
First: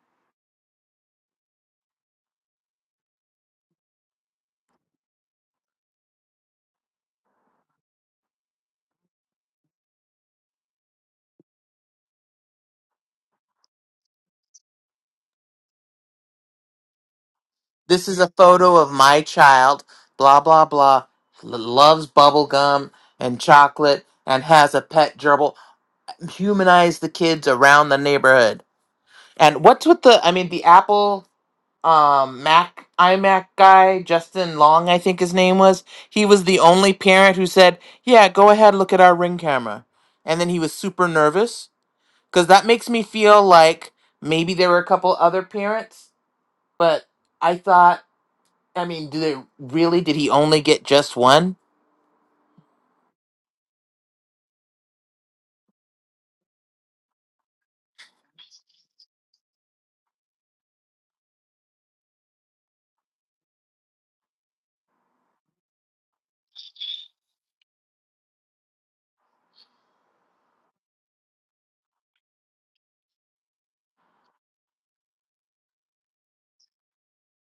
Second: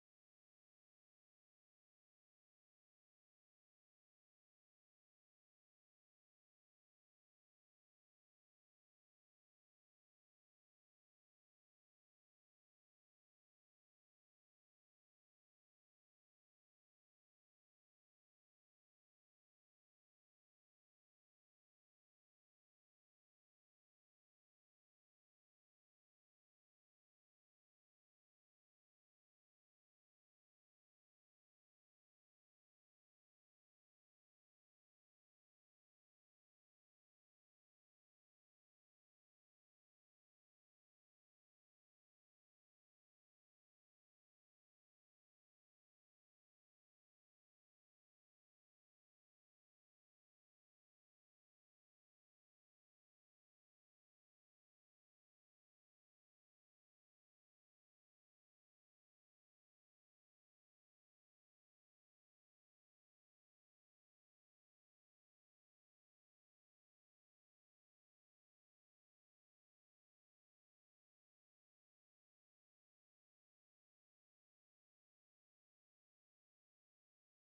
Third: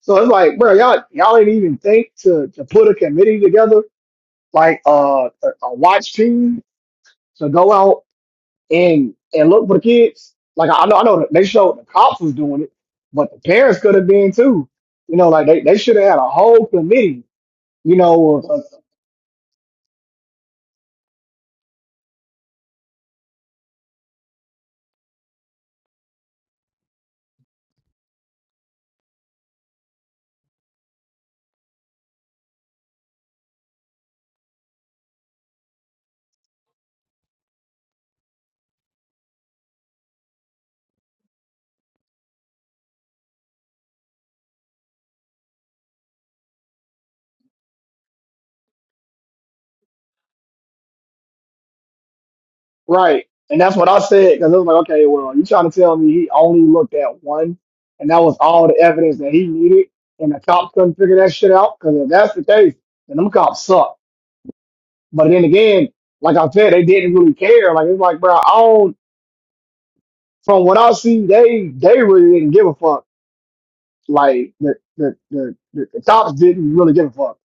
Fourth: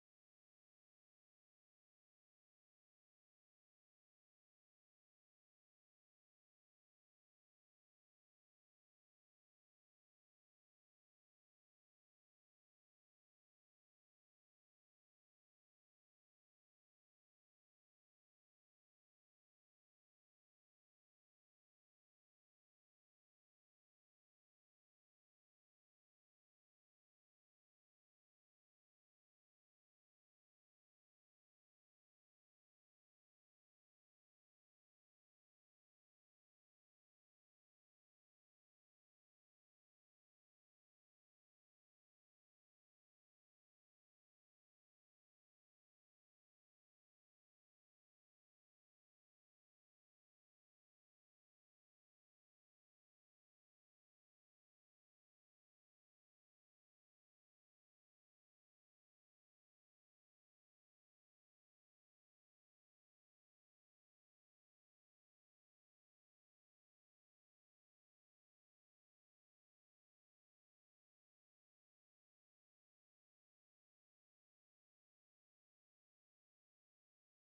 So it's like, bro, y'all y'all didn't even think to to put a committee together, like uh, a, a watch team to go out and and look for the kids. Like I know I know that they showed the cops was doing it, but the parents could have been too. You know, like they, they should have had a whole committee. You
This is a
know, of,
photo of my child, blah blah blah, l- loves bubble gum and chocolate and has a pet gerbil. Humanize the kids around the neighborhood. And what's with the I mean the apple um Mac iMac guy, Justin Long, I think his name was. He was the only parent who said, "Yeah, go ahead, look at our ring camera." And then he was super nervous cuz that makes me feel like maybe there were a couple other parents, but I thought, I mean, do they really did he only get just one?
Right. And that's what I said because it was like, okay, well, you trying to tell me he only looked at one, and that was all the evidence that he needed, and the cops couldn't figure that shit out? Because if that's the case, then them cops suck. But then again, like I said, they didn't really care. Like it's like, bro, I don't. From what I see, they they really didn't give a fuck. Like the the the, the, the cops didn't really give a fuck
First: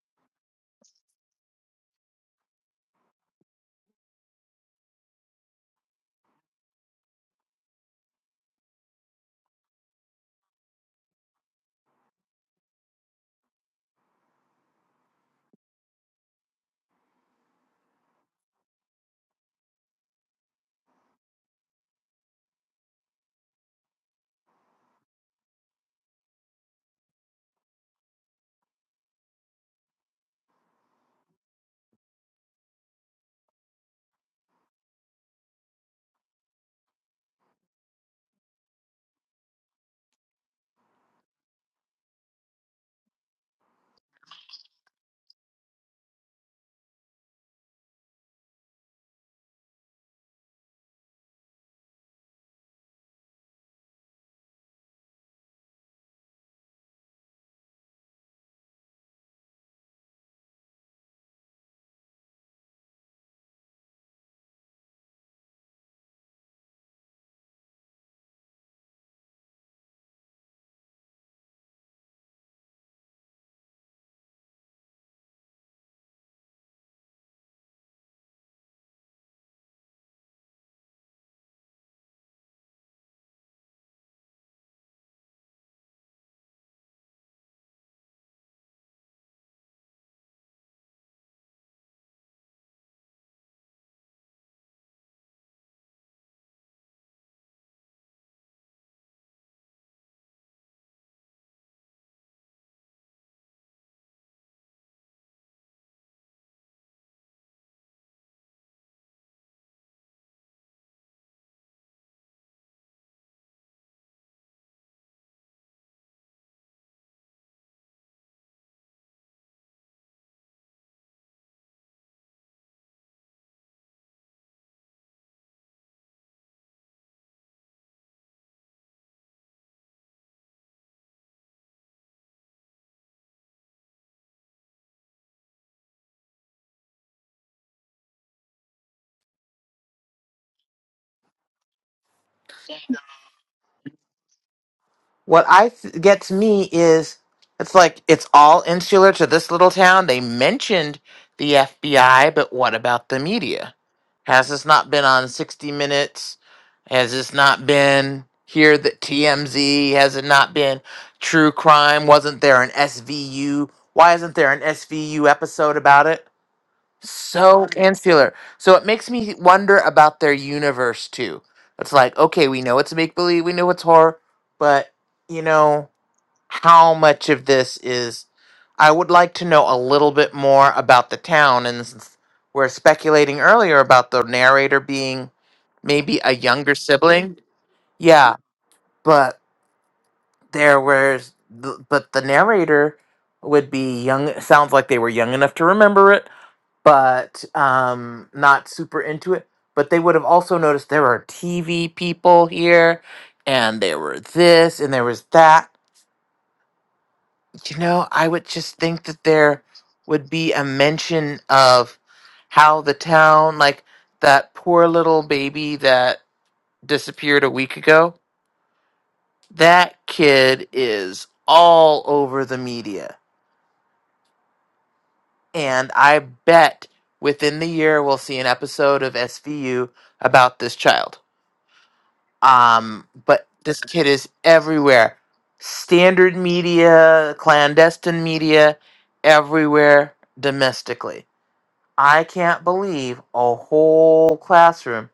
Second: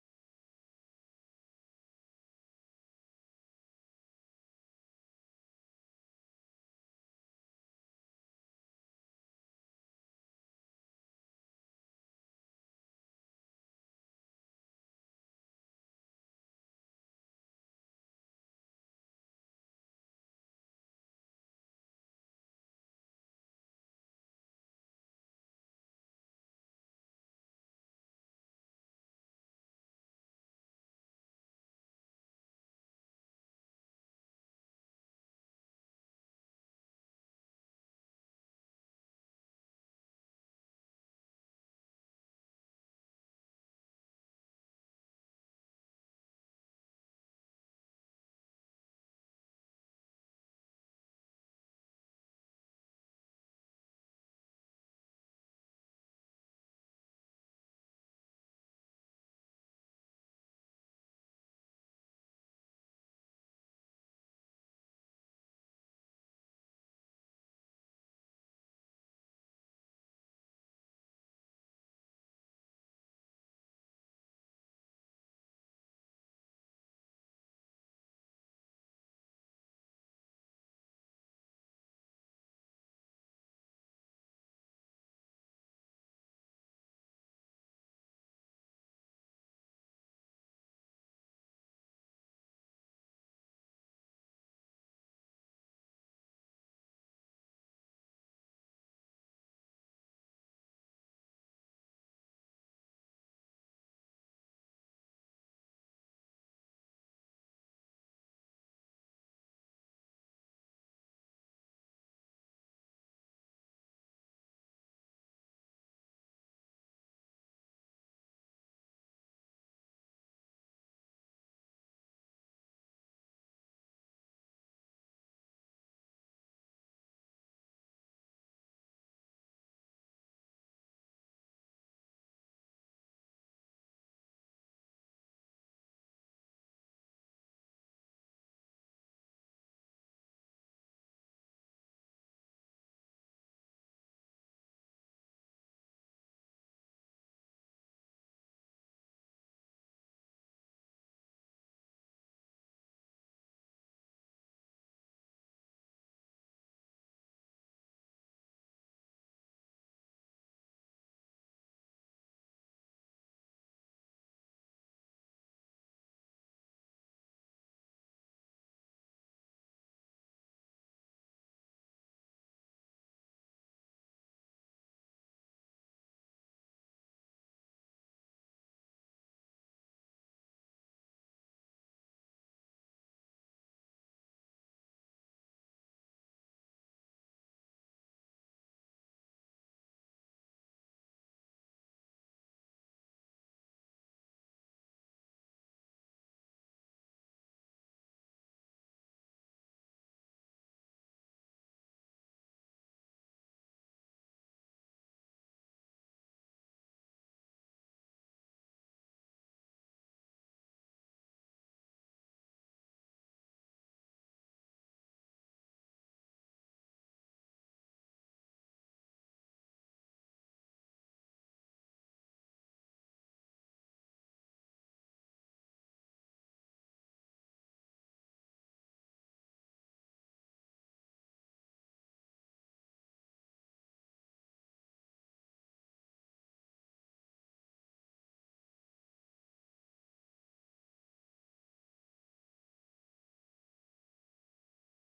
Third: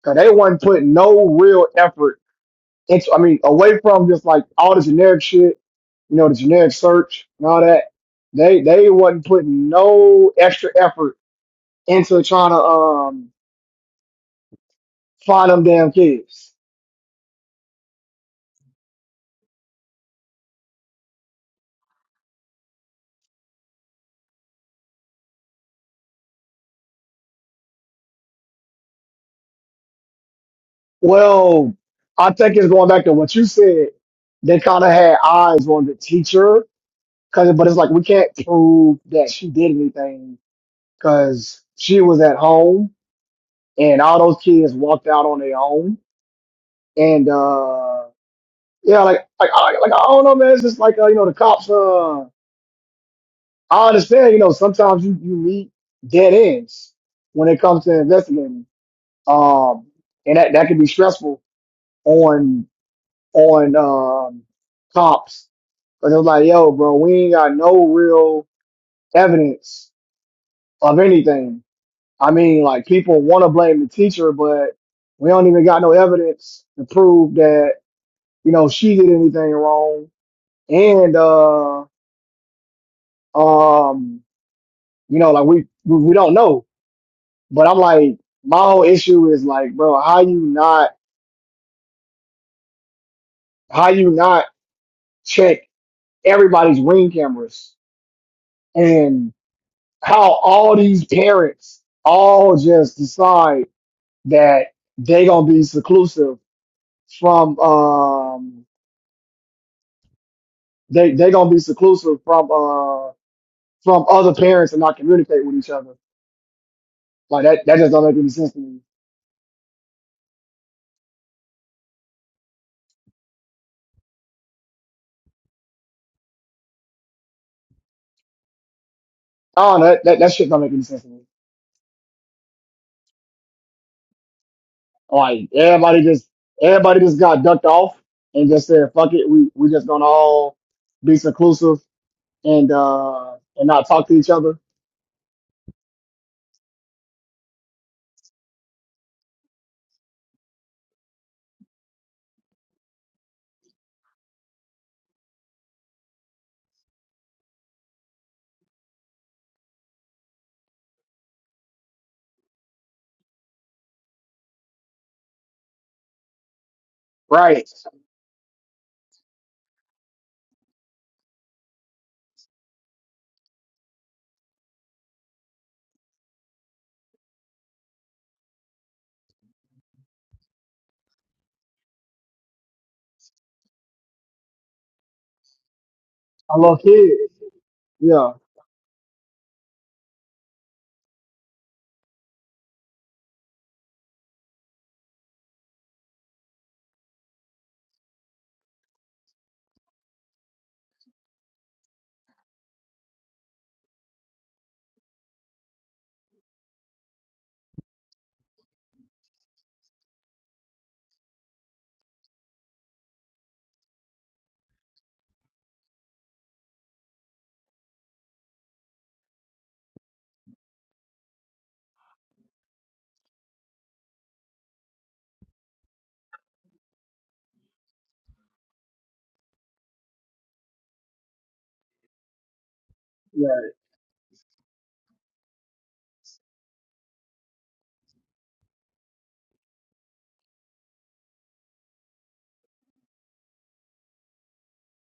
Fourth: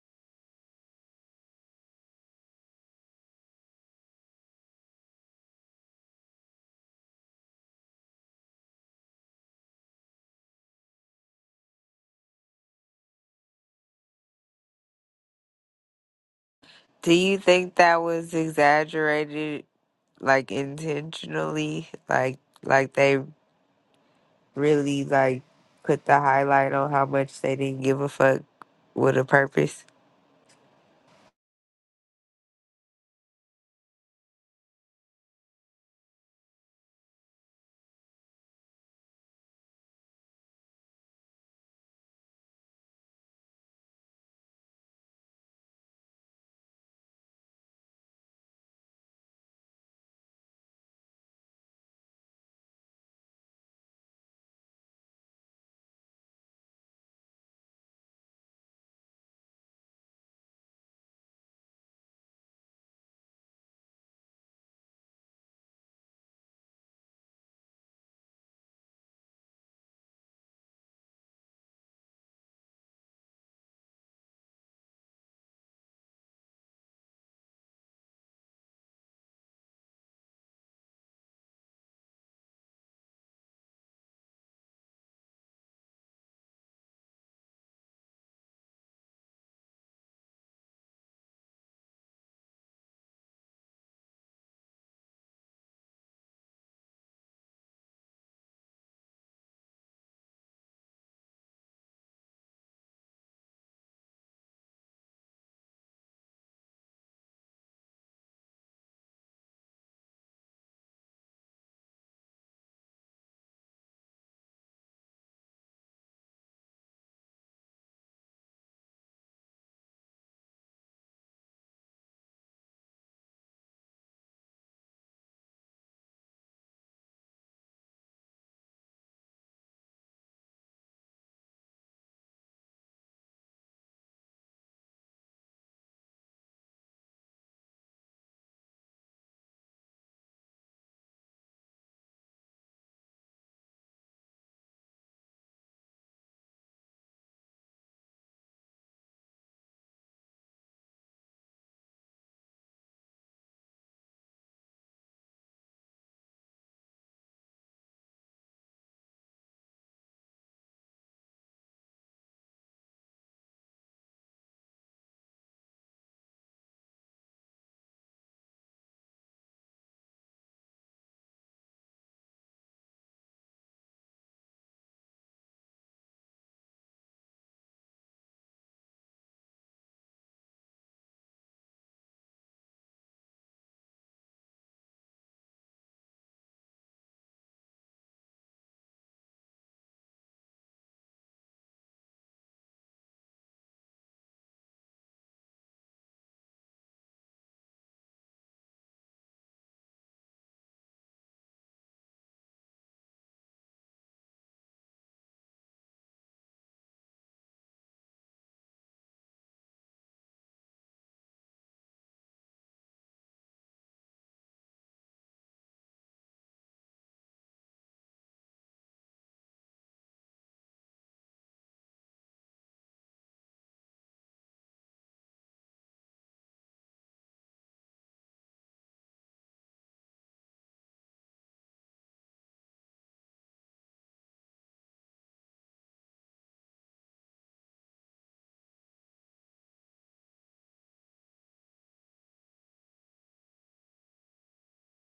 because they wasn't putting no real effort into. I mean, away from just like all the generic shit you know, the generic search and all that. They they wasn't putting no extra effort into trying to um find them damn kids.
Do you think that was exaggerated like intentionally? Like like they really like put the highlight on how much they didn't give a fuck with a purpose.
Well, I think it's going back to what you said. They kind of had eyes on the teacher, cause but it's like we can't prove that she did anything because she was at home and all those kids walked out on their own. And uh yeah, like like I like I don't know, man. It's just like uh, you know the cops. Uh, I understand, you know, sometimes you, you meet dead ends when it comes to investigating. Um, and that, that can be stressful on, on, um, cops. Cause it's like, yo, bro, we ain't got no real evidence of anything. I mean, like people want to blame the teacher, but we don't even got no evidence to prove that, you know, she did anything wrong. And, uh, um, you know, like we, we, we don't know. But I'm like, my whole issue is like, bro, how you not how you not check everybody's ring cameras and how all these parents all just decide that they gonna be seclusive from um they they gonna be seclusive from uh from other parents and not communicate with each other. Like that that just don't make any sense to me. Oh, that that, that shit don't make any sense to me. Like everybody just everybody just got ducked off and just said, "Fuck it, we we just gonna all be seclusive and uh and not talk to each other."
what I th- gets me is it's like it's all insular to this little town. They mentioned the FBI, but what about the media? Has this not been on 60 Minutes? Has this not been here that TMZ? Has it not been True Crime? Wasn't there an SVU? Why isn't there an SVU episode about it? so
Right?
insular. So it makes me wonder about their universe too. It's like, okay, we know it's make believe, we know it's horror, but you know how much of this is? I would like to know a little bit more about the town, and since we're speculating earlier about the narrator being maybe a
I
younger
love kids.
sibling,
Yeah,
yeah, but there was, th- but the narrator would be young. Sounds like they were young enough to remember it but um, not super into it. But they would have also noticed there are TV people here, and there were this, and there was that. You know, I would just think that there would be a mention of how the town, like that poor little baby that disappeared a week ago, that kid is all over the media. And I bet within the year we'll see an episode of SVU about this child Um, but
yeah,
this kid is everywhere. Standard media, clandestine media, everywhere domestically. I can't believe a whole classroom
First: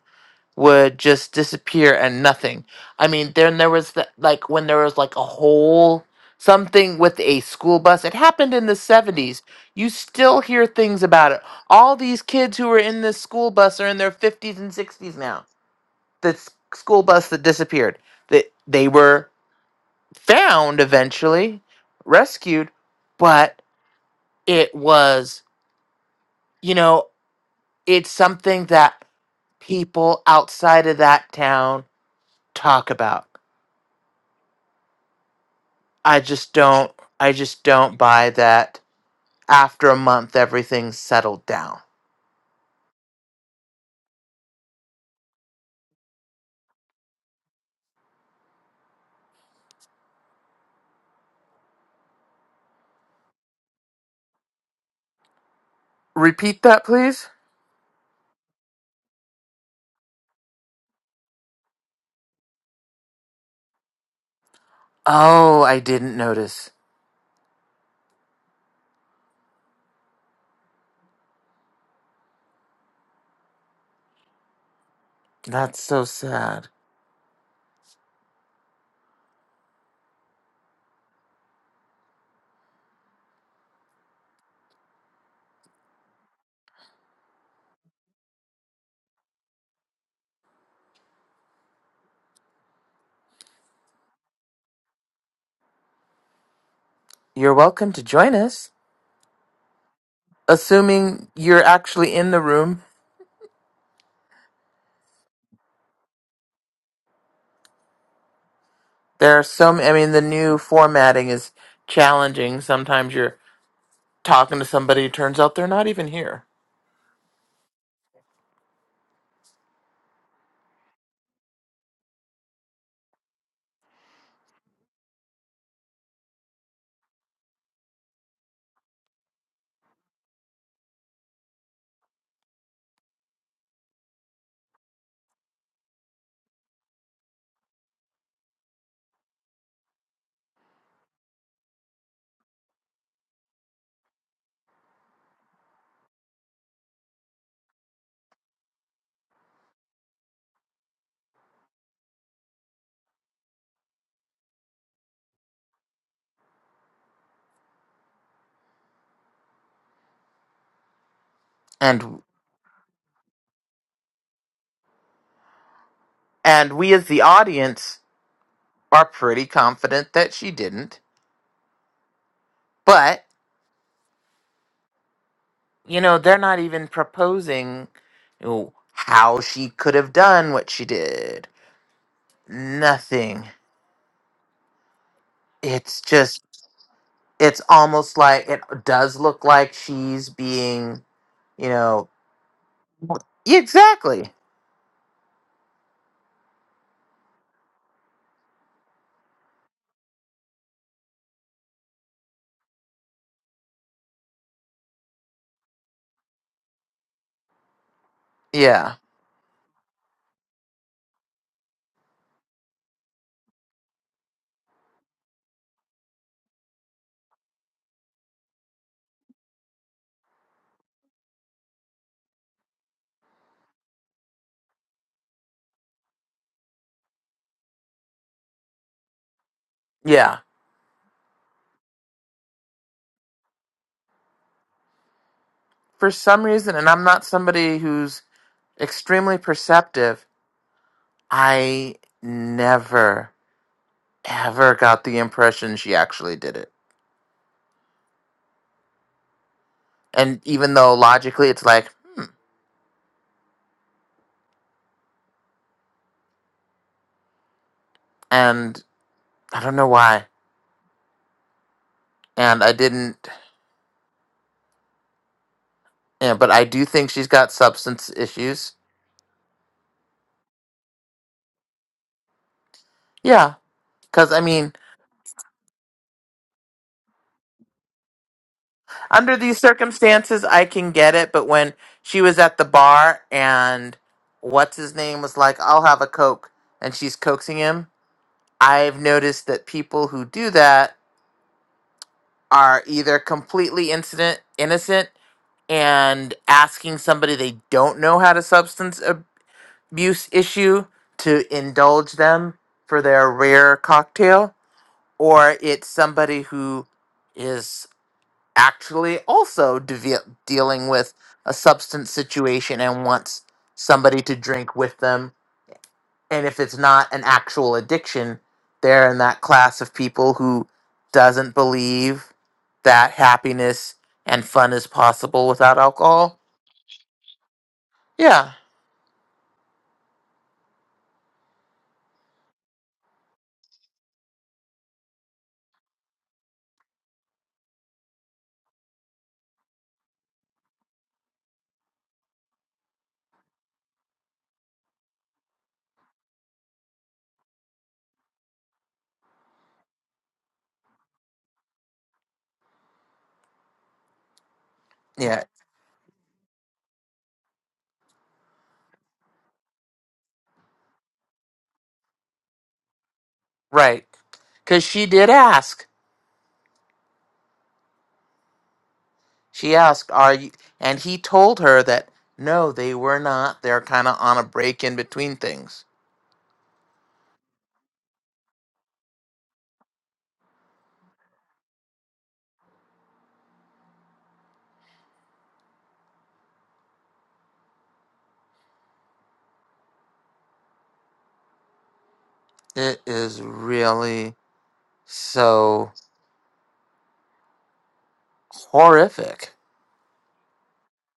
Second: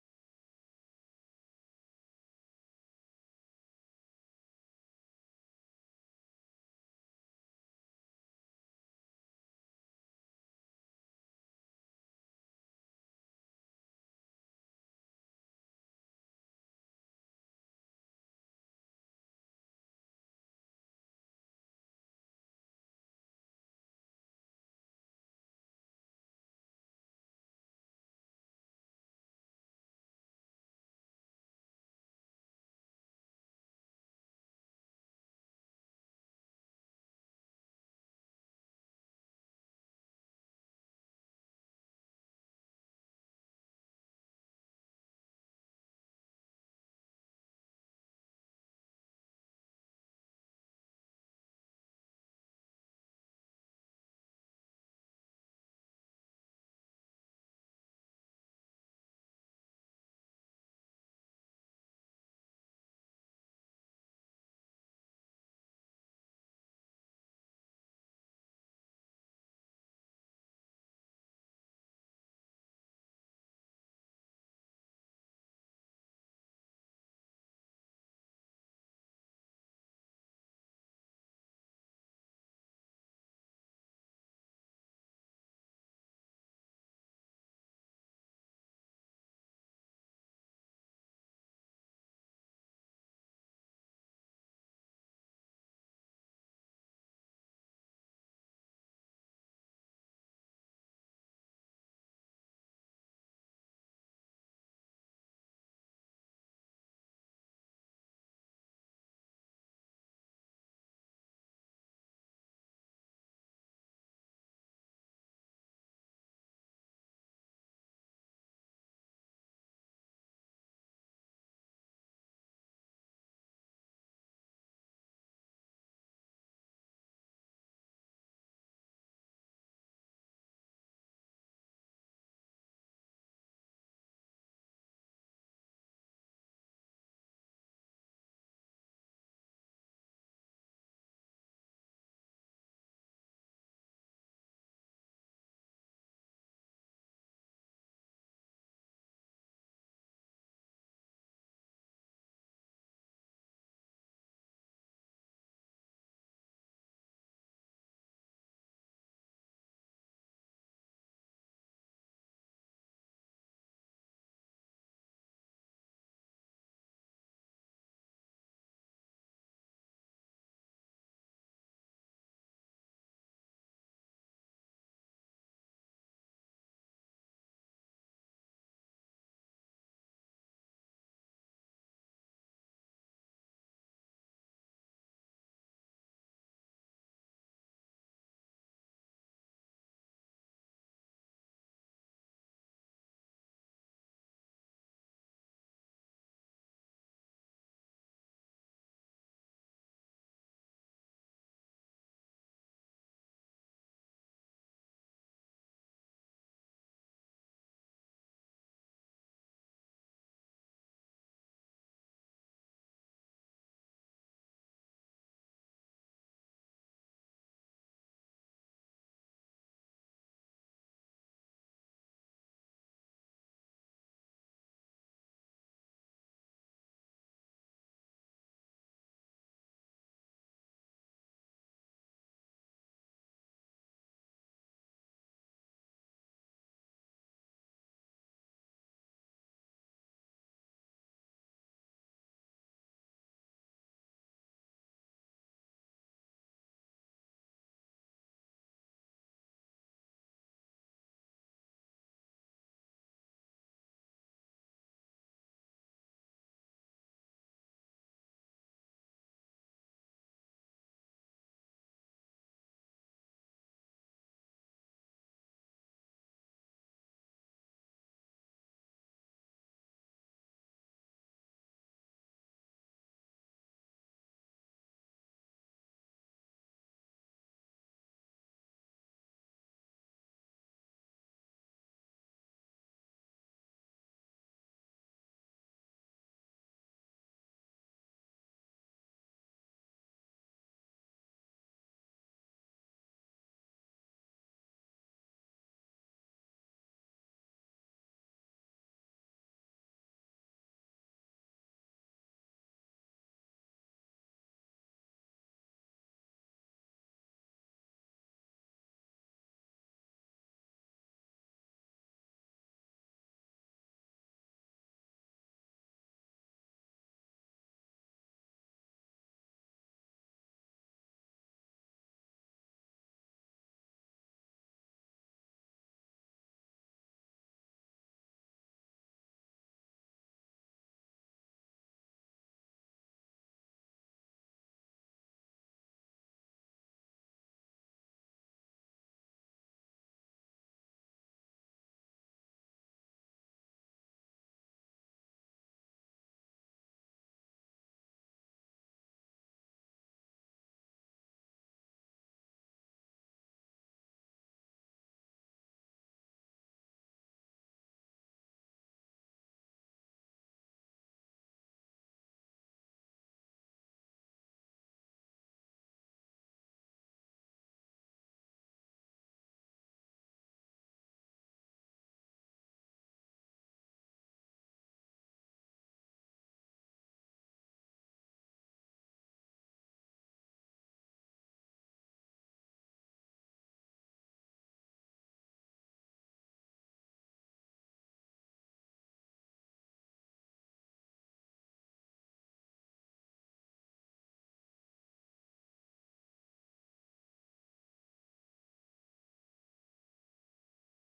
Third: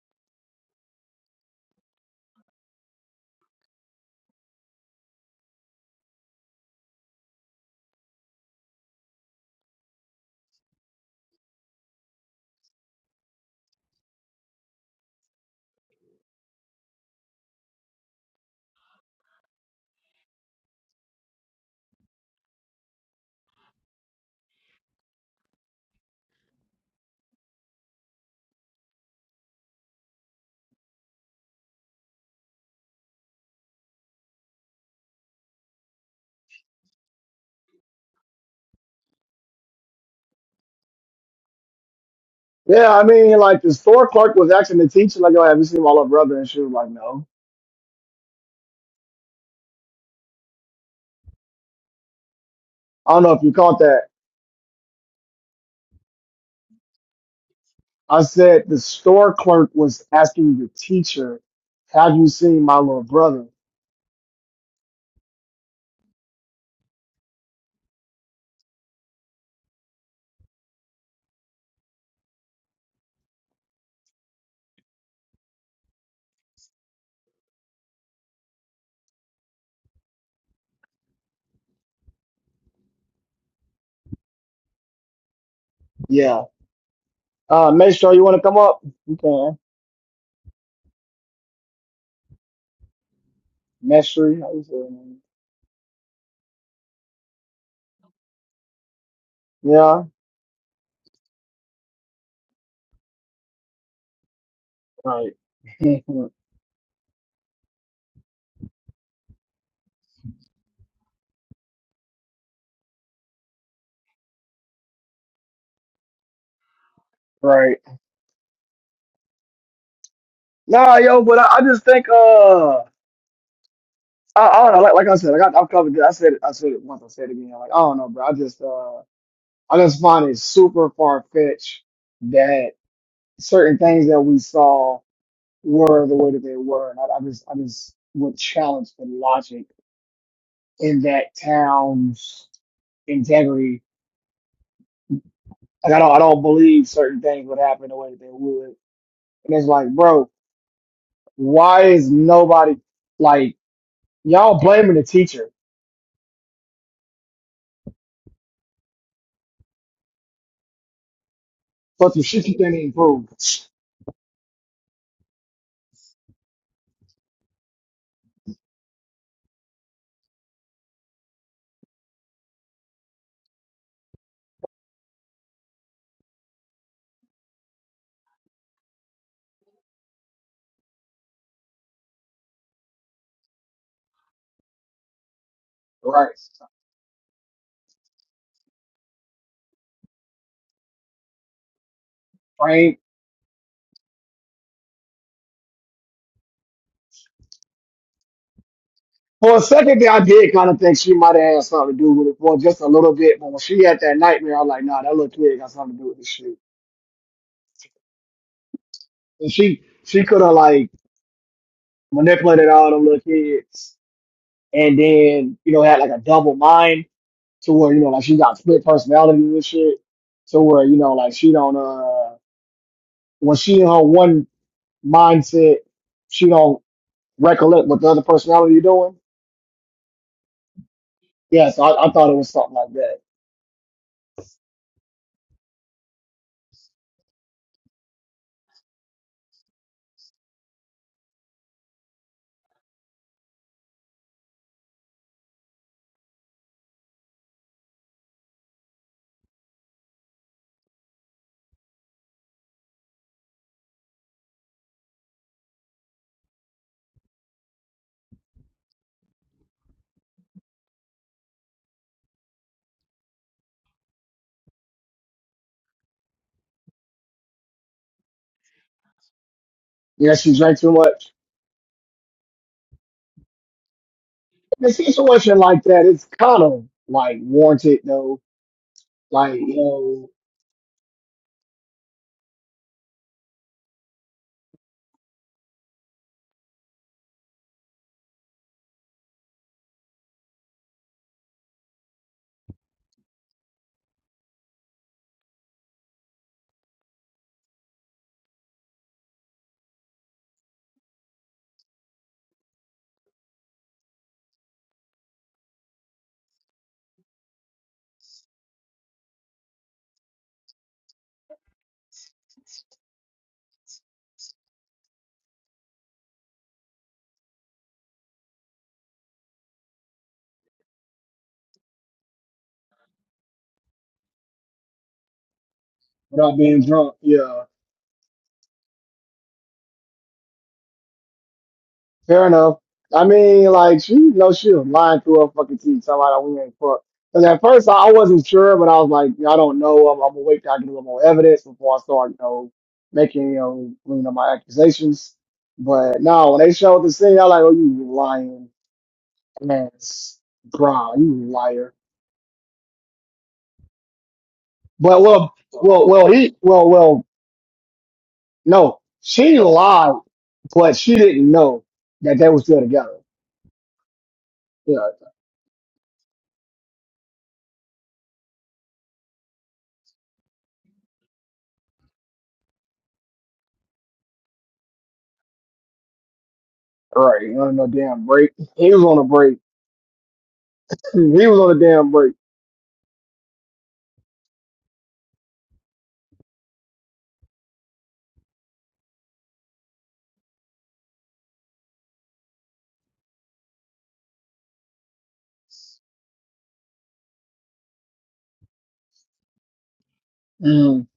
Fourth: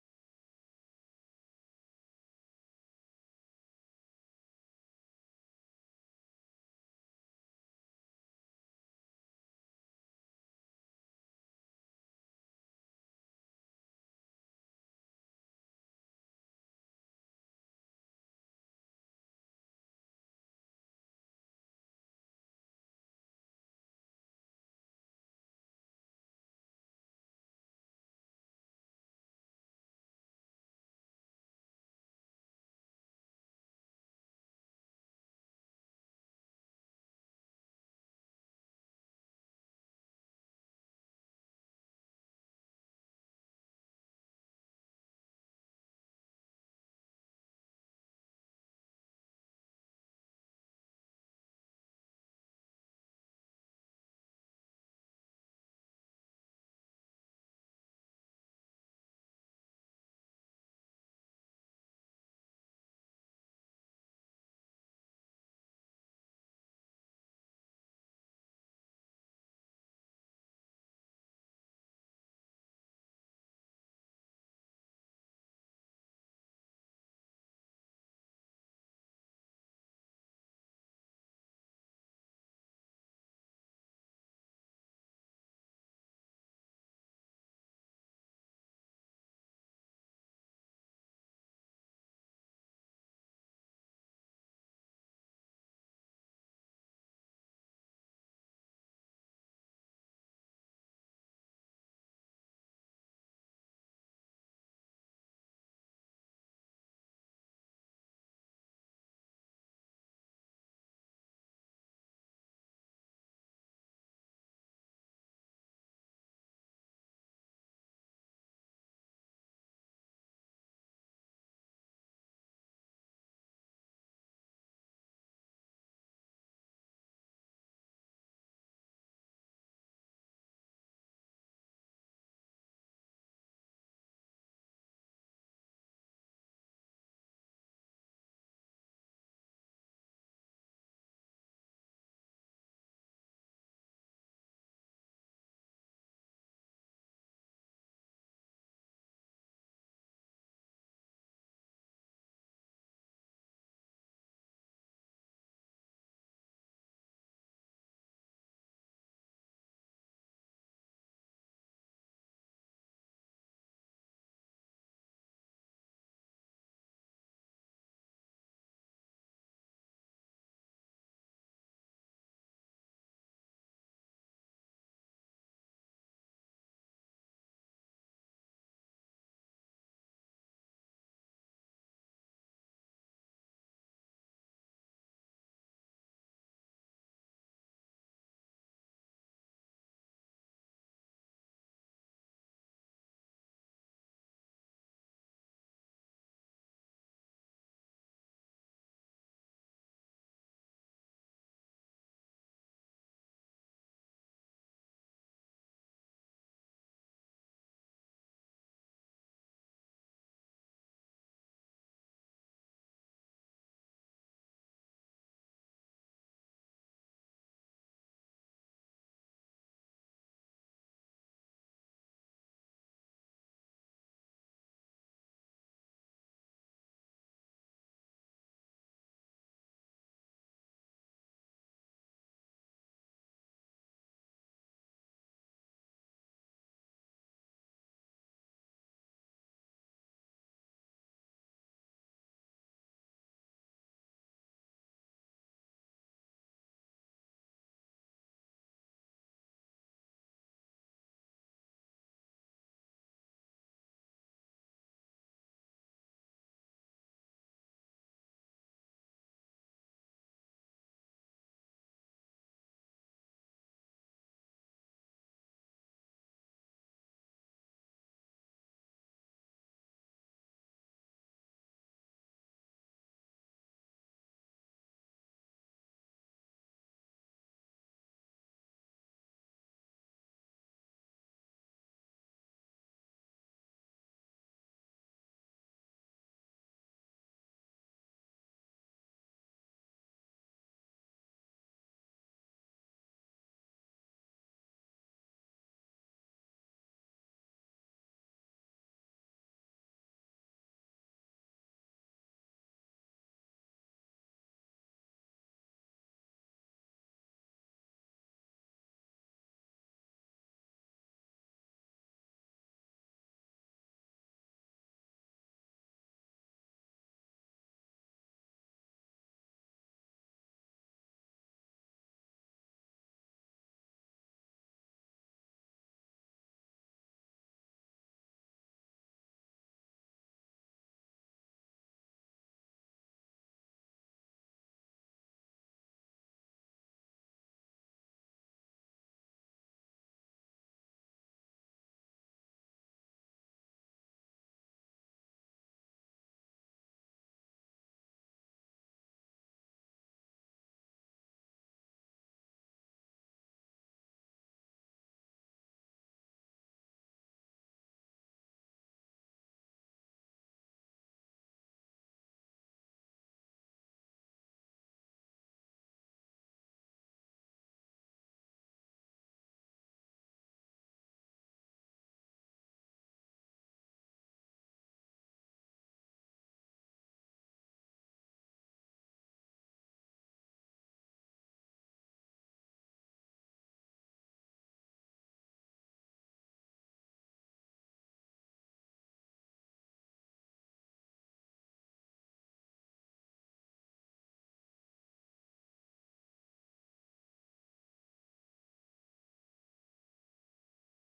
would just disappear and nothing. I mean, then there was the, like when there was like a whole something with a school bus. It happened in the 70s. You still hear things about it. All these kids who were in this school bus are in their 50s and 60s now the s- school bus that disappeared. That they were found eventually, rescued, but it was, you know, it's something that people outside of that town talk about. I just don't I just don't buy that after a month everything's settled down.
yeah. I mean, like the store clerk was asking the teacher, like, "Yo, have you seen my little brother?" And she was like, "No." I don't know if you caught that.
Repeat that, please?
I said the store clerk was asking the teacher, "Have you seen my little brother?"
Oh, I didn't notice. That's so sad.
Yeah. Uh, Maestro, you want to come up? You can. Maestro, how you say your name?
You're welcome to join us,
Yeah.
assuming you're actually in the room
Right.
There are some, I mean, the new formatting is challenging. Sometimes you're talking to somebody, it turns out they're not even here.
right. Nah, yo, but I, I just think uh I, I don't know, like like I said, like I, I've covered it. I said it I said it once, I said it again. Like, I don't know, bro. I just uh I just find it super far fetched that certain things that we saw were the way that they were. And I, I just I just would challenge the logic in that town's integrity. Like I don't I don't believe certain things would happen the way that they would. And it's like, bro, why is nobody like Y'all blaming the teacher for
And
some shit she can't improve.
and we as the audience are pretty confident that she didn't. But, you know, they're not even proposing you know, how she could have done what she did. Nothing. It's
Right.
just it's almost like it does look like she's being, you know,
Right.
exactly.
For a second there, I did kind of think she might have had something to do with it for just a little bit, but when she had that nightmare, I was like, nah, that little kid got something to do with this shit.
Yeah.
And she she could have like manipulated all them little kids and then, you know, had like a double mind to where, you know, like she got split personality and shit. To where, you know, like she don't uh when she in her one mindset, she don't recollect what the other personality doing
Yeah
Yes, I, I thought it was something like that.
for some reason, and I'm not somebody who's extremely perceptive, I never, ever got the impression she actually did it. And even though logically it's like, and I don't know why, and I didn't, yeah, but I do think she's got substance issues.
Yeah, she drank too much.
Yeah. Because, I mean,
In situation like that, it's kind of like warranted though.
under
Like,
these
you know,
circumstances, I can get it, but when she was at the bar and what's his name was like, I'll have a Coke, and she's coaxing him. I've noticed that people who do that are either completely incident innocent and asking somebody they don't know had a substance abuse issue to indulge them for their rare cocktail, or it's somebody who is actually also deve- dealing with a substance situation and wants somebody to drink with them and if it's not an actual addiction, they're in that class of people who doesn't believe that happiness and fun is possible without alcohol.
without being drunk. Yeah.
Yeah,
Fair enough. I mean, like she you know she was lying through her fucking teeth, Somebody we ain't fucked. Because at first I, I wasn't sure, but I was like, I don't know. I'm, I'm gonna wait till I get a little more evidence before I start, you know, making, you know, you know, my accusations. But no, when they showed the scene, I was like, oh, you lying ass, bro, you liar But
yeah,
well, well, well, he, well, well, no, she lied, but she didn't know that they were still together.
right. Because
Yeah,
she did ask. She asked, "Are you?" And he told her that no, they were not. They're kind of on a break in between things.
right. On do damn break. He was on a break. He was on a damn break.
It is really so horrific.
Mm.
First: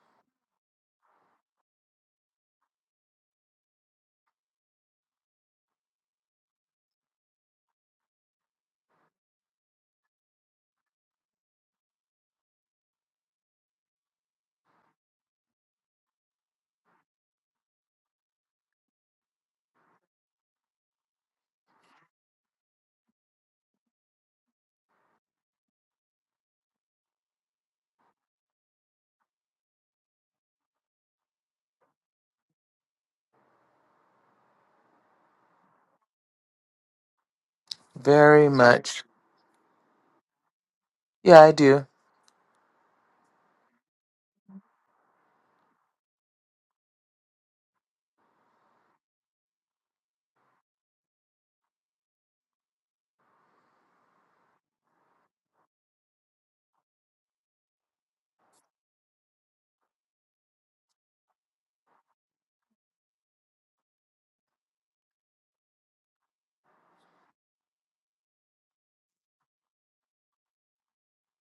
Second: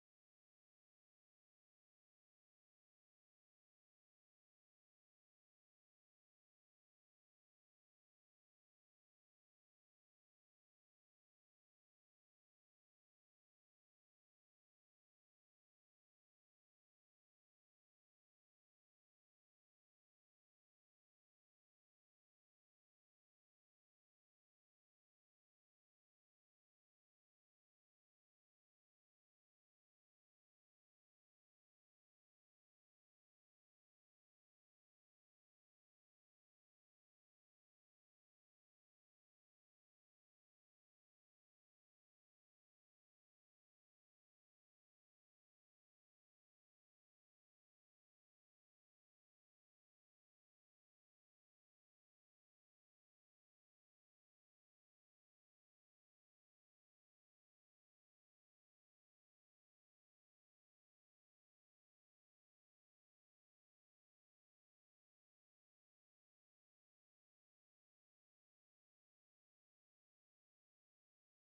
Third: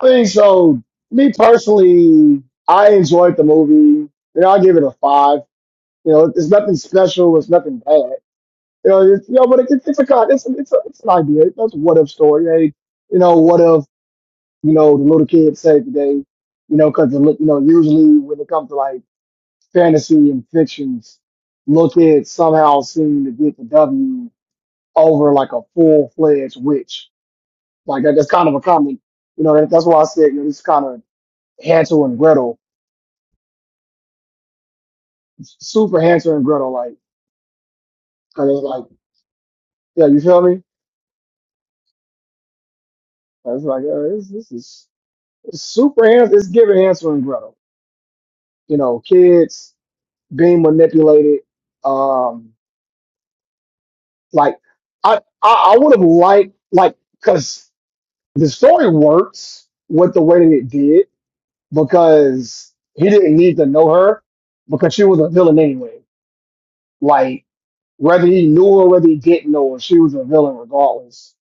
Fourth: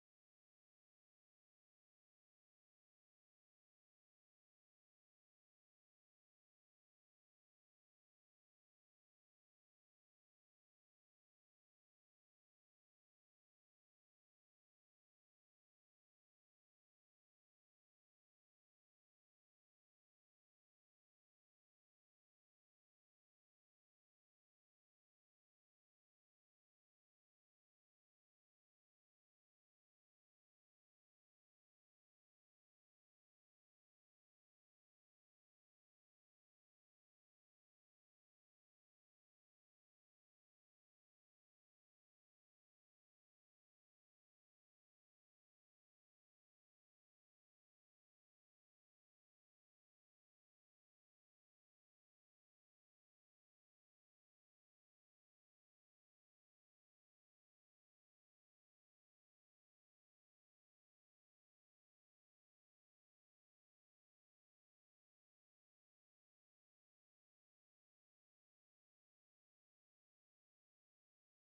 I think so. Me personally, I enjoyed the movie. You know, I give it a five. You know, it's nothing special. It's nothing bad. You know, it's, you know but it, it's a con. It's, it's, a, it's an idea. That's a what if story. Hey, you know, what if? you know, the little kids say today, you know, because you know, usually when it comes to like fantasy and fictions, little kids somehow seem to get the W over like a full fledged witch. Like that, that's kind of a common, you know, that, that's why I said, you know, this kind of Hansel and Gretel, super Hansel and Gretel, like,
Very
cause it's like,
much.
yeah, you feel me?
Yeah, I do.
I was like, uh, this, this is it's super Hansel, it's giving Hansel and Gretel, you know, kids being manipulated, um, Like I I, I would have liked like because the story works with the way that it did because he didn't need to know her because she was a villain anyway. Like whether he knew her, whether he didn't know her, she was a villain regardless.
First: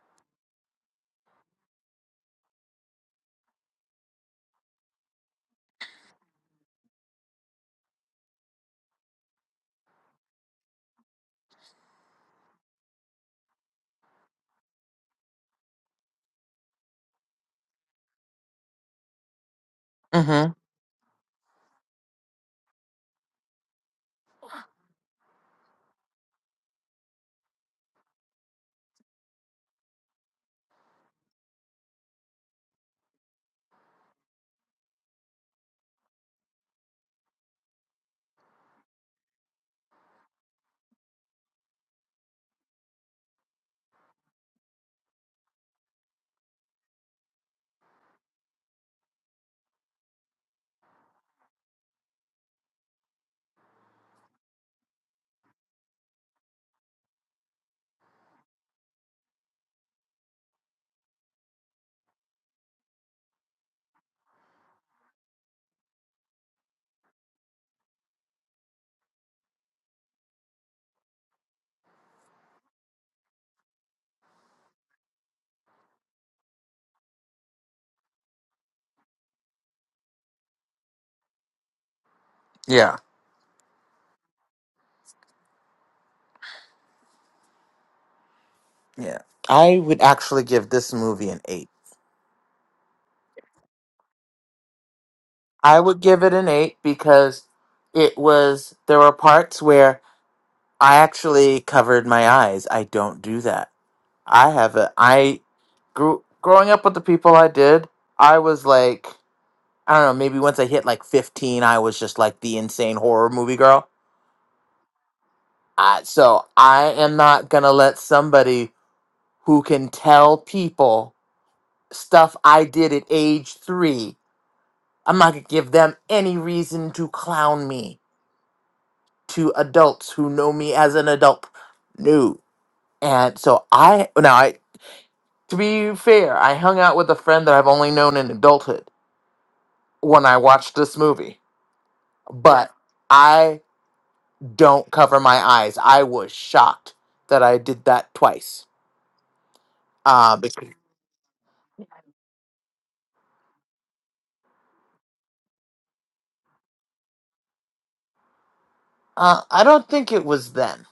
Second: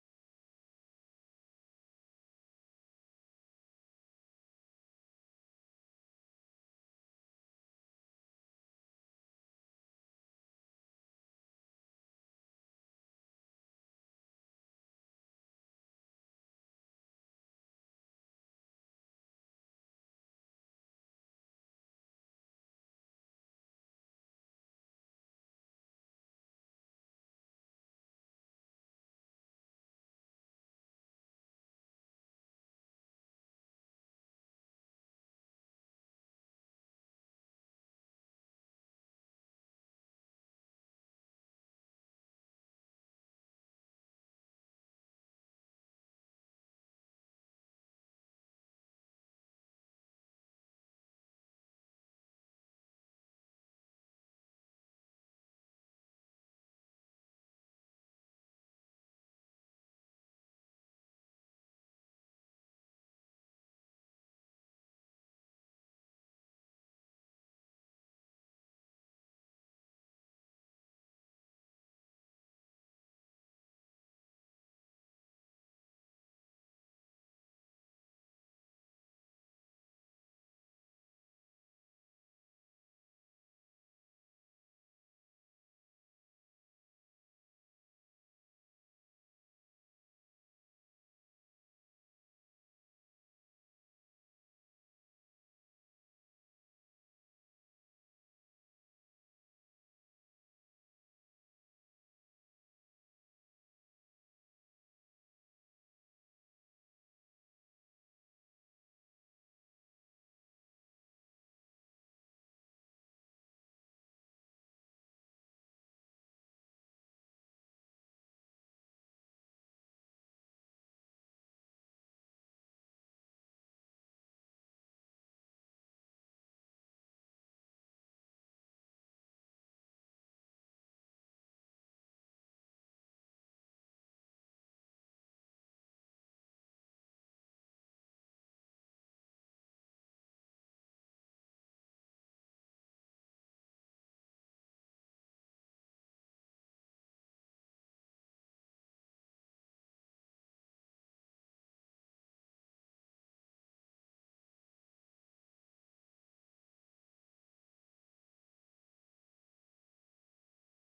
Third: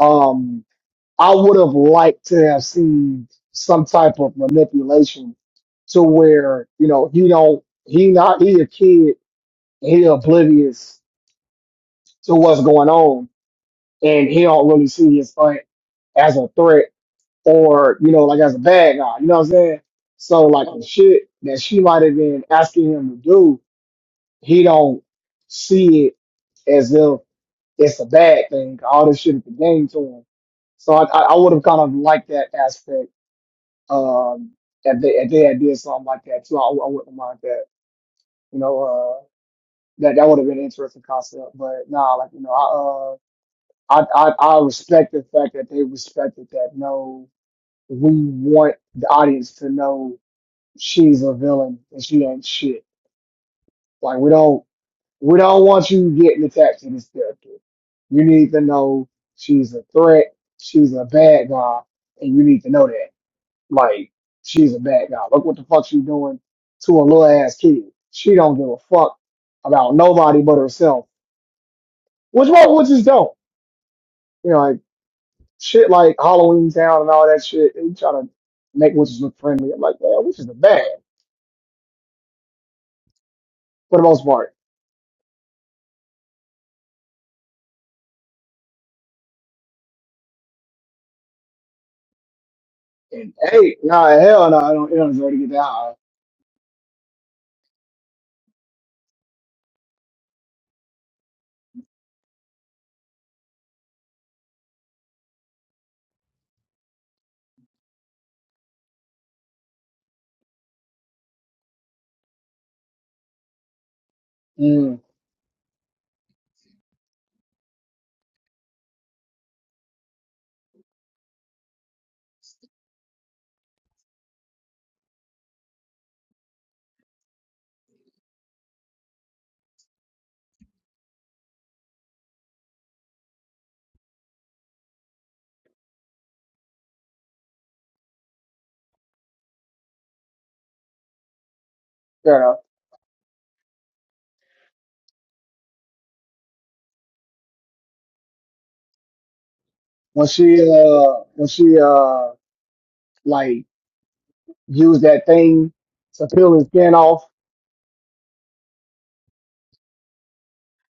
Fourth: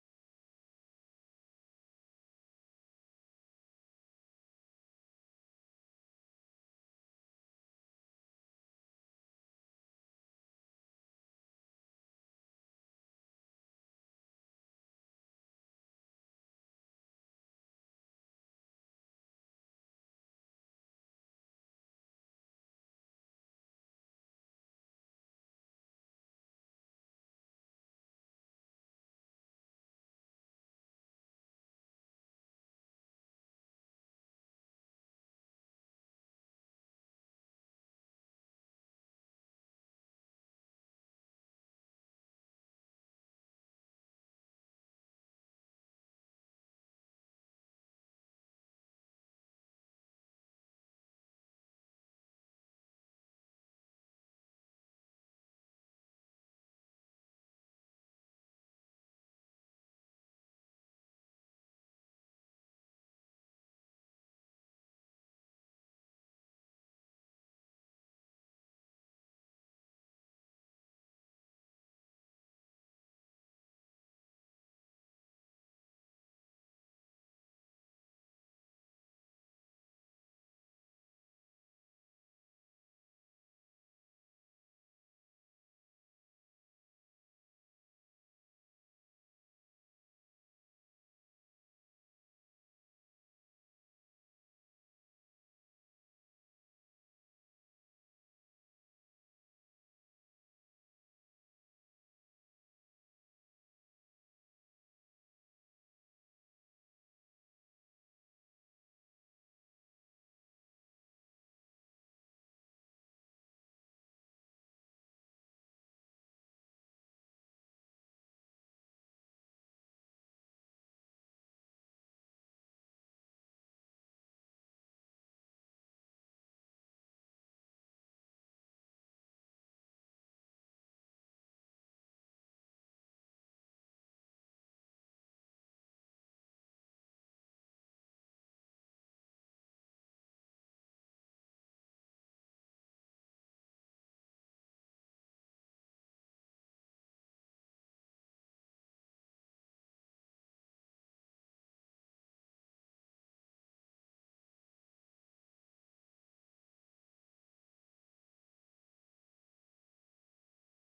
Um, I would have liked to have seen some type of manipulation to where you know he don't he not he a kid he oblivious to what's going on and he don't really see his fight as a threat or you know like as a bad guy. You know what I'm saying? So
Mm-hmm.
like the shit that she might have been asking him to do, he don't see it as if it's a bad thing. All this shit is a game to him. So I, I would have kind of liked that aspect. Um, if they if they had did something like that too, I, I wouldn't mind that. You know, uh, that that would have been an interesting concept. But nah, like you know, I, I I respect the fact that they respected that. No, we want the audience to know she's a villain and she ain't shit. Like we don't we don't want you getting attached to this character. You need to know she's a threat. She's a bad guy, and you need to know that. Like she's a bad guy. Look what the fuck she doing to a little ass kid. She don't give a fuck about nobody but herself. Which one, which don't. You know, shit like Halloween Town and all that shit. They try to make witches look friendly. I'm like, man, witches are bad
Yeah.
for the most part.
Yeah. I would actually give this movie an eight.
And hey, nah, hell no, I don't, it don't deserve to get that
I
high.
would give it an eight because it was, there were parts where I actually covered my eyes. I don't do that. I have a, I grew, growing up with the people I did, I was like, I don't know, maybe once I hit like 15, I was just like the insane horror movie girl.
Mm,
Uh, so I am not going to let somebody who can tell people stuff I did at age three I'm not going to give them any reason to clown me to adults who know me as an adult. No. And so I, now I, to be fair, I hung out with a friend that I've only known in adulthood when I watched this movie,
fair enough.
but I don't cover my eyes. I was shocked that I did that twice.
When
Uh,
she,
because,
uh, when she, uh, like used that thing to peel his skin off,
uh, I don't think it was then.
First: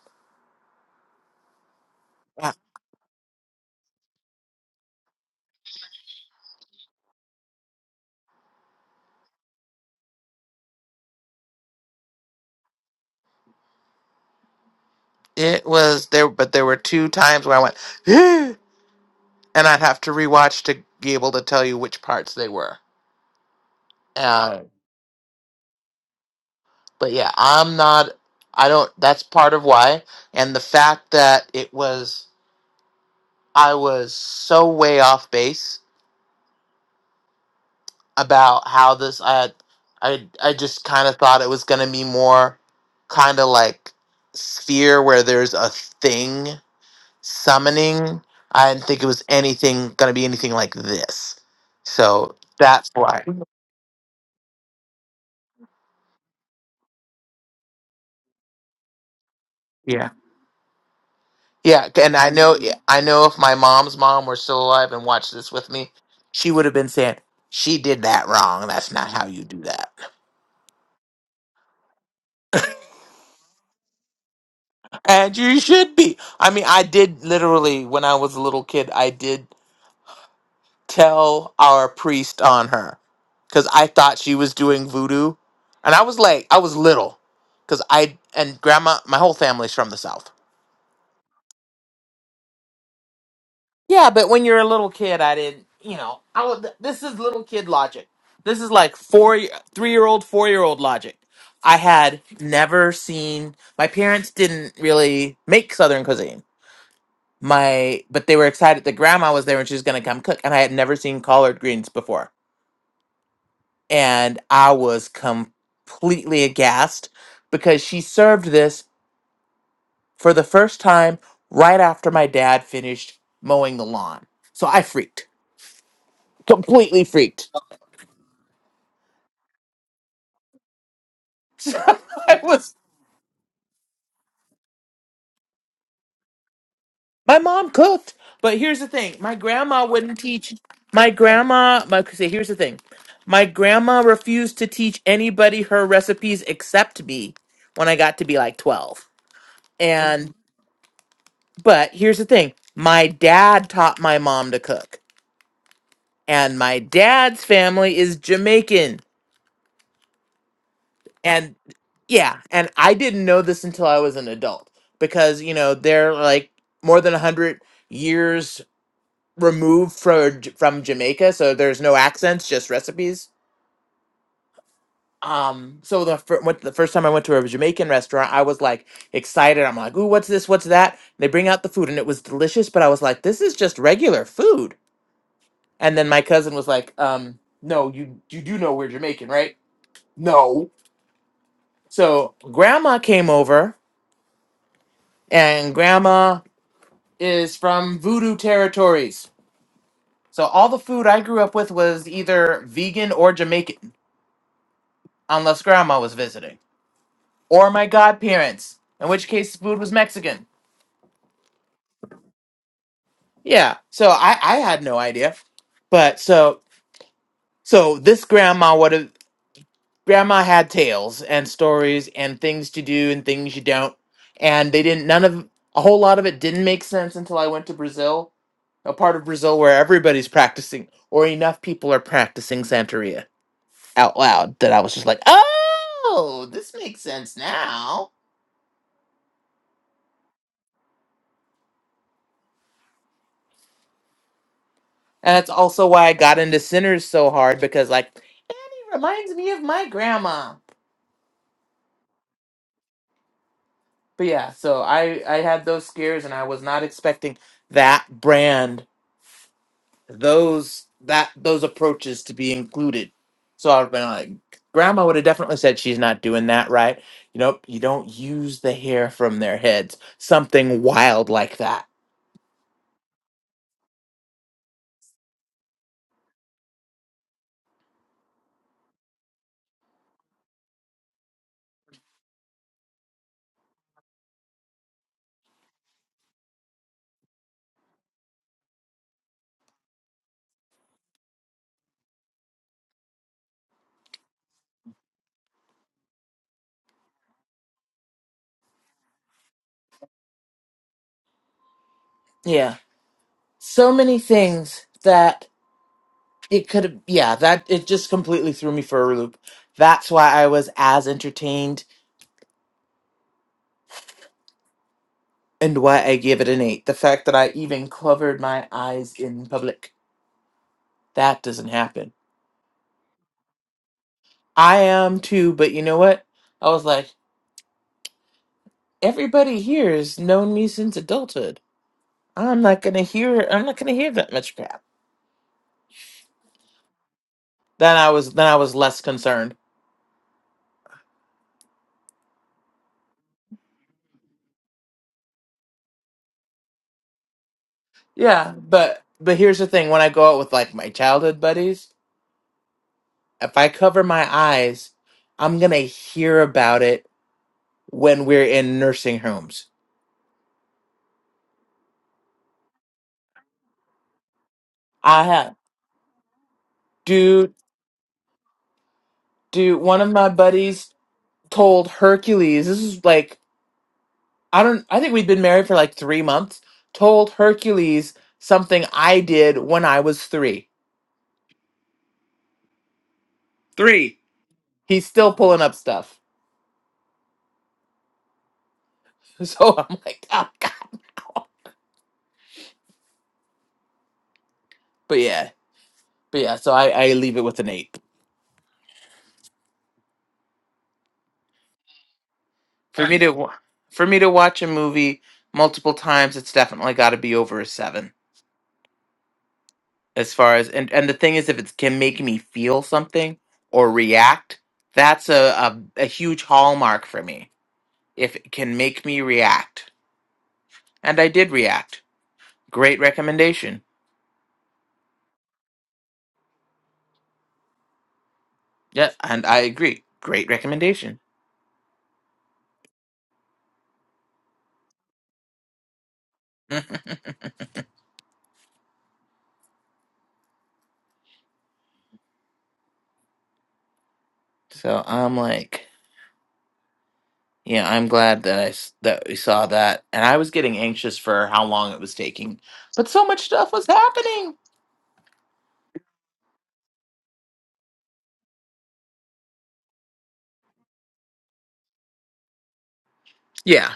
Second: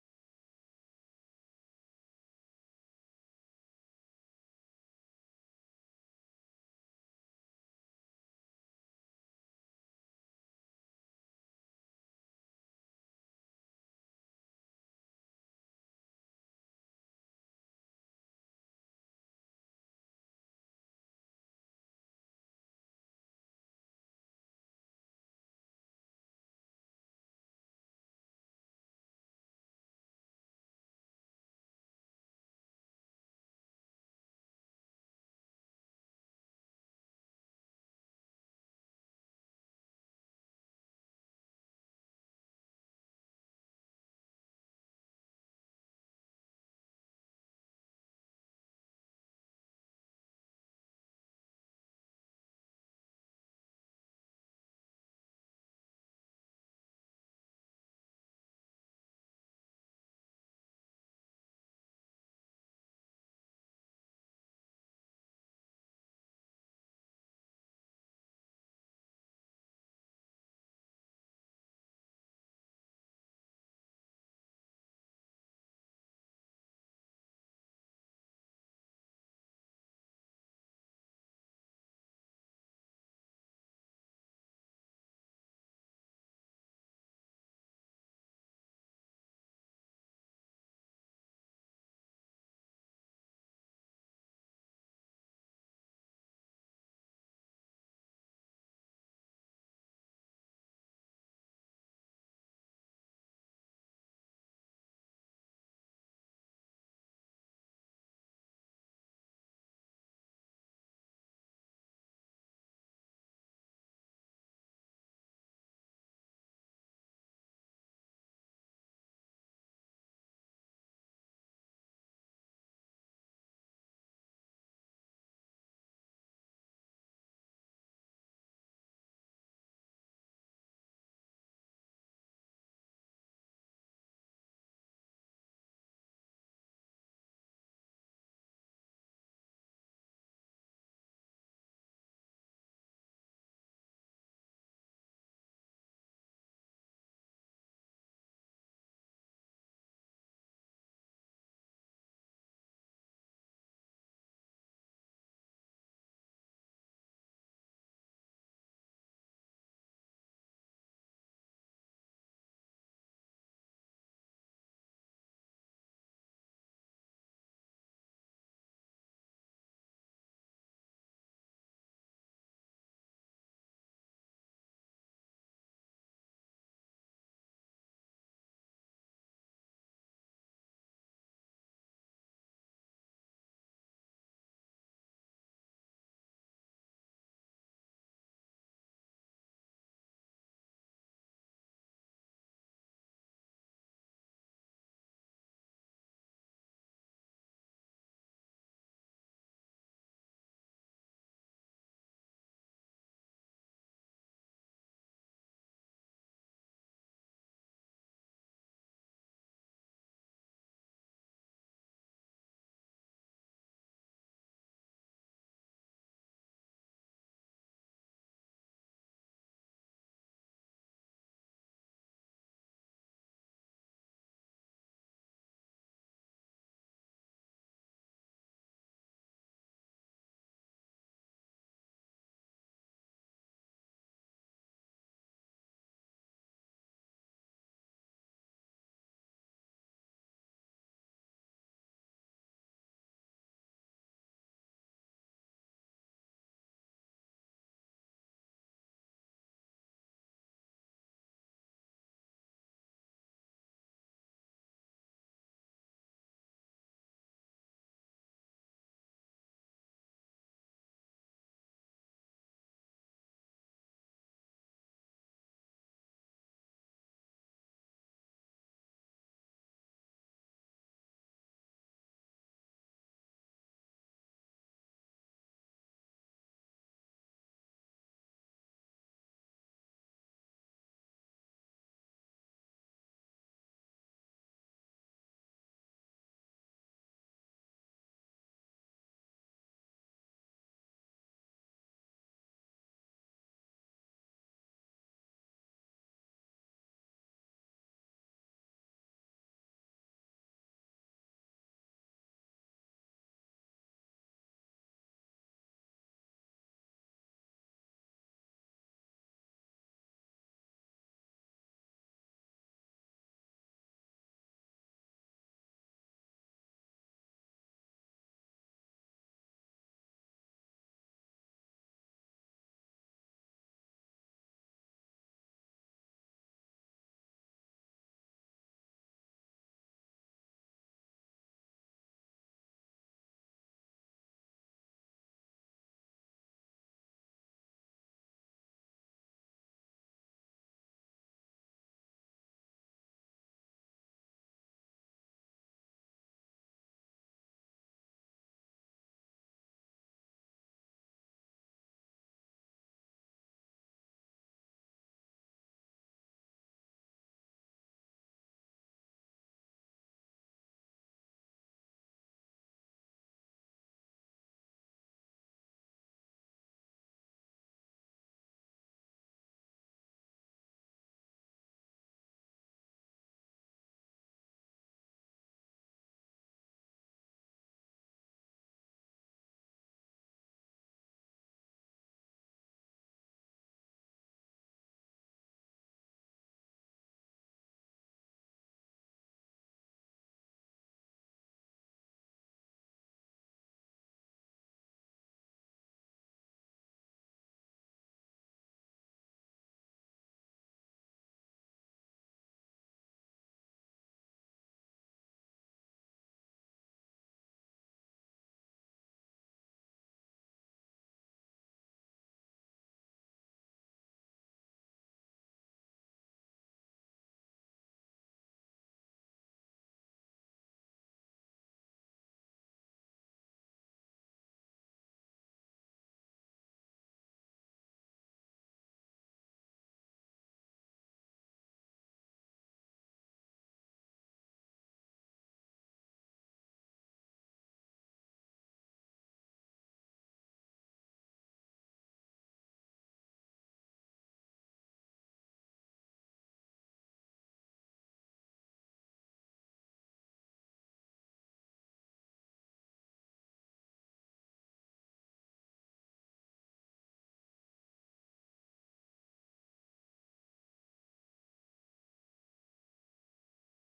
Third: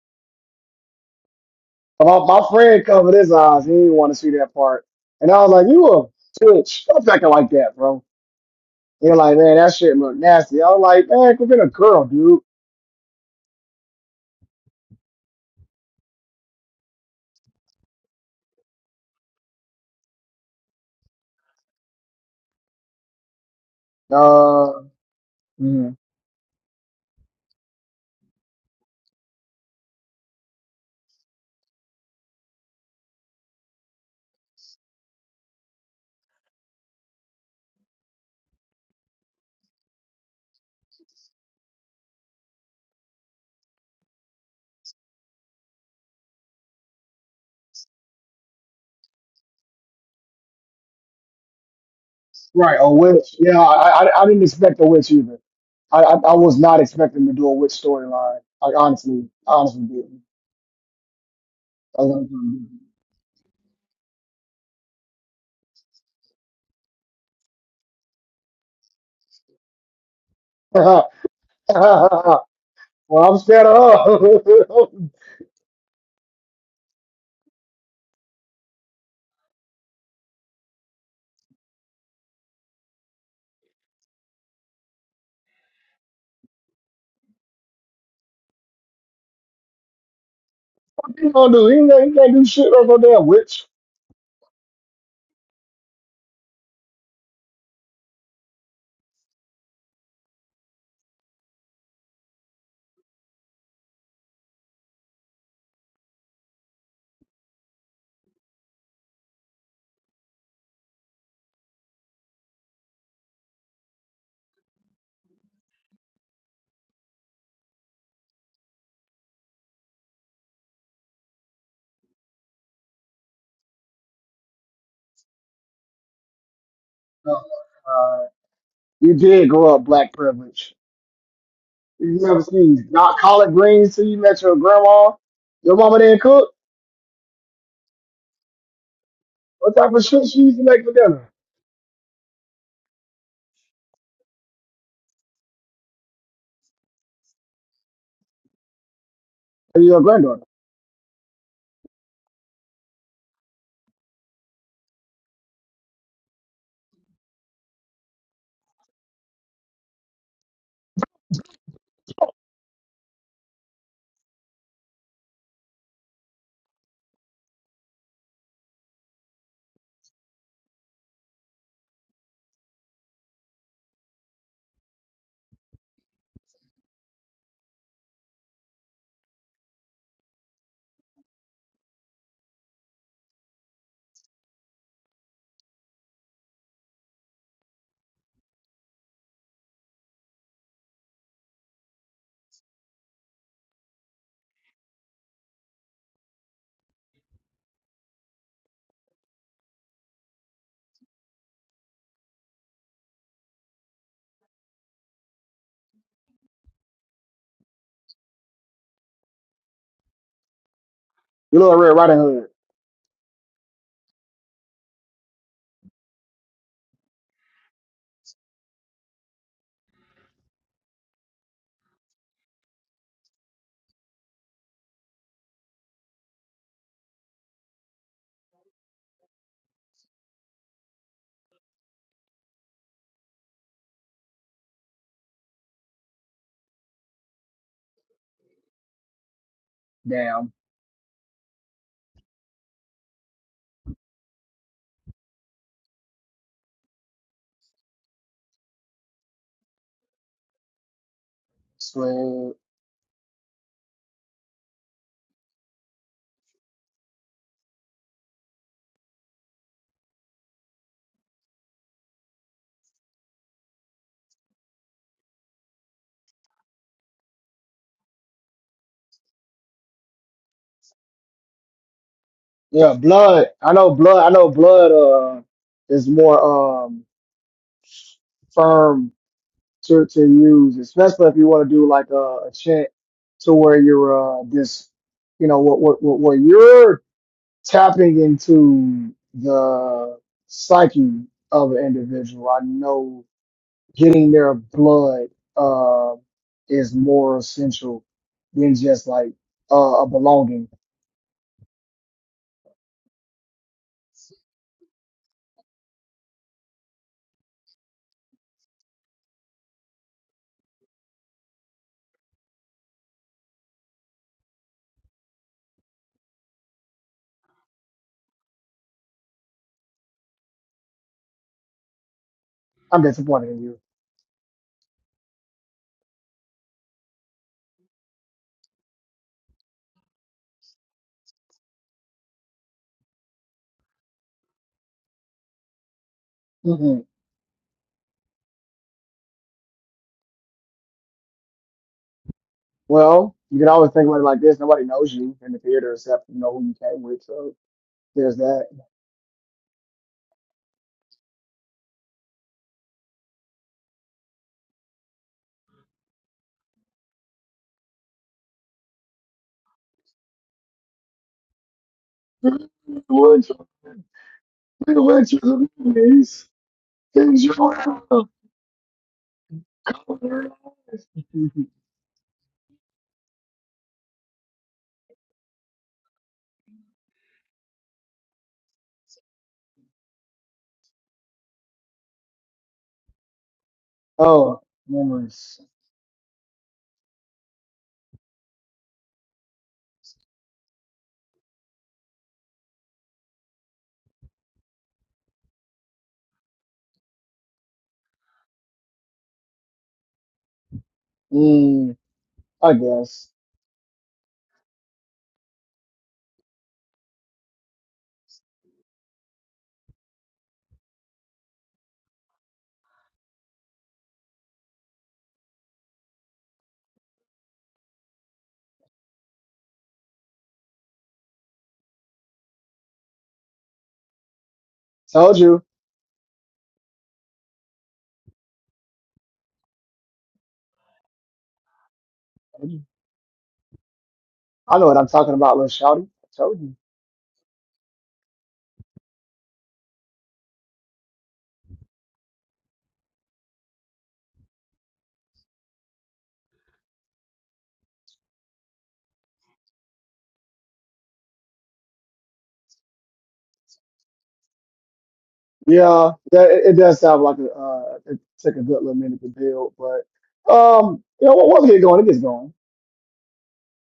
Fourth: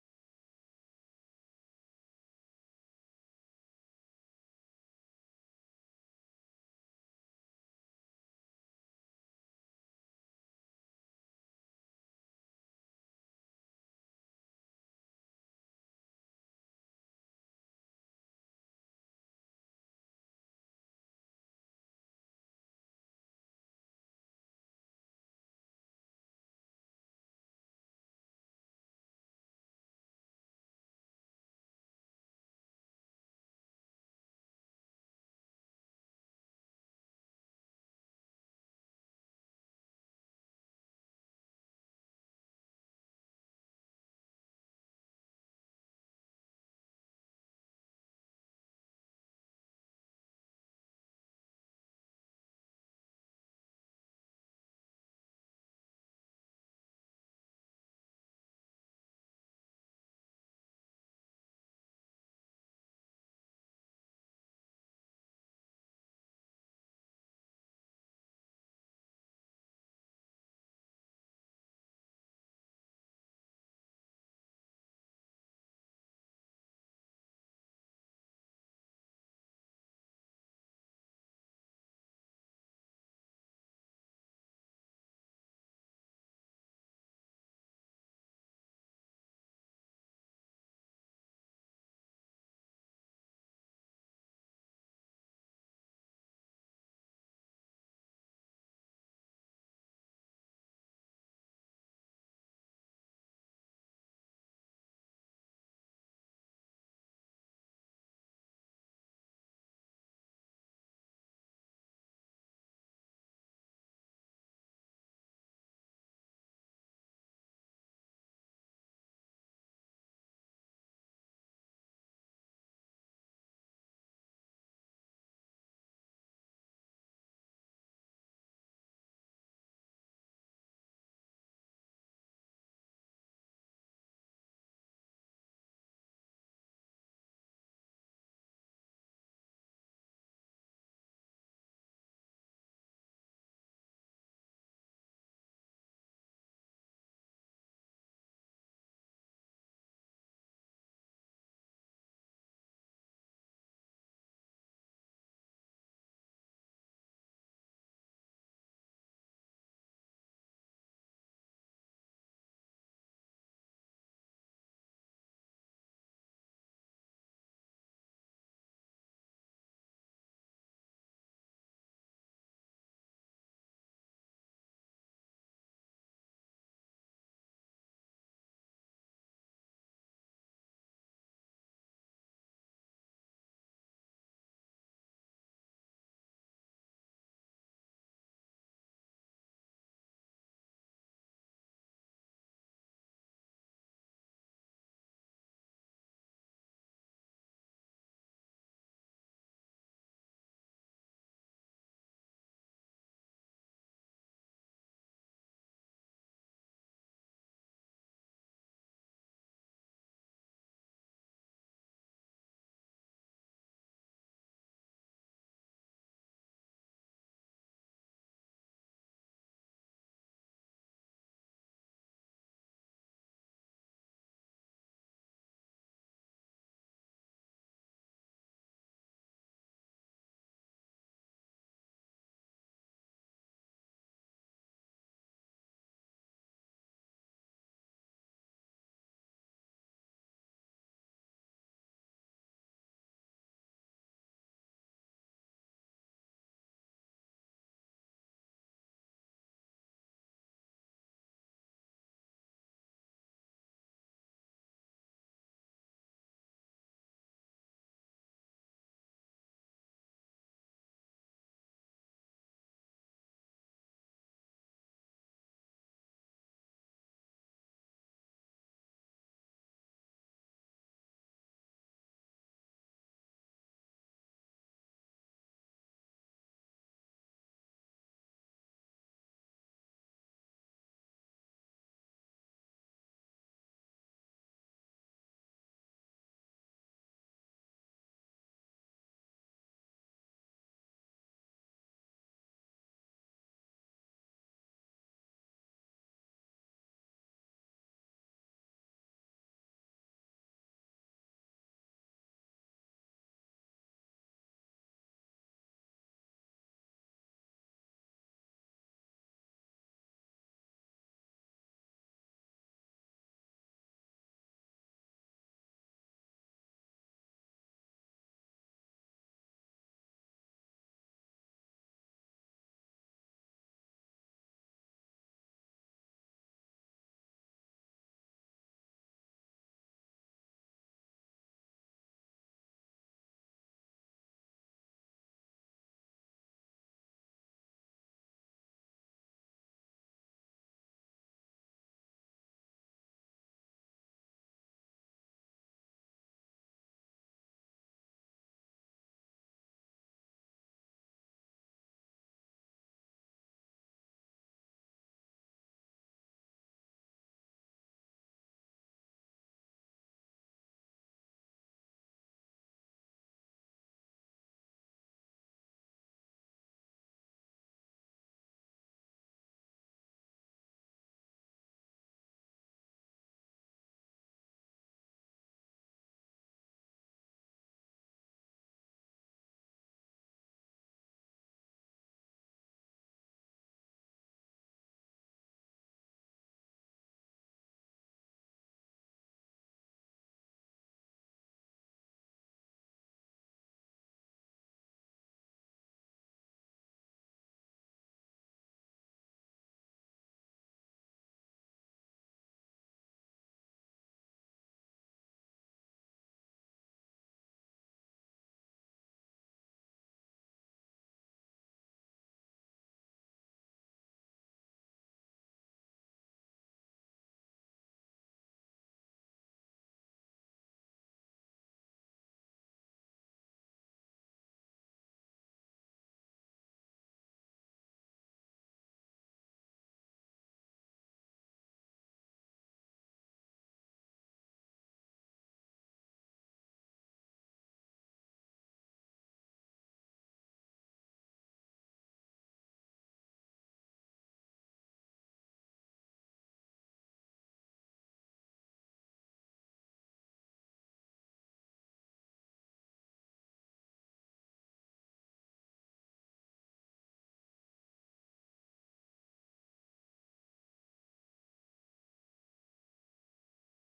my, my
Yeah.
friend covered his eyes. He didn't want to see that part. And I was like, you a bitch. Stop acting like that, bro. They're like, man, that shit look nasty. I was like, man, quit being a girl, dude.
It was there, but there were two times where I went, and I'd have to rewatch to be able to tell you which parts they were Uh,
Uh, mm-hmm.
but yeah, I'm not. I don't. That's part of why, and the fact that it was I was so way off base about how this. I I I just kind of thought it was gonna be more kind of like sphere where there's a thing summoning. I didn't think it was anything gonna be anything like this. So
Right,
that's
a
why.
witch. Yeah, I, I I didn't expect a witch either. I I, I was not expecting to do a witch storyline. I honestly, honestly
Yeah.
didn't.
Yeah,
I
and
was
I know Mm.
like,
I know if my mom's mom were still alive and watched this with me, she would have been saying, "She did that wrong. That's not how you do that."
hmm. well, I'm scared of her. what
And you should be. I mean, I did literally when I was a little kid, I did tell our priest on her cuz I thought she was doing voodoo. And I was like, I was little cuz I and grandma, my whole family's from the south.
he gonna do? He can't, he can't do shit over no damn witch.
Yeah, but when you're a little kid, I didn't, you know, I would, this is little kid logic. This is like four, three year old, four year old logic. I had never seen, my parents didn't really make Southern cuisine. My, but they were excited that grandma was there and she was going to come cook. And I had never seen collard greens before. And I was completely aghast because she served this for the first time right after my dad finished mowing the lawn. So I freaked, completely
No,
freaked
Uh, you did grow up black privilege.
So
You
I
never
was
seen not collard greens till you met your grandma. Your mama didn't cook.
my mom cooked, but here's the thing: my
What
grandma
type of
wouldn't
shit she
teach.
used to make for
My
dinner?
grandma, my say, here's the thing: my grandma refused to teach anybody her recipes except me when I got to be like twelve.
And your
And
granddaughter.
but here's the thing: my dad taught my mom to cook, and my dad's family is Jamaican, and yeah, and I didn't know this until I was an adult because you know they're like more than a hundred years removed from from Jamaica, so there's no accents, just recipes. Um, so the fir- went, the first time I went to a Jamaican restaurant, I was like excited. I'm like, "Ooh, what's this? What's that?" they bring out the food, and it was delicious, but I was like, "This is just regular food." And then my cousin was like, "Um, no, you you do know we're Jamaican, right?" No. So grandma came over, and grandma is from Voodoo territories. So all the food I grew up with was either vegan or Jamaican. unless grandma was visiting or my godparents, in which case the food was Mexican.
Your little Red Riding Hood.
Yeah, so I I had no idea, but so so this grandma would have grandma had tales and stories and things to do and things you don't, and they didn't none of a whole lot of it didn't make sense until I went to Brazil, a part of Brazil where everybody's practicing or enough people are practicing Santeria out loud that I was just like, oh, this makes sense now.
Damn.
And that's also why I got into Sinners so hard because like he reminds me of my grandma. But yeah, so I I had those scares and I was not expecting that brand those that those approaches to be included. So I've been like grandma would have definitely said she's not doing that right. You know, you don't use the hair from their heads. Something wild like that.
Yeah, blood. I know blood. I know blood. Uh, is more um firm to to use, especially if you want to do like a, a chant to where you're uh this, you know, what what what where you're tapping into the psyche of an individual. I know getting their blood uh is more essential than just like uh, a belonging.
Yeah. So many things that it could have yeah that it just completely threw me for a loop that's why i was as entertained and why i gave it an eight the fact that i even covered my eyes in public that doesn't happen
I'm disappointed in you.
i am too but you know what i was like everybody here has known me since adulthood i'm not gonna hear i'm not gonna hear that much crap
Mm-hmm.
then i was then i was less concerned
Well, you can always think about it like this. Nobody knows you in the theater except you know who you came with. So there's
yeah
that.
but but here's the thing when i go out with like my childhood buddies if i cover my eyes i'm gonna hear about it when we're in nursing homes. I have dude, dude. One of my buddies told Hercules. This is like I don't. I think we'd been married for like three months. Told Hercules something I did when I was three. Three.
Oh,
He's still
memories.
pulling up stuff. So I'm like, oh god. But yeah, but yeah. So I I leave it with an eight.
Mm, I
For me
guess.
to wa- for me to watch a movie multiple times, it's definitely got to be over a seven. as far as and and the thing is if it can make me feel something or react that's a, a a huge hallmark for me if it can make me react and i did react great recommendation
Told you.
yeah and i agree great recommendation
I know what I'm talking about, little shouty. I told you.
Mhm. so i'm like yeah i'm glad that i s- that we saw that and i was getting anxious for how long it was taking but so much stuff was happening
Yeah, that, it, it does sound like a, uh, it took a good little minute to build, but um, you know, once it gets going, it gets going.
yeah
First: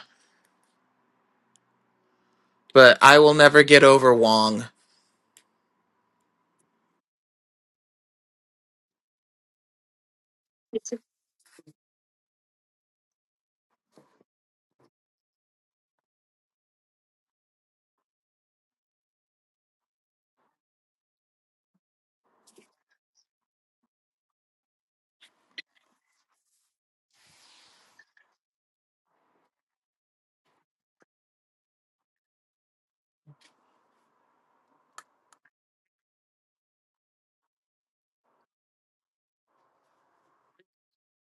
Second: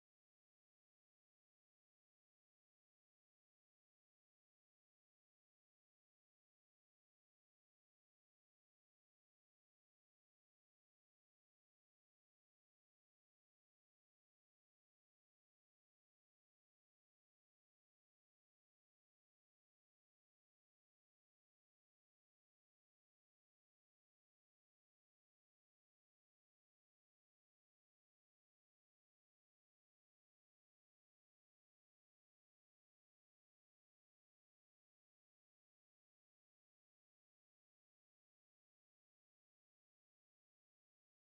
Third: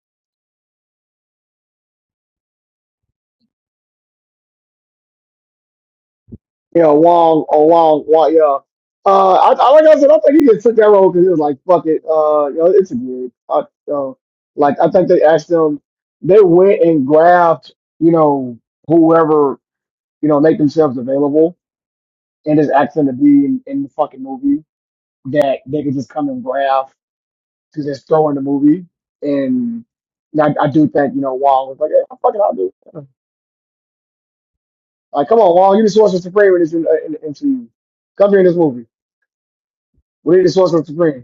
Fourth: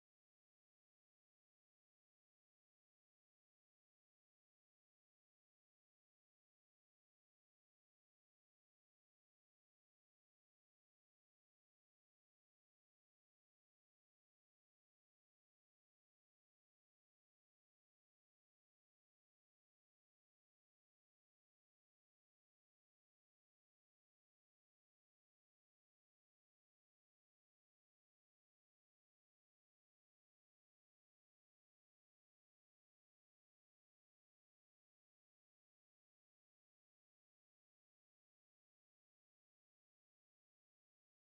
but i will never get over wong
Yeah, Wong or Wong, Wong, yeah. Uh, I, I like I said, I think he just took that role because he was like, "Fuck it, uh, you know, it's a gig." I, uh, like I think they asked them, they went and grabbed, you know, whoever, you know, make themselves available and just asked them to be in, in the fucking movie that they could just come and grab to just throw in the movie. And I, I do think, you know, Wong was like, hey, "Fuck it, I'll do." It. Like, come on, Wong, you the Sorcerer Supreme in this in, in, in, in, come here in this movie. We need the Sorcerer Supreme.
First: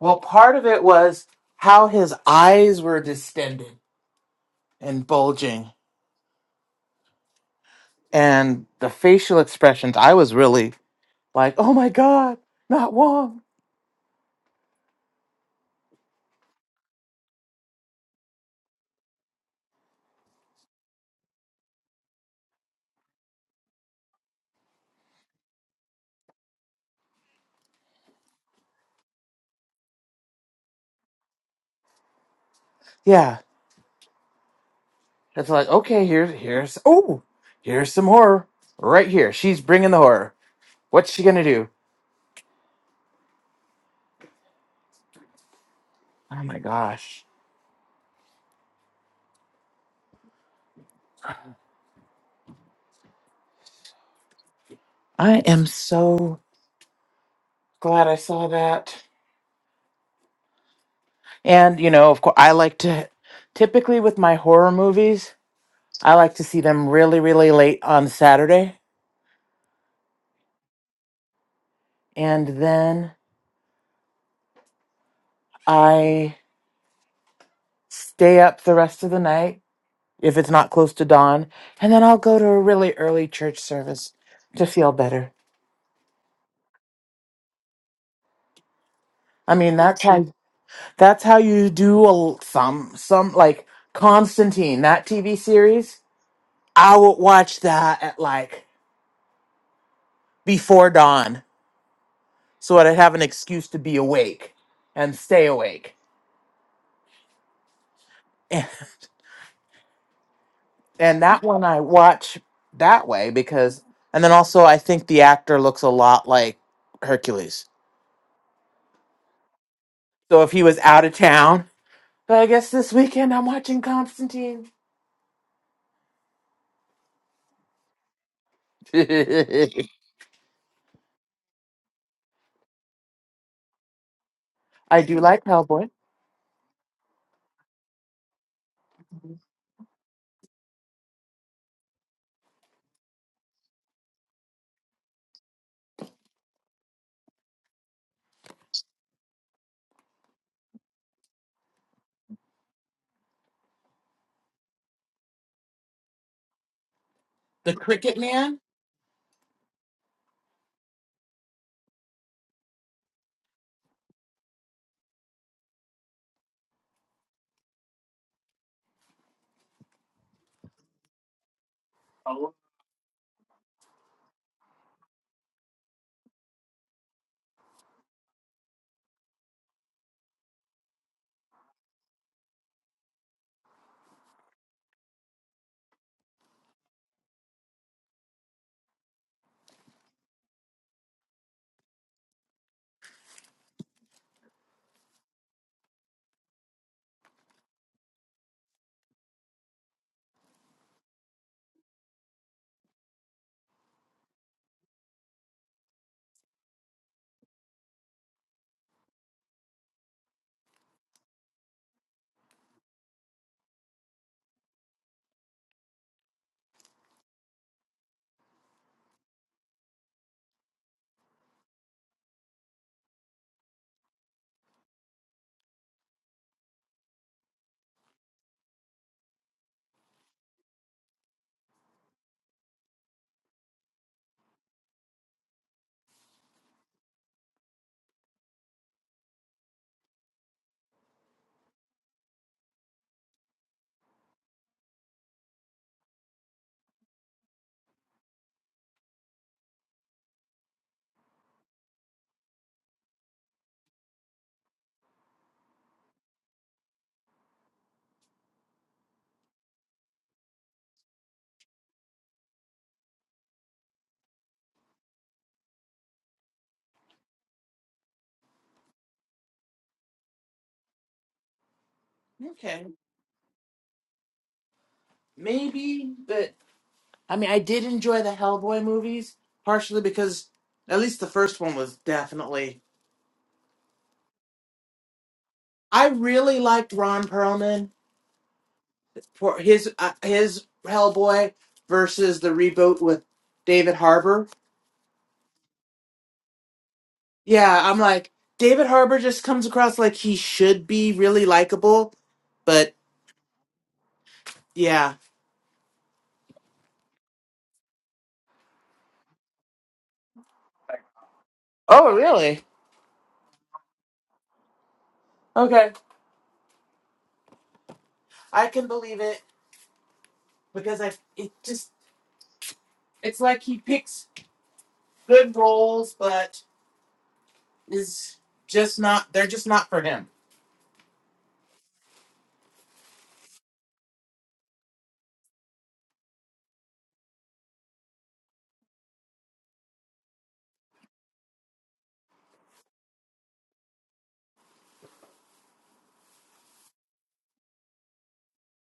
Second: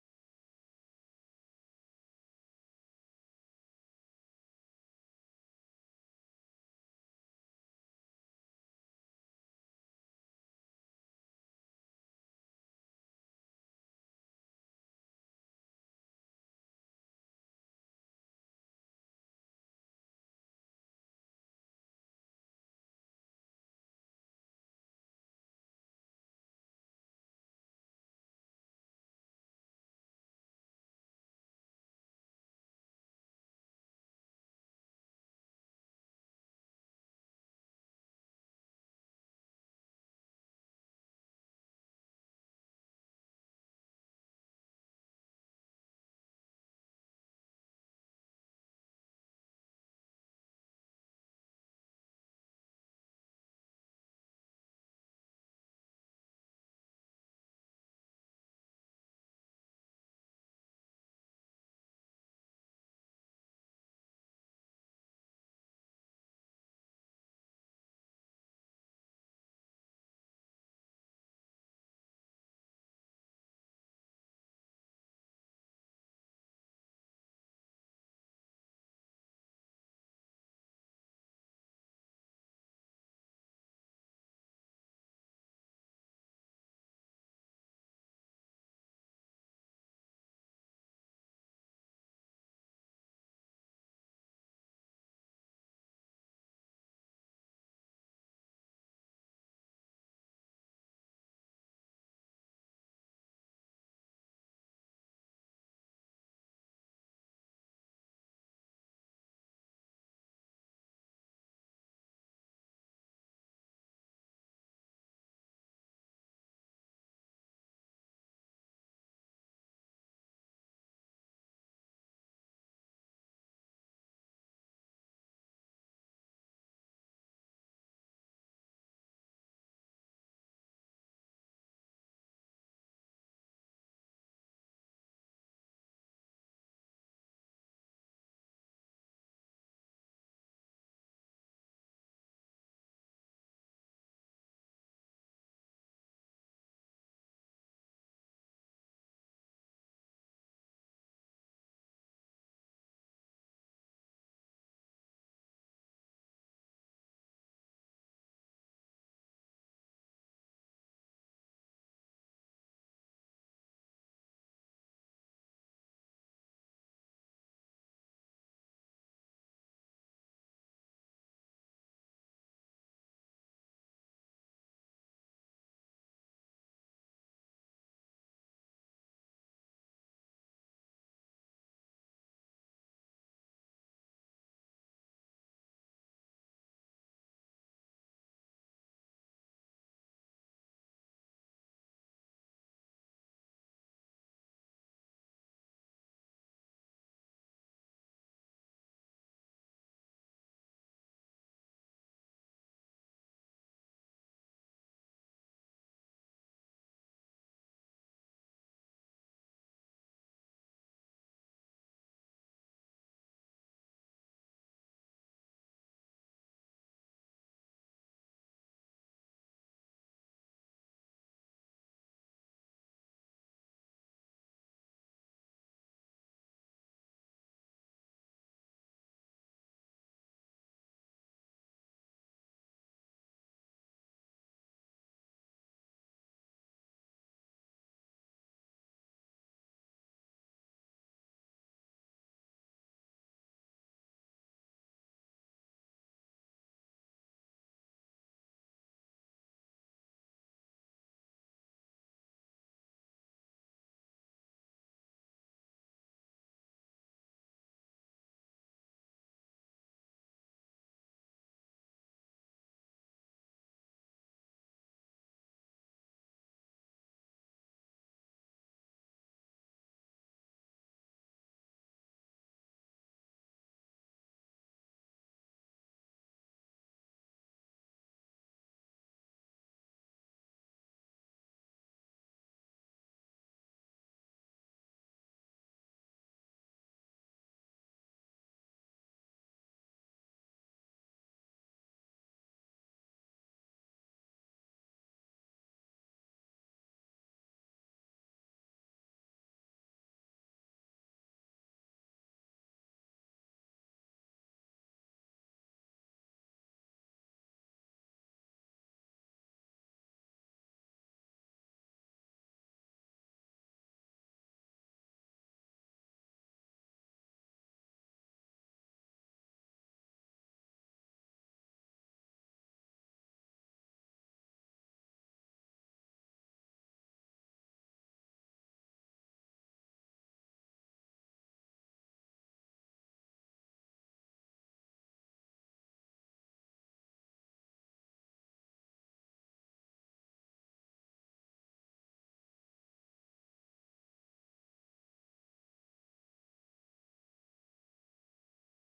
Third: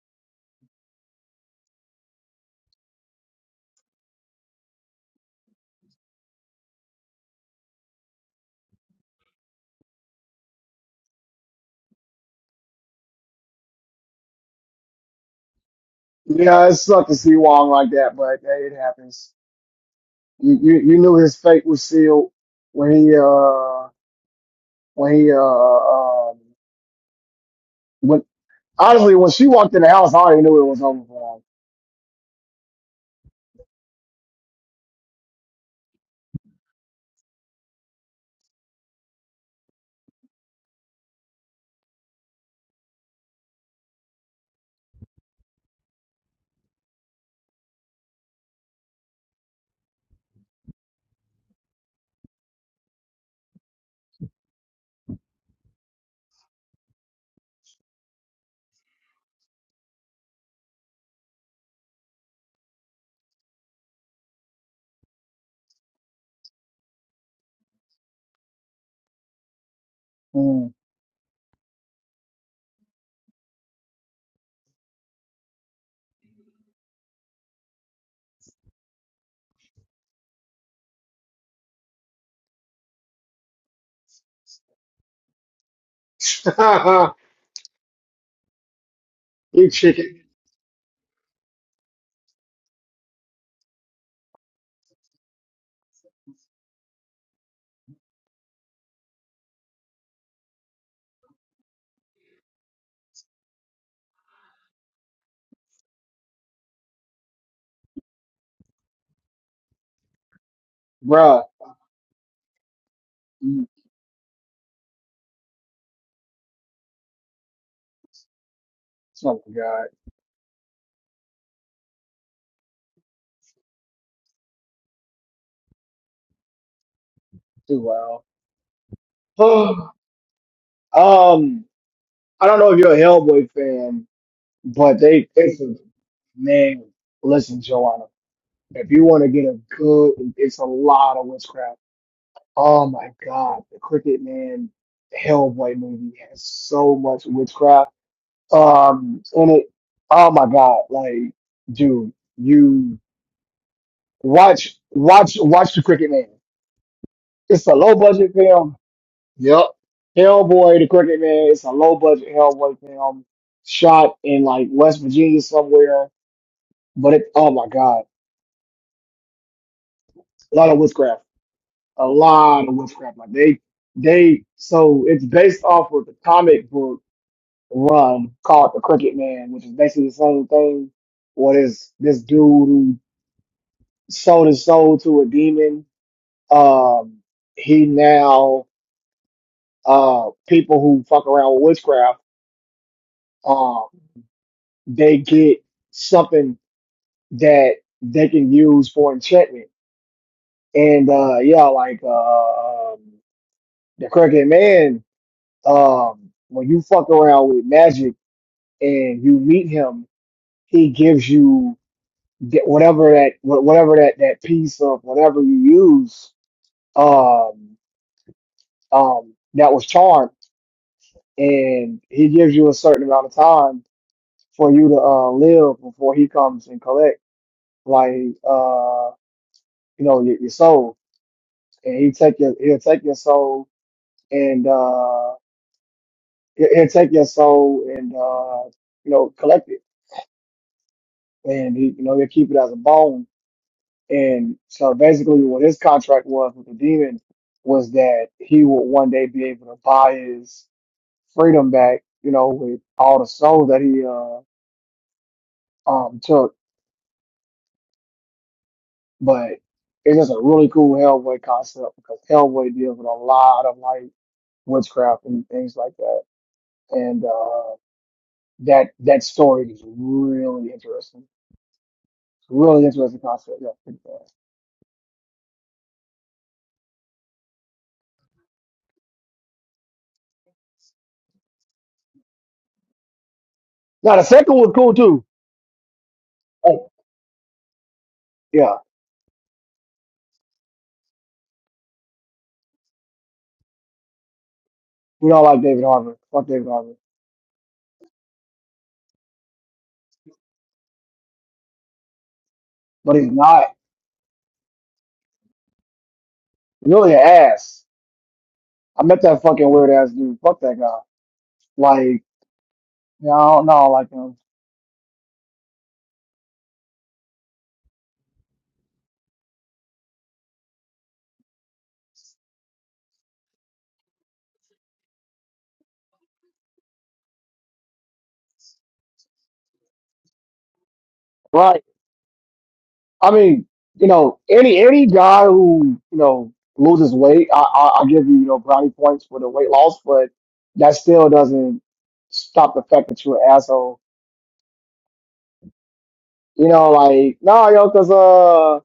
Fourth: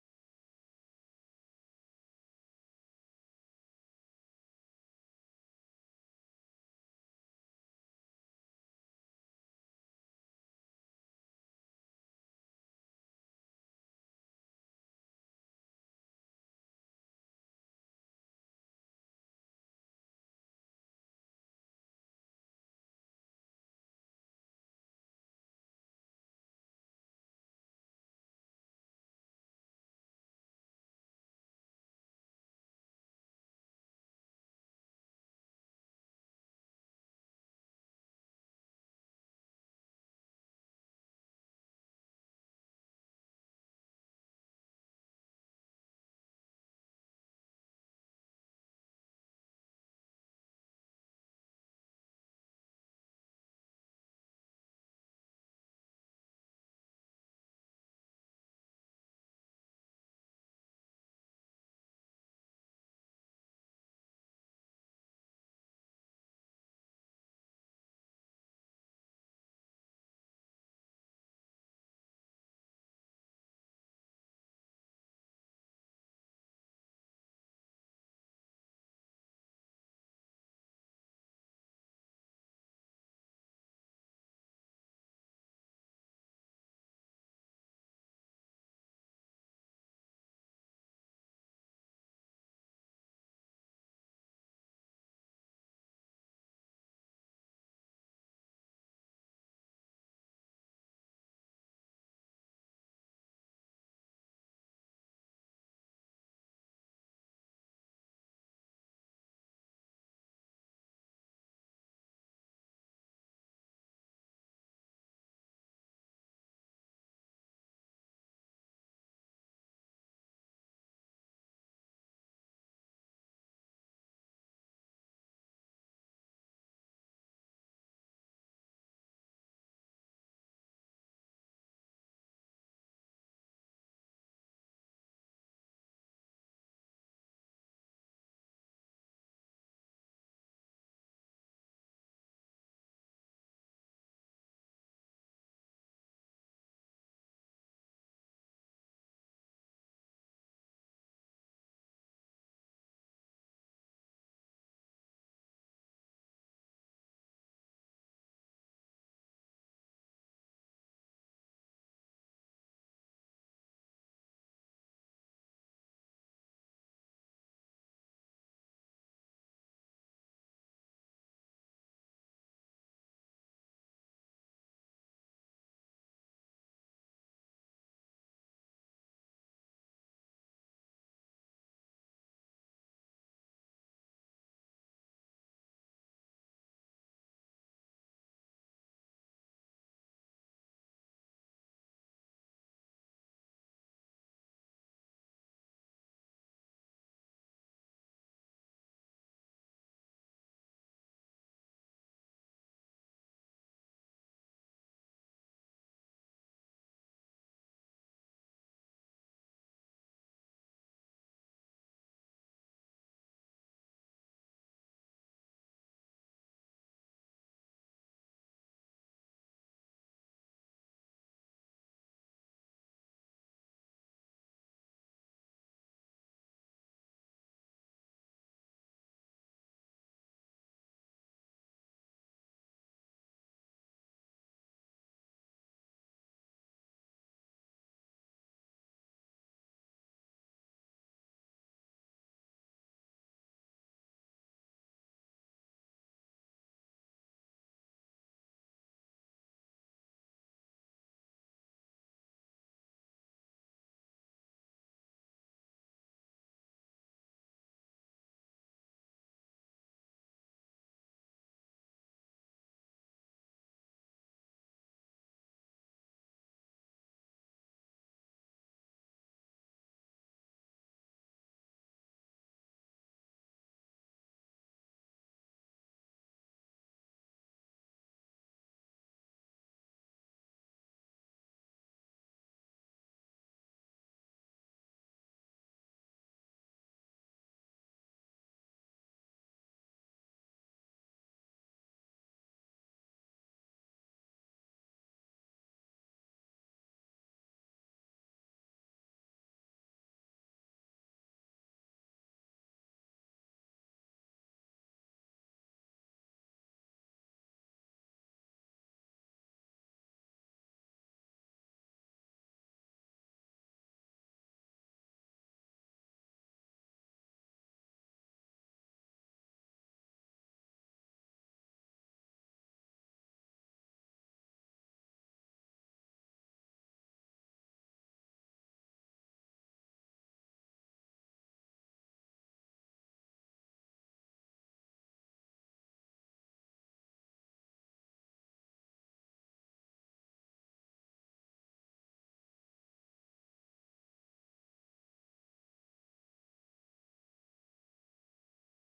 Well, part of it was how his eyes were distended and bulging, and the facial expressions. I was really like, "Oh my god, not Wong!"
Yeah, it sucked to see Wong like that, but hey, it happens. You, you you knew his fate was sealed when he uh when he uh um when honestly when she walked in the house, I already knew it was over for
Yeah, it's like, okay, here's here's oh, here's some horror right here. She's bringing the horror. What's she gonna do? Oh my gosh, I am so glad I saw that. And you know, of course, I like to typically with my horror movies, I like to see them really, really late on Saturday
him.
and then I stay up the rest of the night if it's not close to dawn, and then I'll go to a really early church service to feel better.
Mm.
I
you
mean, that's
chicken,
how that's how you do a, some some like Constantine that TV series. I would watch that at like before dawn, so I'd have an excuse to be awake and stay awake. and that
bruh.
one I watch that way
Mm.
because, and then also I think the actor looks a lot like Hercules.
Oh my god,
So if he was out of town, but I guess this weekend I'm watching Constantine.
too wild.
I
um, I don't know if you're a Hellboy fan, but
do
they
like
it's a
Hellboy.
man. Listen, Joanna, if you want to get a good, it's a lot of witchcraft Oh my God, the Cricket Man Hellboy movie has so much witchcraft. Um, and it, oh my God, like, dude, you watch, watch, watch the Cricket Man. It's a
The
low
Cricket
budget
Man.
film. Yep. Hellboy, the Cricket Man. It's a low budget Hellboy film shot in like West Virginia somewhere. But it, oh my God, a lot of witchcraft, a
Oh,
lot of witchcraft. Like they, they, so it's based off of the comic book run called the Crooked Man, which is basically the same thing. What is this dude who sold his soul to a demon? Um, he now uh people who fuck around with witchcraft, um, they get something that they can use for enchantment. And uh yeah, like uh um, the Crooked Man, um, when you fuck around with magic and you meet him, he gives you that whatever that whatever that that piece of whatever you use um um that was charmed and he gives you a certain amount of time for you to uh live before he comes and collect like uh you know your, your soul and he take your he'll take your soul and uh he- he'll take your soul and uh you know collect it and he you know he'll keep it as a bone And so basically, what his contract was with the demon was that he would one day be able to buy his freedom back, you know, with all the souls that he uh, um took. But it's just a really cool Hellboy concept because Hellboy deals with a lot of like witchcraft and things like that. And uh, that that story is really interesting. Really
Okay,
interesting concept. Yeah, pretty fast.
maybe, but I mean, I did enjoy the Hellboy movies partially because at least the first one was definitely.
Now the second was cool too.
I really
Oh
liked Ron Perlman.
yeah,
for his uh, his Hellboy versus the reboot with David Harbour.
we don't like David Harbour. Fuck David Harbour
Yeah, I'm like David Harbour just comes across like he should be really likable, but
but he's not.
yeah.
Really an ass. I met that fucking weird ass dude. Fuck that guy. Like,
Oh, really?
you know, I don't know, like him.
Okay, I can believe it because I it just it's like he picks good roles, but is just not they're just not for him.
Right. I mean, you know, any any guy who, you know, loses weight, I I I give you, you know, brownie points for the weight loss, but that still doesn't stop the fact that you're an asshole. You know, like, nah, yo, cause uh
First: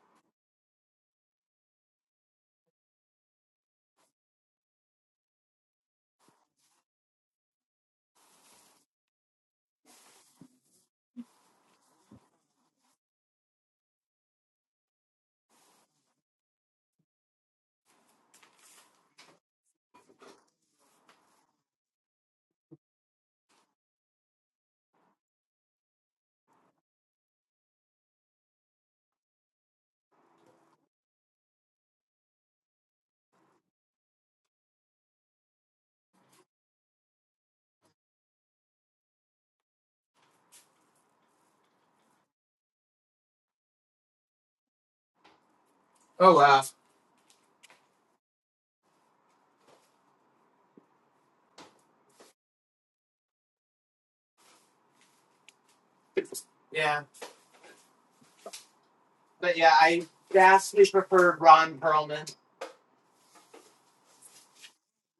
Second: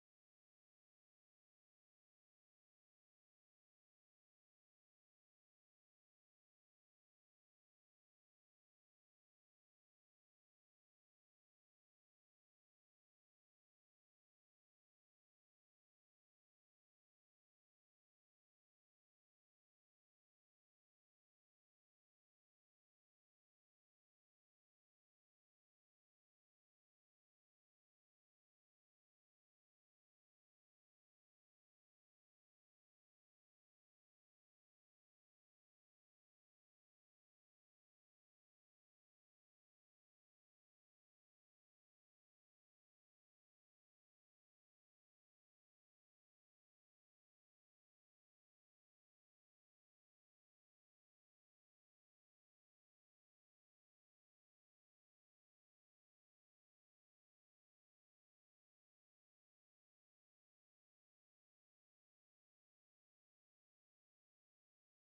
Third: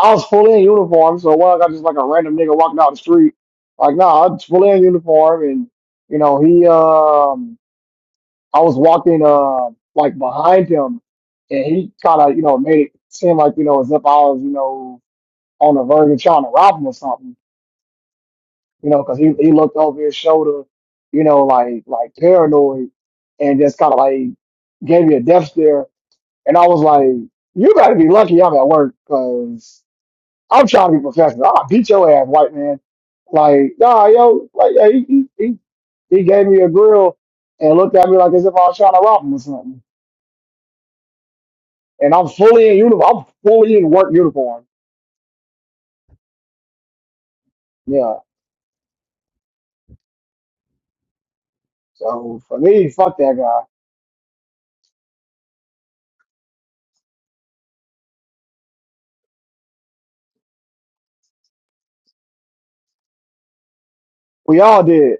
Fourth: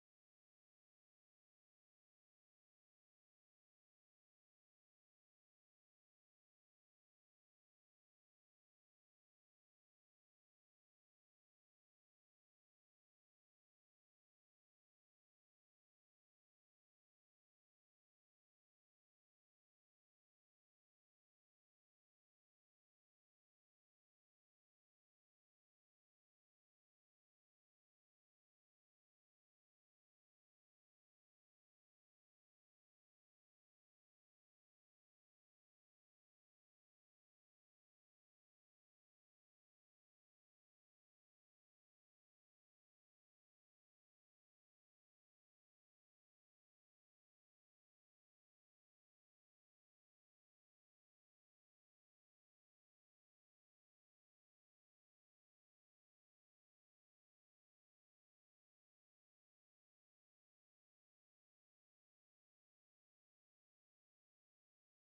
I was fully in uniform, so what I got just like a random nigga walking down the street. Like, nah, i was fully in uniform and you know, he um I was walking uh like behind him, and he kind of you know made it seem like you know as if I was you know on the verge of trying to rob him or something, you know, because he he looked over his shoulder, you know, like like paranoid, and just kind of like gave me a death stare, and I was like, you gotta be lucky I'm at work, cause I'm trying to be professional. I'll beat your ass, white man. Like nah, yo, like yeah, he he he he gave me a grill and looked at me like as if I was trying to rob him or something. and I'm fully in uniform. I'm fully in work uniform.
Oh wow.
Yeah. So for me, fuck that guy.
Yeah, but yeah, I vastly preferred Ron Perlman,
We all did.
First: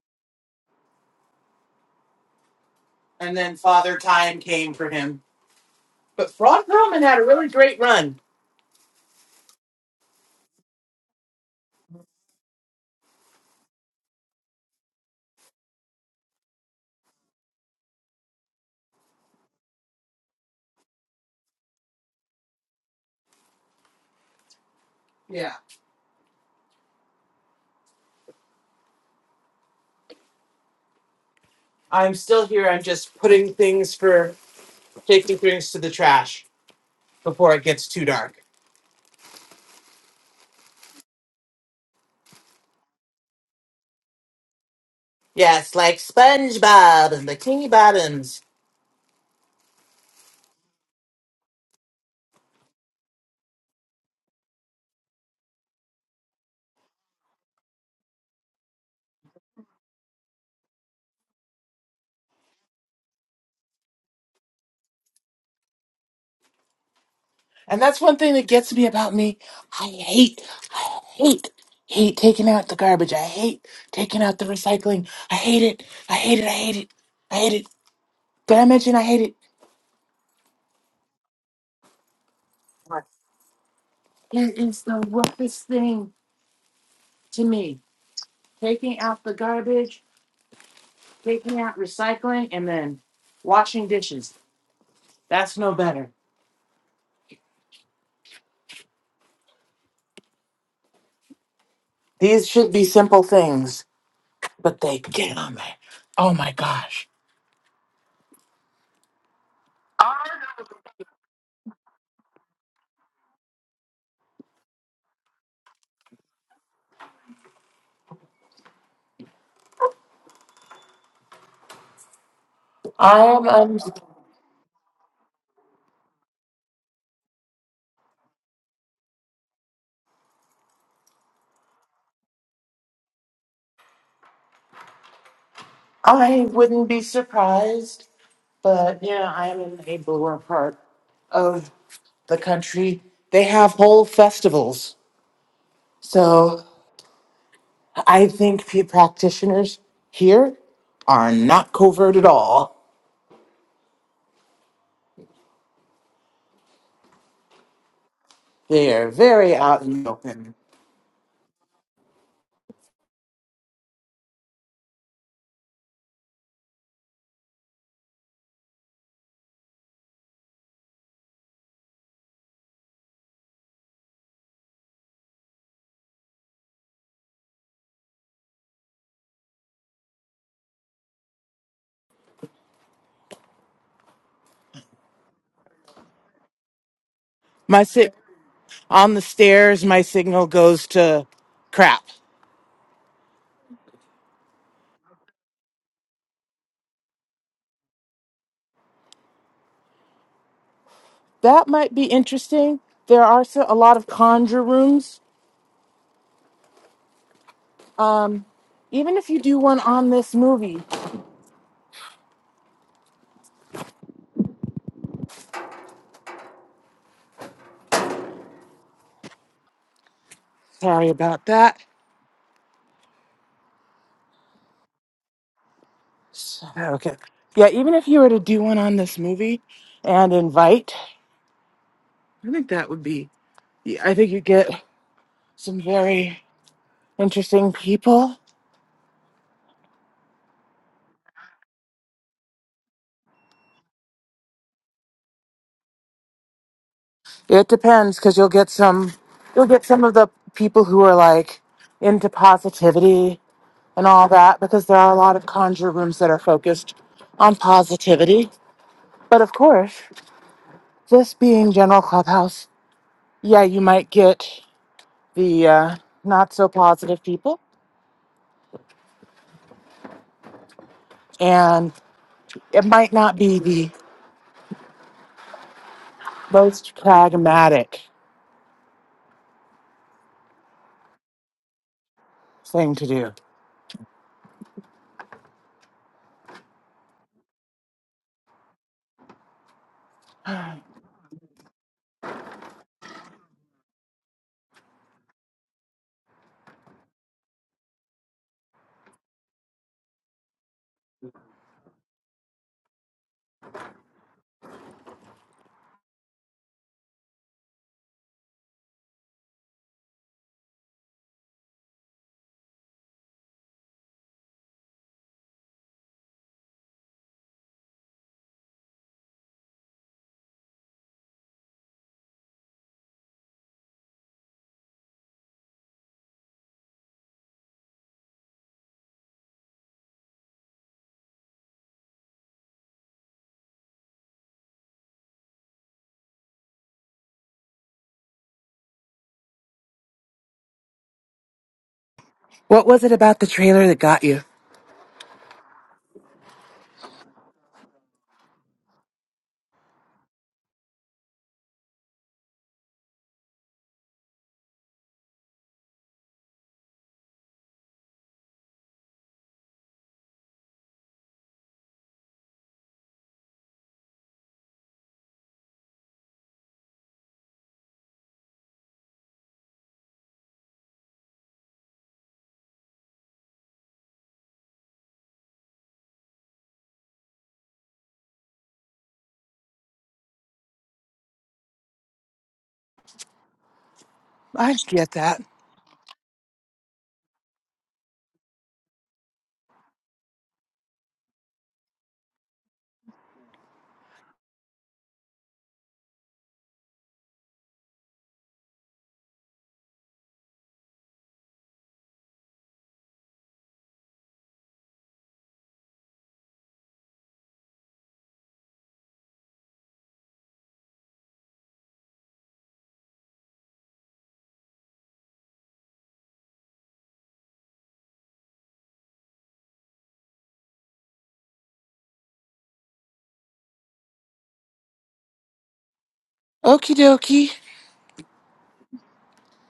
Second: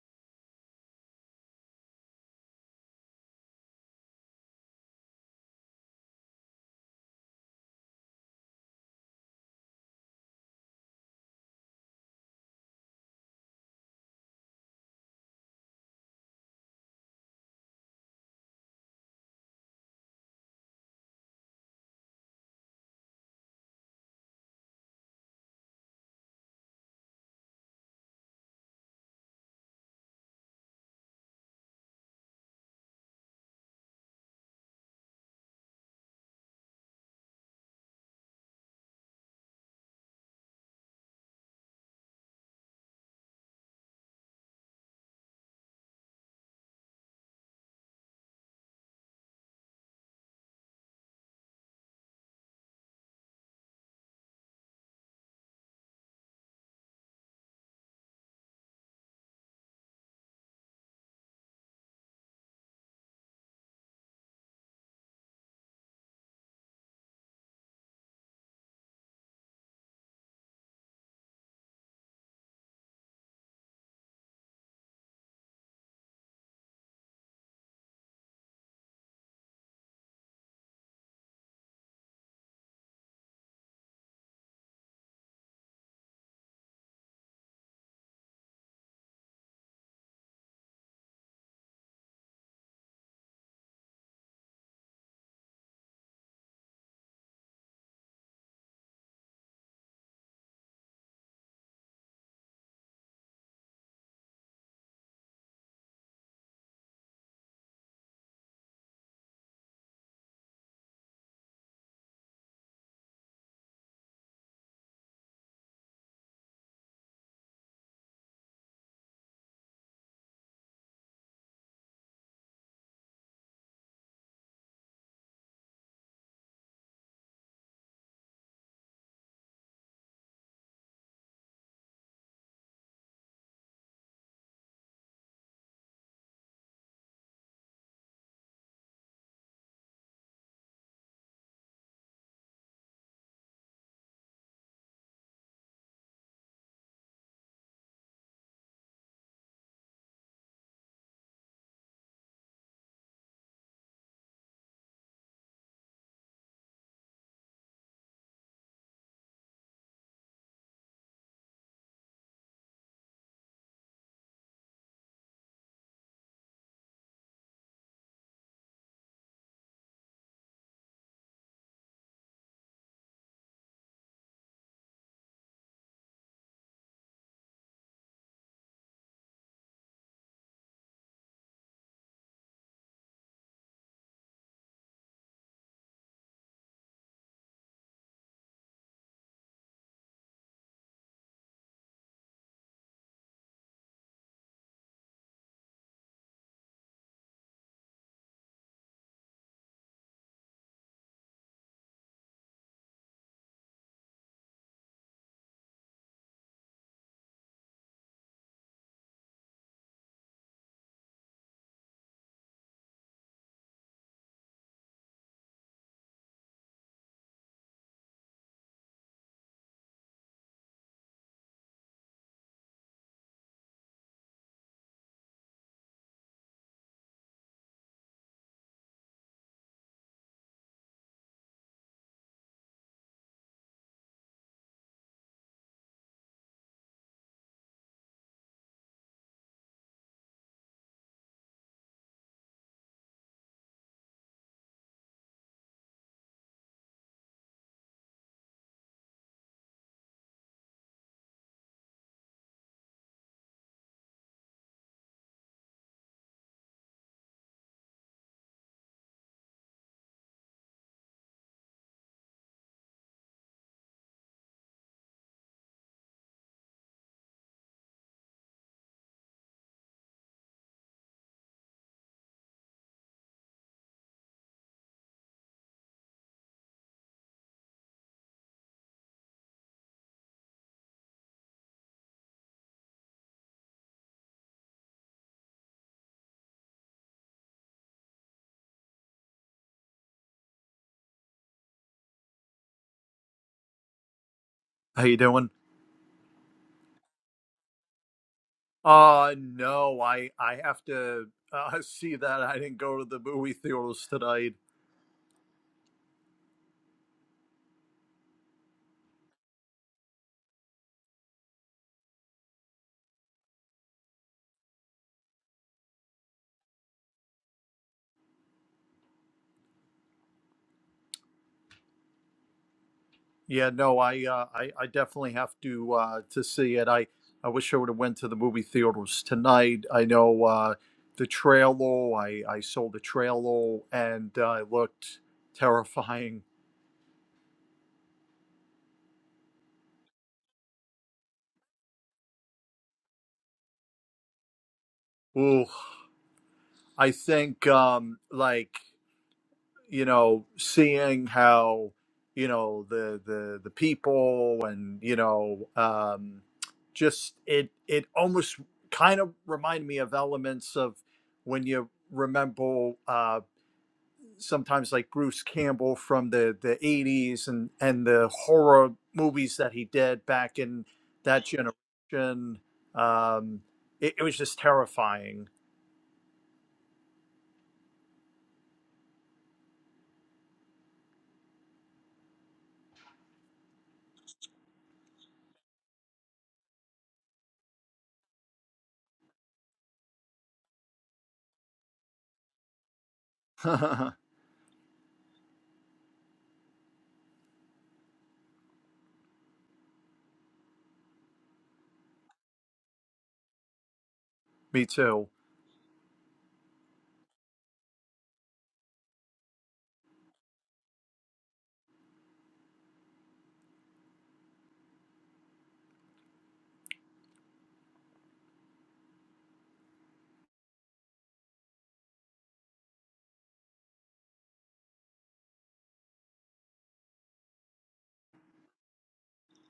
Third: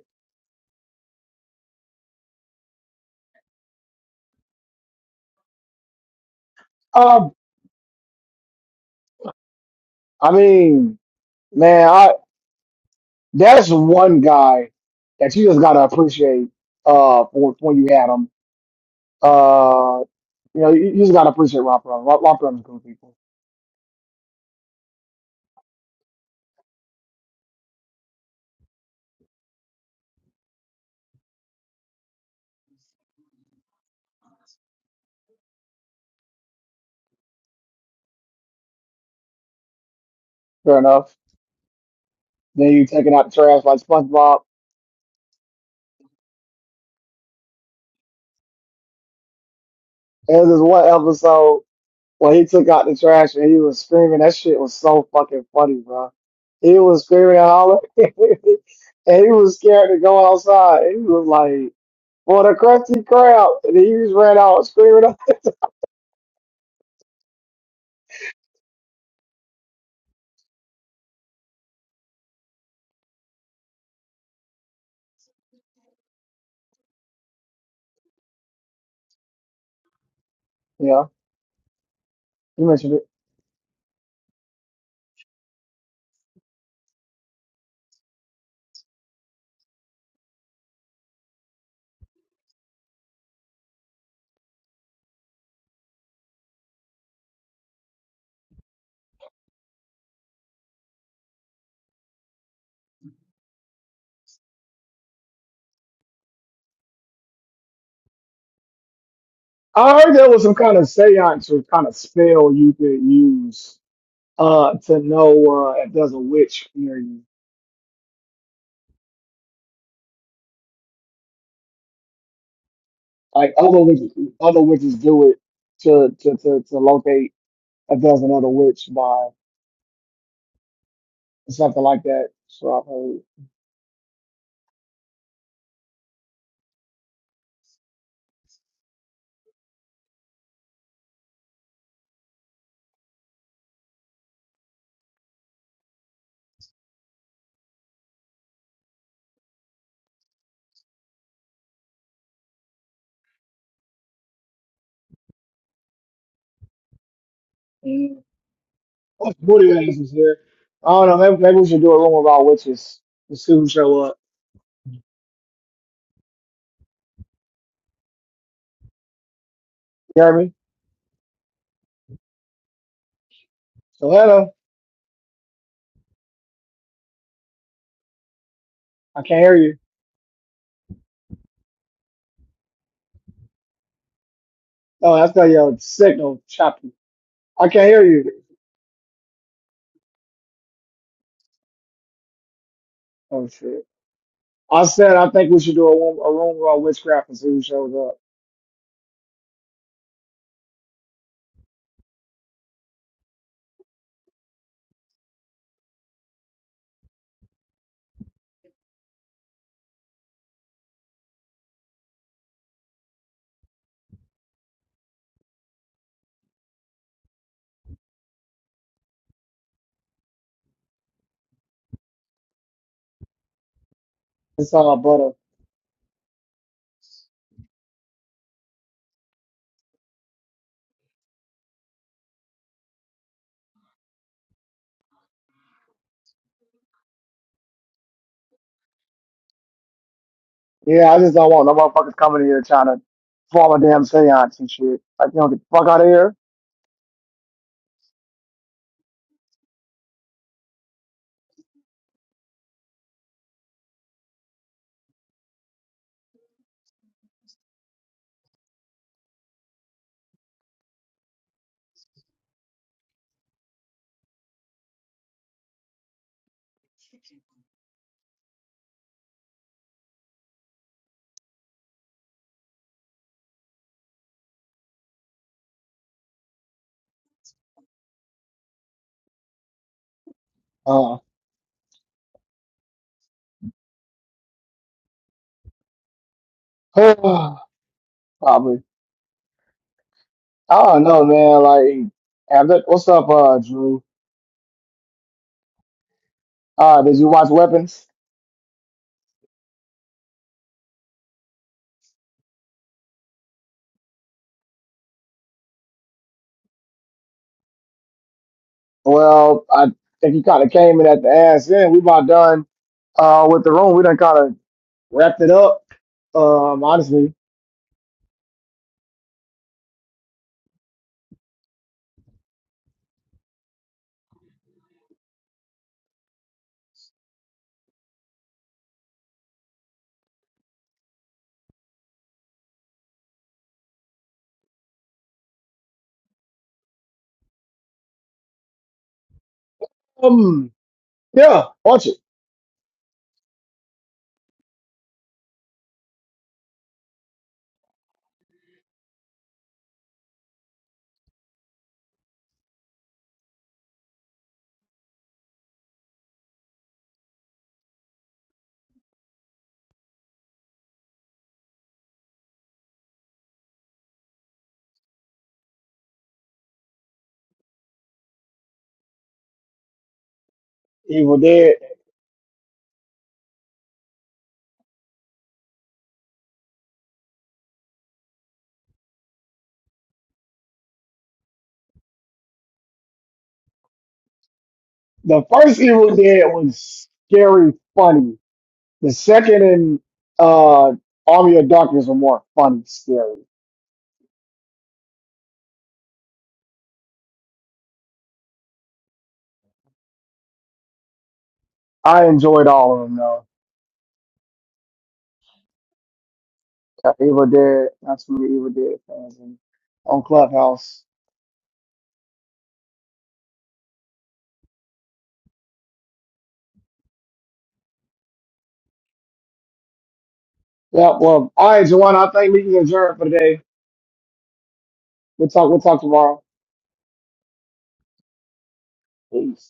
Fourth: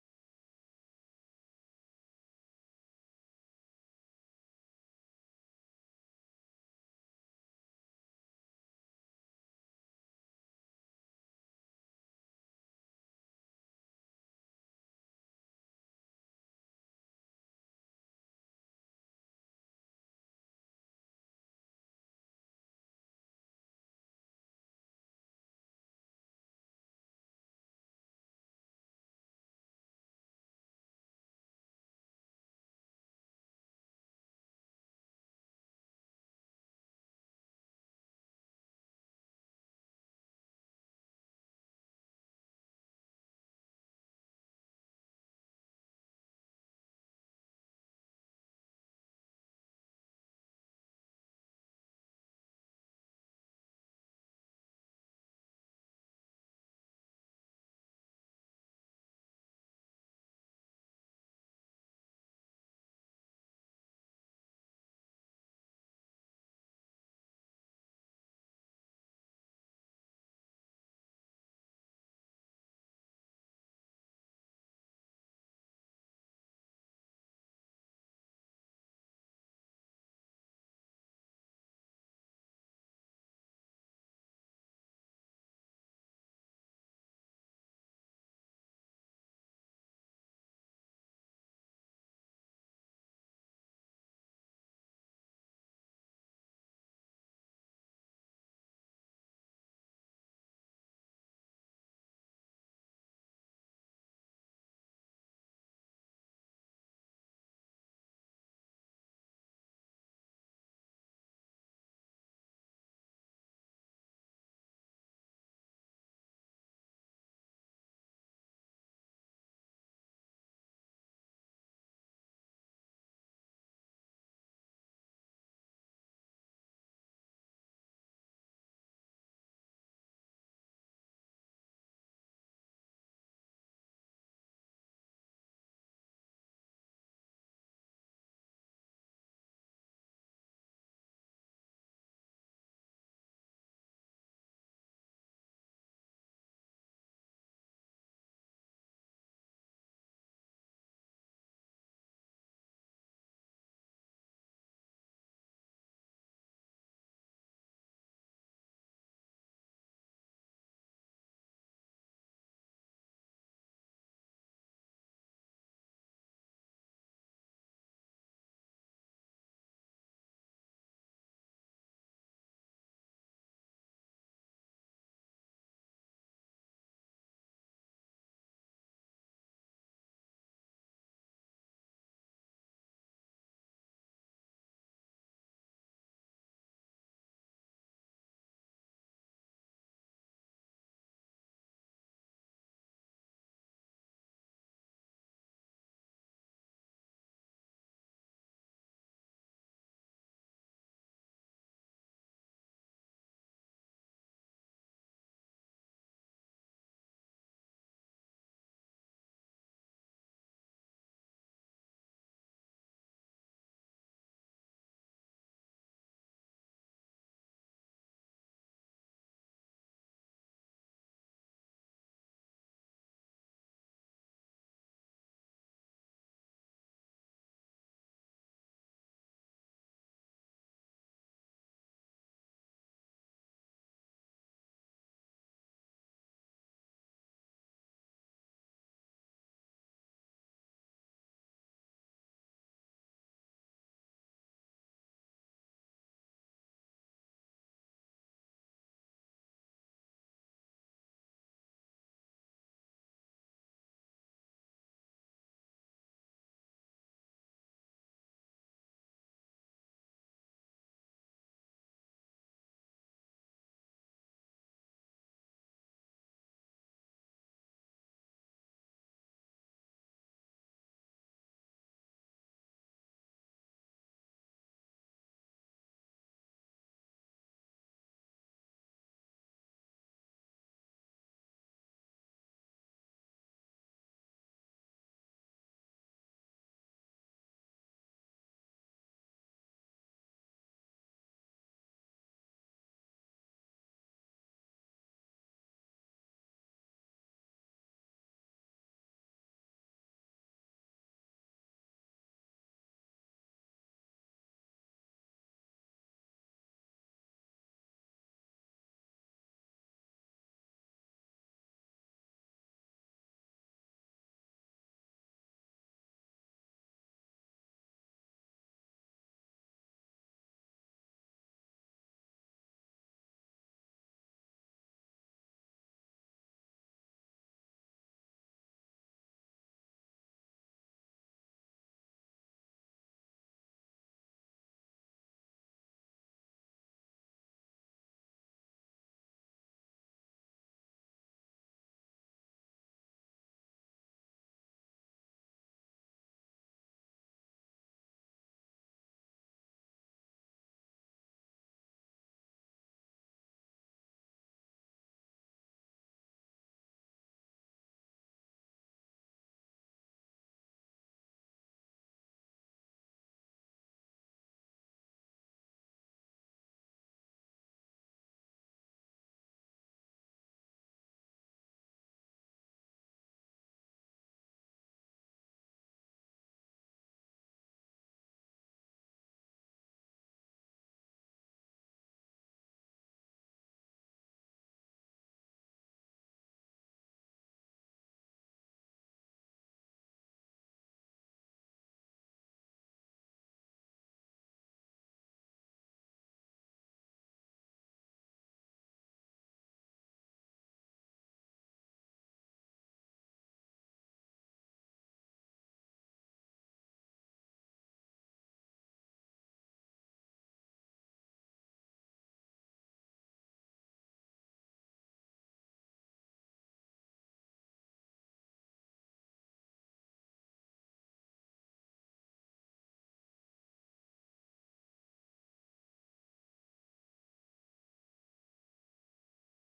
and then Father Time came for him. But Frog Roman had a
Um,
really great run.
I mean, man, I that's one guy that you just gotta appreciate. Uh, for for when you had him. Uh, you know, you, you just gotta appreciate Ron Perlman. Ron, Ron Perlman's cool people.
Yeah, I'm still here. I'm just putting things for taking things to the trash before it gets too dark.
Fair enough. Then you taking out the trash like SpongeBob.
Yes, like SpongeBob and Bikini Bottoms.
And there's this one episode. when he took out the trash and he was screaming, that shit was so fucking funny, bro. He was screaming and hollering, and he was scared to go outside. And he was like, "For the crusty crowd!" And he just ran out screaming.
And that's one thing that gets me about me. I hate, I hate, hate taking out the garbage. I hate taking out the recycling. I hate it. I hate it. I hate it. I hate it. Did I mention I hate it?
Yeah, you mentioned it.
It is the roughest thing to me. Taking out the garbage. taking out recycling, and then washing dishes. That's no better. These should be simple things, but they get on me. Oh my gosh.
I heard there was some kind of seance or kind of spell you could use uh, to know uh, if there's a witch near you.
I am
Like other
um,
witches, other witches do it to to to, to locate if there's another witch by something like that. So I have
I wouldn't be surprised, but yeah, I am in a bluer part of the country. They have whole festivals. So I think the practitioners here are not covert at all.
heard.
They are
That's
very
booty
out in the
asses here.
open.
I don't know. Maybe, maybe we should do a room about witches to see who show up. You hear me? So hello. I can't hear you. Oh, that's got your signal choppy. I
My
can't hear
sick.
you.
on the stairs, my signal goes to crap.
Oh shit. I said I think we should do a room, a room about witchcraft and see who shows up.
That might be interesting. There are so, a lot of conjure rooms. Um, even if you do one on this movie, sorry about that.
It's all butter.
So- Okay. Yeah, even if you were to do one on this movie and invite, I think that would be, yeah, I think you get some very interesting people.
Yeah, I just don't want no motherfuckers coming here trying to form a damn seance and shit. Like, you know, get the fuck out of here.
It depends because you'll get some, you'll get some of the people who are like into positivity and all that because there are a lot of conjure rooms that are focused on positivity. But of course, this being general clubhouse, yeah, you might get the uh, not so positive people, and it might not be the most pragmatic
Uh,
thing to do.
probably. I don't know, man. Like, and that- what's up, uh, Drew?
How you doing?
Uh, did you watch Weapons?
Uh no, I I have to uh, see that I didn't go to the movie theaters tonight.
Well, I think he kind of came in at the ass end. We about done uh, with the room. We done kind of wrapped it up, um, honestly.
Yeah, no, I uh, I I definitely have to uh to see it. I I wish I would have went to the movie theaters tonight. I know uh the trailer, I I saw the trailer and uh, it looked terrifying.
Um, yeah, watch it.
What was it about the trailer that got you?
Ooh, I think um like you know, seeing how, you know, the the the people and you know, um, just it it almost kind of reminded me of elements of when you remember uh, sometimes like Bruce Campbell from the the '80s and and the horror movies that he did back in
Evil
that
Dead.
generation. Um, it, it was just terrifying.
I get that.
The first Evil Dead was scary funny. The second and uh, Army of Darkness were more funny, scary. I enjoyed all of them, though.
me too.
Uh, Evil Dead, that's from the Evil Dead fans and on Clubhouse. Yeah, well, all right, Joanna, I think we can adjourn for today. We'll talk, we'll talk tomorrow.
Okie dokie.
Peace.